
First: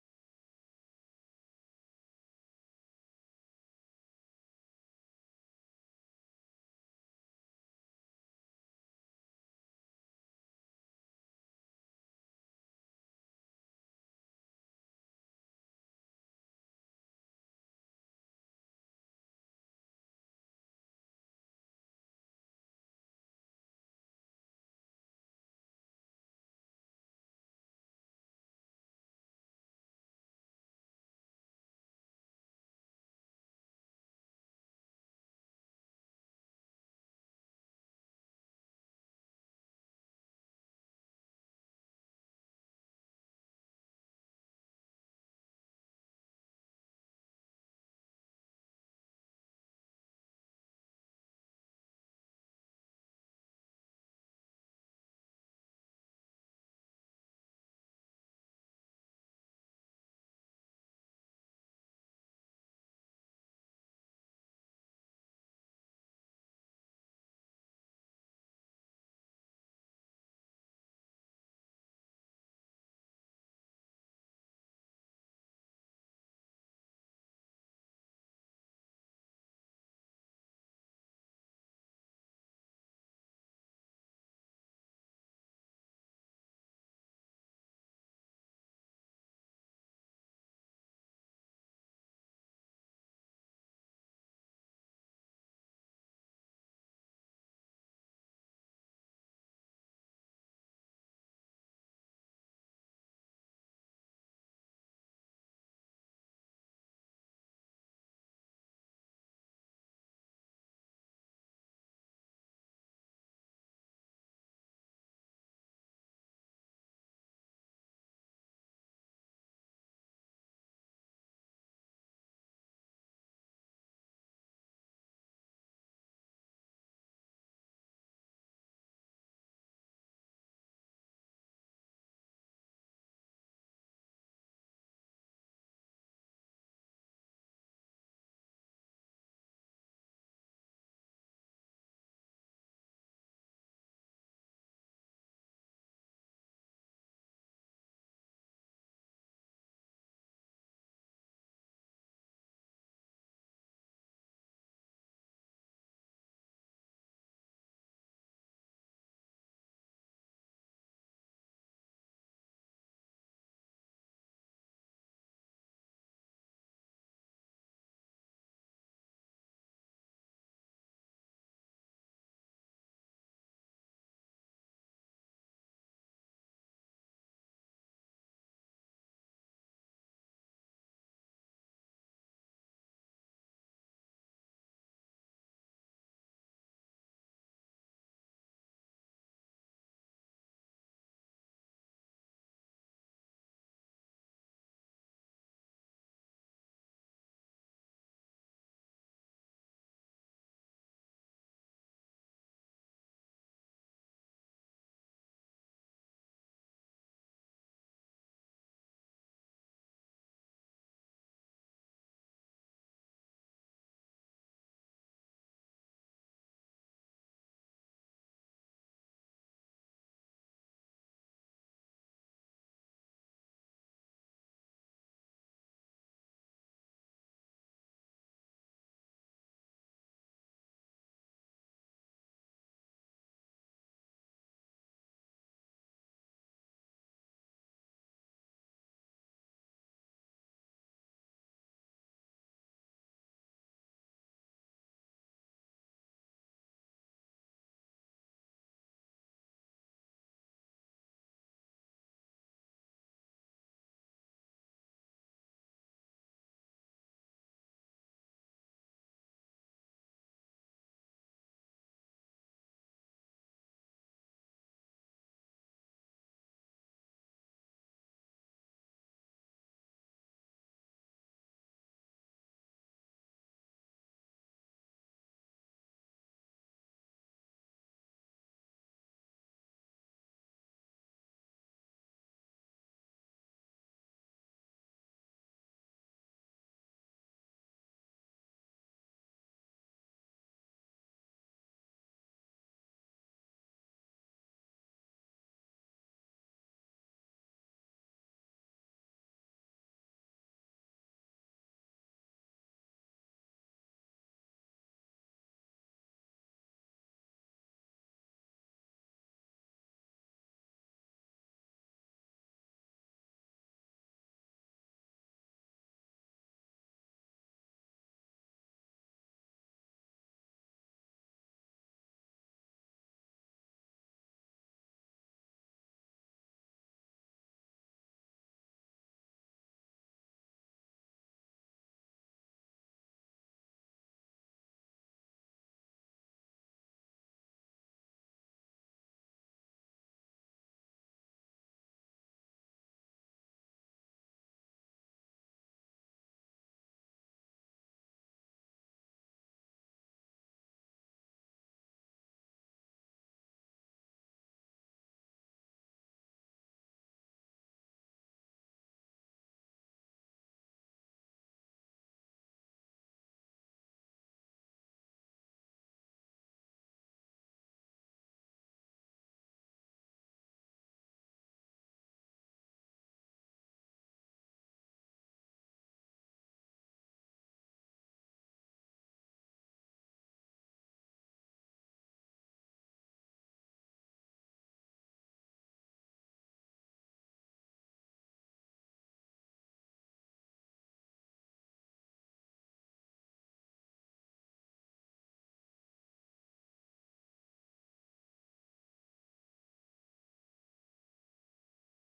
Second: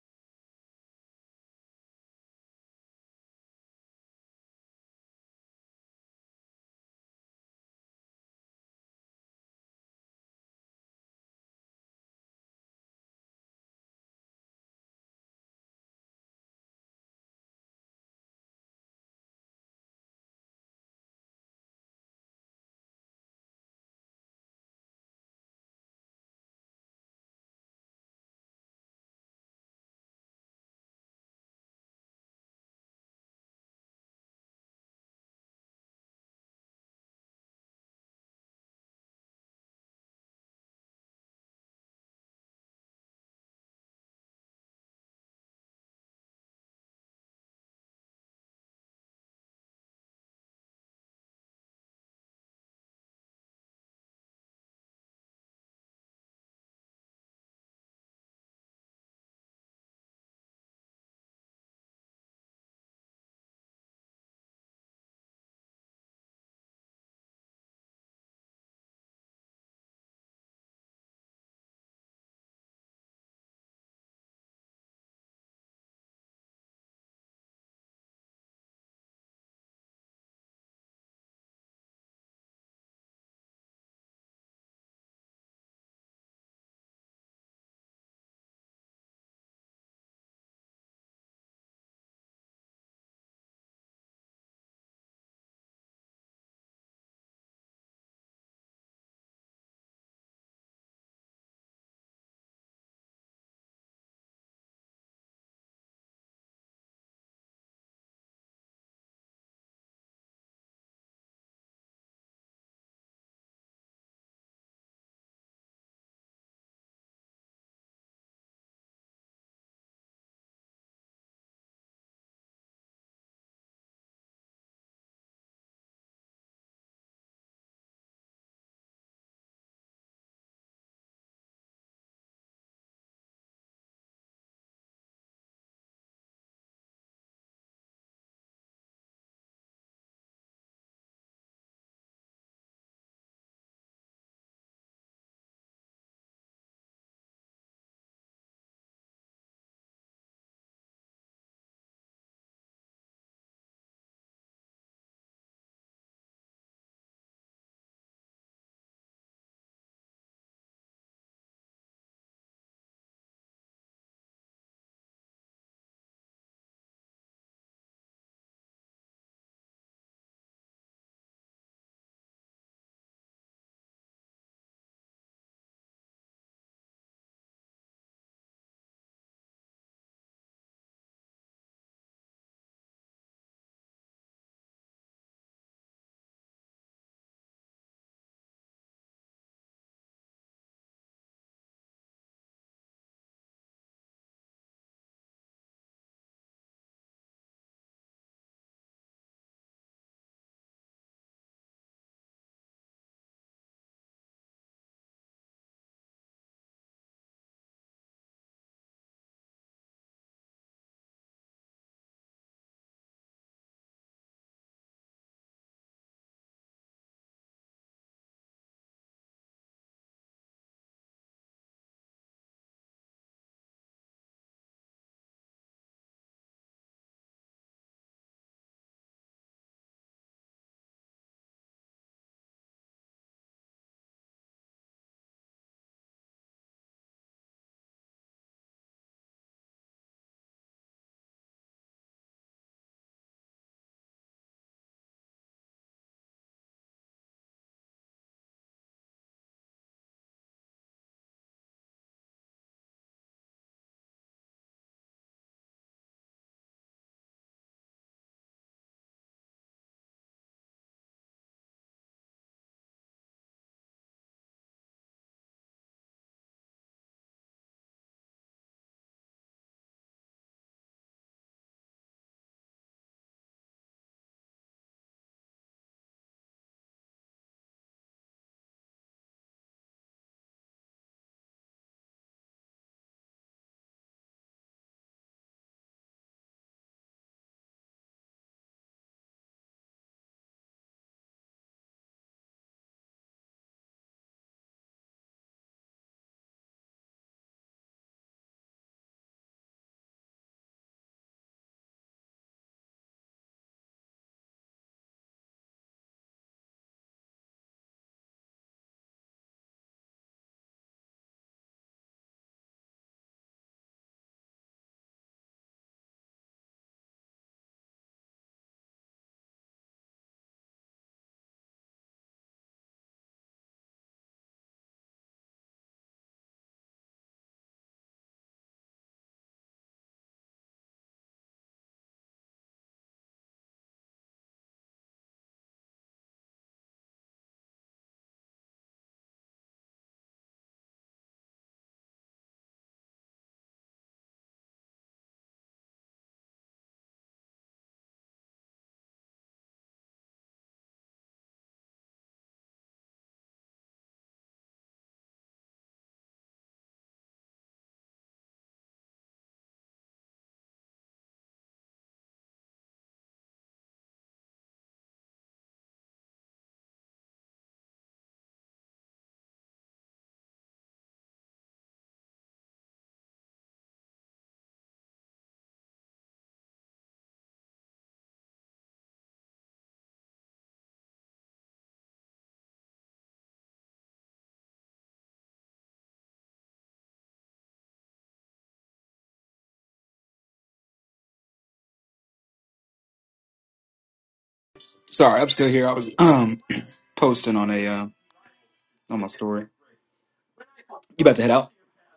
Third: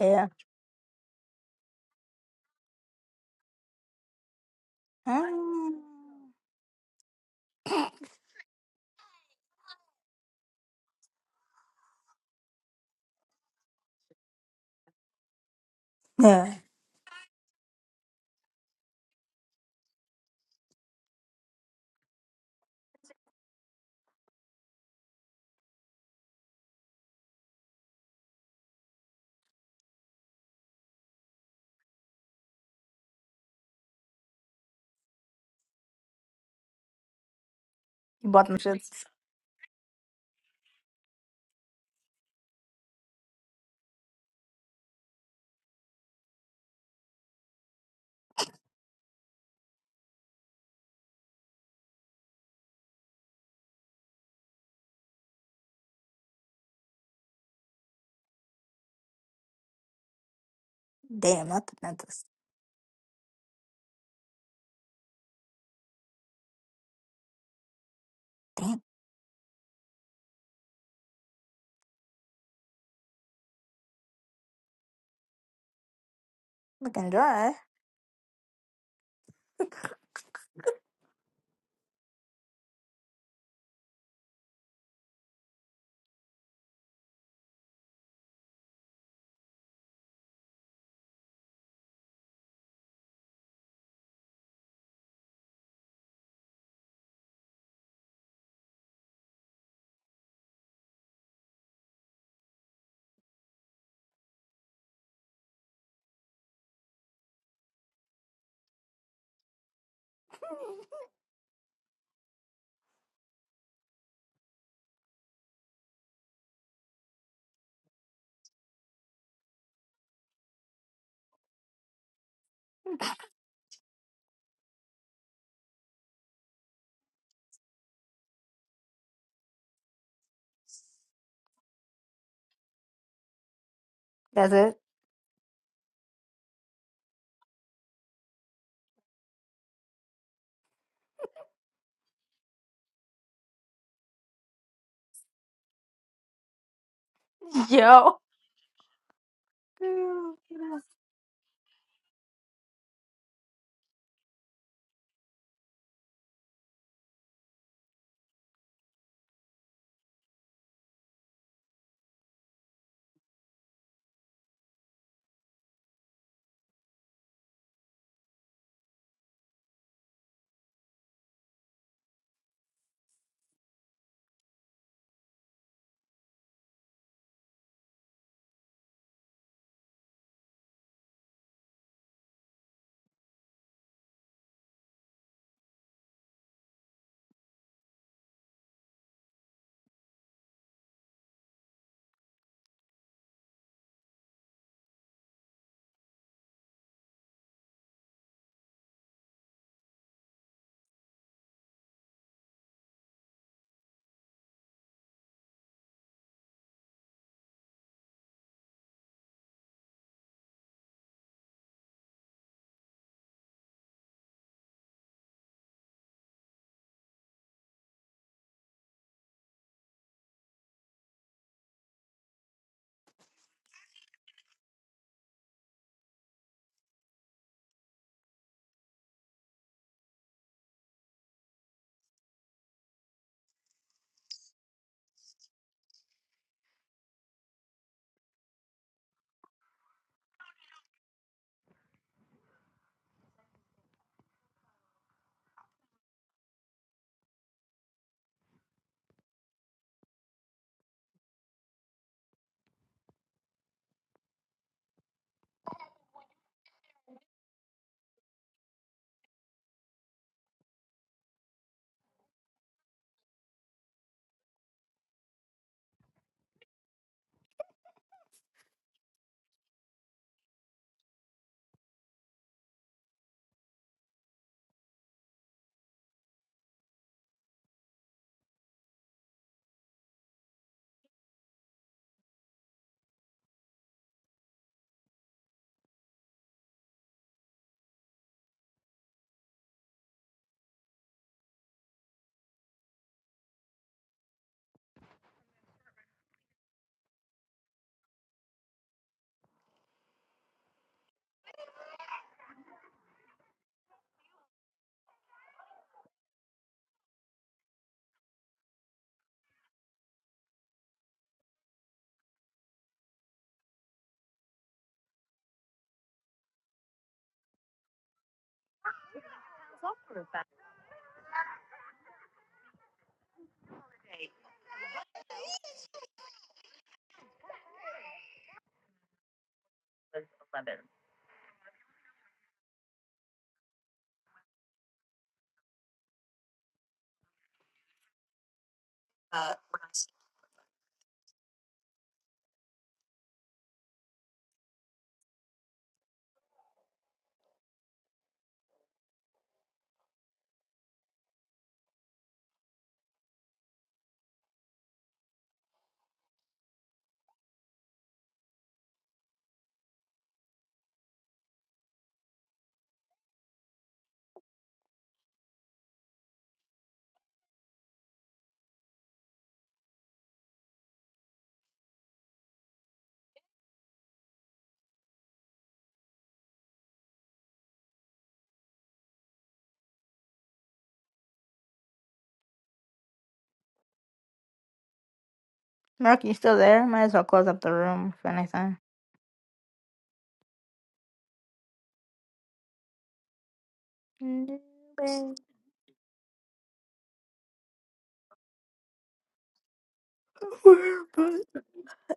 Speaker 1: Yeah. Mm. Yeah. You bought them shits. Damn, not the dentist. Damn. Looking dry. That's it. Yo. Mark, you still there? Might as well close up the room if anything.
Speaker 2: Sorry, I'm still here. I was um posting on a uh, on my story. You about to head out?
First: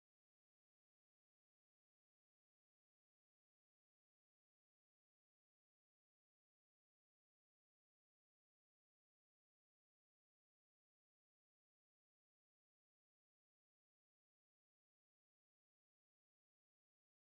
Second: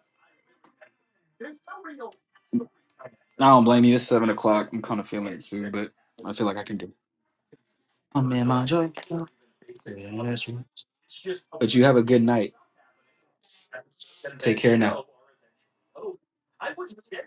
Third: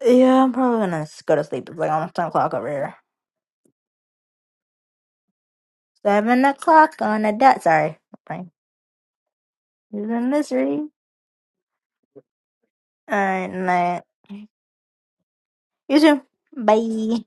Speaker 1: Yeah, I'm probably gonna s- go to sleep. It's like almost 10 o'clock over here.
Speaker 2: I don't blame you. It's, I'm kind of feeling, but I
Speaker 1: 7
Speaker 2: feel like I can do. it.
Speaker 1: o'clock on the dot. Sorry.
Speaker 2: I'm in
Speaker 1: Fine.
Speaker 2: my joy.
Speaker 1: You're in misery.
Speaker 2: Good night.
Speaker 1: Alright, night. You too. Bye.